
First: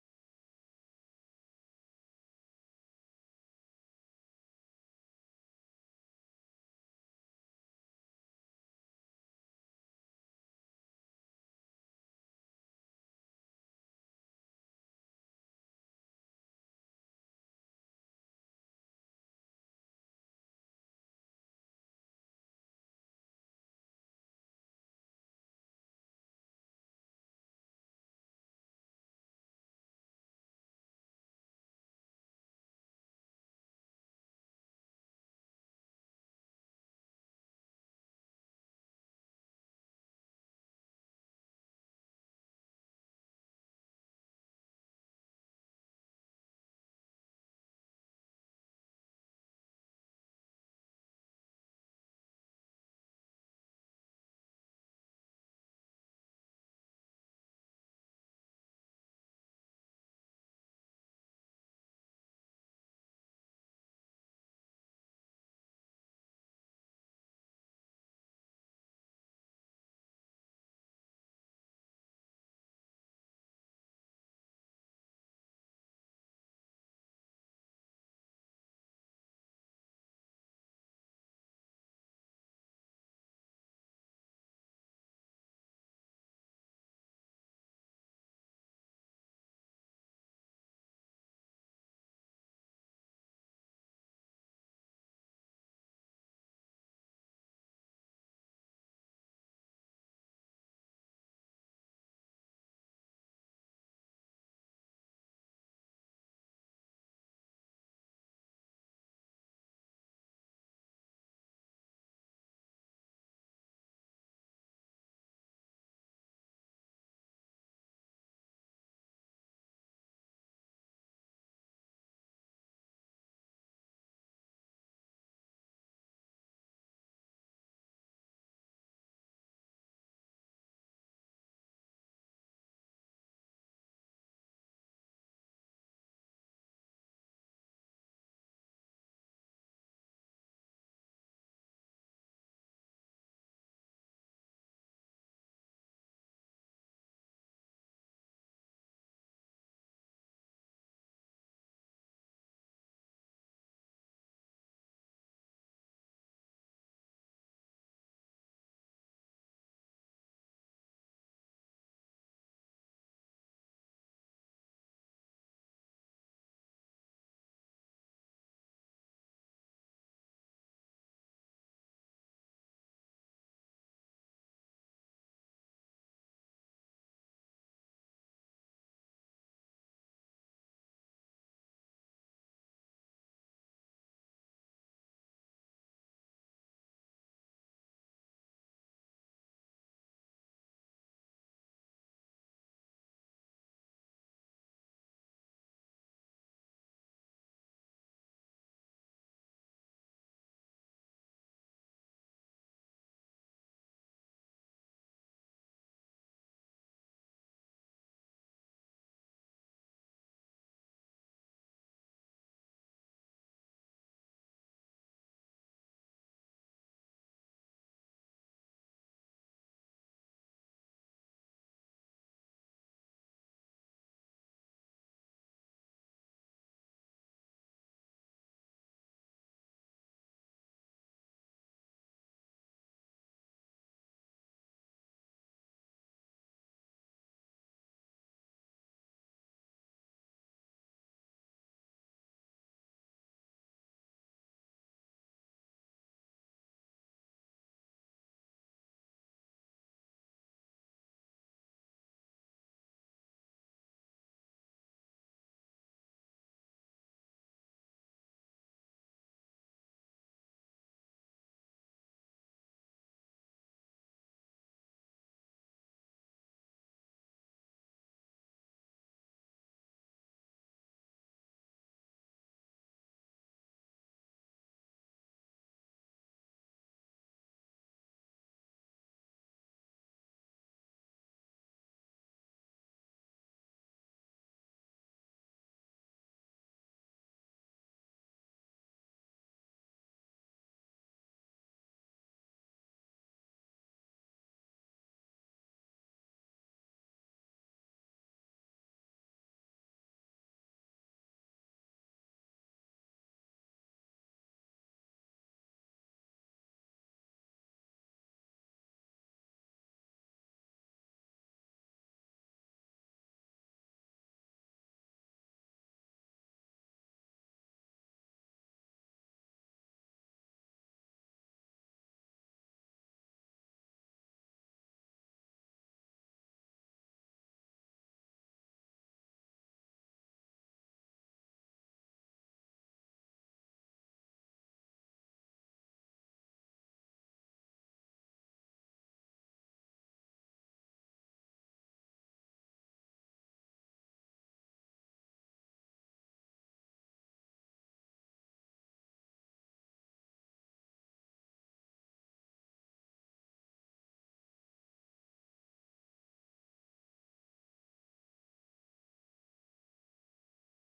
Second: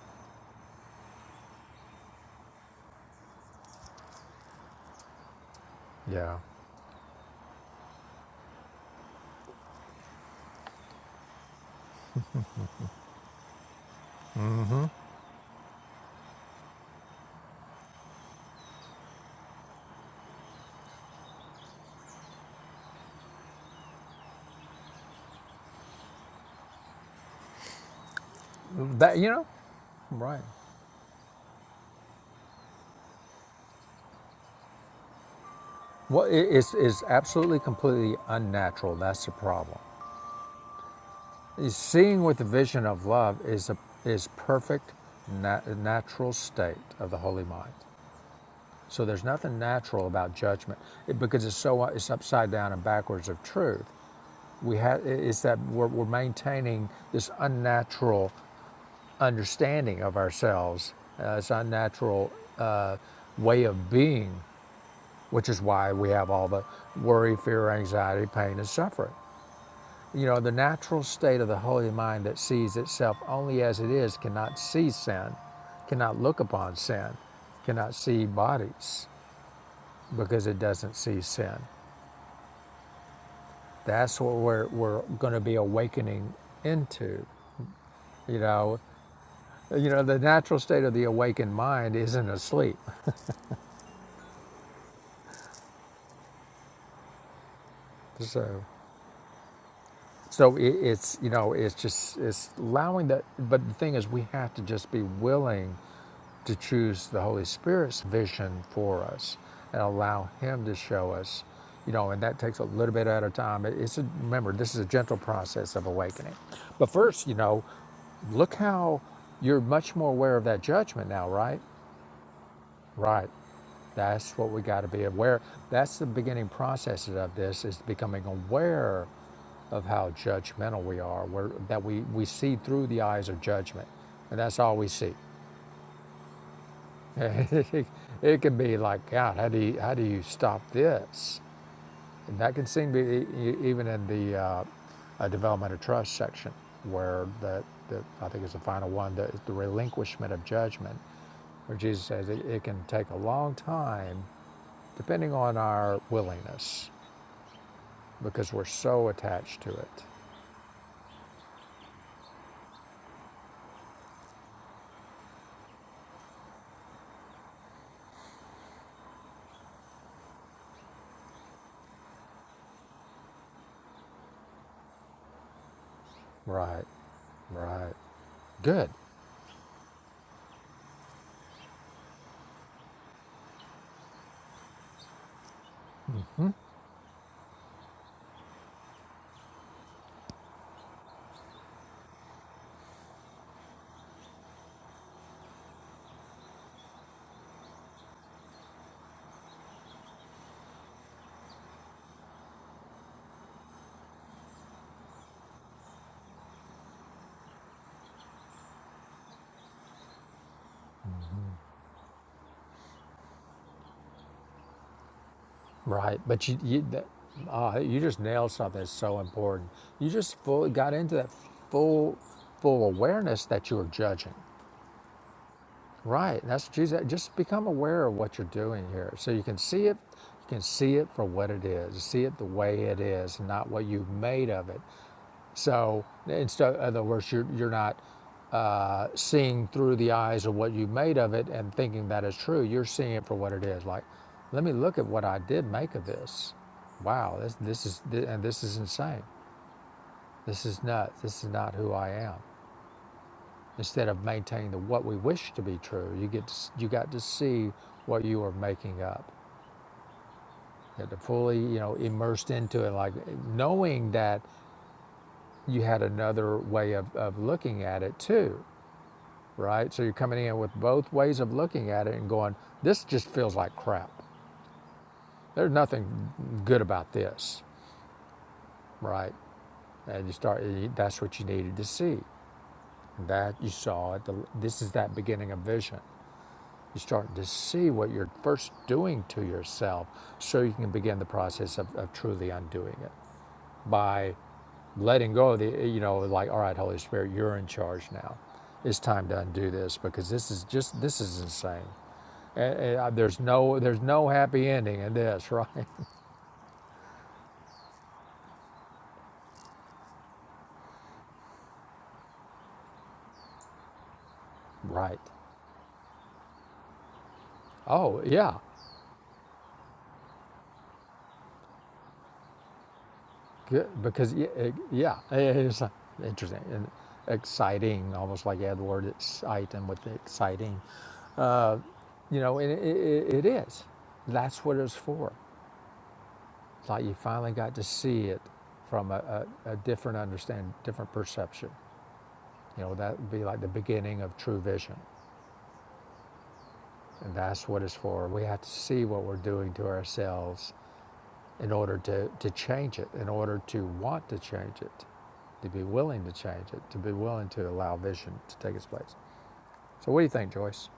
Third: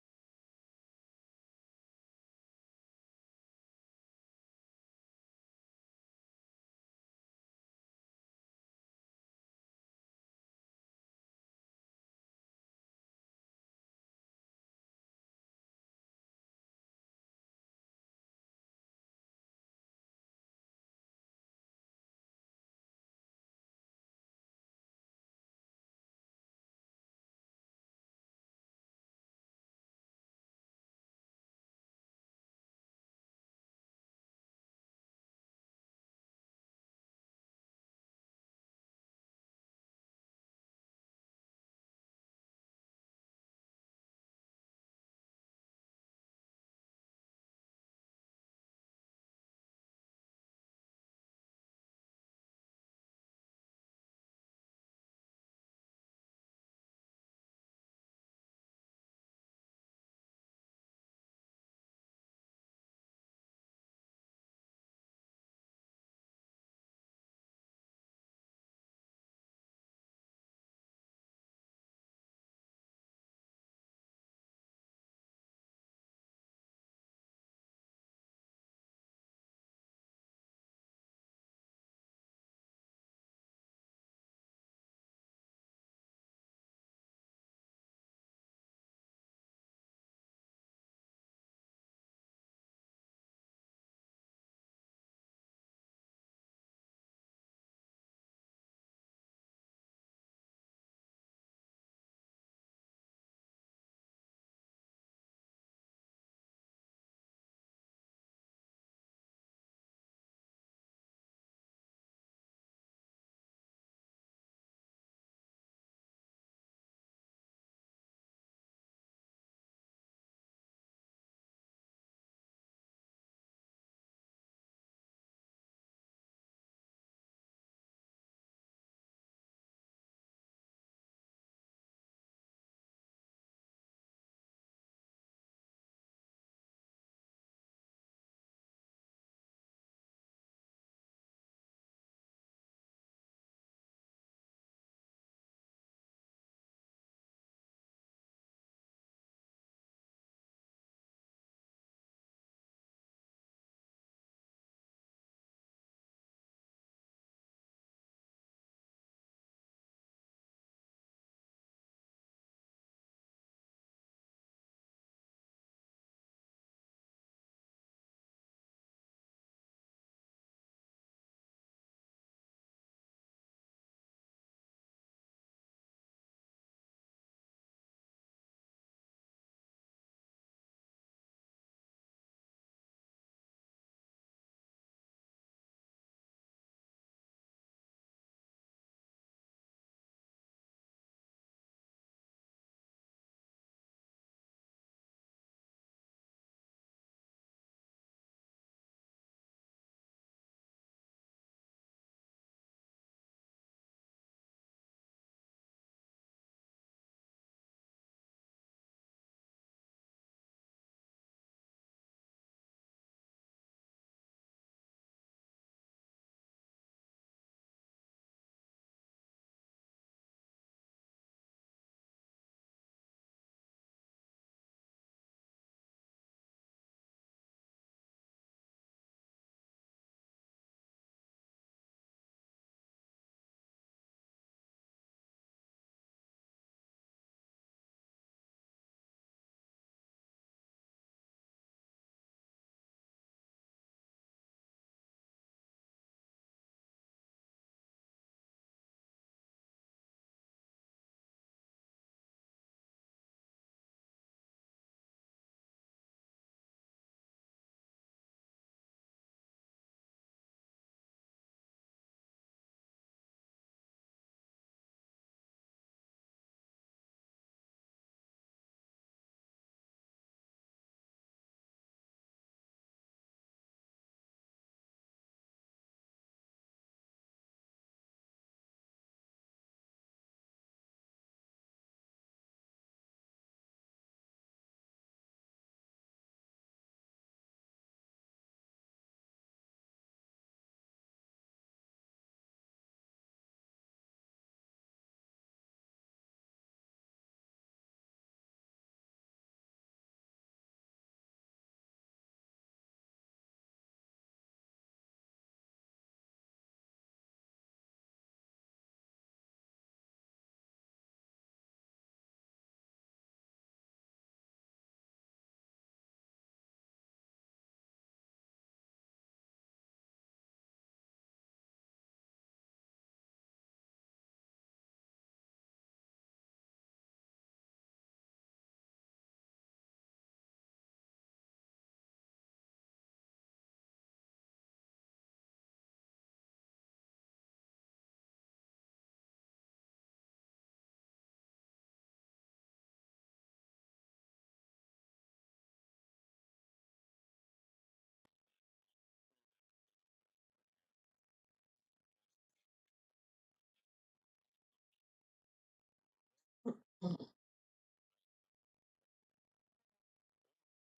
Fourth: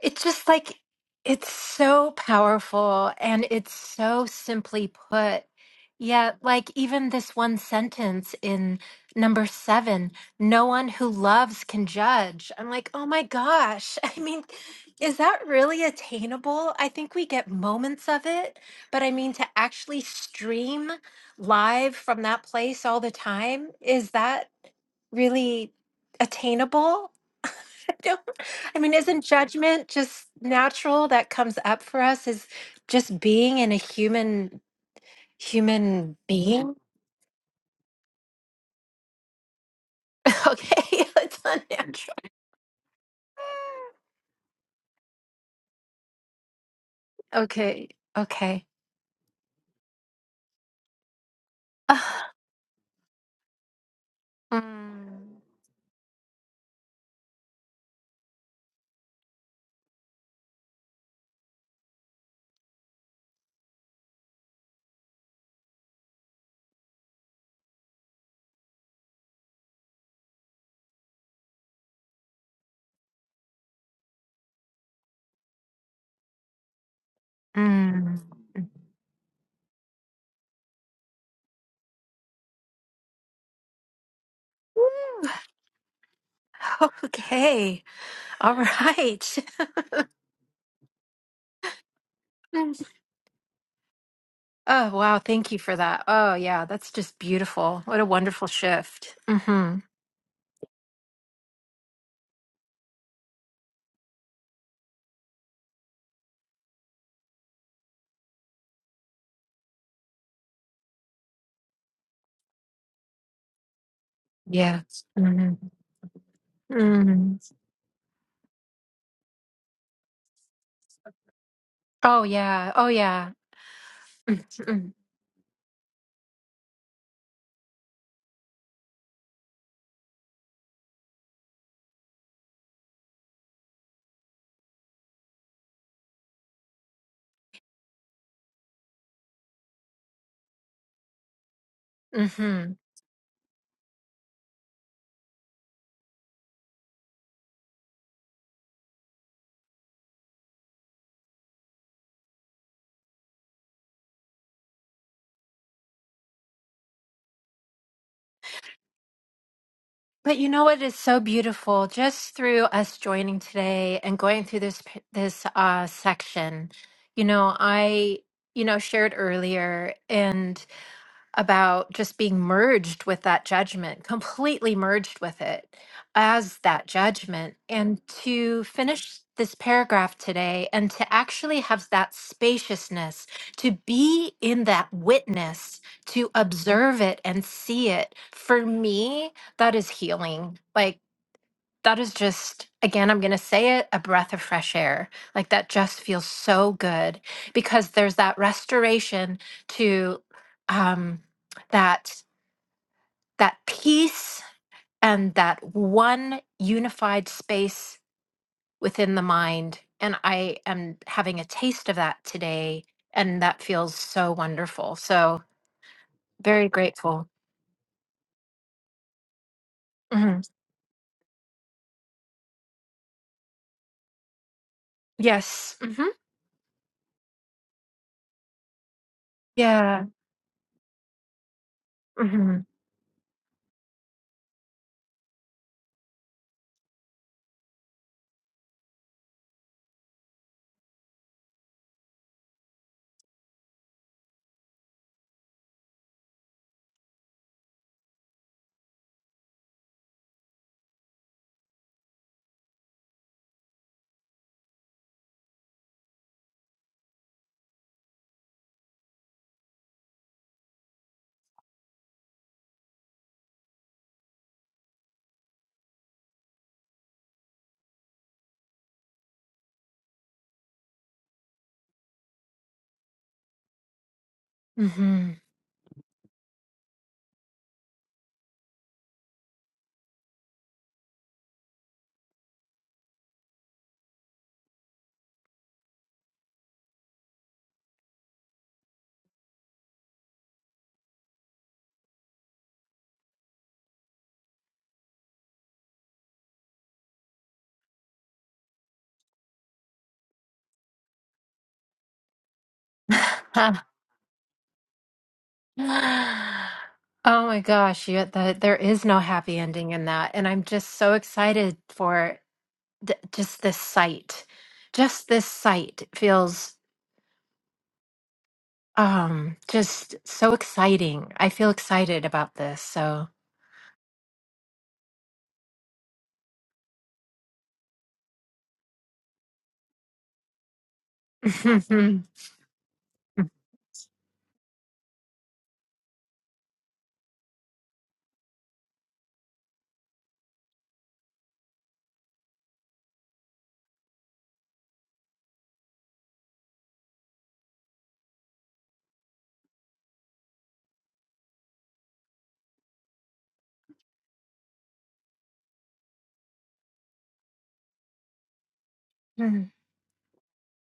It's just like it's so powerful and it's so simply put.
Yeah.
Yet, like even this one sentence in number seven, no one who loves can judge. I'm like, oh my gosh. I mean, is that really attainable? I think we get moments of it, but I mean, to actually stream live from that place all the time, is that really attainable? don't i mean
That
isn't
you know,
judgment just
right.
natural that comes up for us is just being in a human human
Well, it is
being
it's absolutely completely unnatural. That's the problem.
okay it's
Is
unnatural
Seeing with the vision of love is a is perfect nat- natural state of the holy mind.
okay okay
So there's nothing natural about judgment it, because it's so it's upside down and backwards of truth.
Ah,
We have it's that we're, we're maintaining this unnatural understanding of ourselves. Uh, it's our natural uh, way of being, which is why we have all the worry, fear, anxiety, pain, and suffering. You know, the natural state of the holy mind that sees itself only as it is cannot see sin, cannot look upon sin,
mm,
cannot
mm.
see bodies because it doesn't see sin. That's what we're, we're
Woo.
going to be awakening into.
okay
You
all
know,
right
you know, the natural state of the awakened mind isn't asleep.
Mm. oh wow thank you for that oh yeah that's just beautiful what a wonderful
So.
shift mm-hmm
So it, it's you know it's just it's allowing that. But the thing is, we have to just be willing to choose the Holy Spirit's vision for us and allow Him to show us. You know, and that takes a little bit at a time. It's a, remember this is
yeah
a gentle process of awakening. But first,
hmm
you know, look how you're much more aware of that judgment now, right?
oh yeah oh
Right.
yeah
That's what we got to be aware. That's the beginning process of this is becoming aware of how judgmental we are, where, that we, we see through the eyes of judgment. And that's all we see. it can be like, God, how do you, how do you stop this? And that can
Mm-hmm.
seem to be e- e- even in the uh, uh, development of trust section, where the, the I think it's the final one, the, the relinquishment of judgment, where Jesus says it, it can take a long time depending on our willingness, because we're so attached to it.
But you know what is so beautiful? Just through us joining today and going through this p- this uh, section, you know, I you know shared earlier, about just being merged with that judgment, completely merged with it as
Right,
that judgment.
right,
And to
good,
finish this paragraph today and to actually have that spaciousness, to be in that witness, to observe it and see it, for me, that is healing. Like, that is just again i'm going to say it a breath of fresh air like that just feels so good because there's that restoration to um that that peace and that one unified space within the mind and i am having a taste of that today and that feels so wonderful so
right. But you,
very
you, that,
grateful
uh, you just nailed something that's so important. You just
Mhm.
full, got into that full, full awareness that you are judging.
yes hmm
Right, and that's what you said. Just become aware of what you're doing here, so you can see it.
yeah
You can see it for what it is. See it the
hmm
way it is, not what you've made of it So, in other words, you're, you're not uh, seeing through the eyes of what you made of it and thinking that is true. You're seeing it for what it is. Like, let me look at what I did make of this. Wow, this, this is and this is insane. This is nuts. This is not who I am. Instead of maintaining the what we wish to be true, you get to, you got to see what you are making up. You had to fully, you know, immersed into it, like knowing that you had another way of, of looking at it too right? So you're coming in with both ways of looking at it and going, this just feels like crap.
hmm
There's nothing good about this, right? And you start, that's what you needed to see. And that you saw at the, this is that beginning of vision. You start to see what you're first doing to yourself so you can begin the process of, of truly undoing it by letting go of the, you know, like, all right, Holy Spirit, you're in charge now. It's time to undo this because this is just, this is insane. And, there's no there's no happy ending in this, right?
Oh my gosh, you, the, there is no happy ending in that. And I'm just so excited for th- just this sight.
Right.
Just this sight feels
Oh yeah,
um just so exciting. I feel excited about this. So
Good, because y- it, yeah, it's uh, interesting and exciting, almost like you had the word exciting with the exciting. You know, and it, it, it is. That's what it's for. It's like you finally got to see it from a, a, a different understanding, different perception. You know, that would be like the beginning of true vision. And that's what it's for. We have to see what we're doing to ourselves in order to, to change it, in order to want to change it, to be willing to change it, to be
Mhm.
willing to allow vision to take its place.
Mm,
So, what do you think, Joyce?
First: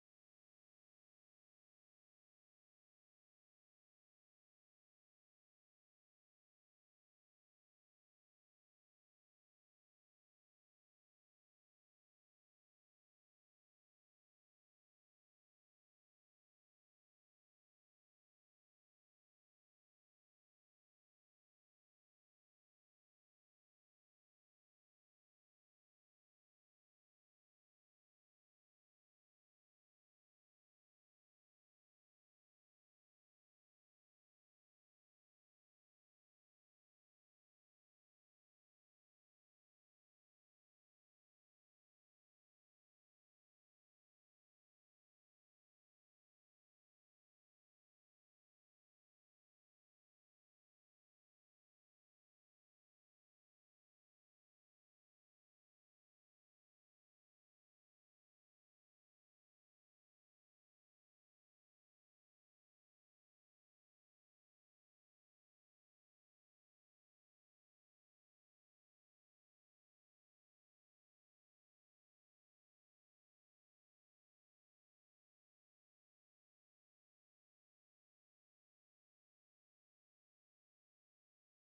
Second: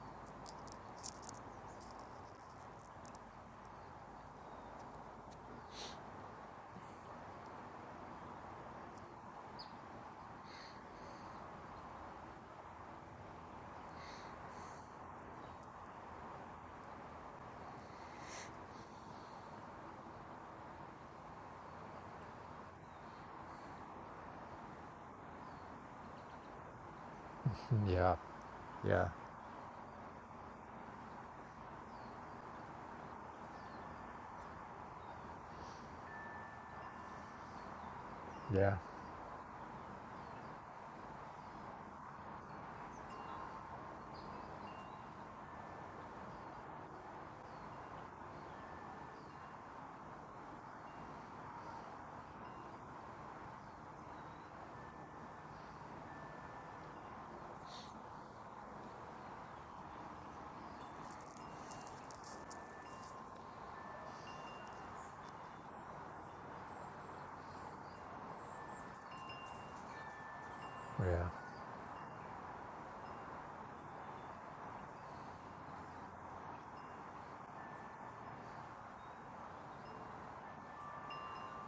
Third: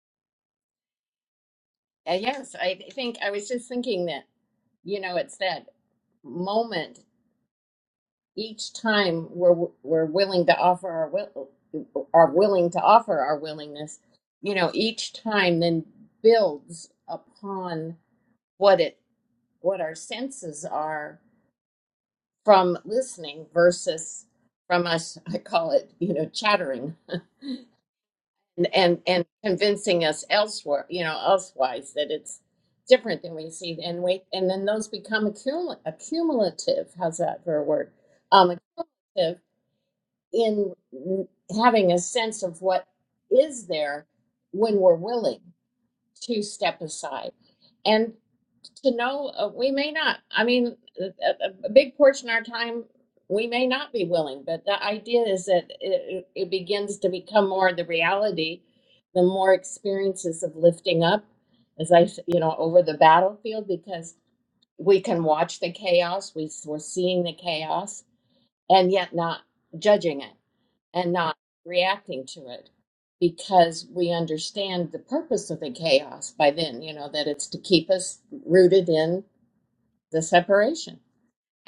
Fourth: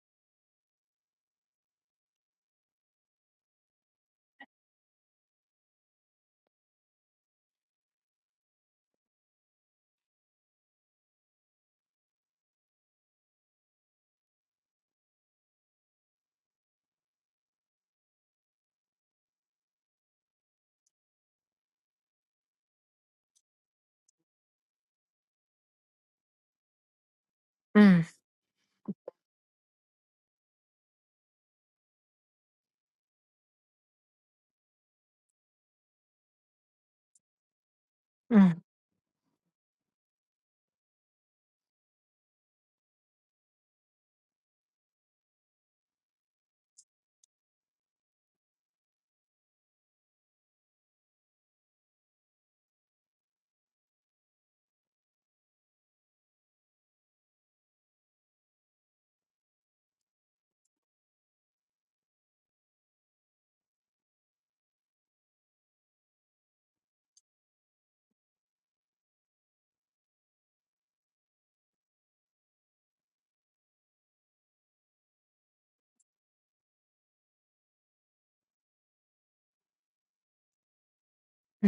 Uh, yes, I think I was just thinking that you know it's that moment each time we're we're willing to offer our will are willing to offer our willingness. You know, each time then builds upon what it what our senses are from listening versus from us i call it you know chattering
mm,
Yeah,
and and,
yeah,
and convincing us elsewhere you know elsewise that it's different than we see and we and then those become accumul- accumulative how's that for a word um
mm, mm,
yeah,
accumulative in n- having a sense of what is there when we're willing to step aside to know uh, we may not i mean a, a big portion of our time we may not be willing but the idea is that it, it it begins to become more the reality the more experiences of lifting up as i s- you know over the battlefield because we can watch the chaos we, s- we're seeing the chaos and yet not judging it and
yeah.
not reacting to it because we understand the purpose of the chaos by then you know that it's to keep us rooted in the separation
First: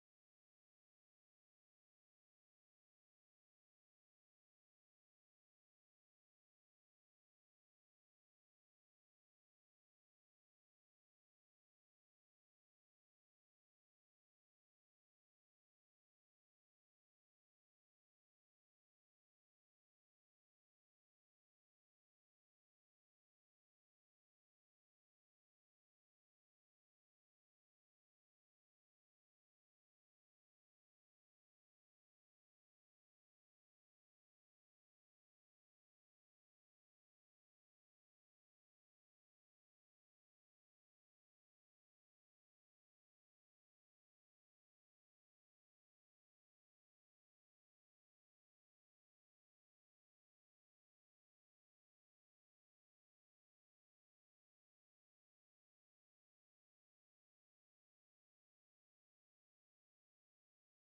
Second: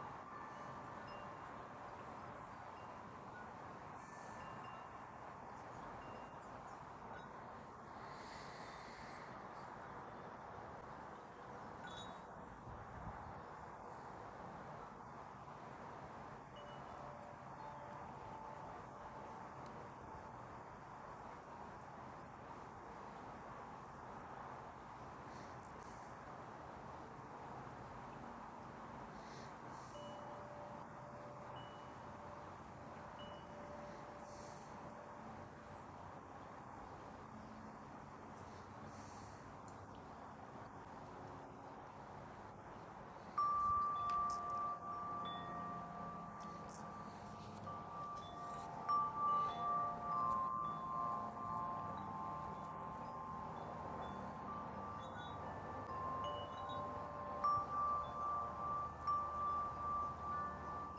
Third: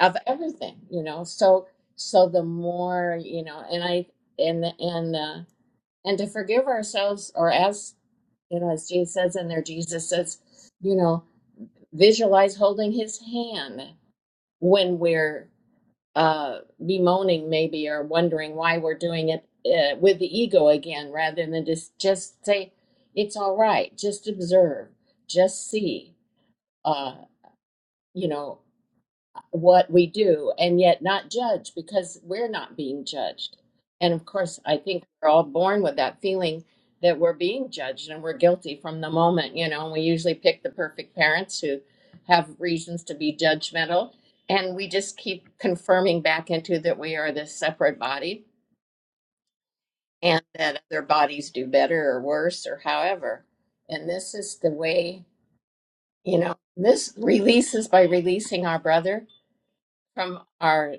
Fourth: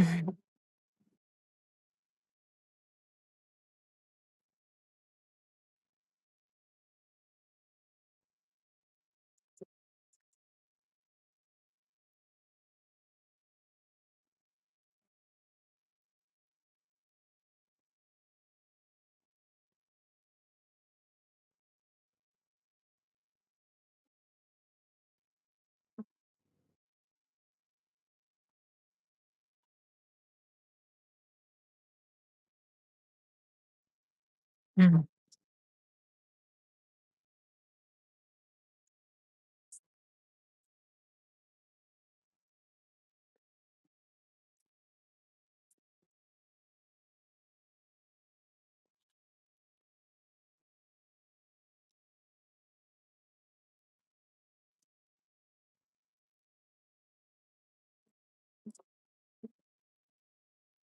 of everything you know so so the more you know and i and and uh, and to forgive ourselves or as you know as jesus says in there jesus says you know visualize holding his hand when we're uh bemoaning maybe or wondering why we're doing it uh, with the ego again rather than just just say it's all right just observe just see uh you know what we do and yet not judge because we're not being judged. And of course, I think we're all born with that feeling that we're being judged and we're guilty from the moment, you know, and we usually pick the perfect parents who have reasons to be judgmental. And we just keep confirming back into that we are this separate body and that other bodies do better or worse or however. And this is the way, you know, this releases by releasing our brother from our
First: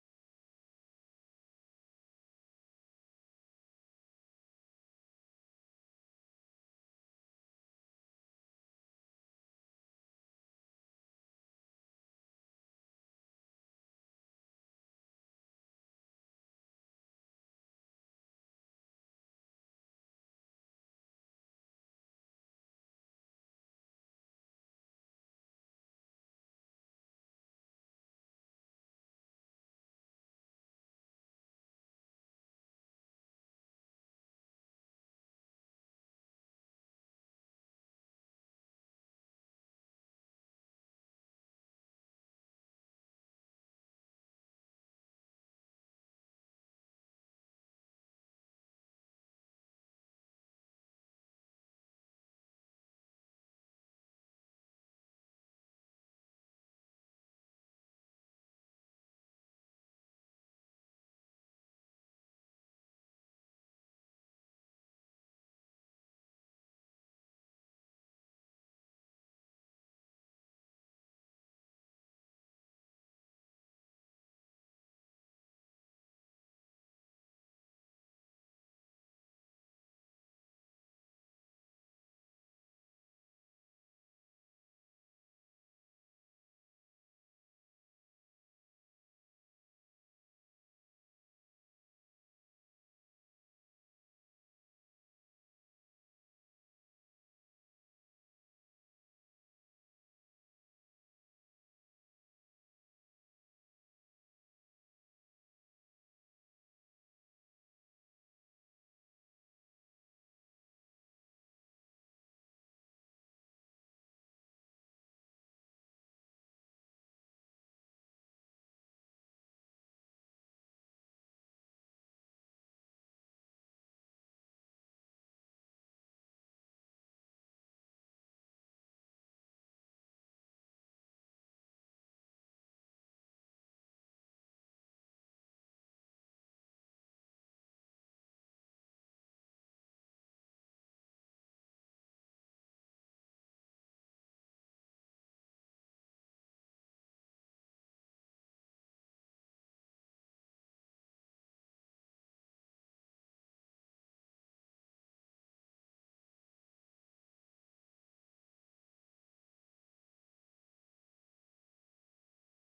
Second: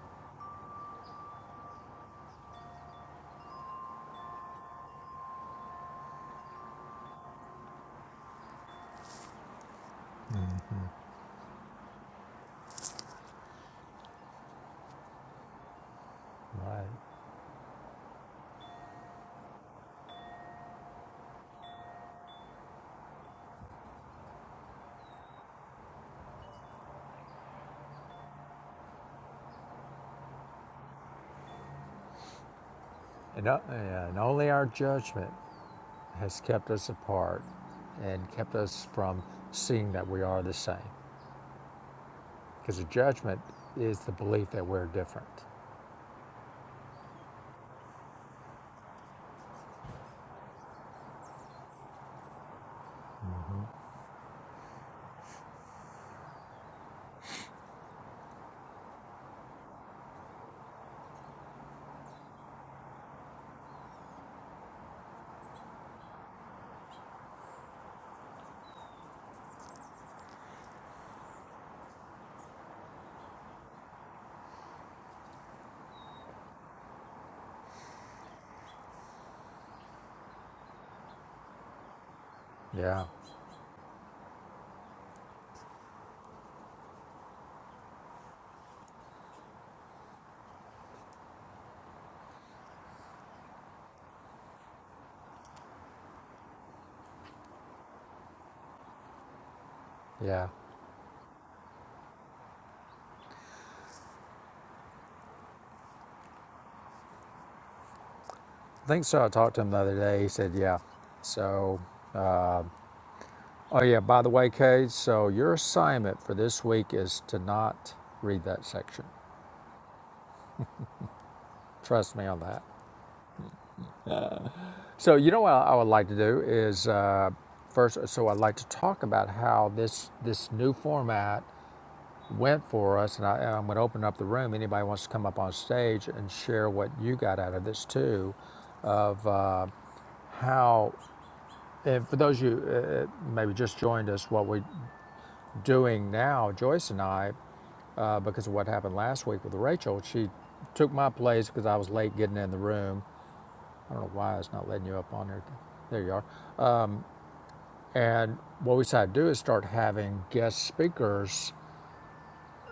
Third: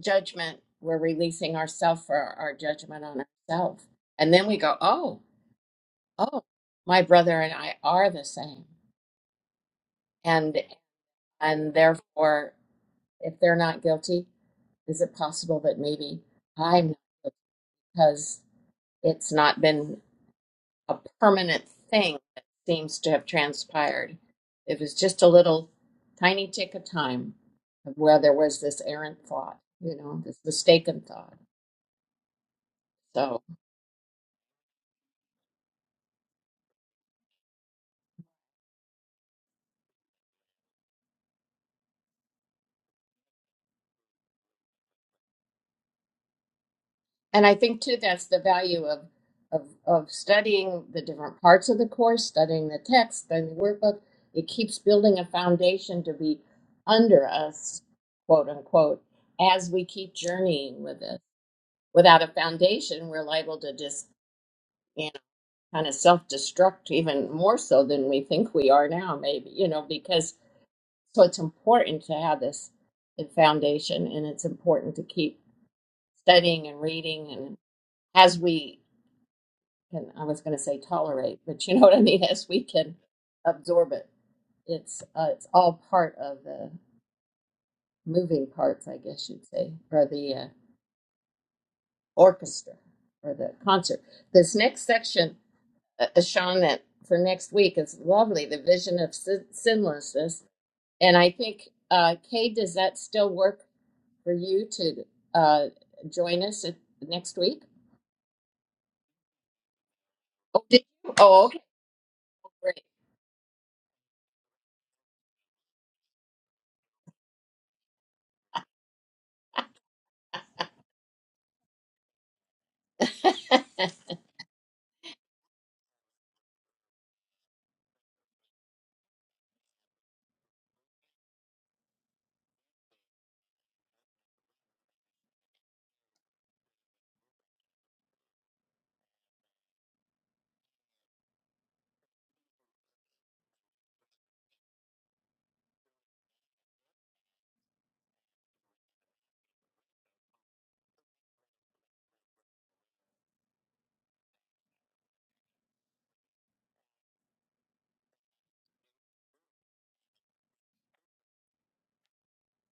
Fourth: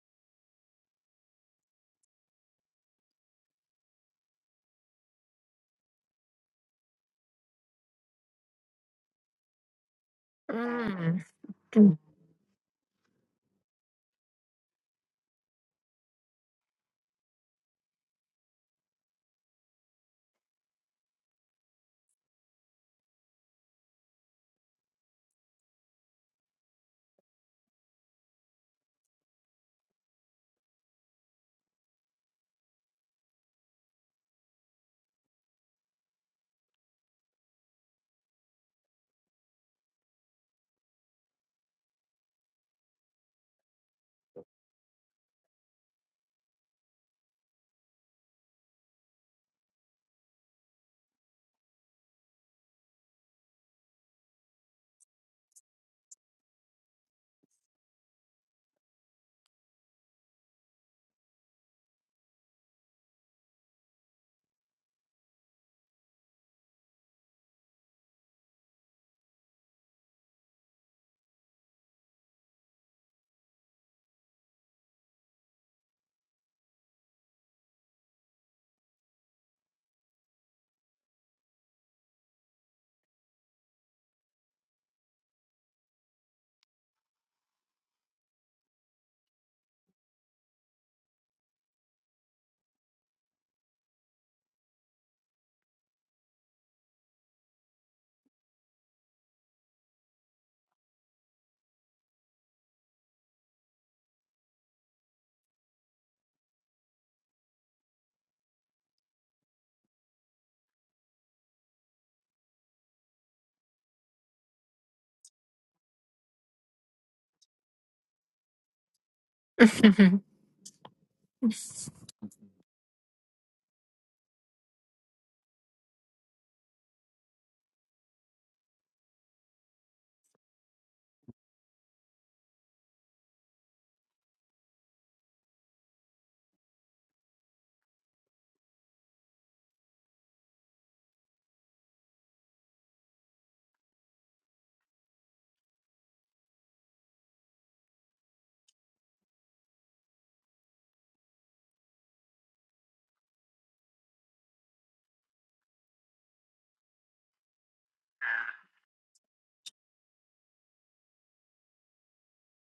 judgment. We're releasing ourselves for our judgment on ourselves. And then we go, oh, oh, my brother and I are the same. And
mm,
and
mm,
therefore, if they're not guilty, is it possible that maybe
Right.
I'm not guilty because it's not been a permanent thing that seems to have transpired? It was just a little tiny tick of time of where there was this errant thought, you know, this mistaken thought. So.
And, o- yeah, and only our judgment has kept us apart and kept us from seeing that we are the same. Because the judgment is the belief that we're different.
And I think too that's the value of of of studying the different parts of the course, studying the text, studying the workbook. It keeps building a foundation to be under us, quote unquote, as we keep journeying with it. Without a foundation, we're liable to just you know kind of self destruct even more so than we think we are now, maybe, you know, because so it's important to have this foundation and it's important to keep studying and reading and as we can I was going to say tolerate, but you know what I mean, as we can
Yeah,
absorb it. It's uh, it's all part of the moving parts, I guess you'd say, or the uh, orchestra or the concert. This next section, uh, uh, Sean, that for next week is lovely. The vision of sin- sinlessness,
yeah.
and I think uh, Kay, does that still work for you to uh, join us at, next week?
I think so. I talked to him the other day. He said,
Oh,
yeah.
did you? Oh, okay,
So Oh yeah, by the way, Cade, so your assignment for this week is to not read that section.
mm.
Trust me on that.
great.
So you know what I would like to do is uh, first. So I'd like to talk about how this this new format went for us, and, I, and I'm going to open up the room. Anybody wants to come up on stage and share what you got out of this too, of uh, how. And for those of you uh, uh, maybe just joined us, what we're doing now, Joyce and I uh, because of what happened last week with Rachel. She took my place because I was late getting in the room. I don't know why it's not letting you up on there. There you are. And what we decided to do is start having guest speakers.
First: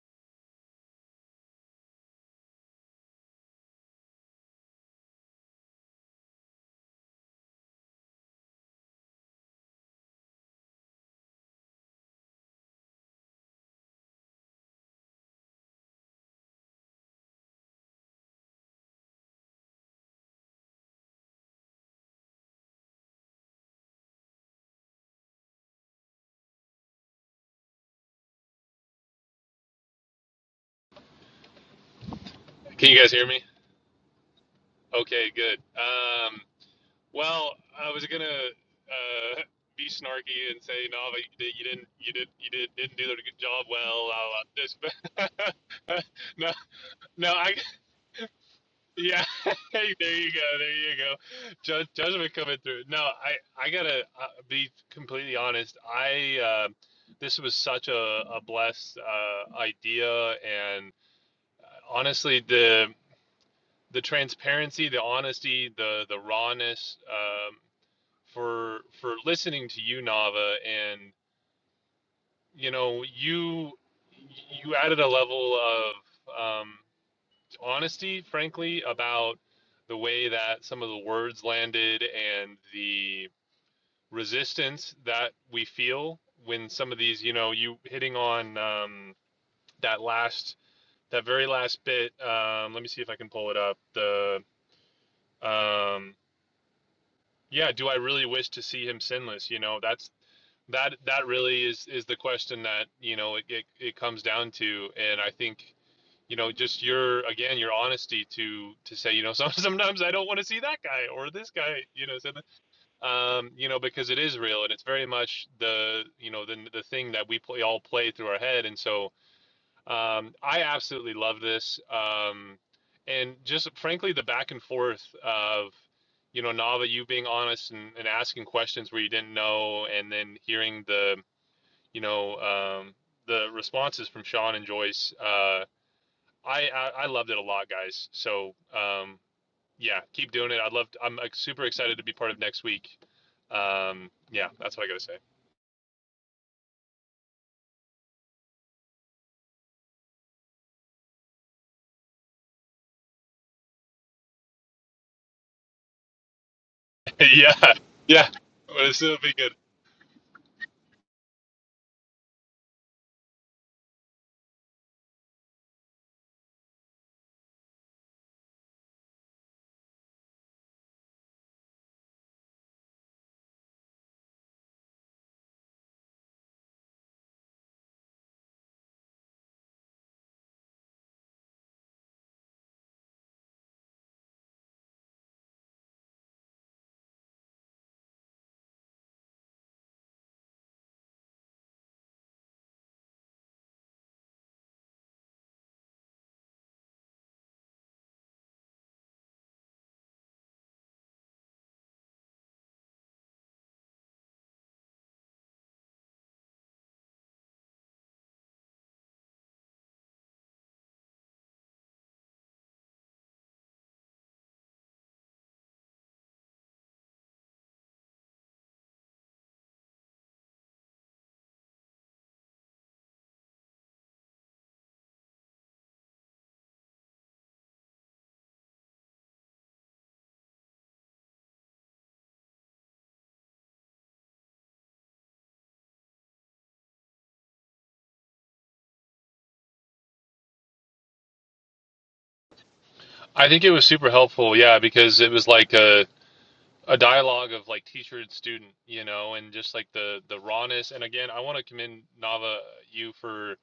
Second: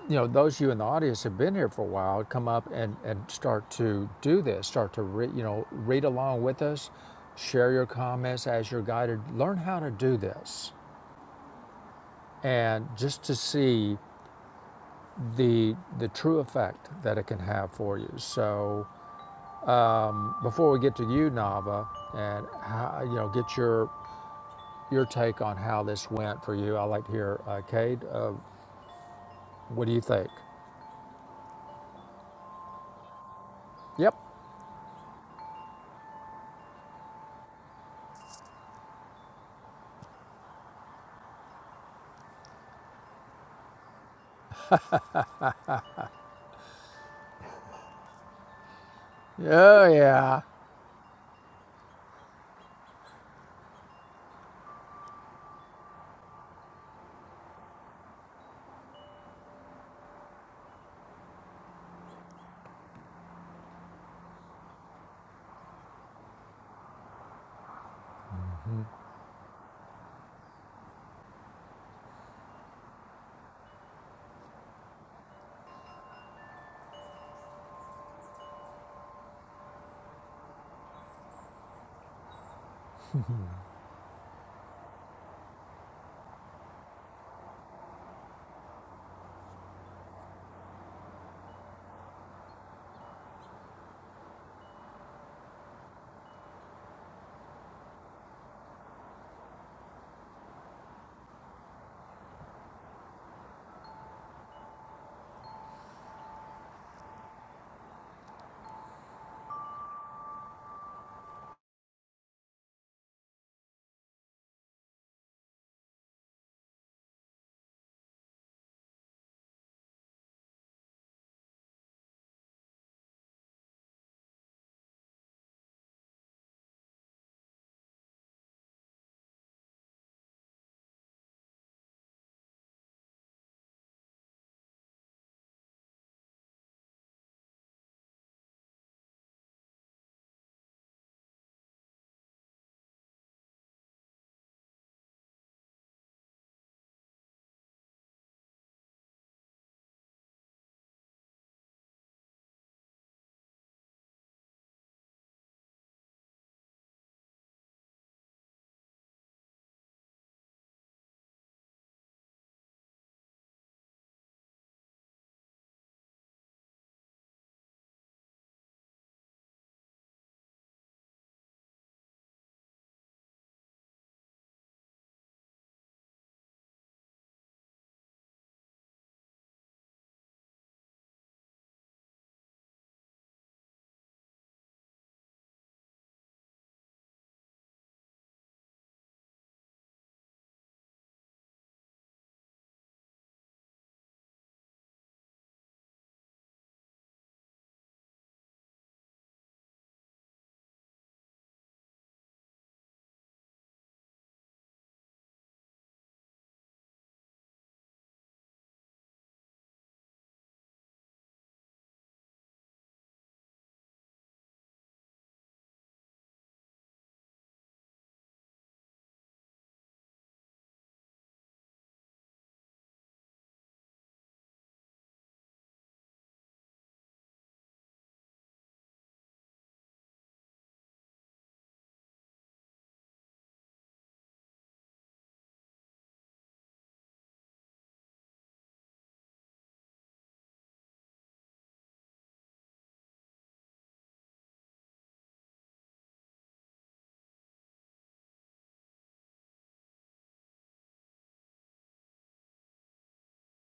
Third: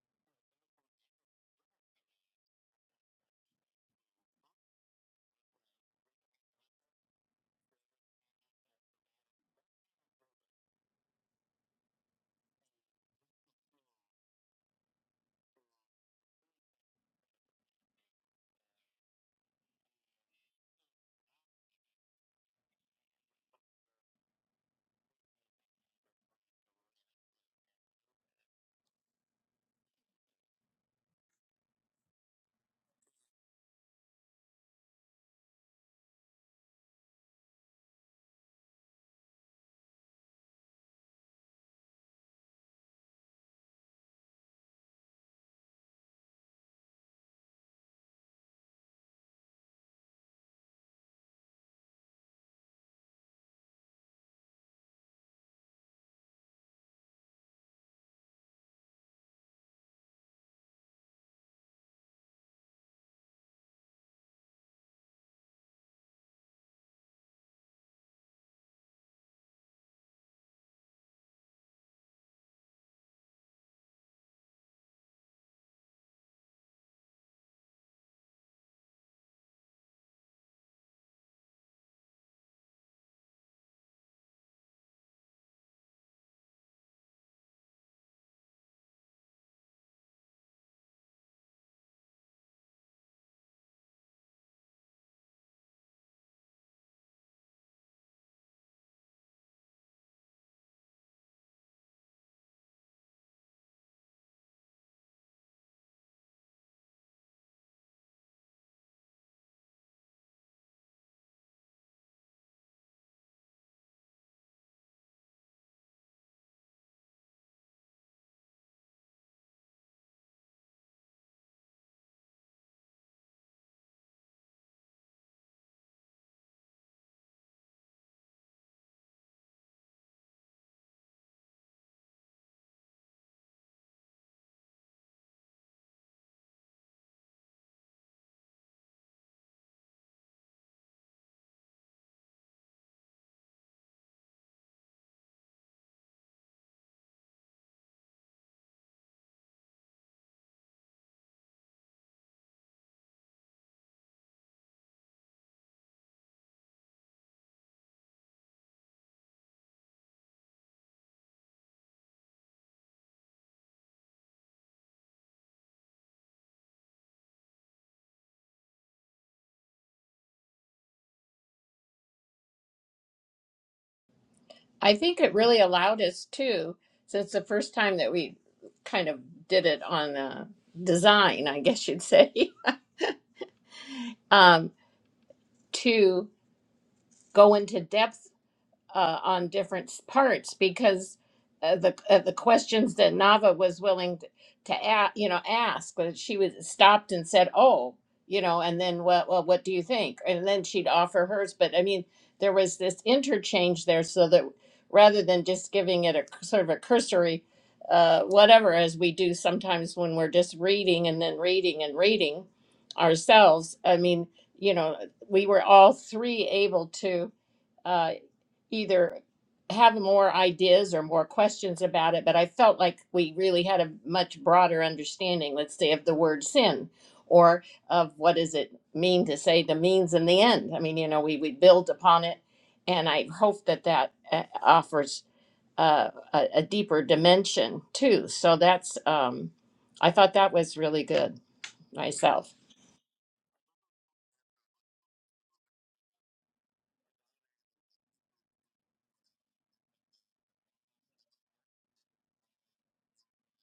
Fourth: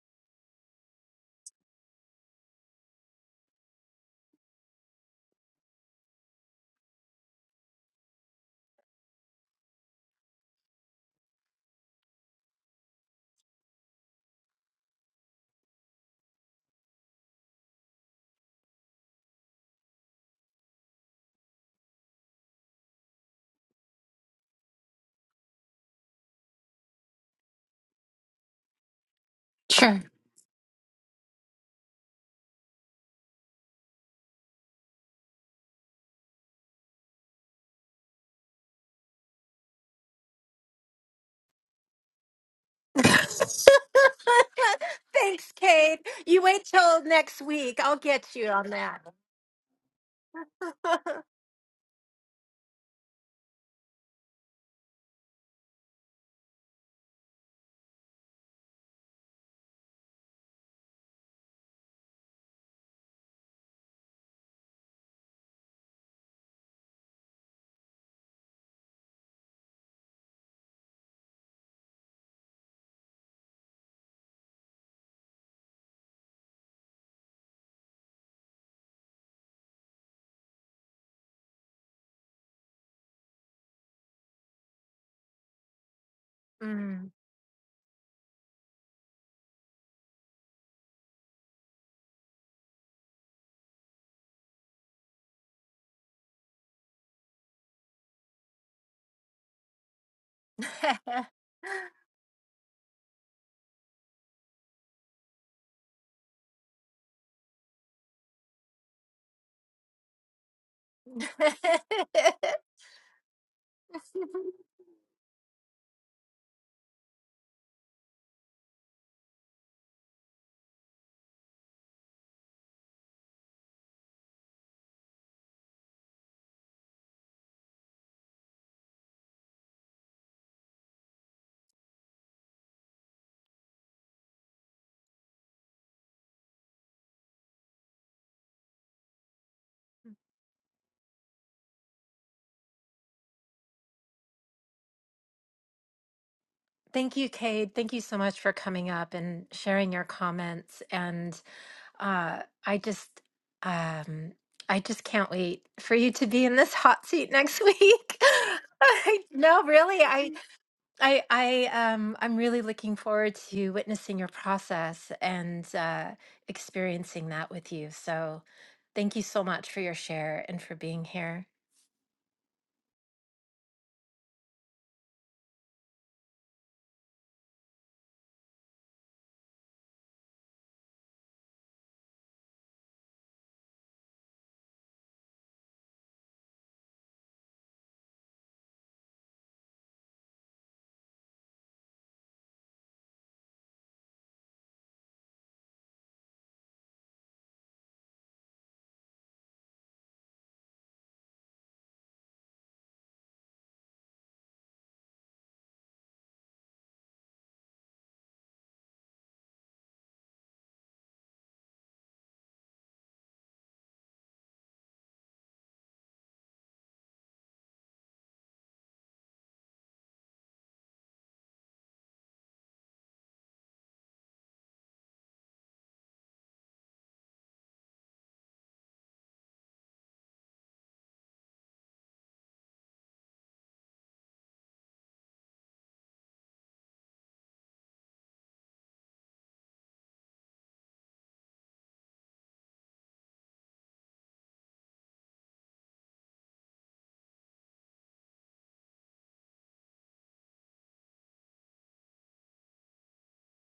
You know, those of you in the audience have been here for a while. Come up and, and start to do this. Start to re, you know read along with us, share your comments as you're guided. Learn how to do this, and just to see the the true effect that it can have for you. So Before we get to you, Nava, and how, you know, get your your take on how this went for you. I like to hear, uh, Cade. Uh, what do you
Sure.
think?
Can you guys hear me?
Yep.
Okay, good. Um, well, I was gonna uh, be snarky and say, no, but you, did, you didn't, you did, you did, didn't do the good job well. blah, blah, This,
Thanks, Kate.
but
You
no,
wait till
no,
next
I,
week. I'll get you on that.
yeah,
Oh
hey, there you
yeah.
go, there you go. Ju- judgment coming through. No, I, I gotta uh, be completely honest. I, uh, this was such a, a blessed uh, idea, and honestly, the the transparency, the honesty, the the rawness um, for for listening to you, Nava, and you know you you added a level of um, honesty, frankly, about the way that some of the words landed and the resistance that we feel when some of
Mm.
these, you know, you hitting on um, that last that very last bit. Um, let me see if I can pull it up. The um, yeah, do I really wish to see him sinless? You know, that's that that really is is the question that, you know, it it, it comes down to and I think you know, just your again, your honesty to to say, you know, some, sometimes I don't want to see that guy or this guy, you know, so that- um, you know, because it is real and it's very much the, you know, the the thing that we play all play through our head, and so, um, I absolutely love this. Um, and just frankly, the back and forth of, you know, Nava, you being honest and, and asking questions where you didn't know, and then hearing the, you know, um, the responses from Sean and Joyce. Uh, I, I, I loved it a lot, guys. So, um, yeah, keep doing it. I'd love, to, I'm like, super excited to be part of next week. Um, yeah, that's what I got to
Thank you, Cade. Thank you so much for coming up and sharing your comments. And uh, I just, um, I just can't wait for you to be in this hot seat
say.
next
yeah.
week.
Yeah. Well, This will
I-
be good.
no, really, I, I, I, um, I'm really looking forward to witnessing your process and uh, experiencing that with you. So, thank you so much for your share and for being here.
I think it really allowed us too, since the first time that we kind of did it on uh, design, I guess you'd say, um, to go into depth uh, on different s- parts because uh, the uh, the questions that Nava was willing to, to ask, you know, ask, but she was stopped and said, "Oh, you know," and then what? Well, what do you think? And then she'd offer hers. But I mean, there was this interchange there, so that rather than just giving it a c- sort of a cursory. Uh, whatever, as we do sometimes when we're just reading and then reading and reading ourselves. I mean, you know, we were all three able to uh, either have more ideas or more questions about it, but I felt like we really had a much broader understanding, let's say, of the word sin or of what does it mean to say the means and the end. I mean, you know, we, we build upon it, and I hope that that uh, offers uh, a, a deeper dimension too. So that's, um, I thought that was really good myself.
I think it was super helpful, yeah, because it was like a a dialogue of like teacher and student, you know, and just like the the rawness. And again, I want to commend Nava you for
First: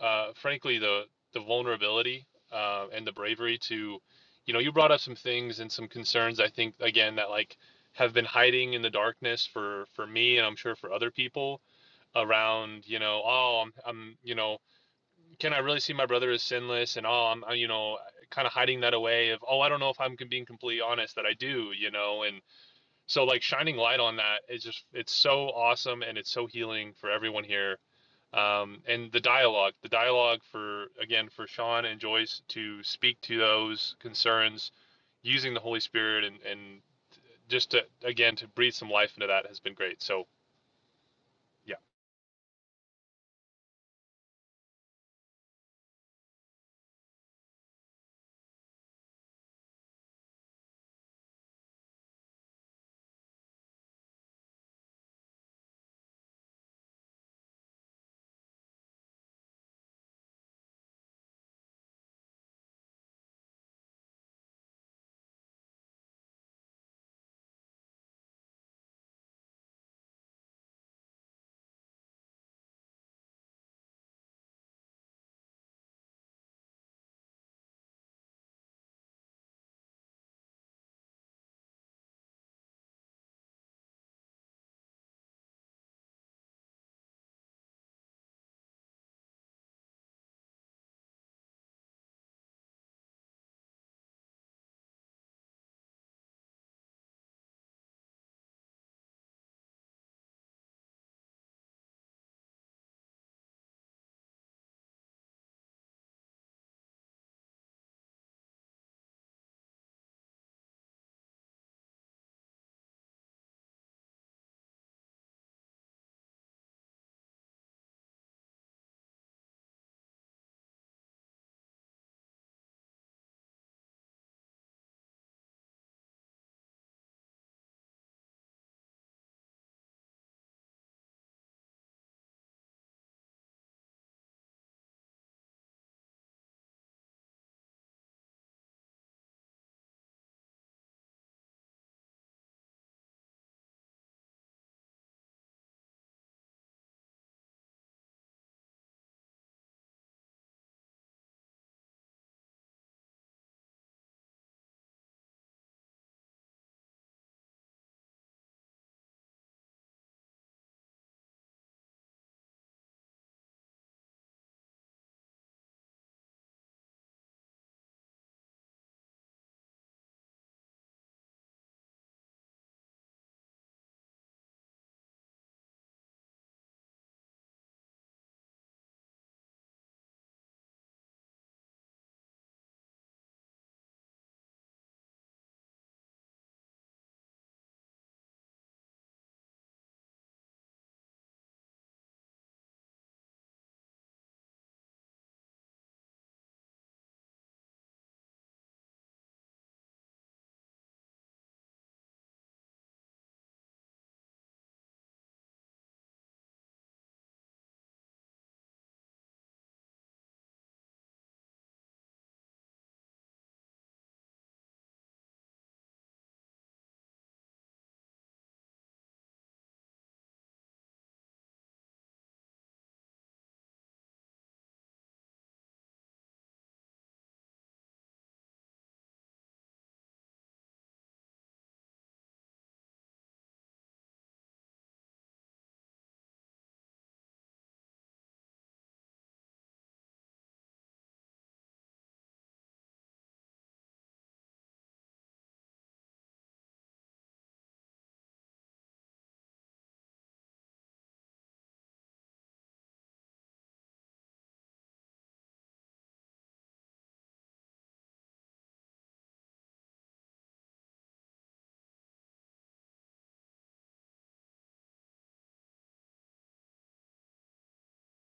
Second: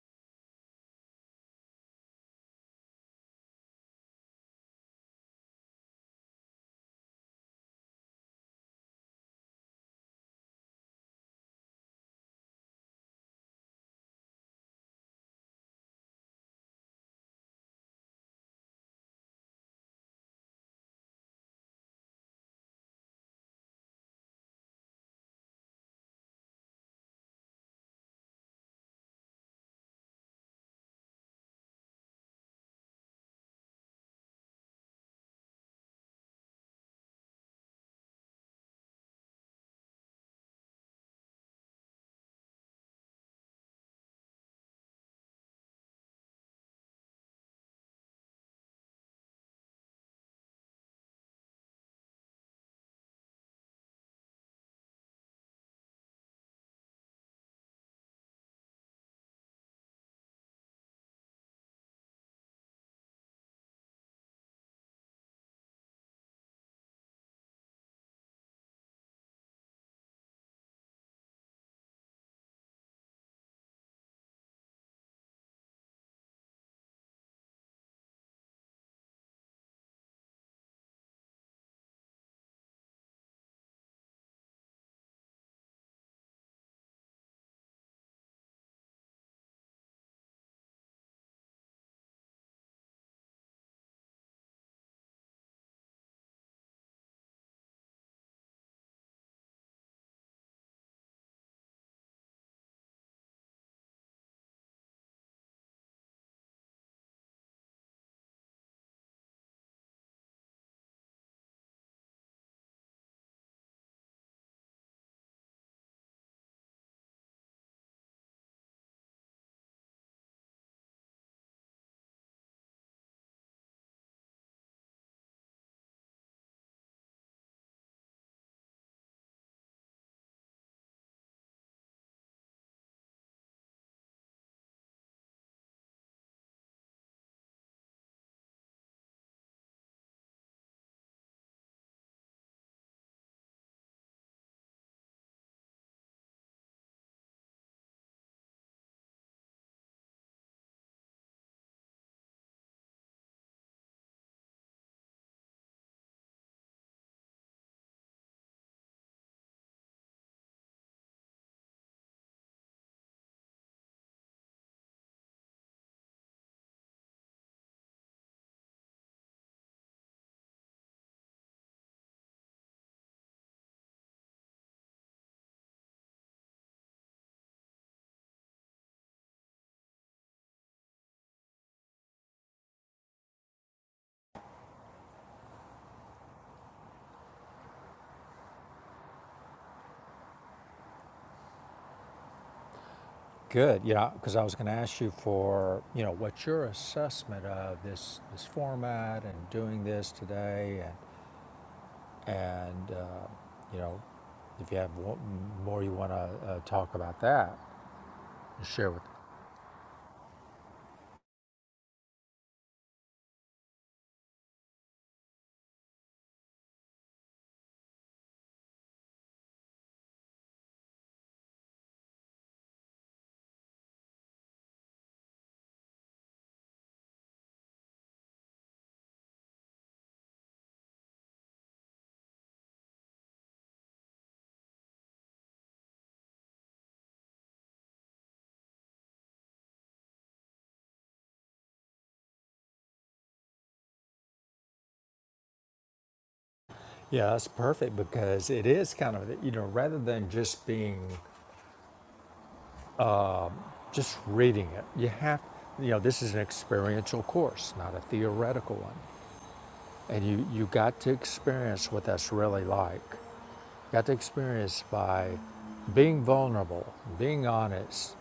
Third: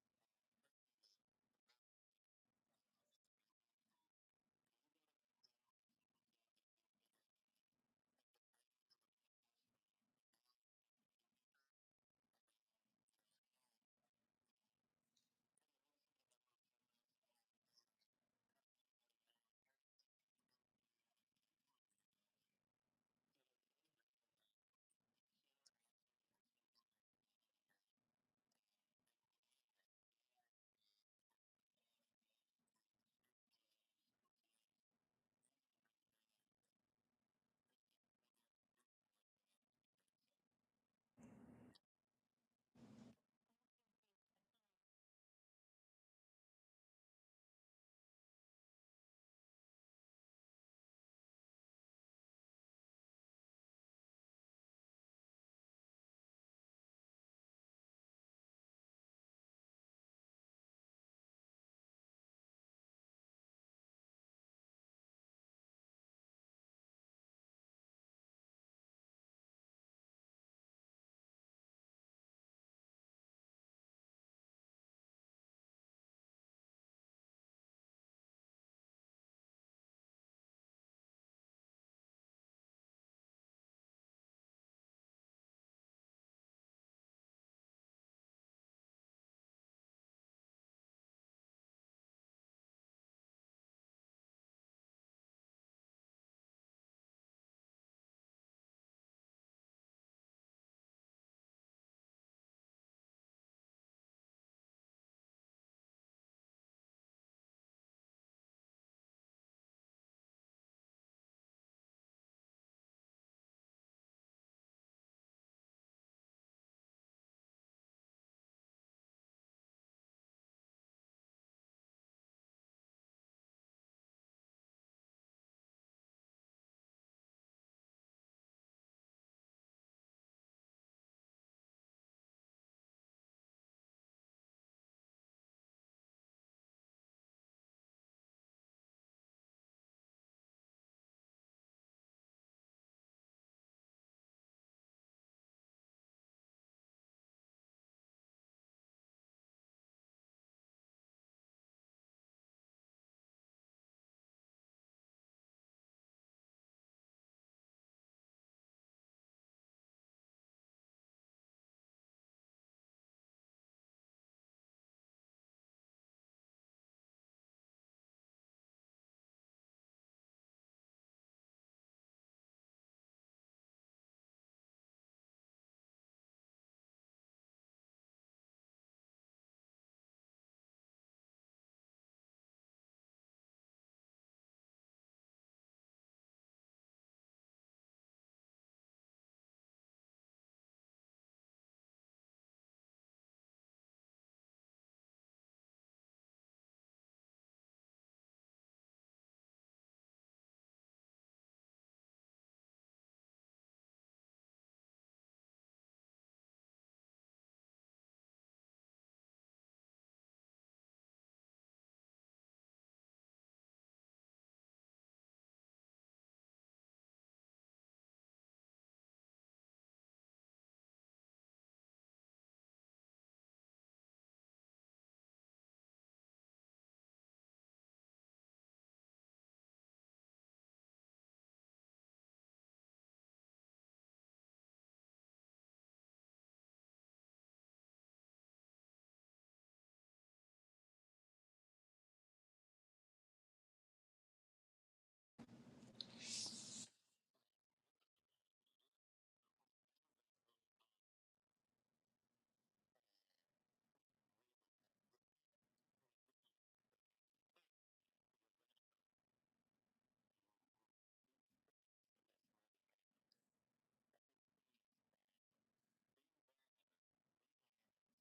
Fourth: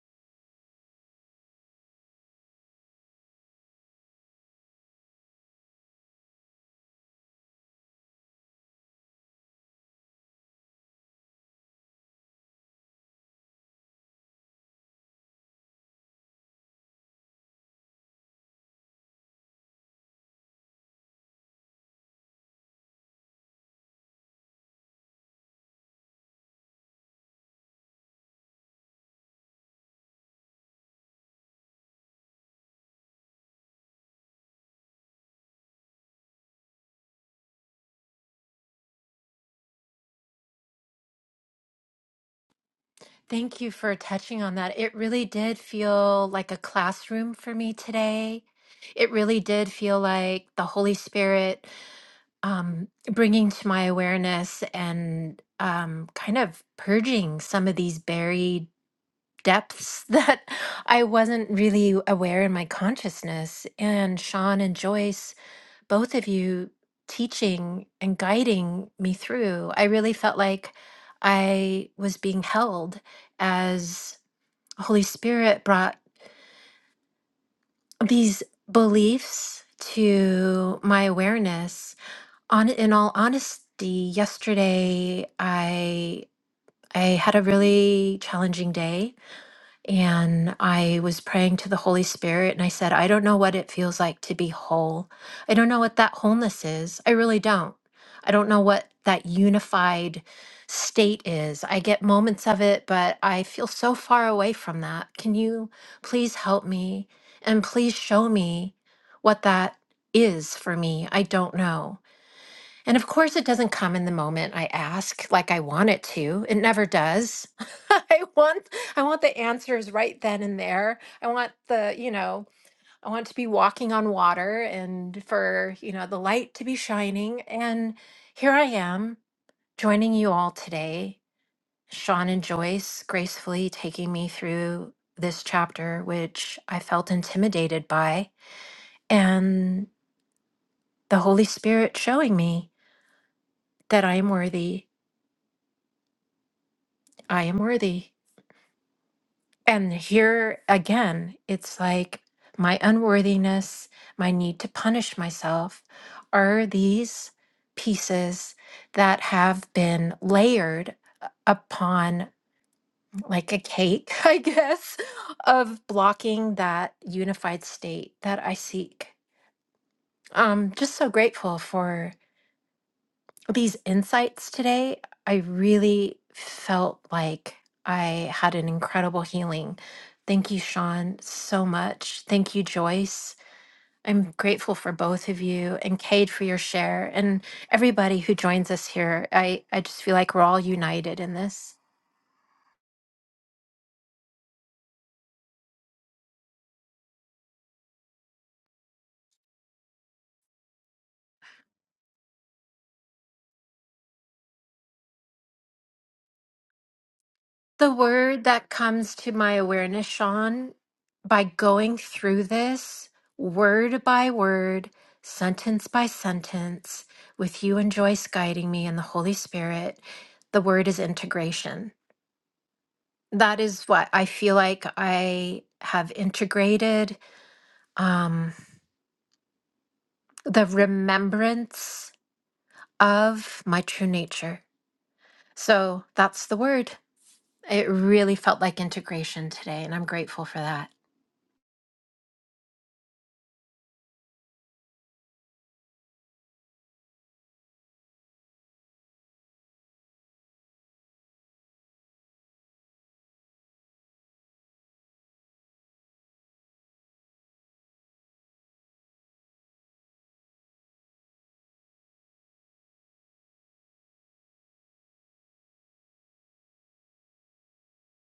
uh frankly the the vulnerability uh, and the bravery to, you know, you brought up some things and some concerns. I think again that like have been hiding in the darkness for for me and I'm sure for other people around you know oh I'm, I'm you know can I really see my brother as sinless and oh I'm I, you know kind of hiding that away of oh I don't know if I'm being completely honest that I do you know and so like shining light on that is just it's so awesome and it's so healing for everyone here. Um, and the dialogue, the dialogue for again for Sean and Joyce to speak to those concerns using the Holy Spirit and and just to again to breathe some life into that has been great. So yeah.
Thank you for touching on that. It really did feel like a classroom for me today. It really did feel like the Holy Spirit um, bringing to my awareness and um, kind of purging some of these buried depths that I wasn't really aware in my consciousness. And Sean and Joyce, both of you teaching and guiding me through, I really felt like I was being held as Holy Spirit brought these beliefs to my awareness. On in all honesty, yesterday I I had a really challenging day And I was praying to the Holy Spirit and I said, I don't know what it feels like to be whole. I don't know what that wholeness is. I really don't. I don't know what that unified state is. I get moments of it, but I feel so far away from that. Can you please help me and please show me what that is for me? I don't know. And of course, it doesn't come in the moment I ask like I want it to. It never does. I want I want the answers right then and there. I want the, you know, I want to be walking on water and for, you know, the light to be shining. And here I am joining you all today. Sean and Joyce gracefully taking me through this chapter, which I felt intimidated by, and the Holy Spirit showing me that I am worthy. I am worthy. And here again, it's like my unworthiness, my need to punish myself are these pieces that have been layered u- upon like a cake, I guess, of blocking that unified state that I seek. I'm just so grateful for these insights today, I really felt like I had an incredible healing. Thank you, Sean, so much. Thank you, Joyce. I'm grateful for both of you and Cade for your share and everybody who joins us here. I, I just feel like we're all united in this.
Good. Yeah, because I was going to ask you for you know what's your assessment of this this format and doing this today, and and uh, you know if you have more you want to uh, talk about that
The word
and
that
share with.
comes to my awareness, Sean, by going through this word by word, sentence by sentence, with you and Joyce guiding me and the Holy Spirit, the word is integration. That is what I feel like I have integrated um, the remembrance of my true nature. So that's the word. It really felt like integration today, and I'm grateful for that.
Yeah, that's perfect because it is kind of you know rather than just being just reading it. You have, you know, this is an experiential course, not a theoretical one. And you, you got to experience what that's really like. You Got to experience by being vulnerable, being honest.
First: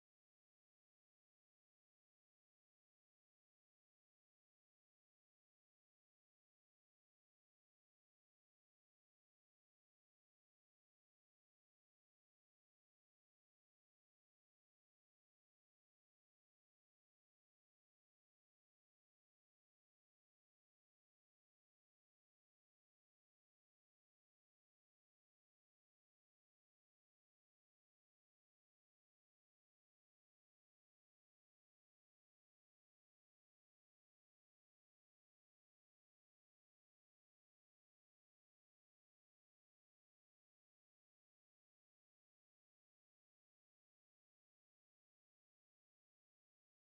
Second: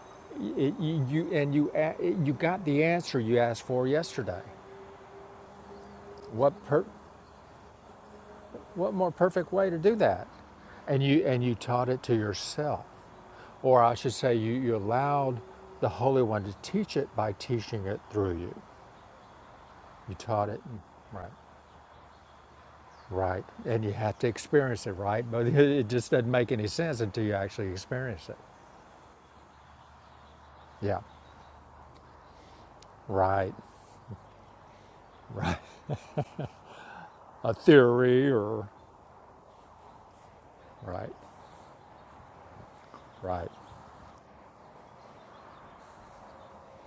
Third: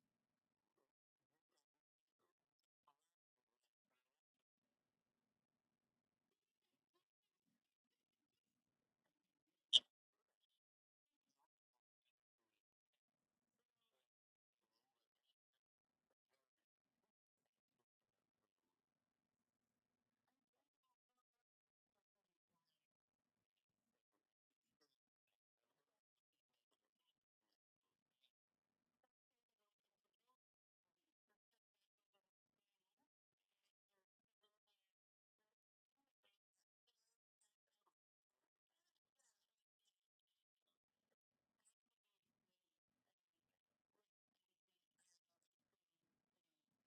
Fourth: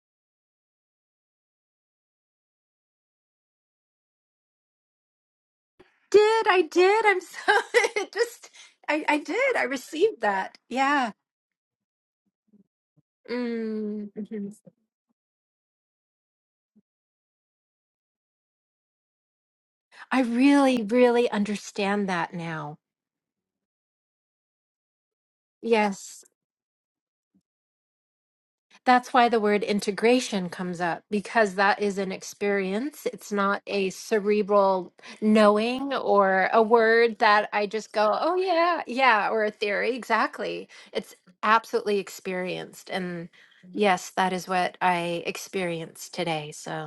It, you, you, and you, you got the answer you asked for yesterday.
did.
What,
I
per,
did. I'm so it just
what
I
more
I
perfect
did. I
way to do
received
that?
that.
And
Yeah.
you, and you taught it to yourself. Or I
Mm,
should say, you,
mhm.
you allowed the Holy One to teach it by teaching it through you. You
I
taught it,
really really
Right.
understand that now.
right? And you have to experience it, right? But it just
Yes.
doesn't make any sense until you actually experience it.
That's why the word integration comes
Yeah,
up because that is an experience. It's
right,
not a cerebral
right.
knowing or a word that
A
I just go,
theory
"Oh
or
yeah, yeah," or a theory. Exactly.
right,
It's absolutely experienced and
right.
yes, that is what I experienced today. So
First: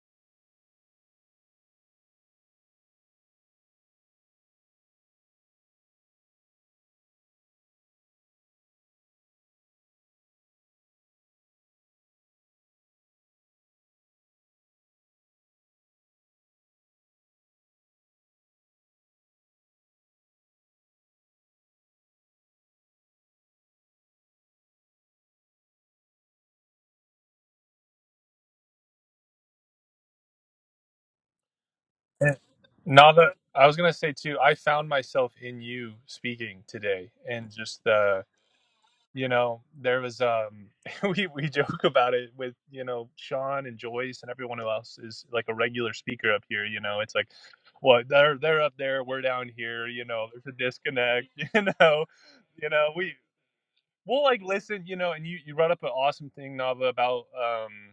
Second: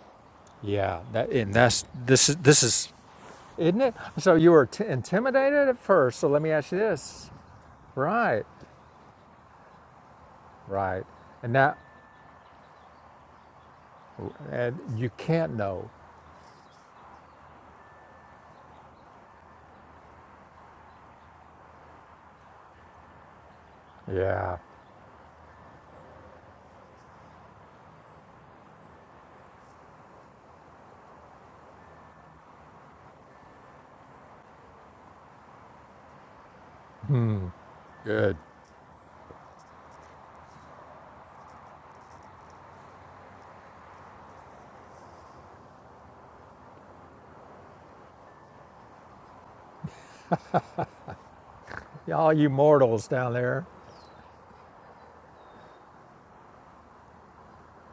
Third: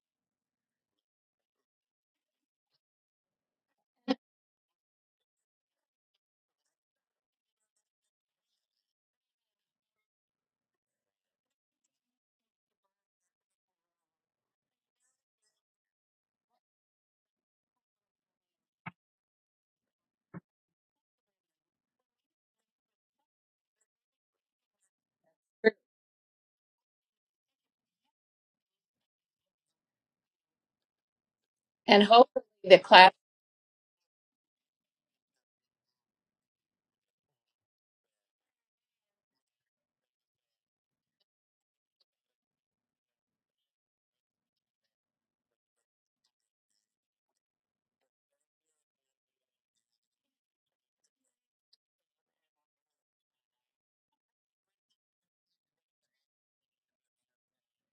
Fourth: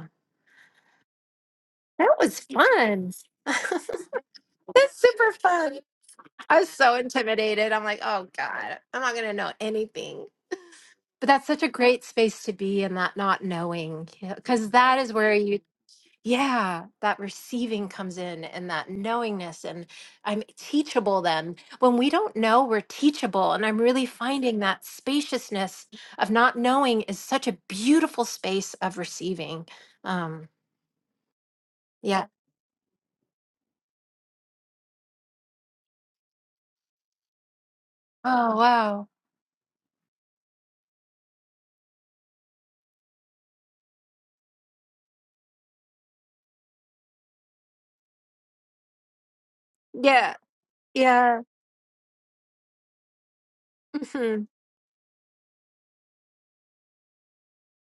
Yeah, that and that's
That
this is
was
this is,
fun.
isn't it?
That's
So you were t-
super
intimidated
fun.
at first. So let me
I was
ask you
so
this,
intimidated. I'm like, oh
right,
God, I'm not going to know anything.
right,
But that's
and
such a
that,
great space to be in that not knowing, because
and
that
you
is where
can't
you,
know.
yeah, that receiving comes in and that knowingness. And I'm teachable then. When we don't know, we're teachable. And I'm really
Yeah,
finding that spaciousness of not knowing is such a beautiful space of receiving. Um,
And
yeah.
And
hopefully the class.
now I was gonna say too, I found myself in you speaking today, and just the
good.
Oh, wow.
you know there was um we we joke about it with you know sean and joyce and everyone else is like a regular speaker up here you know it's like well they're they're up there we're down here you know
Yeah.
there's a disconnect
Yeah.
you know
All you
you know
mortals
we
down there.
we'll like
Mhm.
listen you know and you you brought up an awesome thing nava about um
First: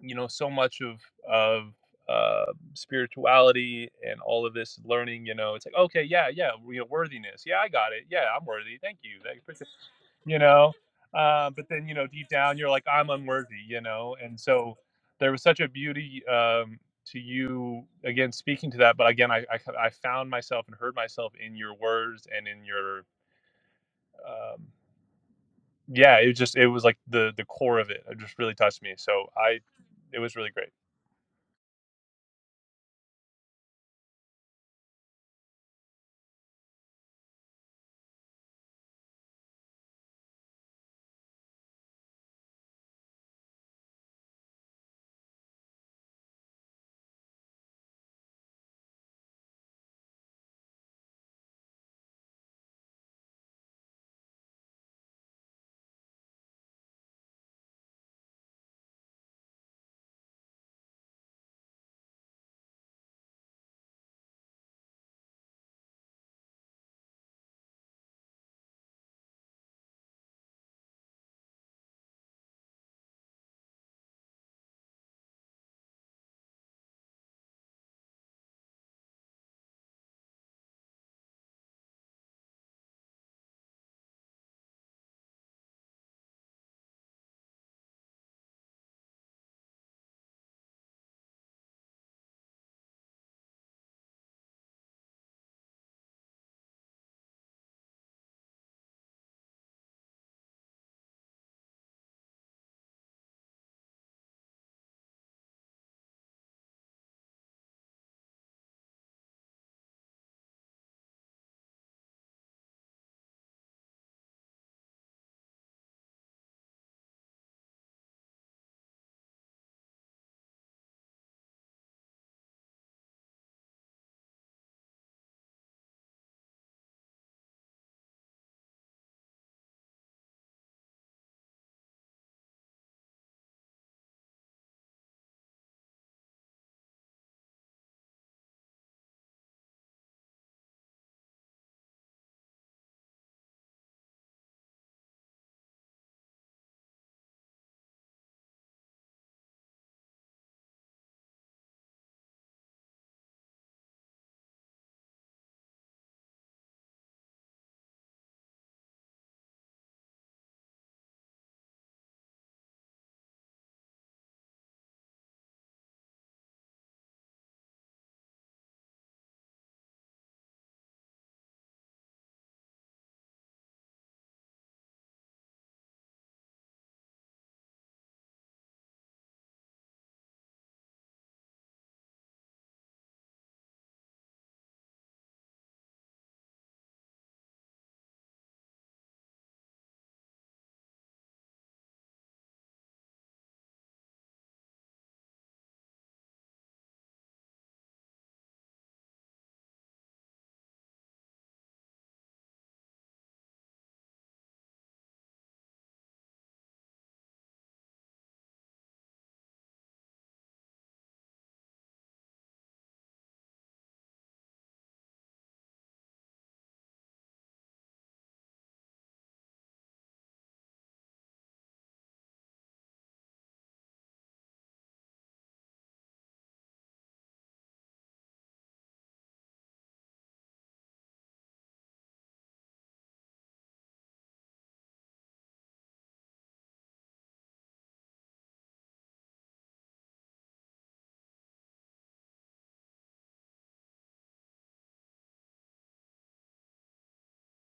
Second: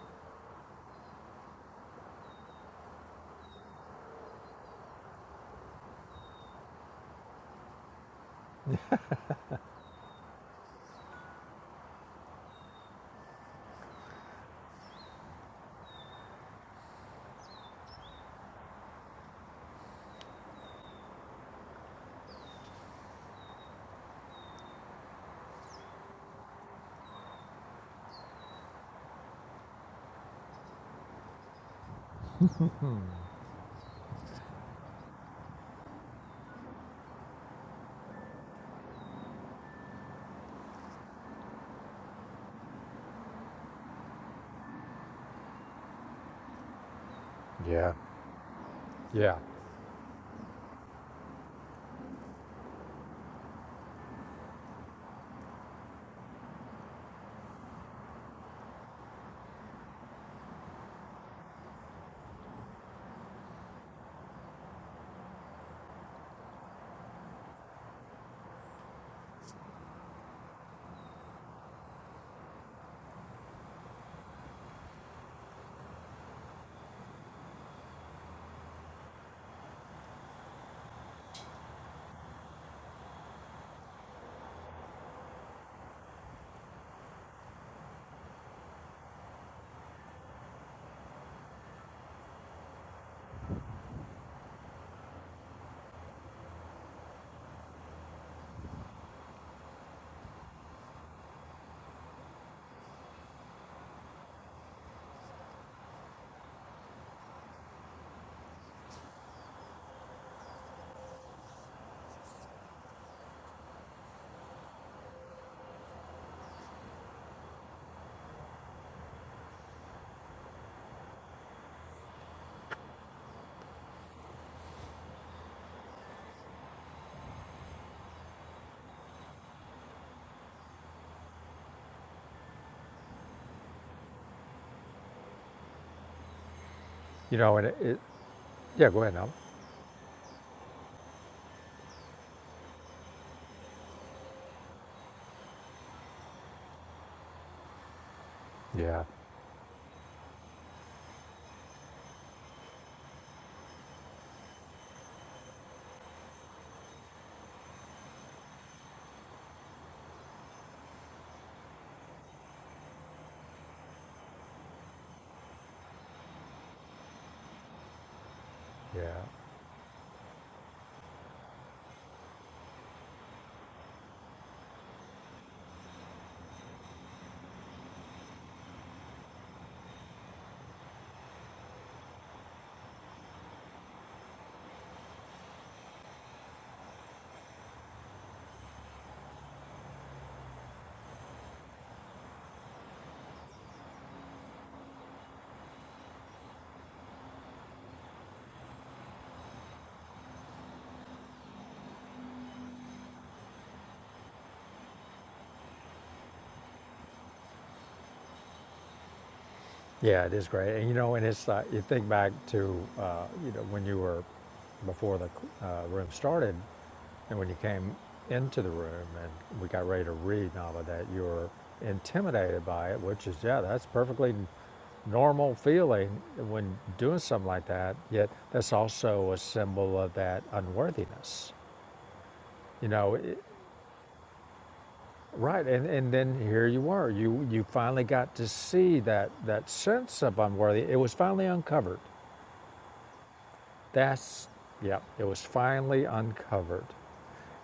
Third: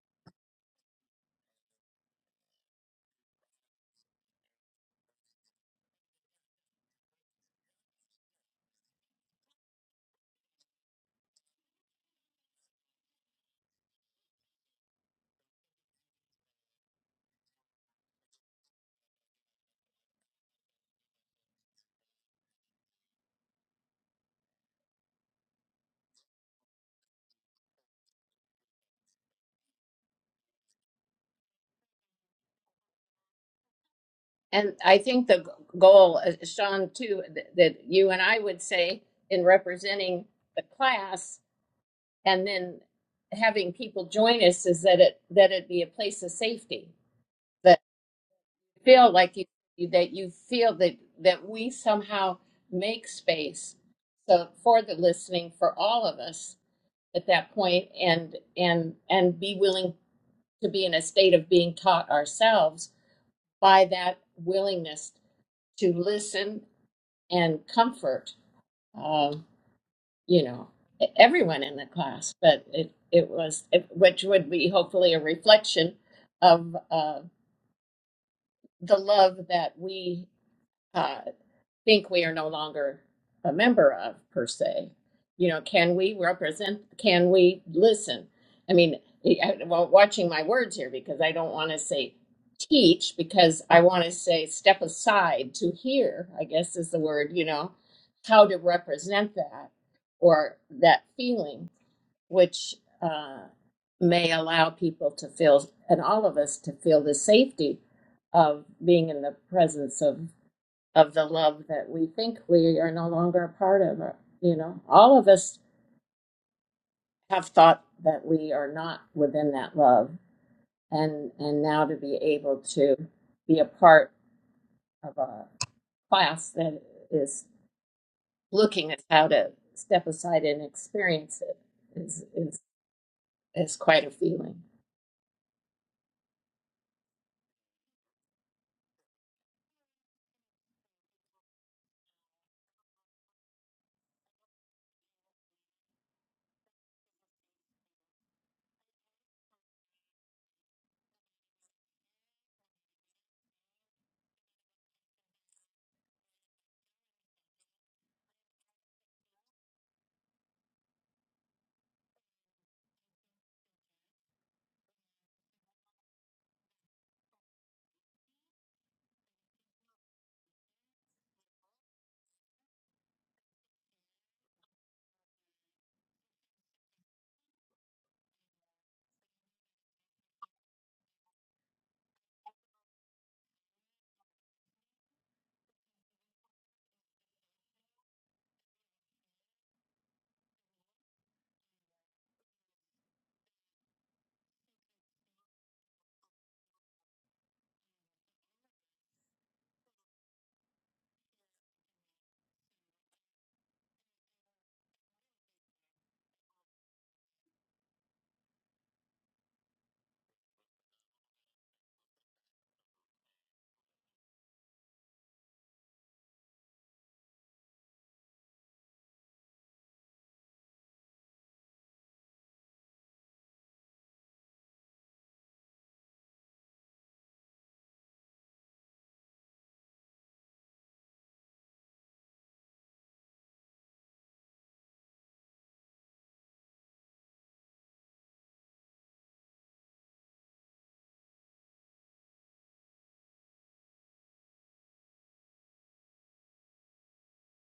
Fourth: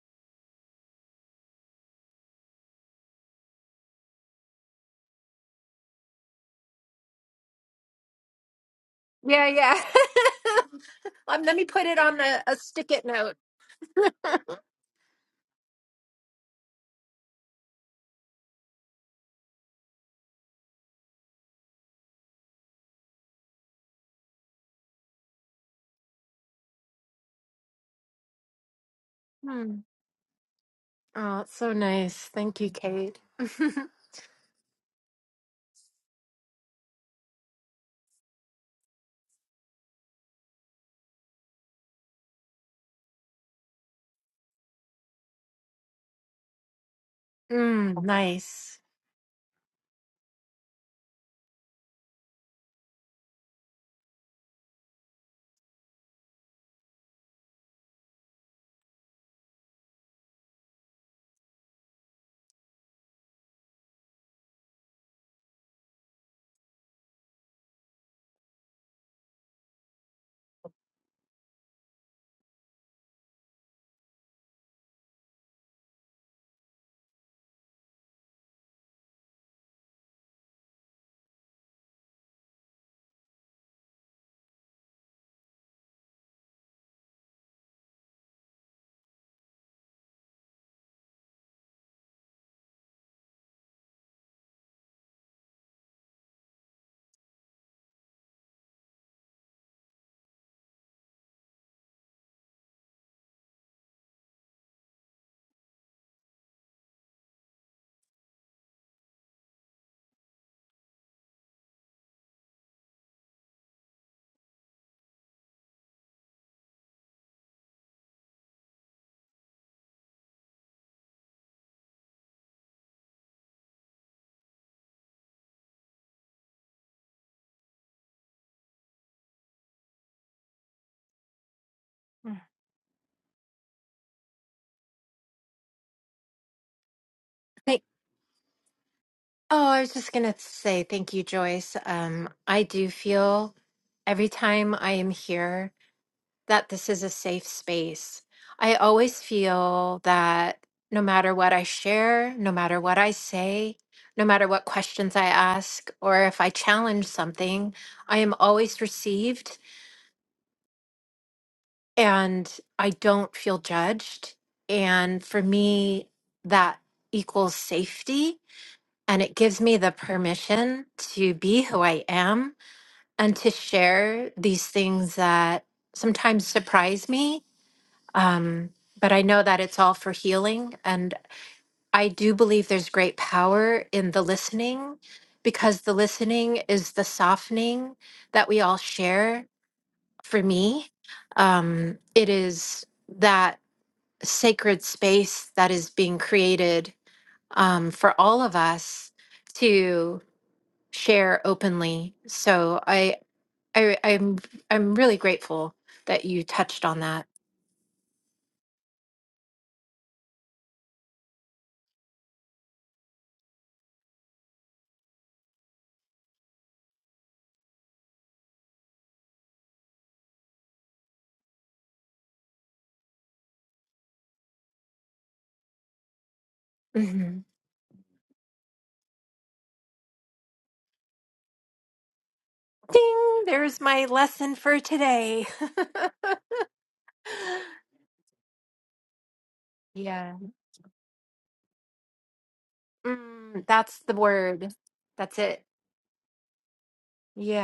you know so much of of uh spirituality and all of this learning you know it's like okay yeah yeah you know worthiness yeah i got it yeah i'm worthy thank
Yeah,
you
yeah.
you know
um,
uh,
let me
but
put
then you
it
know
on
deep
a, a
down you're like
stick it
i'm
note.
unworthy you know and so there was such a beauty um, to you again speaking to that but again I, I i found myself and heard myself in your words and in your um, yeah it was just it was like the the core of it it just really touched me so i
Hmm.
it was really great
Oh, it's so nice. Thank you, Kate.
And I think the goal, uh, Sean, too, that, that you and I would say in representing the class and then having people join us is that it that it be a place of safety that
Yeah,
mm, nice.
feel
yeah.
like you that you feel that that we somehow make space so for the listening for all of us at that point and and and be willing to be in a state of being taught ourselves by that willingness to listen and comfort, um, you know, e-, everyone in the class. But it, it was, it, which would be hopefully a reflection of uh, the love that we. uh, think we are no longer a member of per se you know can we represent can we listen i mean I, well watching my words here because i don't want to say teach because i want to say step aside to hear i guess is the word you know how to represent that or that feeling which uh, may allow people to feel and all of us to feel the safety of being in the presence of of the love that we think we are no longer a part of. uh, you know, all of us have thought that we are not within that love, and and now to be able to be a part of a class that is looking at how to step aside and experience it is
Mm.
is is quite a feeling.
You know, and it,
Thank-
it, Yeah, go ahead, Alan.
oh, I was just gonna say thank you, Joyce. Um, I do feel every time I am here. that this is a safe space. I
Yeah,
always feel that no matter what I share, no matter what I say, no matter what questions I ask, or if I challenge something, I am always received and I don't feel judged. And for me, that equals safety.
yeah,
And it gives me the permission to be who I am and to share these things that sometimes surprise me Um, but I know that it's all for healing. And I do believe there's great power in the listening because the listening is the softening that we all share. For me, um, it is that sacred space that is being created um, for all of us to share openly. So I, I, I'm, I'm really grateful that you touched on that.
yeah. It is great, and you know, and it's like you think back to uh, you know when you were before the uh, room started, and when you came into the room and we got ready to read and all of that, you were intimidated by it, which is yeah, that's perfectly normal feeling when doing
Mm-hmm.
something like that. Yet that's also a symbol of that unworthiness. You know, it,
Ding! There's my lesson for today.
Right, and, and then here you were. You you finally got to see that that sense
yeah.
of unworthy. It was finally uncovered.
Mm, that's the
That's
word.
yeah, it
That's
was
it.
finally uncovered.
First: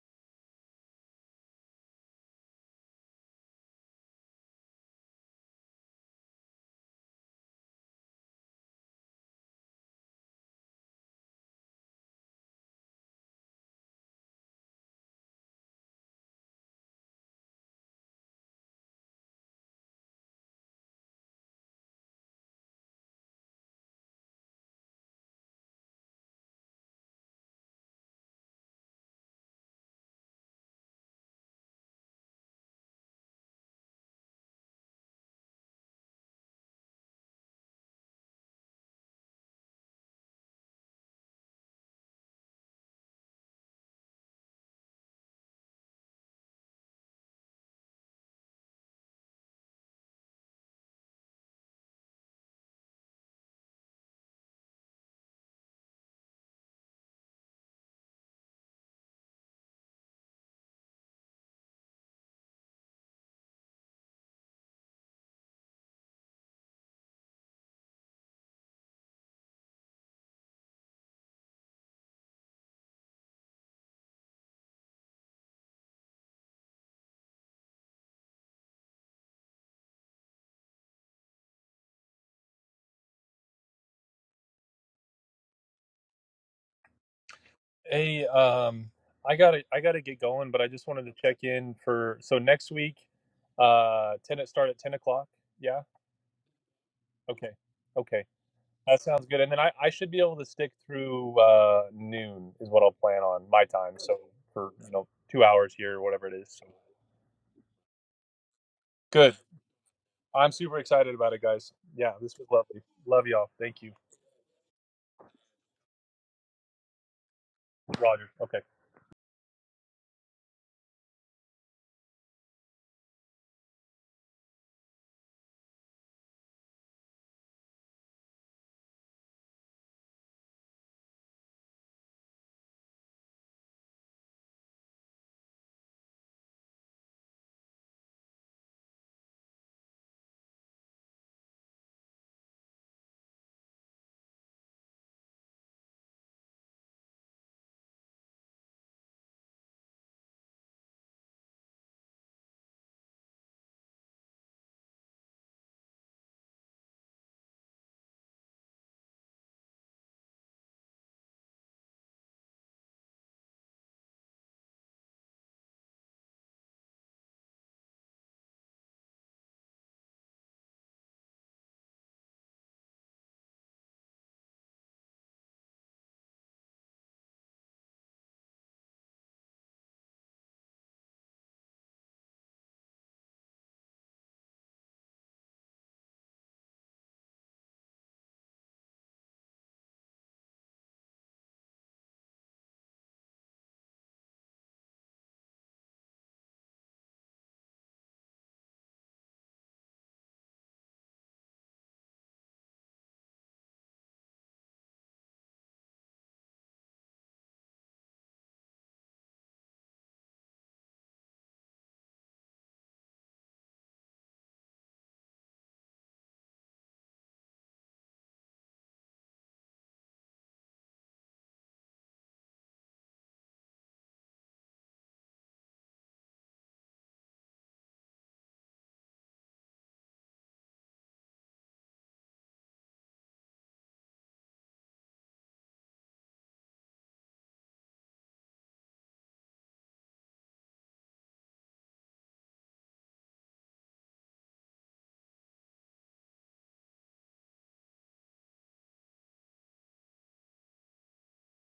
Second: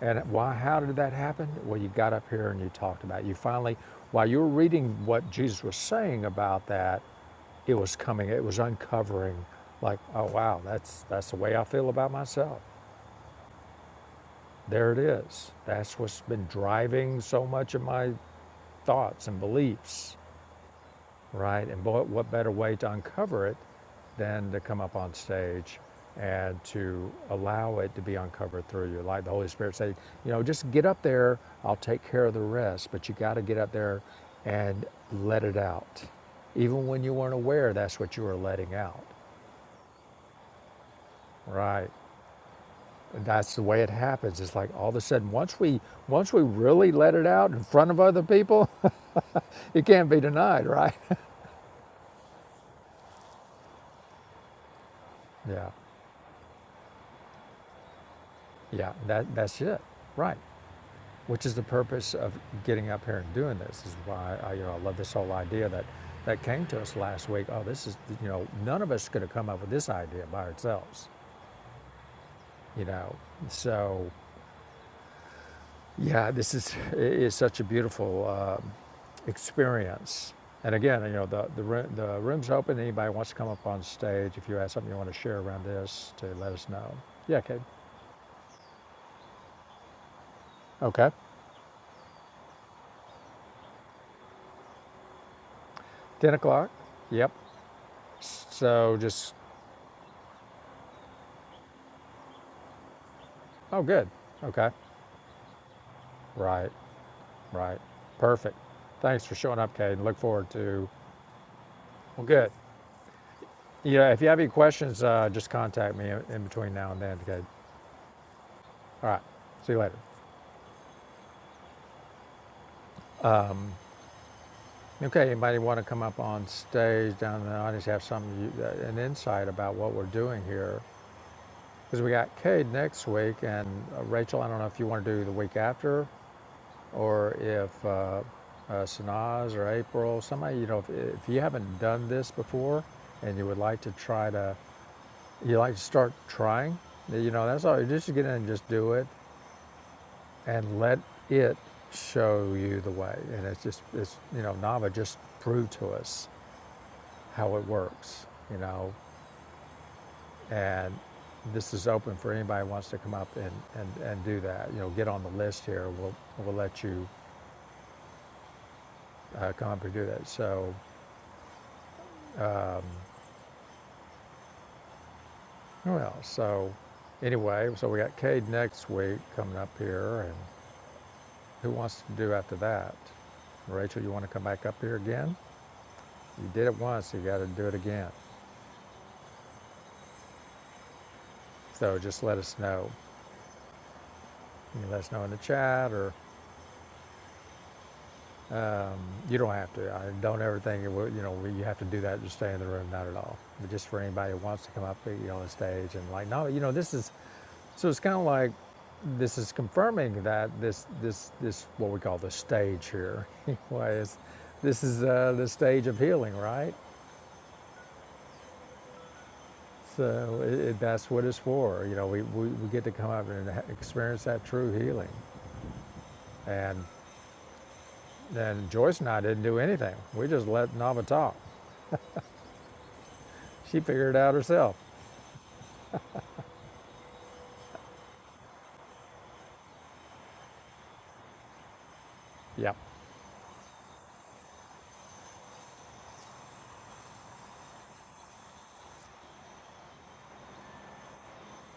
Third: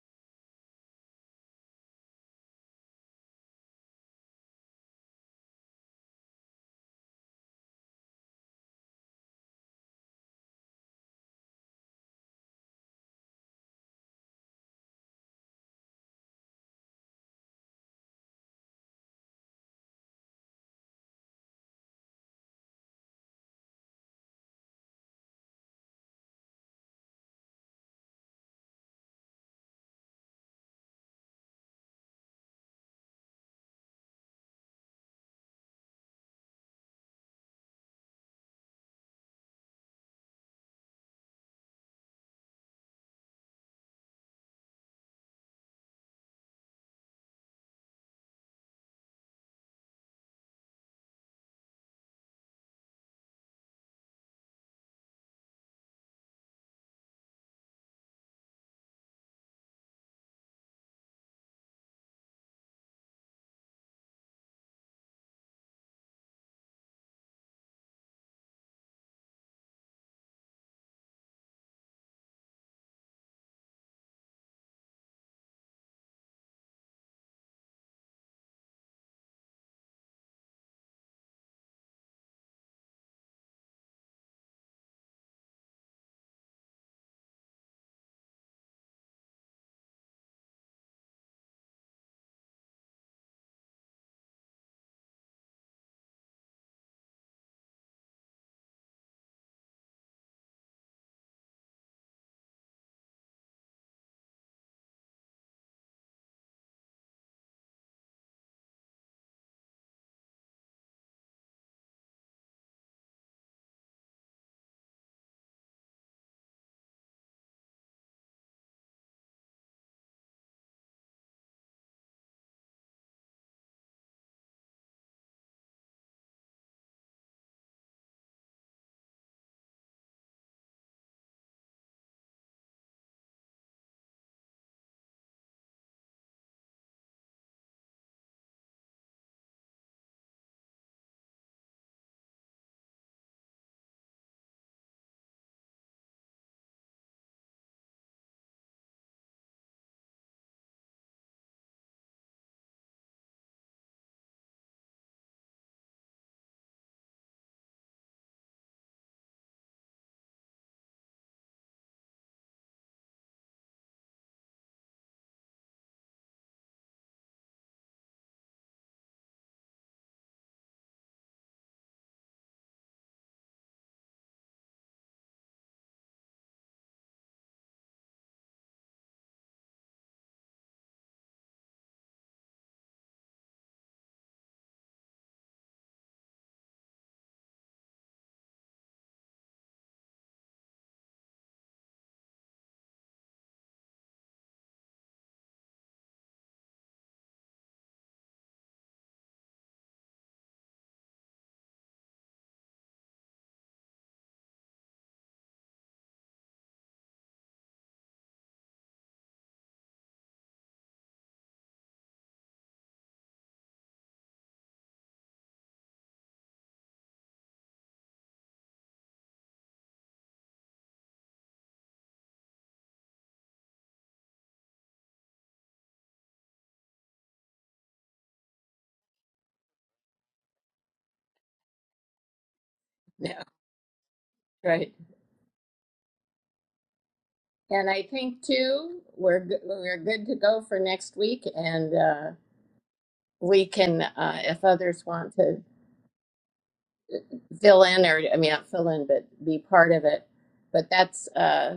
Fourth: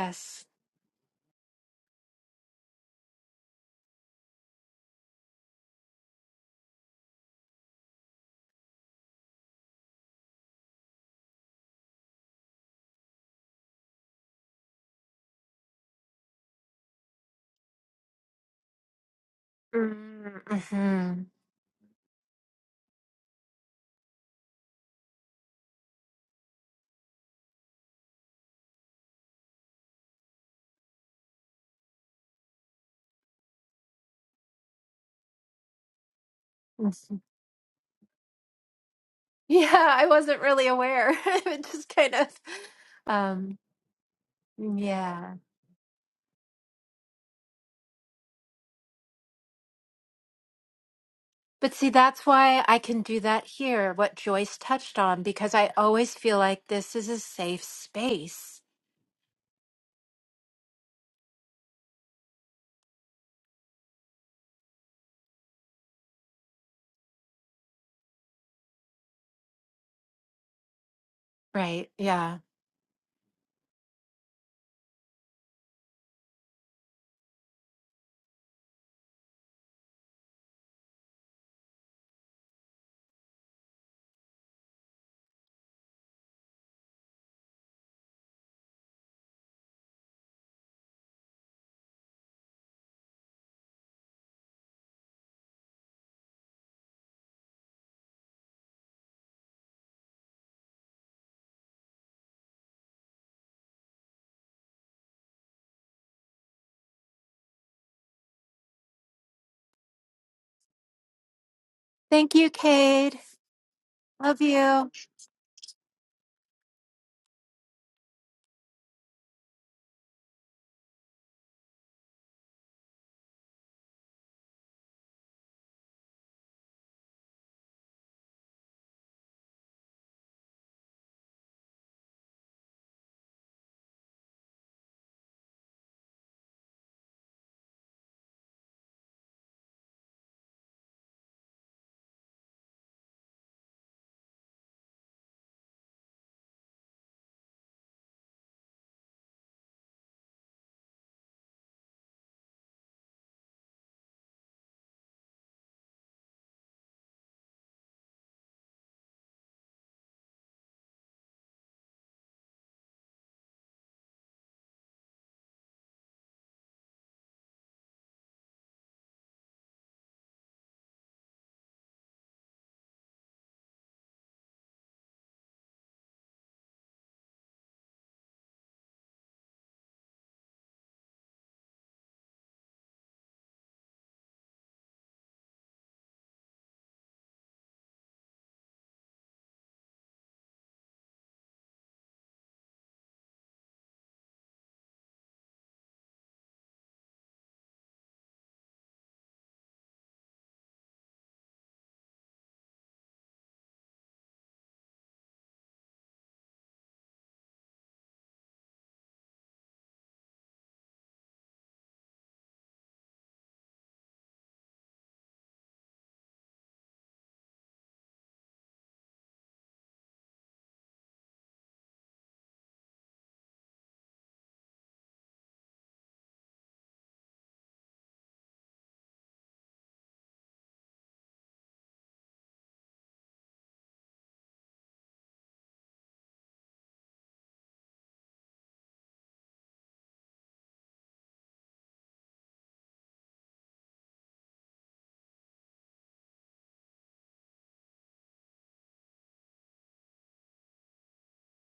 And why? How did that happen? Well, you got up here and you talked about it. you finally while you were reading what Jesus was saying about that, it was coming. It was uncovering. Like oh wow, that's that's the way I feel about myself. There it is. That's what's been driving so much of my thoughts and beliefs
Mm, mhm,
right? And boy, what better way to uncover it than to come up on stage and to allow it to be uncovered through you. Like the Holy Spirit said, you know, just get up there, I'll take care of the rest, but you got to get up there and let it out. Even when you
mhm.
weren't aware, that's what you were letting out,
Yeah, I wasn't really aware. it
right?
just kind of,
And that's
um,
the way it happens. It's like all of a sudden,
yeah.
once we once we really let it out in front of other people, it can't be denied, right?
But see, that's why I can do that here, what Joyce touched on, because
yeah,
I always feel like this is a safe space.
yeah, that that's it, right? which is the purpose of getting up here and doing this. This Is why I, you know, I love this whole idea that that came to us last week. Oh, this is you know, none of us could have come up with this idea by ourselves.
Right. Yeah.
You know, so yeah, this is is such a beautiful uh, experience. And again, you know, the the, room, the room's open. Anybody wants to come up on stage, if you have something you want to share around this, to let us know. Yeah, Kate.
hey um i gotta i gotta get going but i just wanted
Okay.
to check in for so next week uh 10 start at 10 o'clock yeah
Ten o'clock. Yep.
okay okay
So
That sounds
just
good. And then I, I should be able to stick through uh, noon is what I'll plan on my
oh,
time.
good.
So
Okay.
for you know two hours here, or whatever it is. So
Right. Right. Perfect. Thanks for
good.
showing up, Kate. Look forward
I'm super
to.
excited about it, guys. Yeah,
Well,
Thank
this was
you,
good.
lovely.
Cade.
Love y'all. Thank you,
Yeah. If you have
Love
any
you.
questions, uh, just contact me in between now and then, Kate.
Roger. Okay.
All right. See you later. Okay. Anybody want to come up on stage down in the audience? Have some uh, an insight about what we're doing here, because we got Cade next week and uh, Rachel. I don't know if you want to do the week after, or if uh, uh, Sanaz or April, somebody. You know, if, if you haven't done this before and you would like to try to You like to start trying. You know, that's all. You just get in and just do it, and let it show you the way. And it's just, it's you know, Nava just proved to us how it works. You know, and this is open for anybody who wants to come up and, and, and do that. You know, get on the list here. We'll we'll let you uh, come up and do that. So, well, so anyway, so we got Cade next week coming up here, and Who wants to do after that? Rachel, you want to come back up here again? You did it once, you got to do it again. So just let us know. You can let us know in the chat, or you don't have to. I don't ever think it will, you know you have to do that to stay in the room, not at all. But just for anybody who wants to come up, you know, on the stage and like, no, you know, this is. So it's kind of like this is confirming that this this this what we call the stage here, anyway, is this is uh, the stage of healing, right? So it, that's what it's for. You know, we, we, we get to come up and experience that true healing. And then Joyce and I didn't do anything. We just let Nava talk.
Yeah,
She figured it out herself.
right. And I think too, we're go- we're good to go for next week, and uh,
Yep,
we can, uh, if others want to fill in or I mean not fill in but be part of it. But that's uh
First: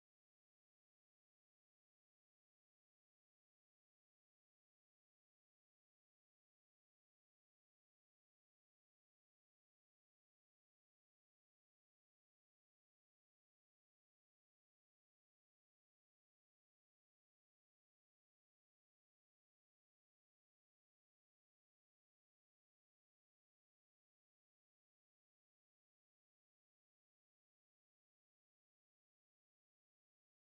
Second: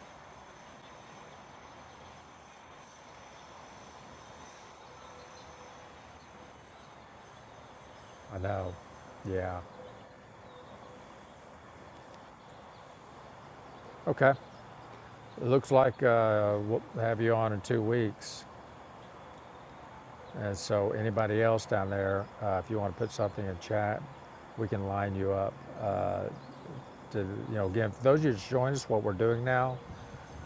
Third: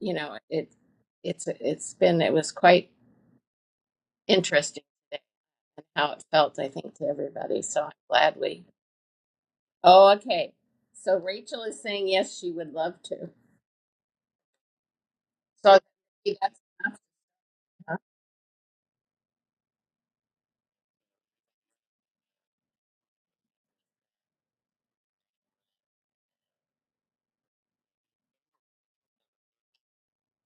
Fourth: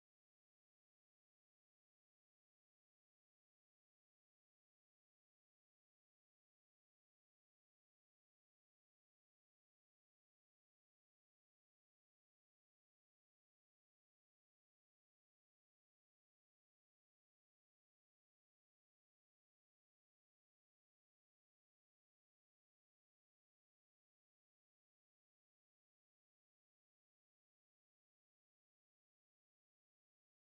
you know it it's it's been it was quite interesting today and how it felt I think to everybody. So I'm glad
I
we
know. Yeah.
Oh okay. So Rachel is saying yes she would love to.
Okay. It looks
So
like uh,
that's
we'll
enough.
have you on in two
huh?
weeks. And so anybody else down there, uh, if you want to put something in chat, we can line you up uh, to, you know, again, for those of you that join us, what we're doing now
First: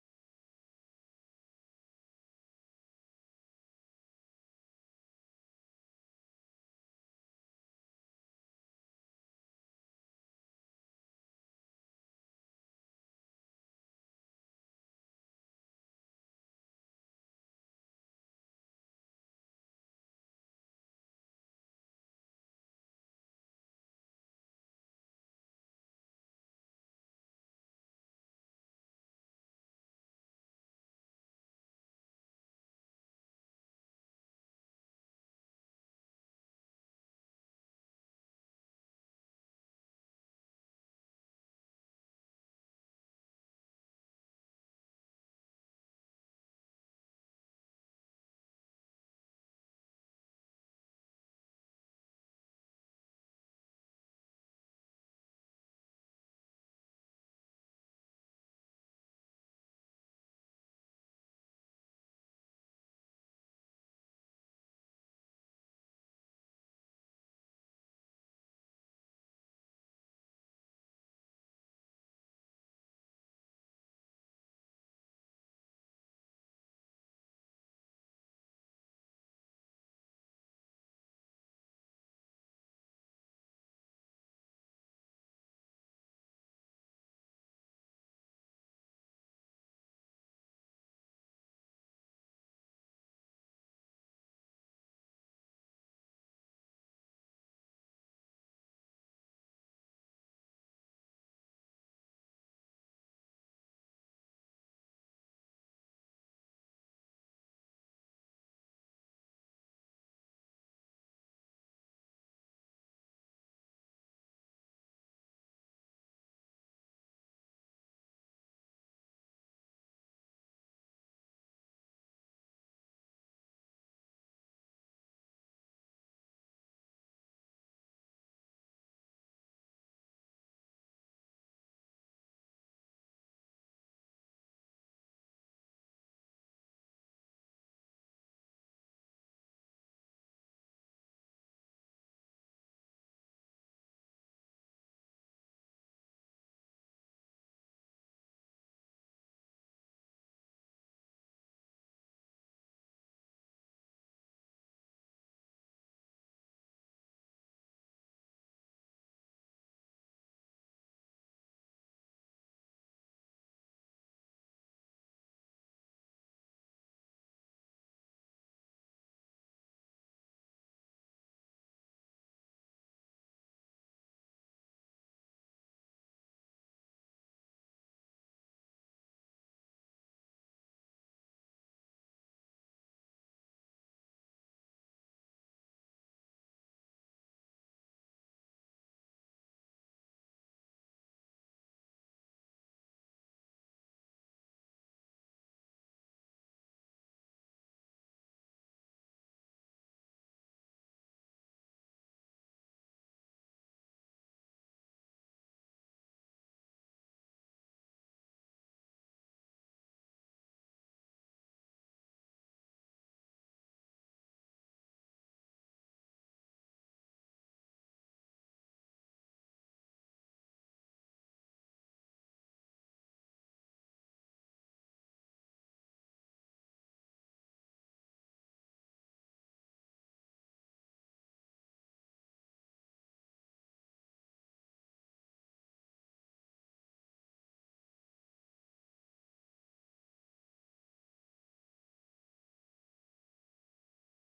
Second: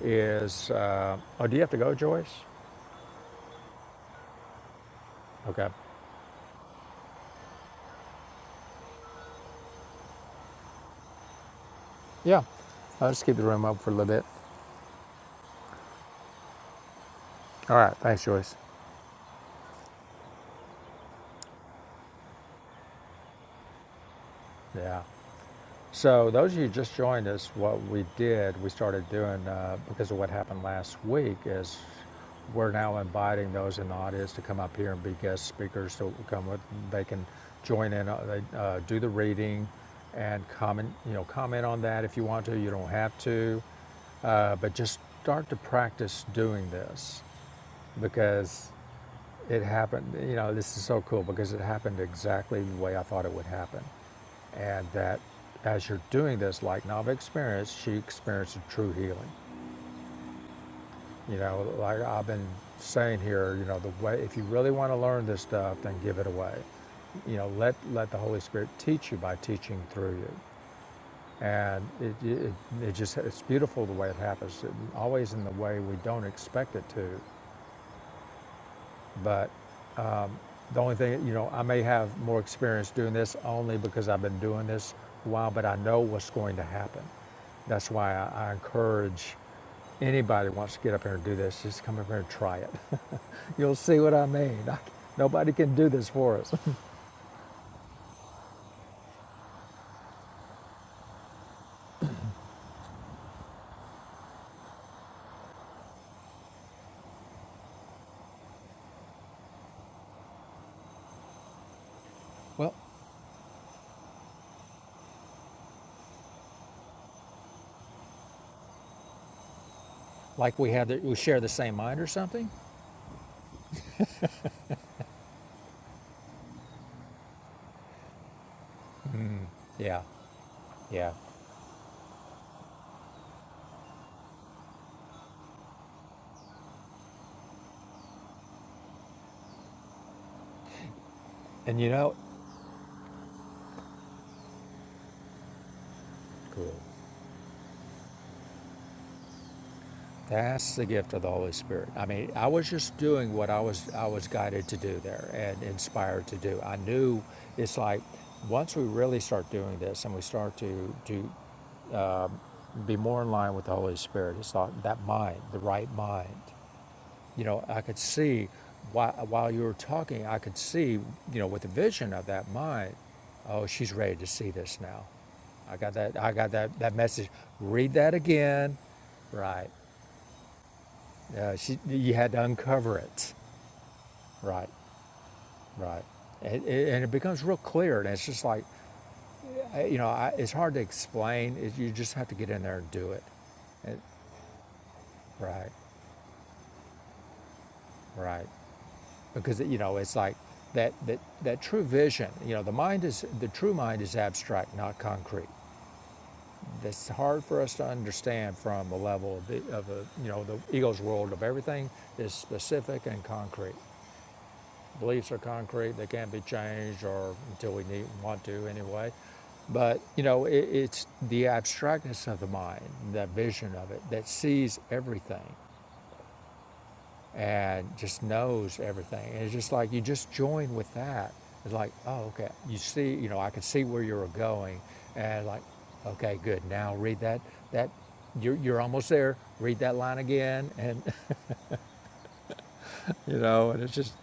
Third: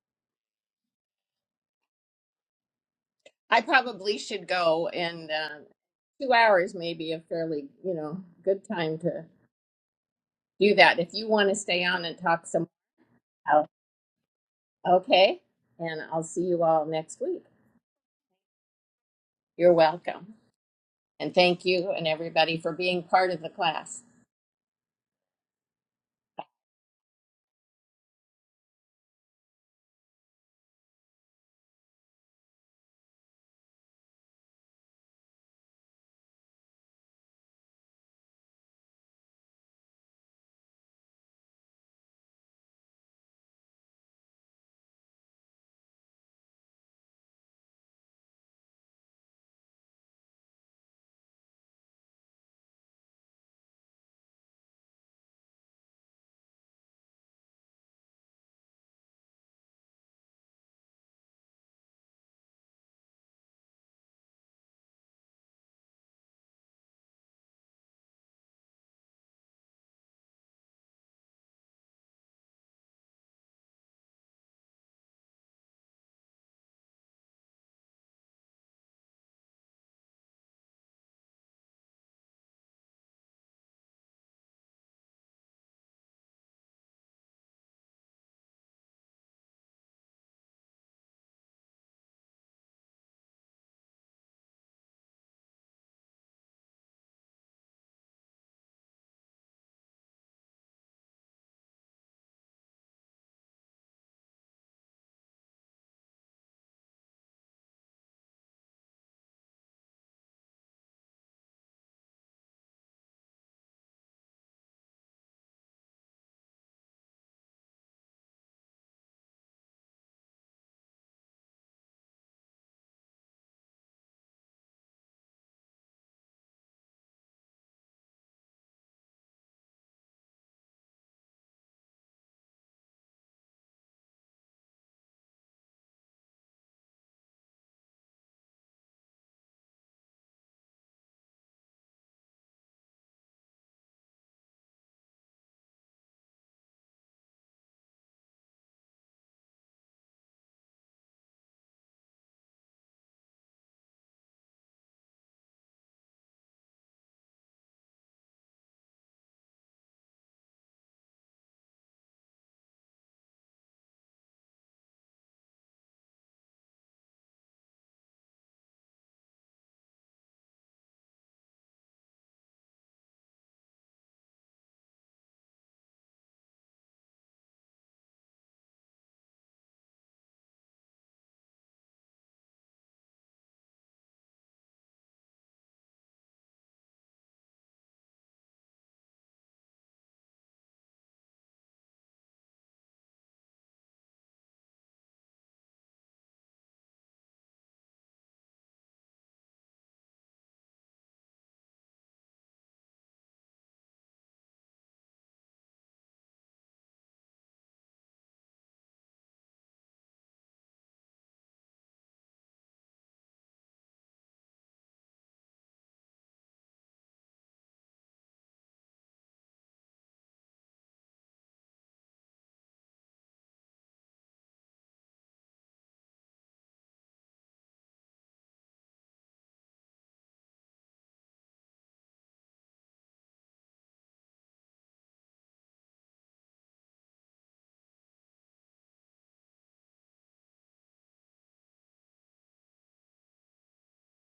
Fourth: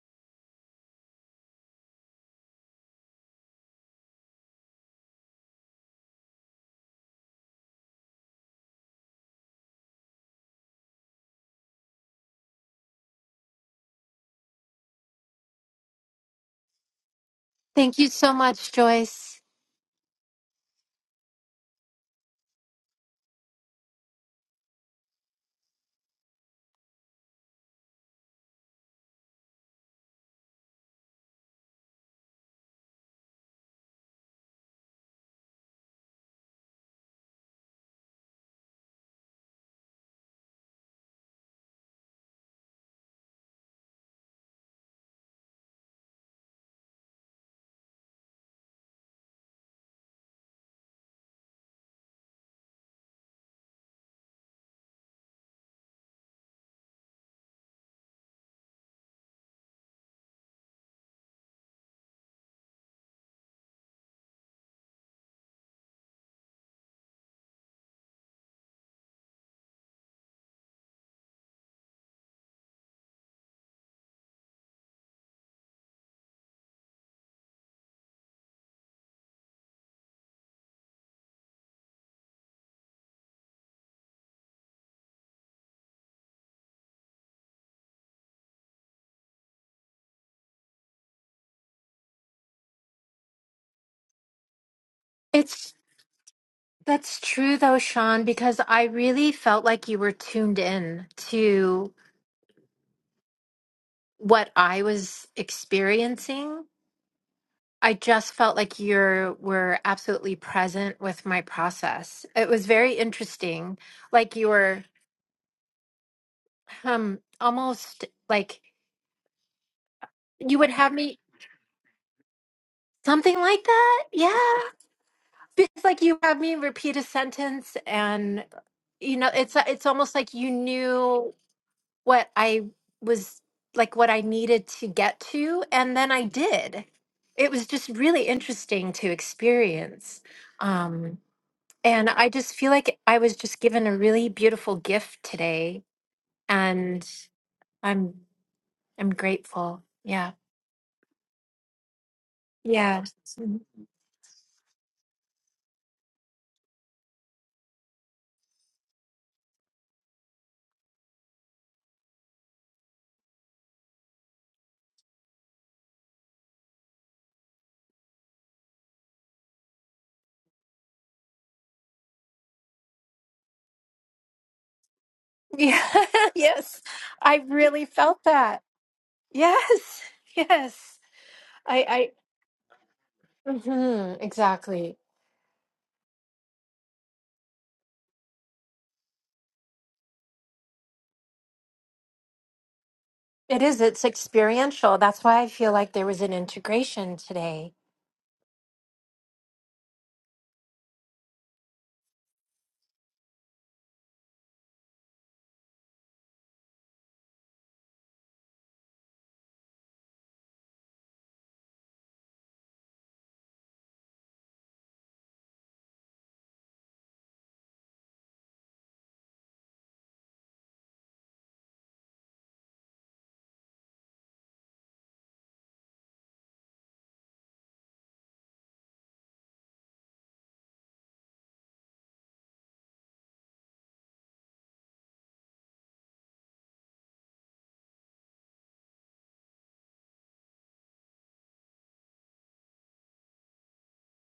is, uh, oh, do you have to go, Joyce?
I probably should go and um
Okay.
two hours may be a fairly, you know, good time to do that. If you want to stay on and
Yeah.
talk some
I'll just keep the room
out,
up for a little bit.
okay. And I'll see you all next week.
All right.
Thank you
Thanks,
so
Joyce.
much, Joyce.
You're welcome. And thank you and everybody for being part of the class.
Yeah. So, those of you just joined us, what we did, we started doing uh, because of what happened last week, is we're now inviting those in the audience to come up here and be guest speakers. to come with, they can join in, uh, they uh, do the reading, and comment, you know, comment on that if you want to. You don't have to, uh, but just start to practice doing this because it happened. You know, this is so cool because it happened exactly the way I thought it would happen. And that as you're doing this, like Nava experienced, she experienced a true healing. You know, like I've been saying here, you know, the way, if you really want to learn this stuff, then give it away. You know, let, let the Holy Spirit teach you by teaching through you. And it, it, it just, it's beautiful the way it happens, it, always in the way we don't expect it to. But The only thing, you know, I may have more experience doing this only because I've been doing this a while, but I know what's going to happen. That's why I, I encourage anybody who wants to get up here and do this, just come up here and try it. You'll see what I mean. I, nobody
It's
can do this for us.
That's true though, Sean, because I really felt like you were tuned in to what I was experiencing. I just felt like you were absolutely present with my process. It was
well,
very interesting. Like you were um almost like
like
you would
we have,
have
the, we
me
share the same mind or something.
something like that. Yeah. Because like you have me repeat a sentence and you know it's it's
Yeah,
almost like you
yeah.
knew what I was like what I needed to get to and then I did. It was just really interesting to experience. Um
And you
and
know,
I just feel like I was just given a really beautiful gift today
cool.
and I'm I'm grateful. Yeah.
That's the gift of the Holy Spirit. I mean, I was just
Yeah.
doing what I
Mhm.
was I was guided to do there and inspired to do. I knew it's like once we really start doing this and we start to to be more in line with the Holy Spirit, it's like that mind, the right mind. You know, I could see while while you were talking, I could see, you know, with the vision of that mind, oh, she's ready to see this now. I
Yeah.
got that I got that
yes.
that message.
I really
Read that
felt that.
again. Right.
Yes. Yes.
Uh, she,
I
you had to uncover it.
I mhm,
Right,
exactly.
right. And, and it becomes real clear. And it's just like, uh, you know, I, it's hard to explain. It, you just have to get in there and do it.
It is. It's experiential. That's why I
Right,
feel like there was an integration today.
right. Because, you know, it's like that, that, that true vision, you know, the mind is, the true mind is abstract, not concrete. That's hard for us to understand from a level of, the, of a, you know, the ego's world of everything is specific and concrete. Beliefs are concrete; they can't be changed, or until we need want to anyway. But you know, it, it's the abstractness of the mind, that vision of it, that sees everything and just knows everything. And it's just like you just join with that. It's like, oh, okay, you see, you know, I can see where you're going, and like, okay, good. Now read that that you're, you're almost there. Read that line again, and you know, and it's just,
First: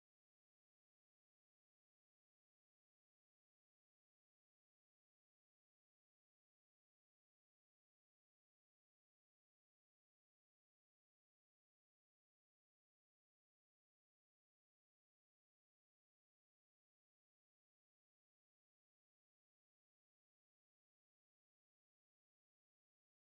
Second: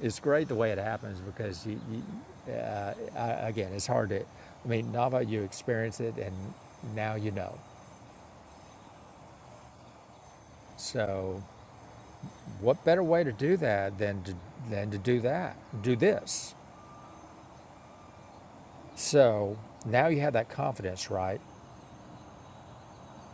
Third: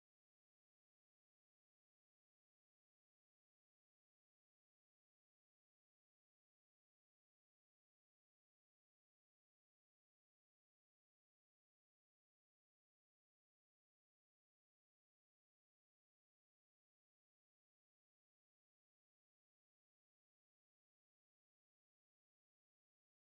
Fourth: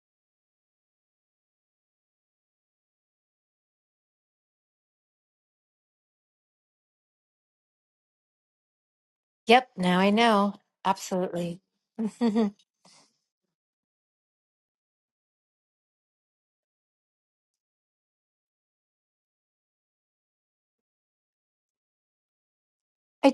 it's great the way it happens because you, you uh, I, again, it's hard to, I mean, Nava, you experience it and now you know.
Yep, now I know.
So,
Absolutely. I
what better way to do that than to, than to do that, do this? So now you have that confidence, right?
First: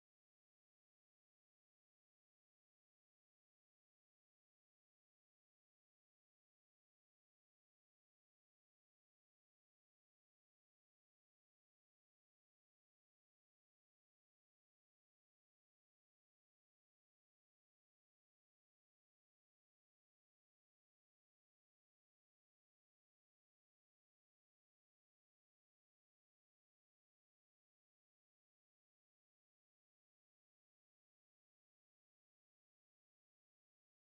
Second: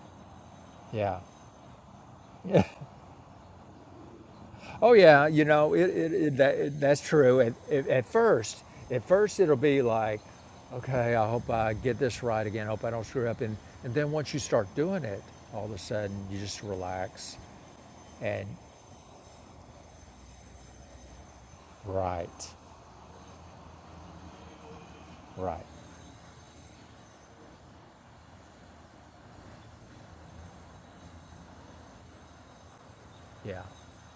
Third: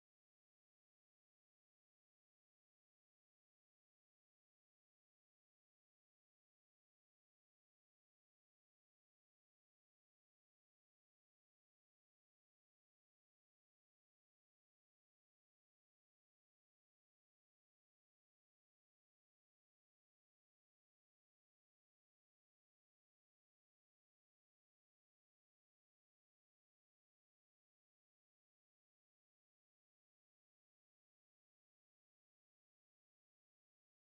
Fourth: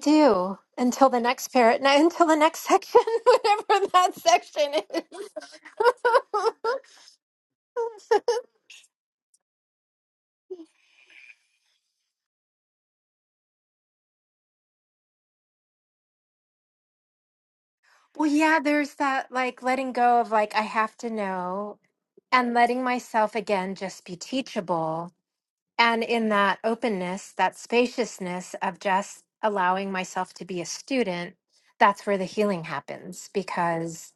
do. Until
Yeah.
the next parrot, no, until the next section, whatever that section
Oh yeah,
is.
you know it. it, it, that, it that's true. At, at, at first, at first it'll be like, okay, I hope I get this right again. I hope I don't screw up. And and then once you start doing it, all of a sudden you just relax,
well,
and
yeah, there's that like letting go of like, I have to know
right,
and letting myself again just be teachable.
right,
And in that openness, that spaciousness of just allowing myself to be a student, that's where the healing happens
yeah,
because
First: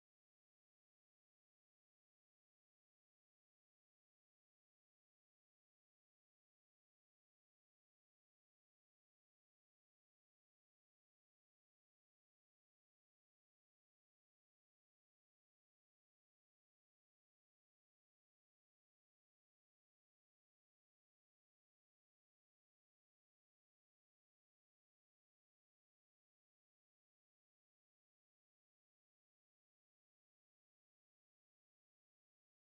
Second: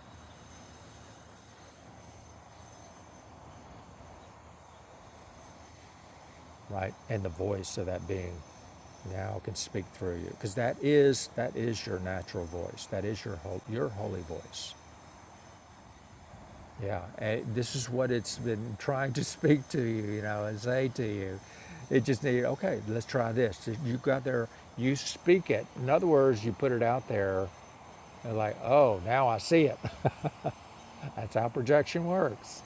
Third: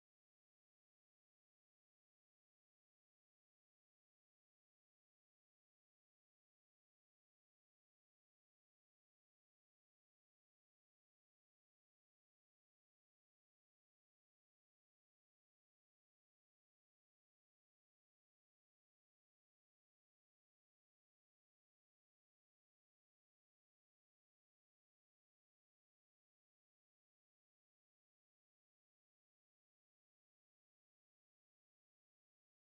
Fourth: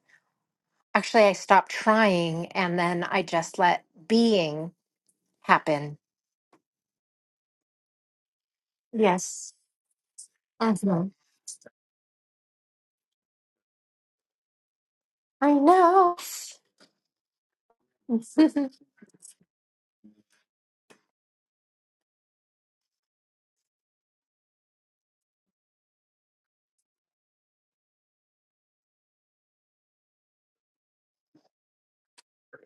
actually I stopped trying and then I just let being happen.
right. And the voice of that being now
Yes.
can speak through you because that
hmm
is that is your natural voice. That is your ho- your holy voice.
I know.
Yeah, and this is what it's been trying to speak to you, you know, and say to you. It just needed, okay, let's try this. You got there, you speak it. In other words, you put it out there, and like, oh, now I see it. That's how projection works,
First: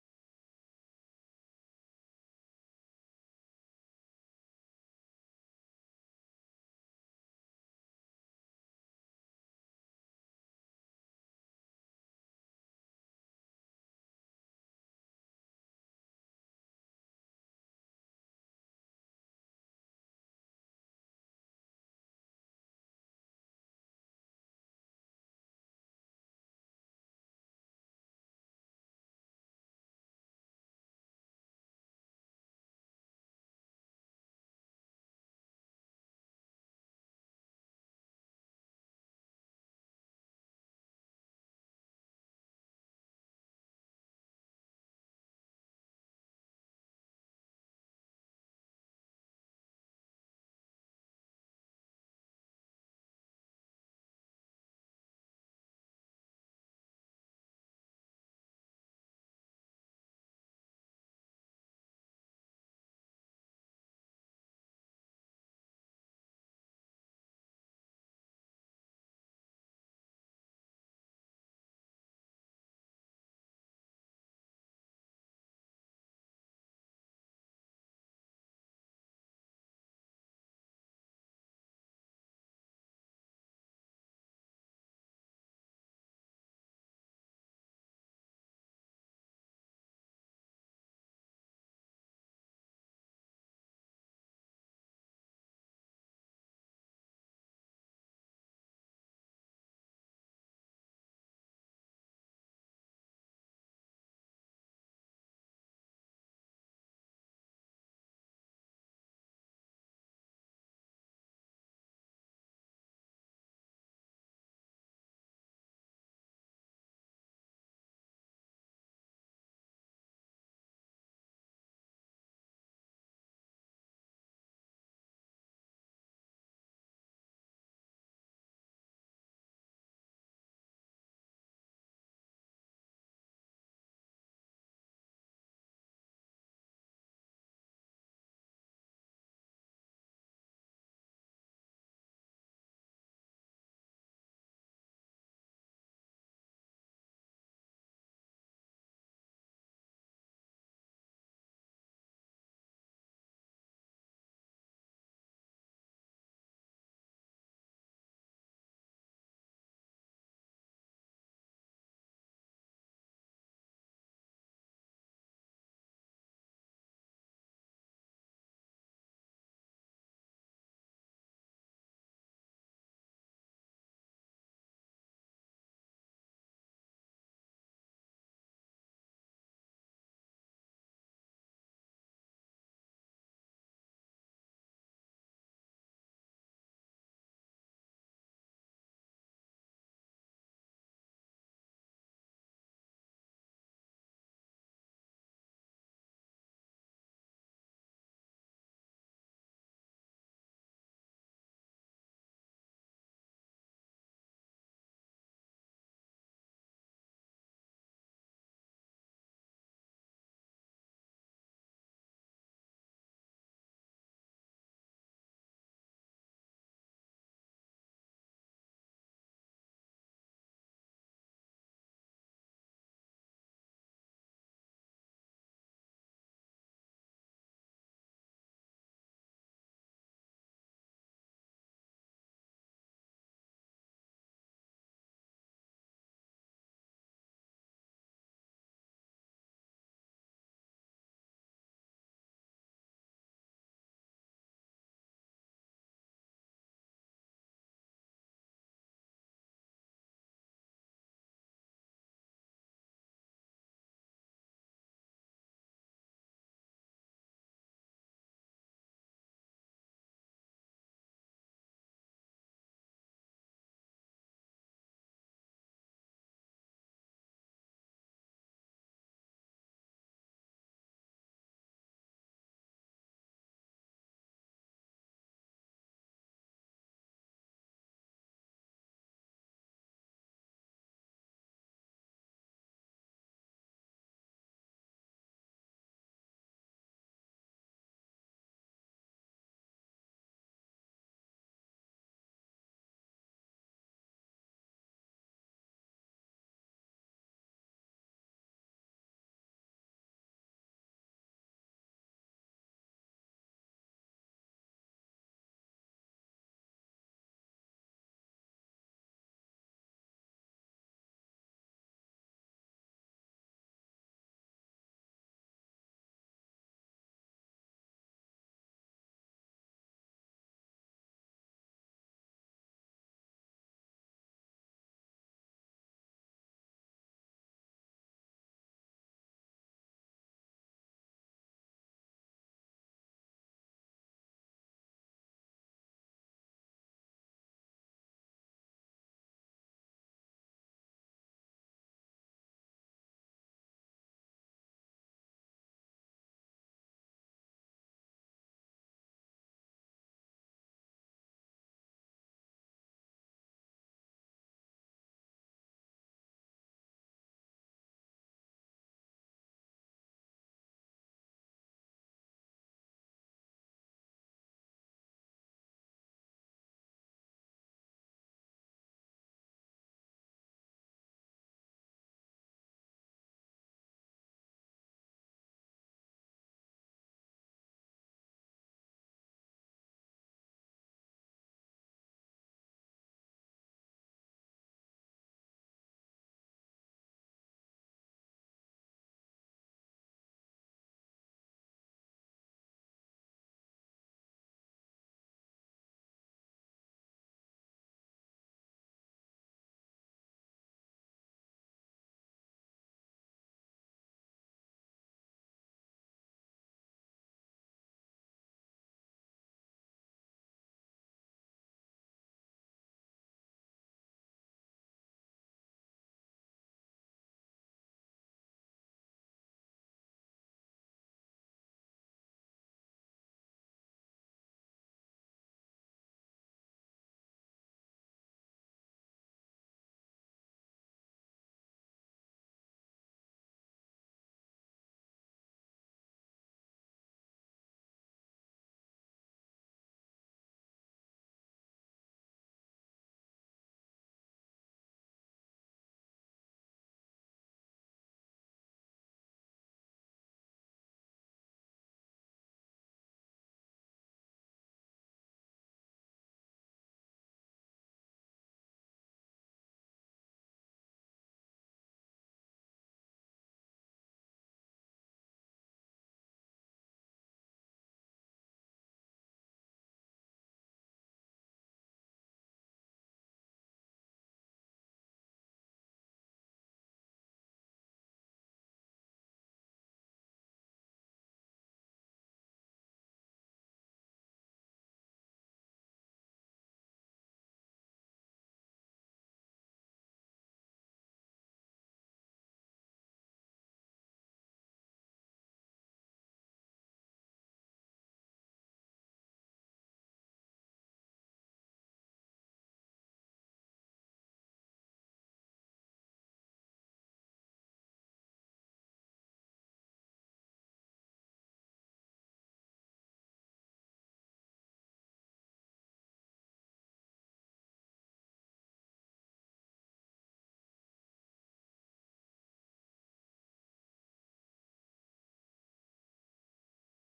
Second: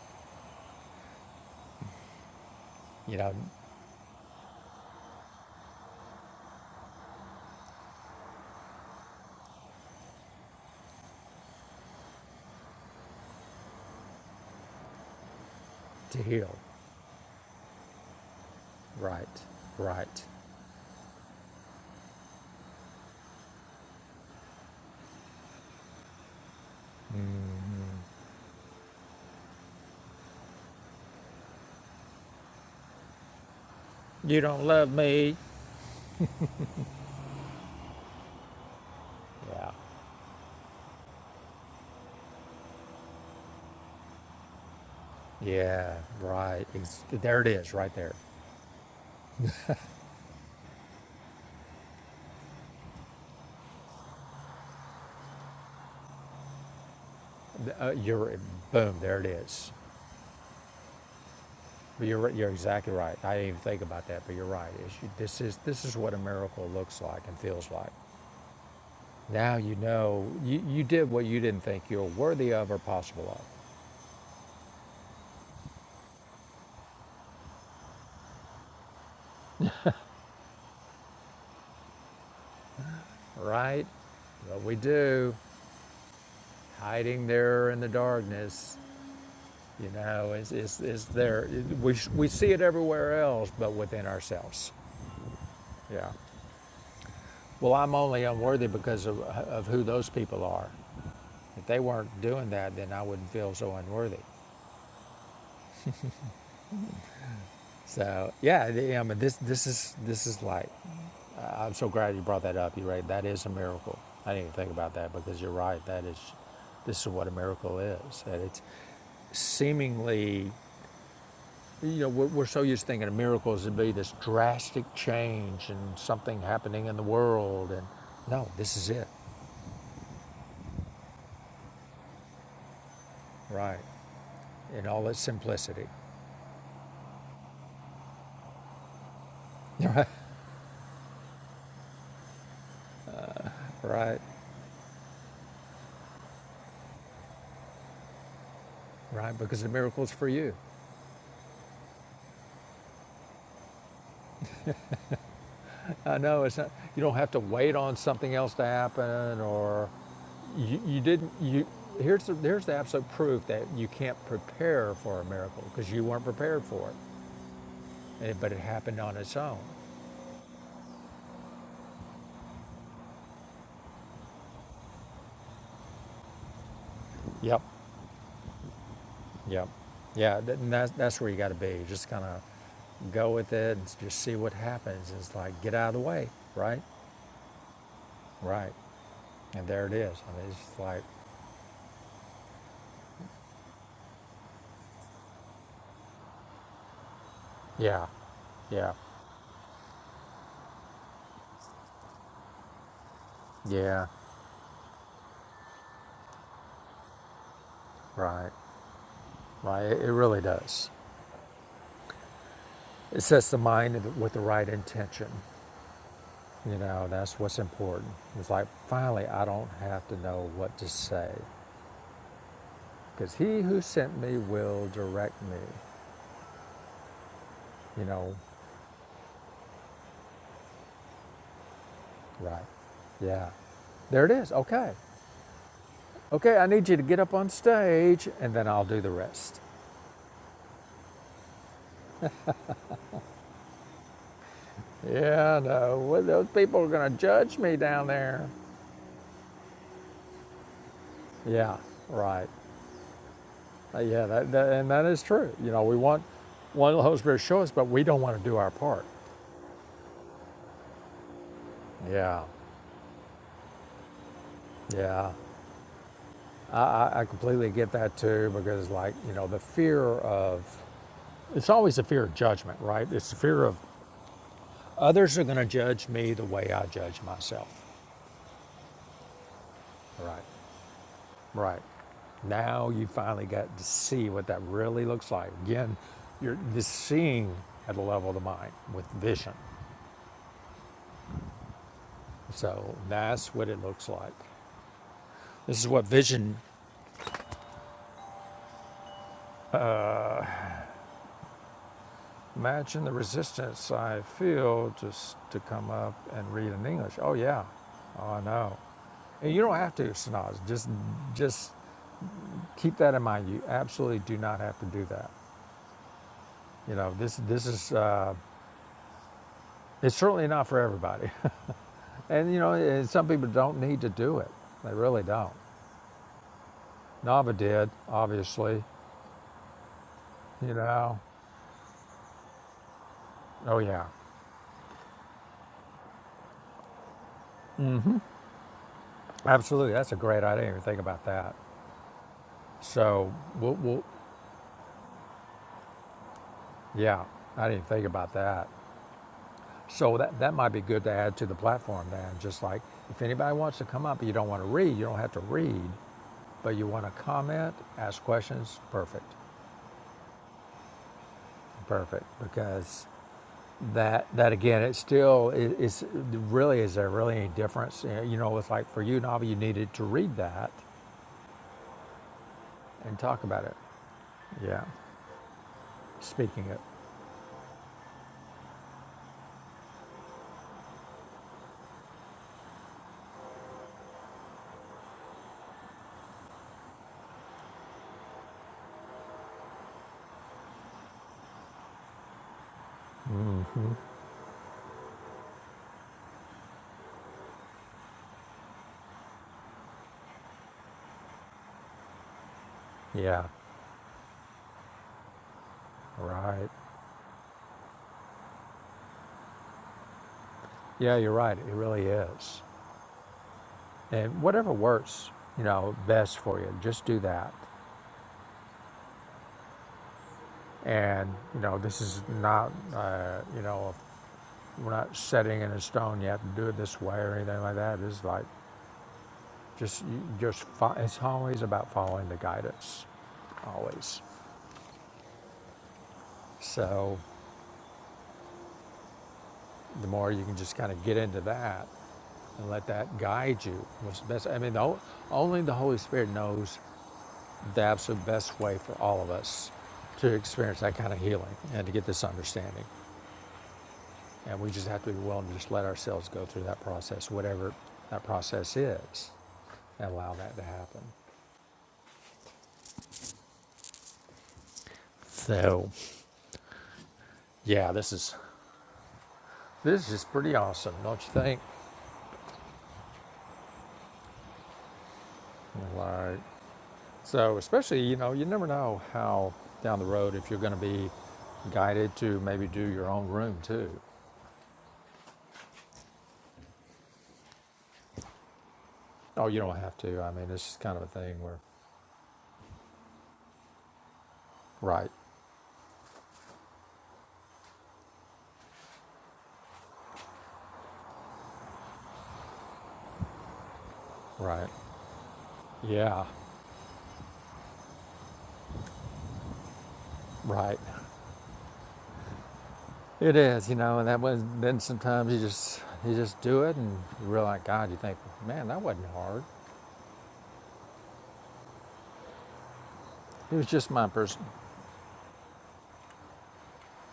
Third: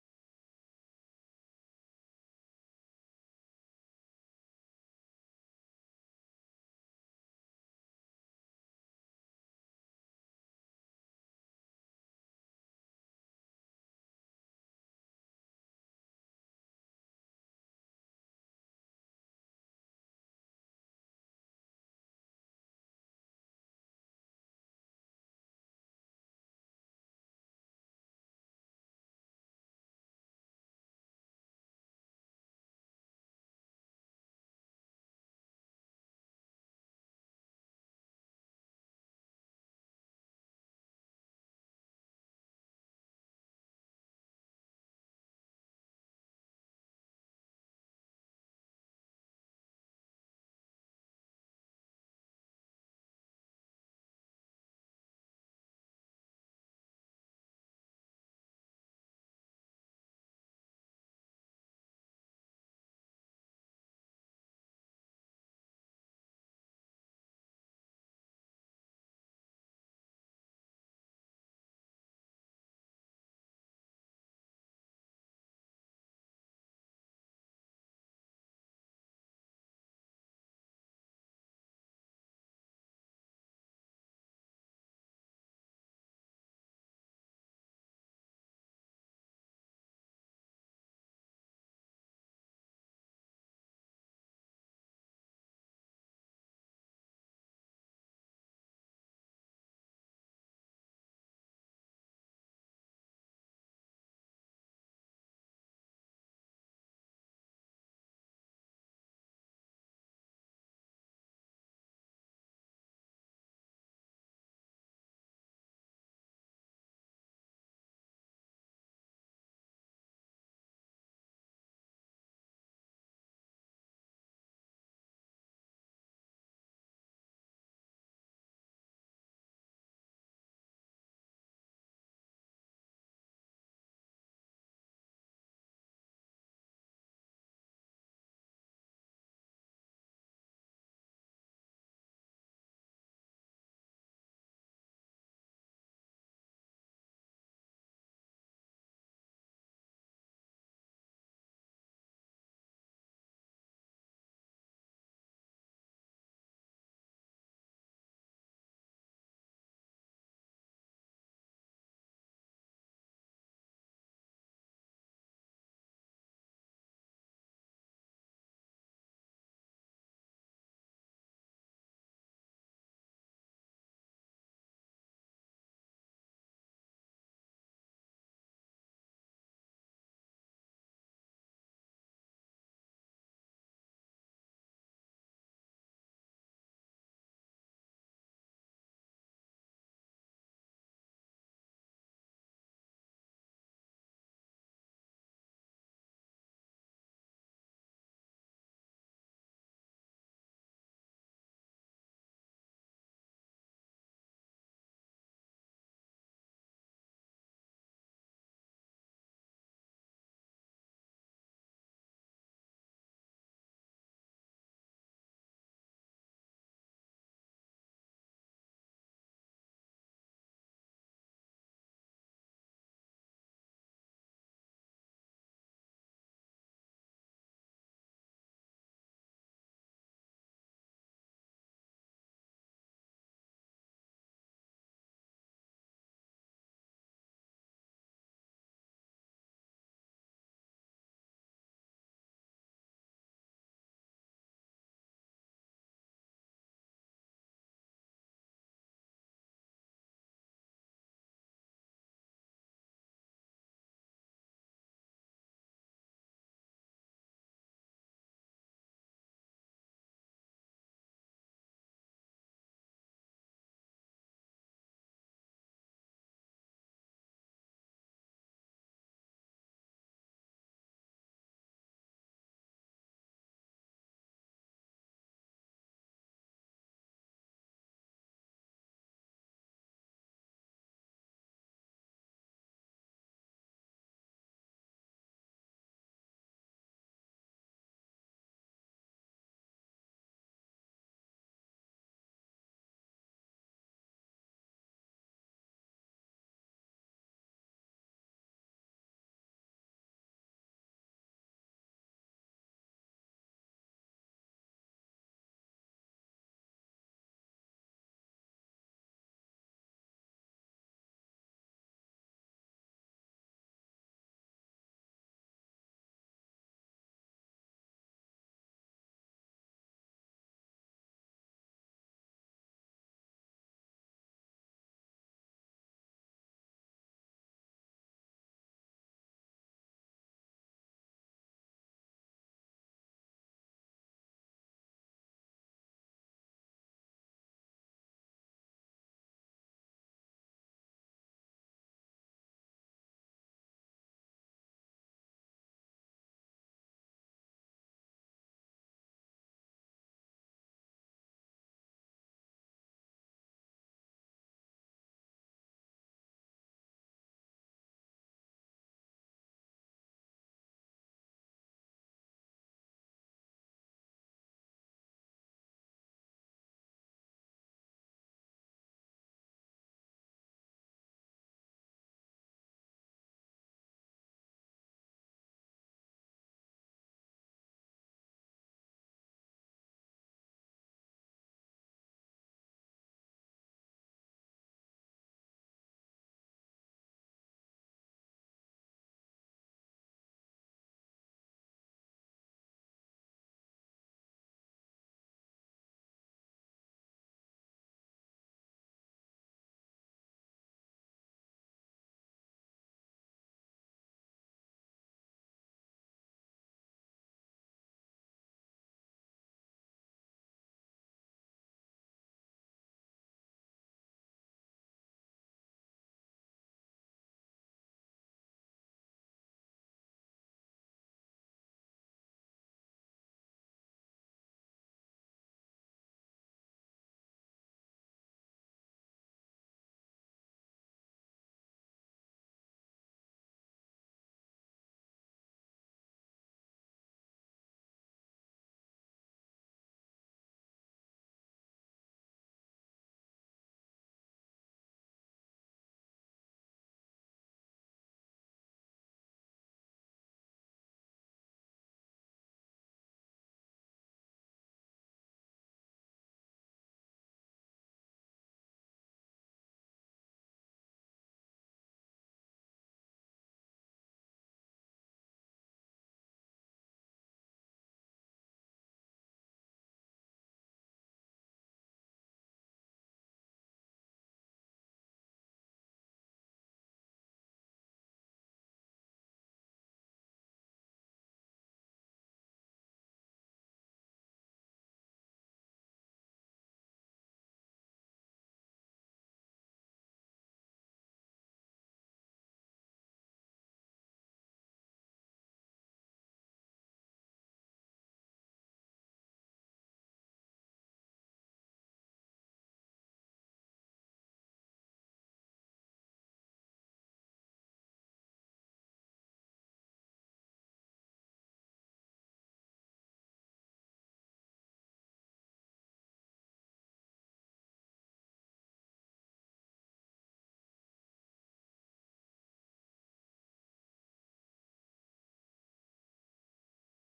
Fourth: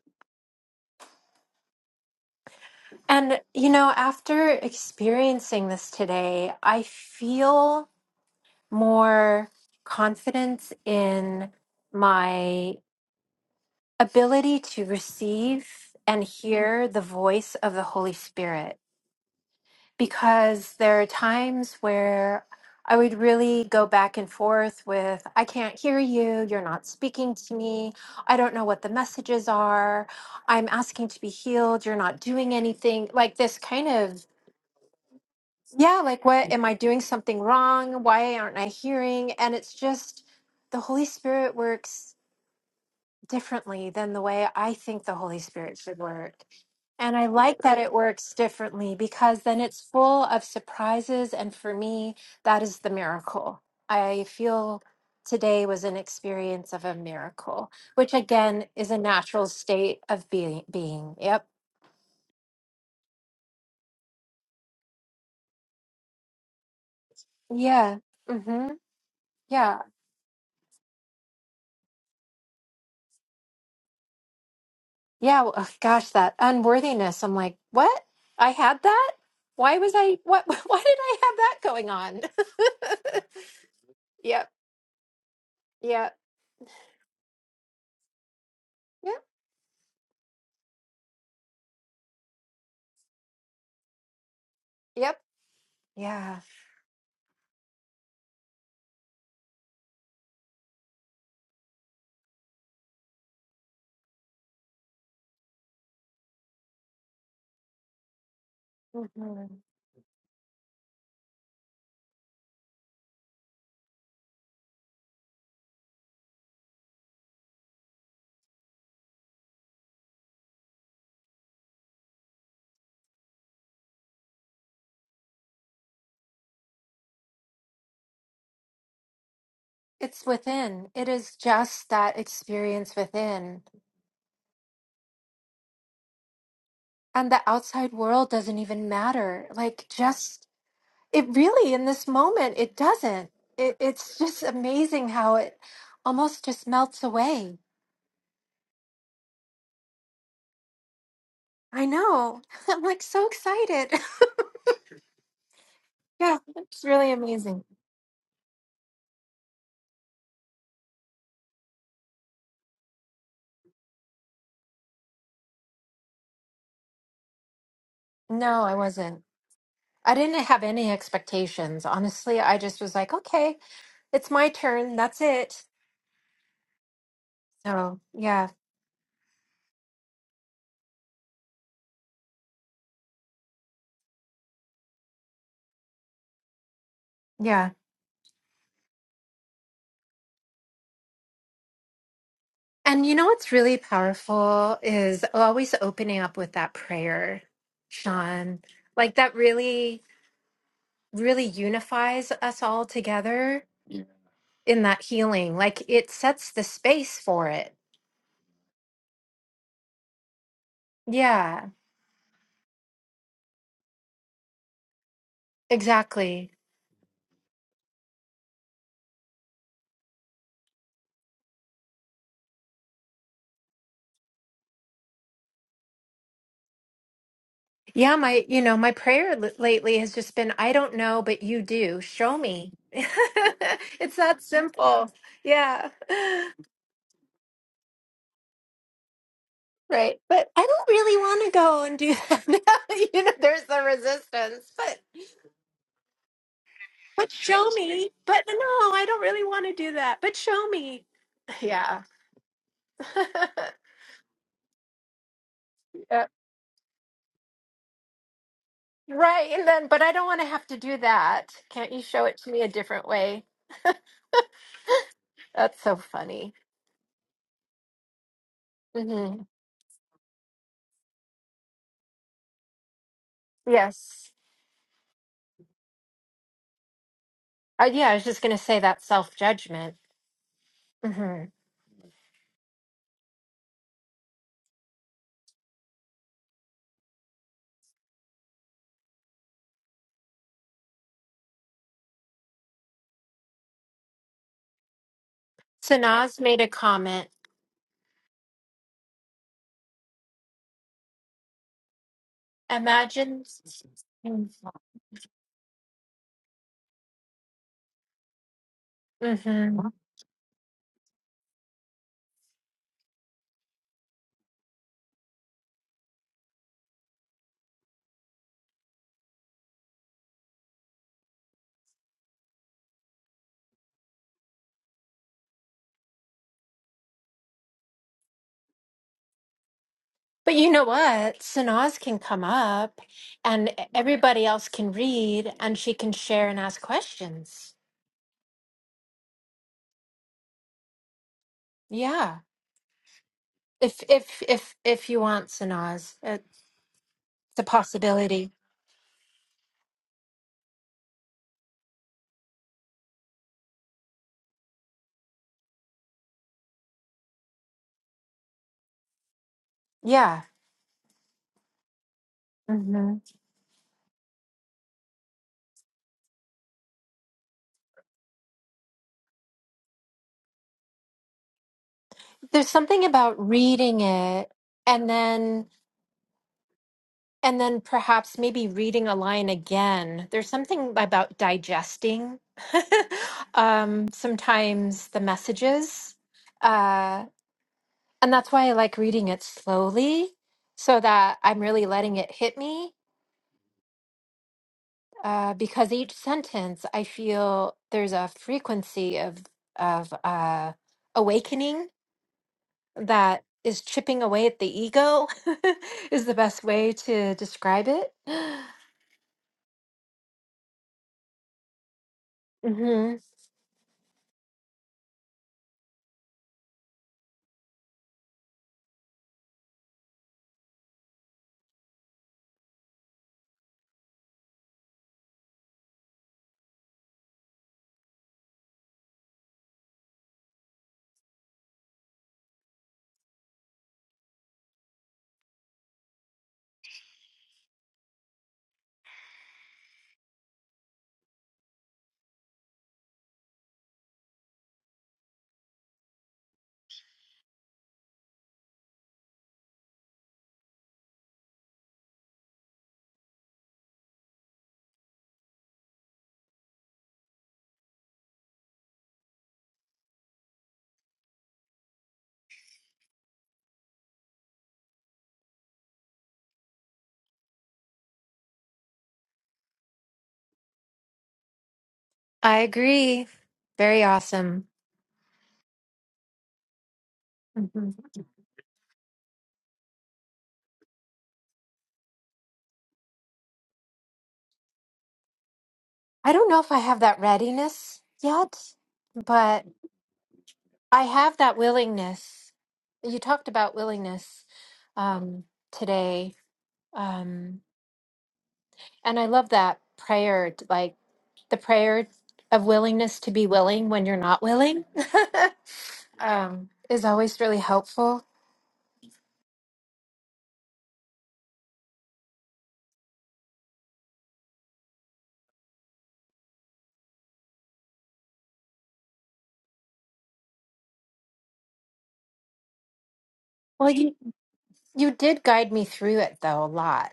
you know,
and, you know, after experiencing this today, I feel more confidence in my ability to receive and
to heal.
hear the voice of the Holy Spirit
Right, right.
because there are times where I would really go back and forth with, I can't hear you. You're not speaking to me. I don't know what the messages are. I'm asking to be healed. You're not doing anything. Like this kind of,
You don't love me.
yeah, like what am I doing something wrong? Why aren't I hearing? And
Yeah,
it's just the Holy Spirit works differently than the way I think the Holy Spirit
yeah,
should work.
right. Ex-
And I
There it
like
is,
that it
right there.
works differently because then it's full of surprises. And for me, that is the miracle. I feel today was an experience of a miracle,
Uh,
which
you're,
again is
boom,
a
there it
natural
is.
state of being. being. Yep.
But you're, right- you're exactly right. I didn't even think about that, but you're right. It's- this, is, this is what a miracle looks like and feels like.
Yeah. Mm-hmm.
Now you
Yeah.
know you, you did what you didn't think you were worthy of or possible of,
Yeah. Well, ugh, gosh, that unworthiness. I'm like, what? I had that? Why was I, what, why did I have that going on?
right?
yep.
What we do,
Yep.
hiding there in the darkness,
Yep.
you know, is, is, is there. We, we see it everywhere else, but within ourselves.
Yep.
Yeah.
Yeah.
Well, I'm only unworthy because of, of who those people are. If they weren't doing that, then I wouldn't feel so unworthy. So yeah, I mean this
Mm-hmm.
this is this is like I- I'm so glad you brought that up. You're right. That is a miracle. I didn't even think about that because you're right. That is this is what a miracle is. That it's seemingly you know we're, we're so used to thinking of miracles to be this drastic change and something happening in the world and no this is it
It's within. It is just that experience within.
right in all its simplicity
And the outside world doesn't even matter. Like, just it really in this moment, it doesn't. It, it's
right
just amazing how it almost just melts away.
right because the miracle is for you
I know. I'm like so excited.
Uh,
yeah,
no, it's not.
it's
You
really
don't have to
amazing.
wait on something else to happen, or you, you didn't. You here's the here's the absolute proof that you can't prepare for a miracle because you weren't prepared for it, and but it
No, I
happened on
wasn't.
its own.
I didn't have any expectations. Honestly, I just was like, okay, it's my turn. That's it.
Yep,
So, yeah,
yep, yeah. th- And that's that's where you got to be. Just kind of go with it and just see what happens. It's like get out of the way, right,
yeah.
right, and there it is. I mean, it's like,
And you know what's really powerful is always opening up with that prayer,
yeah,
Sean.
yeah,
Like that really, really unifies us all together
yeah,
in that healing. Like it sets the space for it.
right, right. It, it really does.
Yeah,
It sets the mind with the right intention.
exactly.
You know, that's what's important. It's like, finally, I don't have to know what to say because he who sent me will direct me. You
Yeah,
know,
my, you know, my prayer l- lately has just been, I don't know, but you do. Show
right.
me.
Yeah.
it's
There it
that
is. Okay.
simple. Yeah.
Okay, I need you to get up on stage and then I'll do the rest.
Right. But I don't really want to go and do that. now. you know, there's the resistance, but
Yeah, no, well, those people are going to
But
judge
show
me down
me. But
there.
no, I don't really want to do that. But show me.
Yeah,
Yeah.
right. Uh, yeah, that, that, and that is true. You know, we want
Yeah.
one of the Holy Spirit to show us, but we don't want to do our part.
Right. And then, but I don't want to have to do that. Can't you show it
Yeah,
to me a different way?
yeah.
That's so funny.
I, I- completely get that too because, like, you
hmm
know, the fear of it's always the fear of judgment, right? It's the fear of
Yes.
others are going to judge me the way I judge myself.
Uh, yeah, I was just going to say that self judgment.
Right,
hmm
right. Now you finally got to see what that really looks like. Again, you're just seeing at the level of the mind with vision. So that's what it looks like. This is what
Sanaz
vision
made a comment.
Imagine the
Imagine.
resistance I
hmm
feel just to come up and read in English. Oh yeah, oh no. And you don't have to, Sanaz. Just, just keep that in mind. You absolutely do not have to do that. You know, this, this is, uh, it's certainly not for everybody. and you know, and some people don't need to do it. They really don't. Nava did, obviously.
But you
You
know
know,
what? Sanaz can come up and
oh yeah,
everybody else can read and she can share and ask questions.
absolutely. That's a great. I didn't even think about that.
Yeah.
So we'll,
If
we'll
if if if you want Sanaz, it's
yeah,
a
I didn't even think about
possibility.
that. So that, that might be good to add to the platform then. Just like if anybody wants to come up, you don't want to read, you don't have to read, but you want to comment, ask questions, perfect,
Yeah.
perfect. Because
hmm
that that again, it still is, is really is there really any difference? You know, you know, it's like for you, Navi, you needed to read that
There's something
and
about
talk about it.
reading it
Yeah,
and then
speaking it.
and then perhaps maybe reading a line again. There's something about digesting um sometimes the messages. Uh and that's why I like reading it slowly so that I'm really letting it hit me uh, because each sentence I feel there's a frequency of of uh, awakening that
Yeah,
is chipping away at the ego is the best
right.
way to describe it.
Yeah, you're right. It really is.
hmm
And whatever works, you know, best for you, just do that. And, you know, this is not, uh, you know, we're not setting in a stone yet have to do it this way or anything like that. It's like just, you just, fo- it's always about following the guidance, always. So the more you can just kind of get into that and let that guide you, what's the best. I mean, the, o- only the Holy Spirit knows the absolute best way for all of us to experience that kind of healing and to get this understanding. And we just have to be willing to just let ourselves go through that process, whatever that process is, and allow that to happen. So, yeah, this is this is pretty awesome, don't you think?
I agree. Very awesome.
Like, so
hmm
especially you know you never know how down the road if you're going to be guided to maybe do your own room too.
I don't know if I have that readiness yet,
Oh, you
but
don't have to. I mean, it's just kind of
I
a
have
thing
that
where,
willingness. You talked about willingness
right,
um, today. Um, And I love that prayer, t- like the prayer of willingness to be willing when you're not
right,
willing,
yeah,
um, is always really helpful.
right. It is, you know, and that was then sometimes you just you just do it and you realize God, you think, man, that wasn't hard. It was
Well,
just my
you
person.
you did guide me through it though a lot.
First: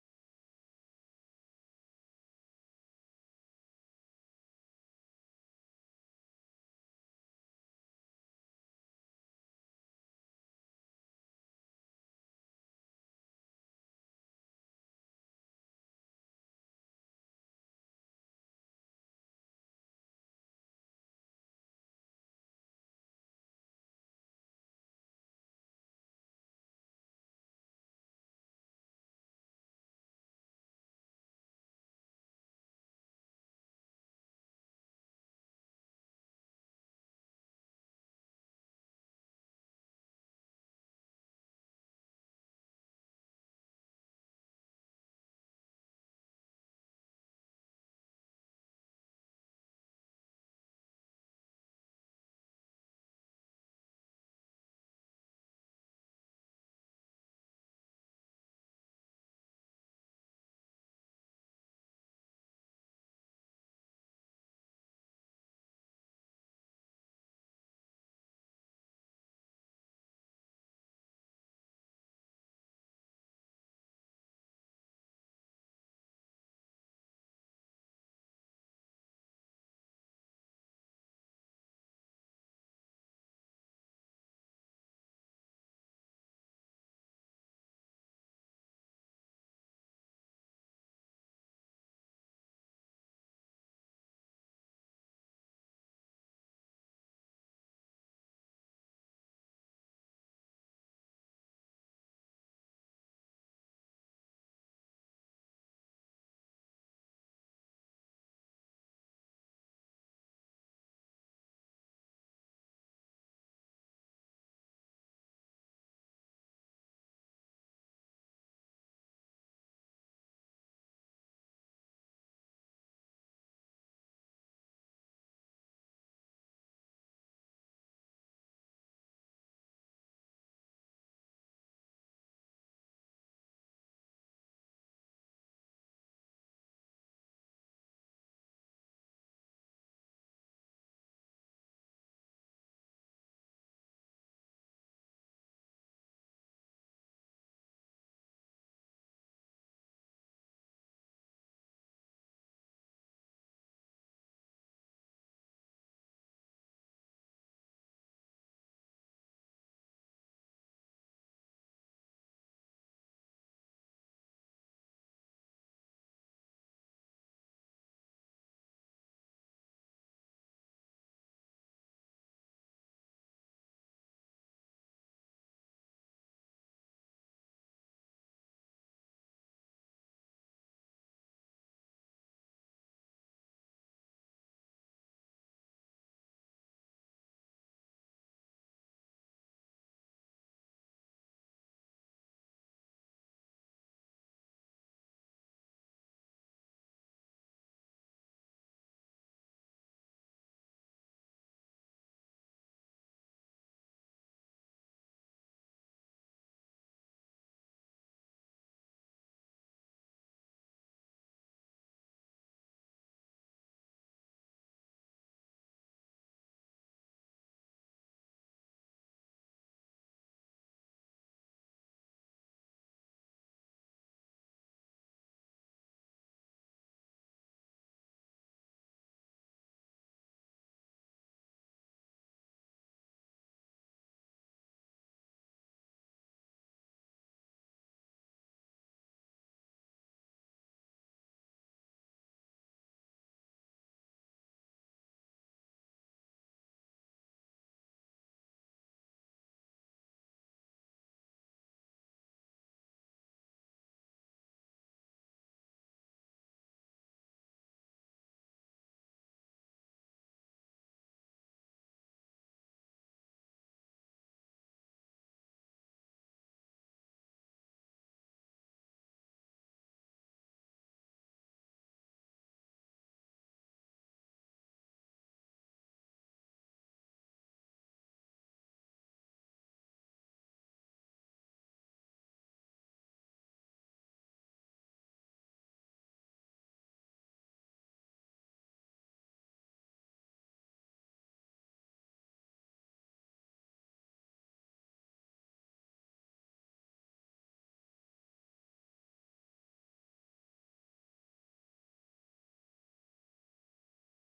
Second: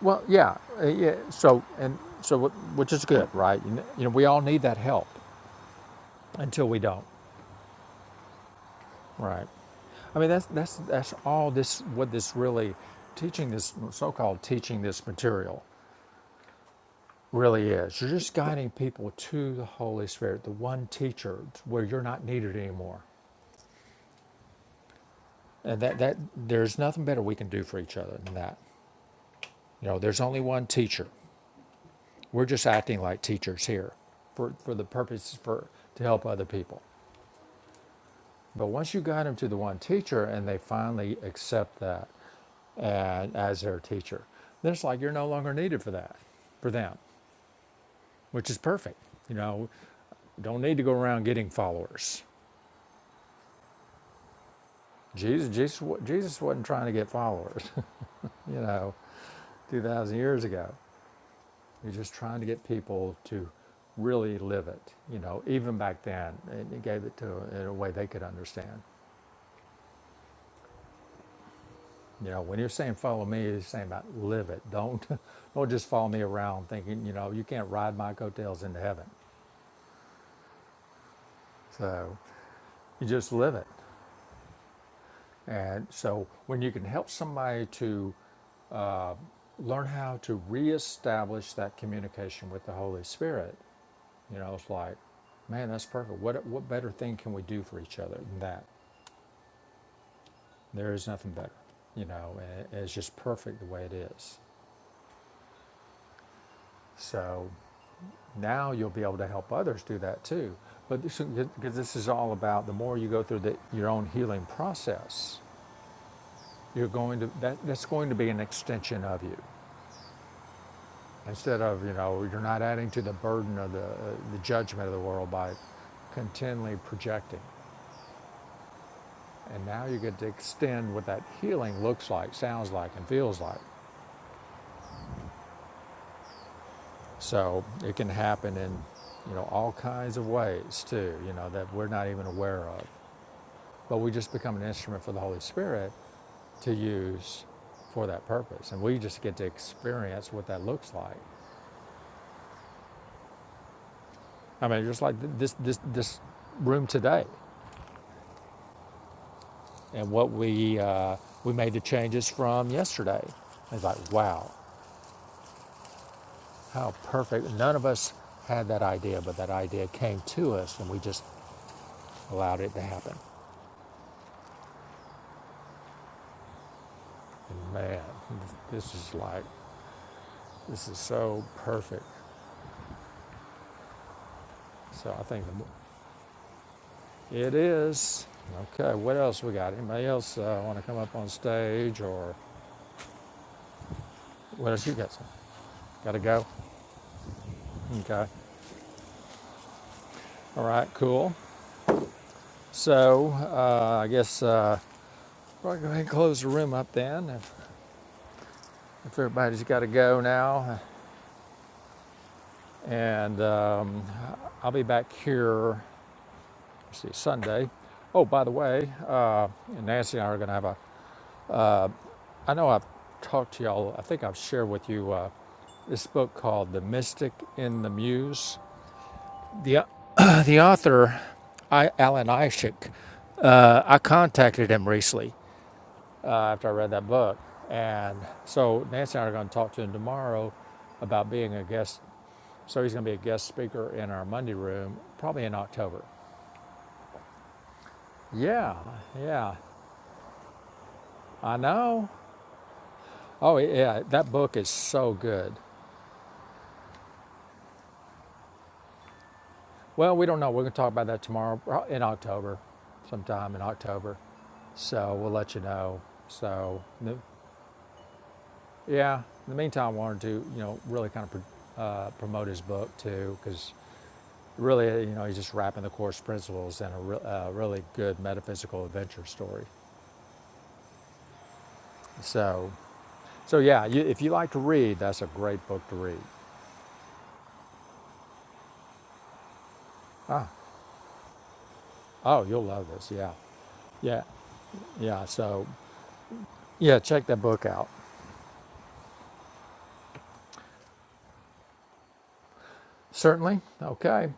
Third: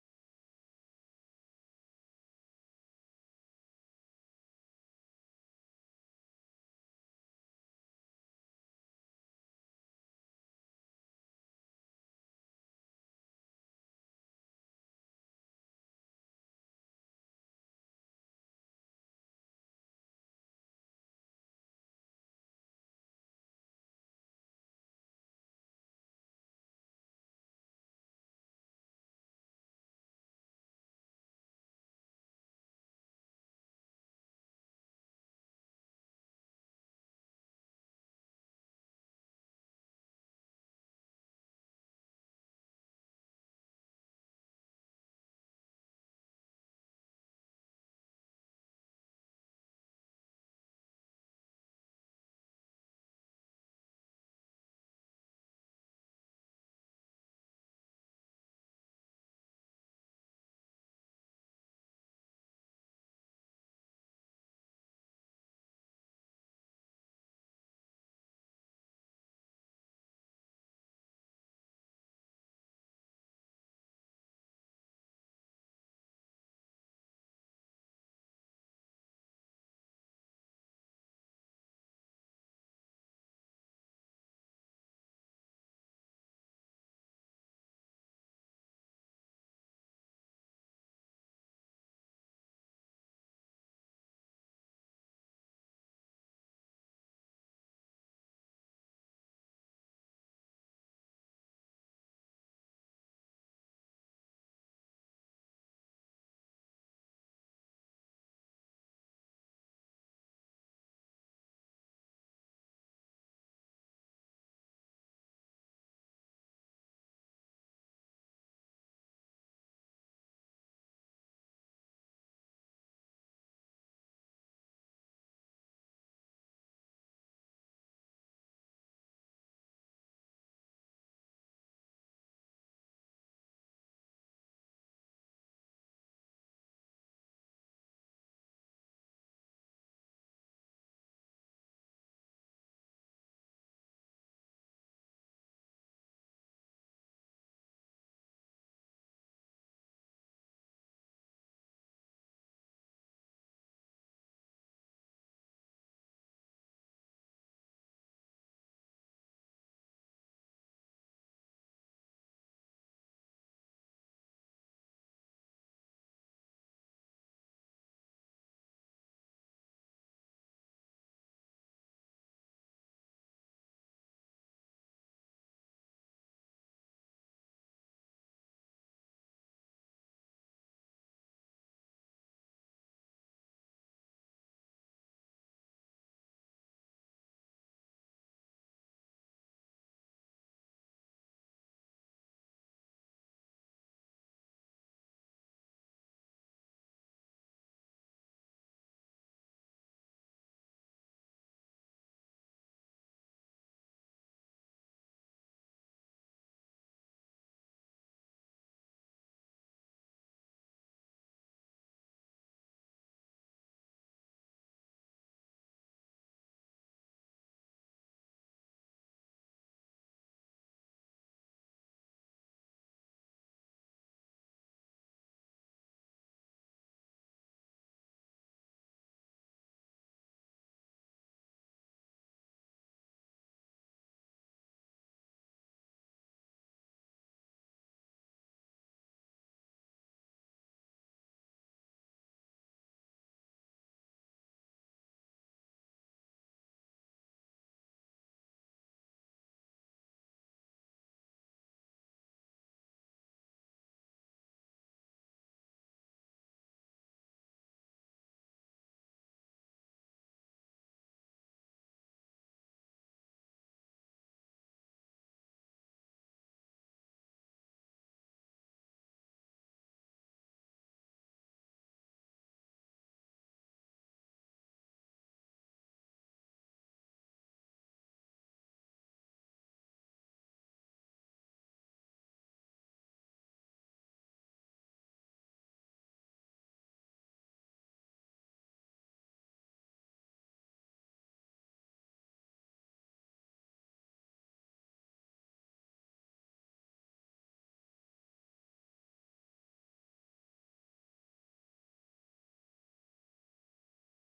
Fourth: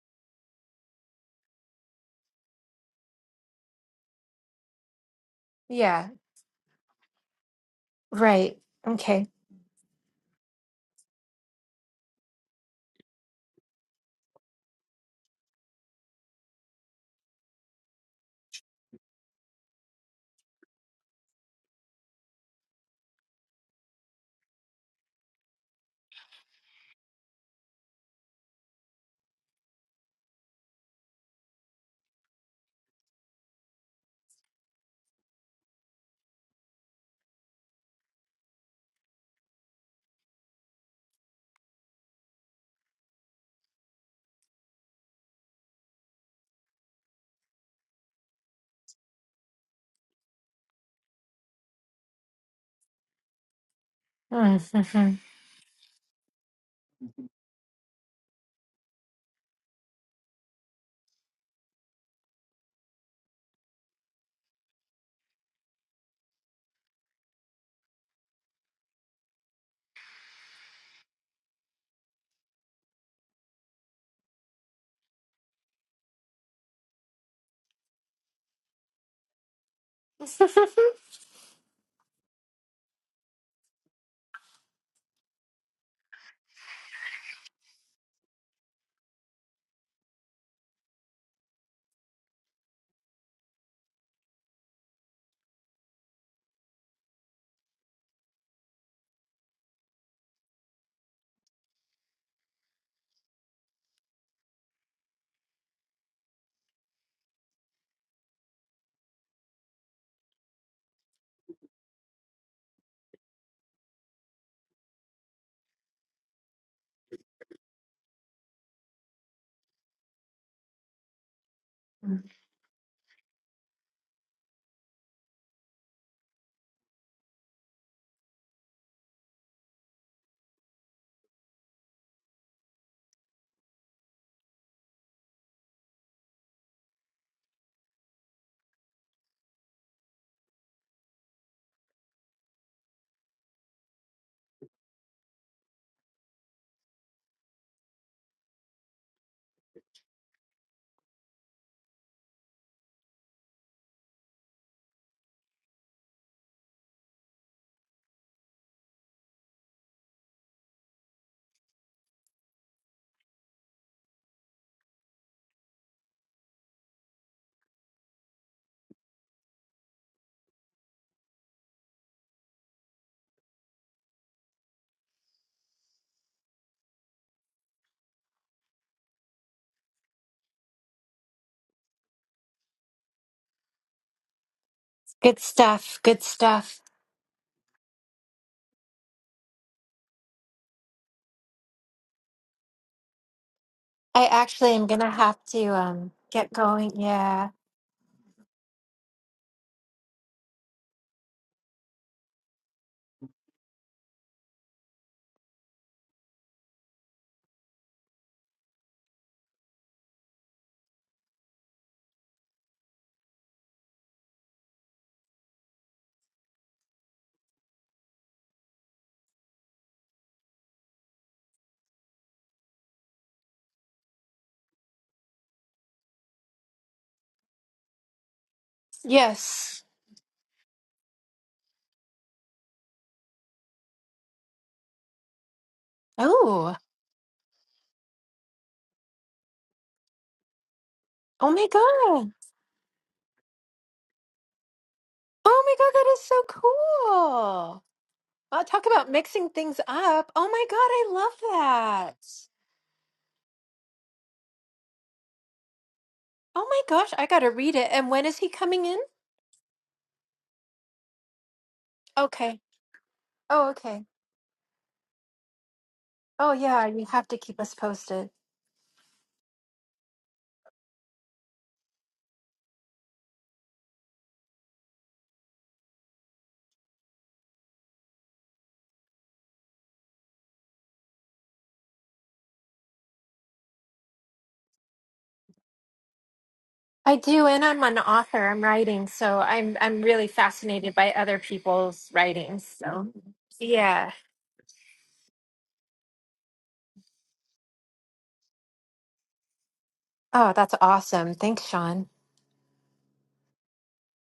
Well, yeah, uh, yeah. So and so, which is good, right? you know, we all need that help
Yeah,
until we don't,
right. Okay.
right? I mean, that's that's that's all this what this really teaching this so-called teaching this material really is. You're just guiding people to the Holy Spirit, the one teacher, where you're not needed anymore. And that, that there's nothing better we can do for each other than that. You know, there's only one teacher. We're just acting like teachers here for, for the purpose for to help other people. But once you guide them to the one teacher and they finally accept that and as their teacher, then it's like you're no longer needed for that, for them, which is perfect. You know, don't need to go around getting followers.
Mhm.
Jesus, Jesus, Jesus wasn't trying to get followers, you know, 2,000 years ago. You're just trying to get people to really live it, you know, even back then, and he gave it to in a way they could understand. You know, when you're saying follow me, you're saying about live it. Don't don't just follow me around thinking, you know, you can't ride my coattails into heaven. So you just live it. And so when you can help somebody to learn how to reestablish that communication with the Holy Spirit, you know, it's like, man, that's perfect. What what better thing can we do for each other than that? There is nothing better, you know, and it's just perfect the way it is. So now you'll be able to help others do that too. But this, because this is all about the more you go through the, your own healing process, you're going to that, that's going to be an extension of you. Instead of you know you're not adding to the burden of the uh, the judgment of the world by continually projecting, and now you get to extend what that healing looks like, sounds like, and feels like So it can happen in, you know, all kinds of ways too, you know, that we're not even aware of. But we just become an instrument for the Holy Spirit to use for that purpose. And we just get to experience what that looks like. I mean, just like this, this, this room today and what we, uh, we made the changes from yesterday. It's like, wow, how perfect. None of us had that idea, but that idea came to us and we just allowed it to happen. And man, this is like, this is so perfect. So I
Good
think the,
stuff. Good stuff.
it is. Okay, what else we got? Anybody else uh, want to come up on stage or
I
what
actually
else
am
you
gonna
got? Some?
have to um
Got to go?
get going. Yeah.
Okay. All right, cool. So uh, I guess uh, probably go ahead and close the room up then if, if everybody's got to go now. And um, I'll be back here, let's see, Sunday. Oh, by the way, uh, Nancy and I are going to have a I know I've talked to y'all, I think I've shared with you uh, this book called The Mystic in the Muse. The,
Yes.
uh, the author, I, Alan Ishik, uh, I contacted him recently uh, after I
Oh,
read that book. And so Nancy and I are going to talk to him tomorrow about
oh
being a
my
guest.
God.
So he's going to be a guest speaker in our Monday room, probably in
Oh my God,
October.
that is so cool. Well,
Yeah,
talk about mixing
yeah,
things up. Oh my God, I love
I know.
that.
Oh, yeah, that book is so good.
Oh my gosh, I gotta read it. And when is he coming in?
Well, we don't know. We're going to talk about that tomorrow pro- in October,
Okay.
sometime in
Oh, okay.
October. So we'll let you know.
Oh
So
yeah, you
n-
have to keep us posted.
yeah, in the meantime, I wanted to you know really kind of pro- uh, promote his book too, because really you know he's just wrapping the course principles in a re- uh, really good metaphysical adventure story. So so yeah, you, if you like to read, that's a great book to read.
I do, and I'm an author. I'm writing, so I'm I'm really fascinated by other people's
Oh,
writings.
you'll love
So
this. Yeah,
yeah.
yeah, yeah. So yeah, check that book out.
Oh, that's awesome. Thanks, Sean.
Certainly. Okay.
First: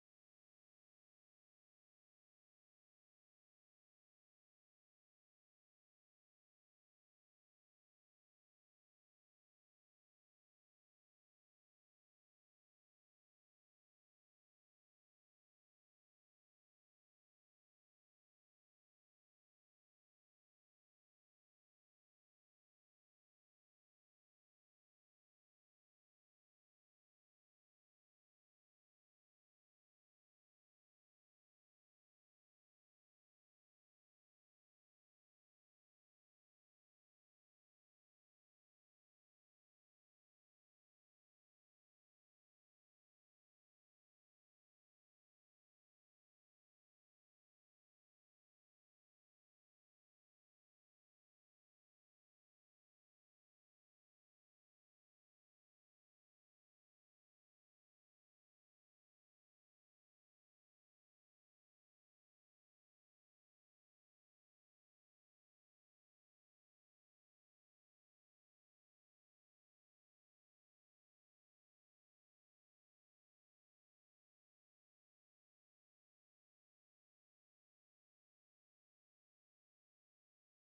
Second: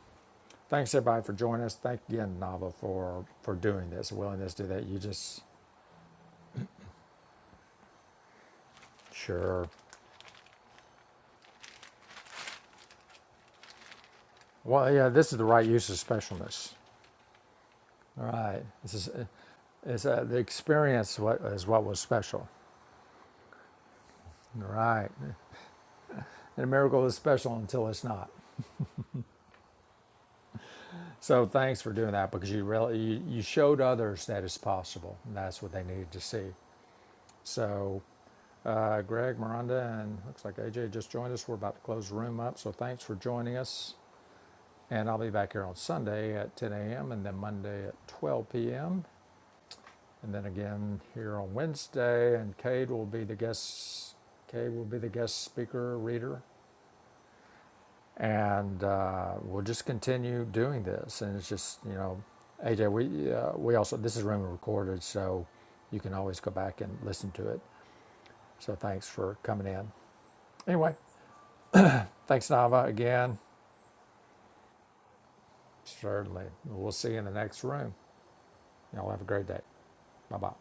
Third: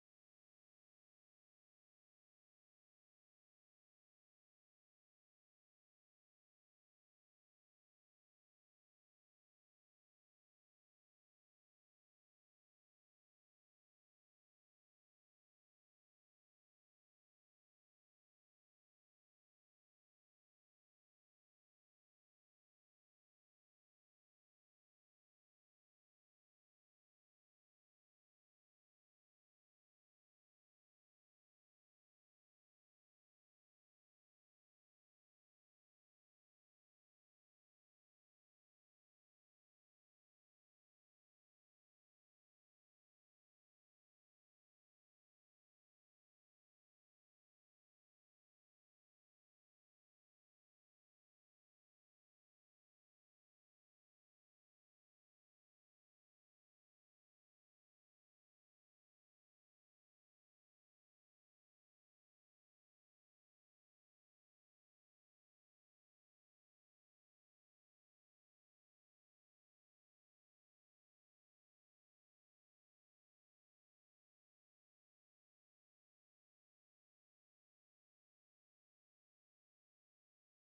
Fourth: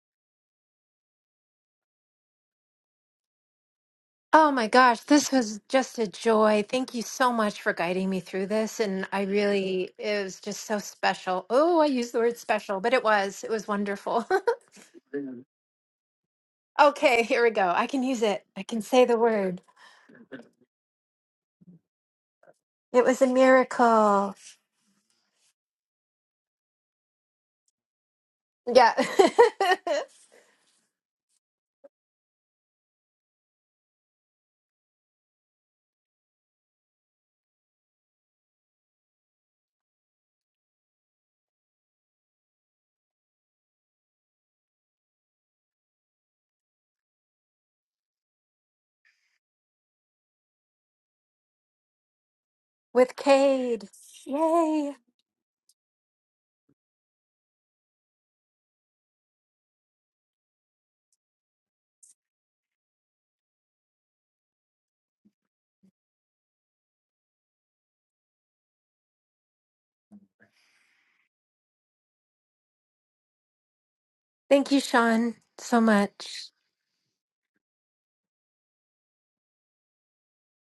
Thanks everybody for joining us. Thank again, Nava, for for doing this,
Oh
willingness to
my
do that. You
gosh, this
just
was just a joy. Thank you so much for guiding me through this. And I
sure.
really, it was just so special. Oh, I used the word special, but it was, it was wonderful.
Well, yeah, this is the right use of specialness.
okay, here we go. I can use
All
it.
right,
I can
this
say
is
the word.
it's uh, the experience what is what was special.
It was a miracle.
All right, and a miracle is special until it's not.
Yeah.
So thanks for doing that because you really you, you showed others that it's possible. And that's what they needed to see. So. Uh, Greg, Miranda, and looks like AJ just joined us. We're about to close the room up, so thanks for joining us. And I'll be back here on Sunday at 10 a.m. and then Monday at 12 p.m. And then again here on Wednesday. And Cade will
With
be the
Cade.
guest. Cade will
Yay.
be the guest speaker reader, and uh, we'll just continue doing this. And it's just you know, AJ, we uh, we also this is room recorded, so you can always go back and listen to it. So thanks for coming in. Anyway, thanks Nava again.
Thank you, Sean, so much.
Certainly, we'll see you in the next room. Y'all have a great day. Bye bye.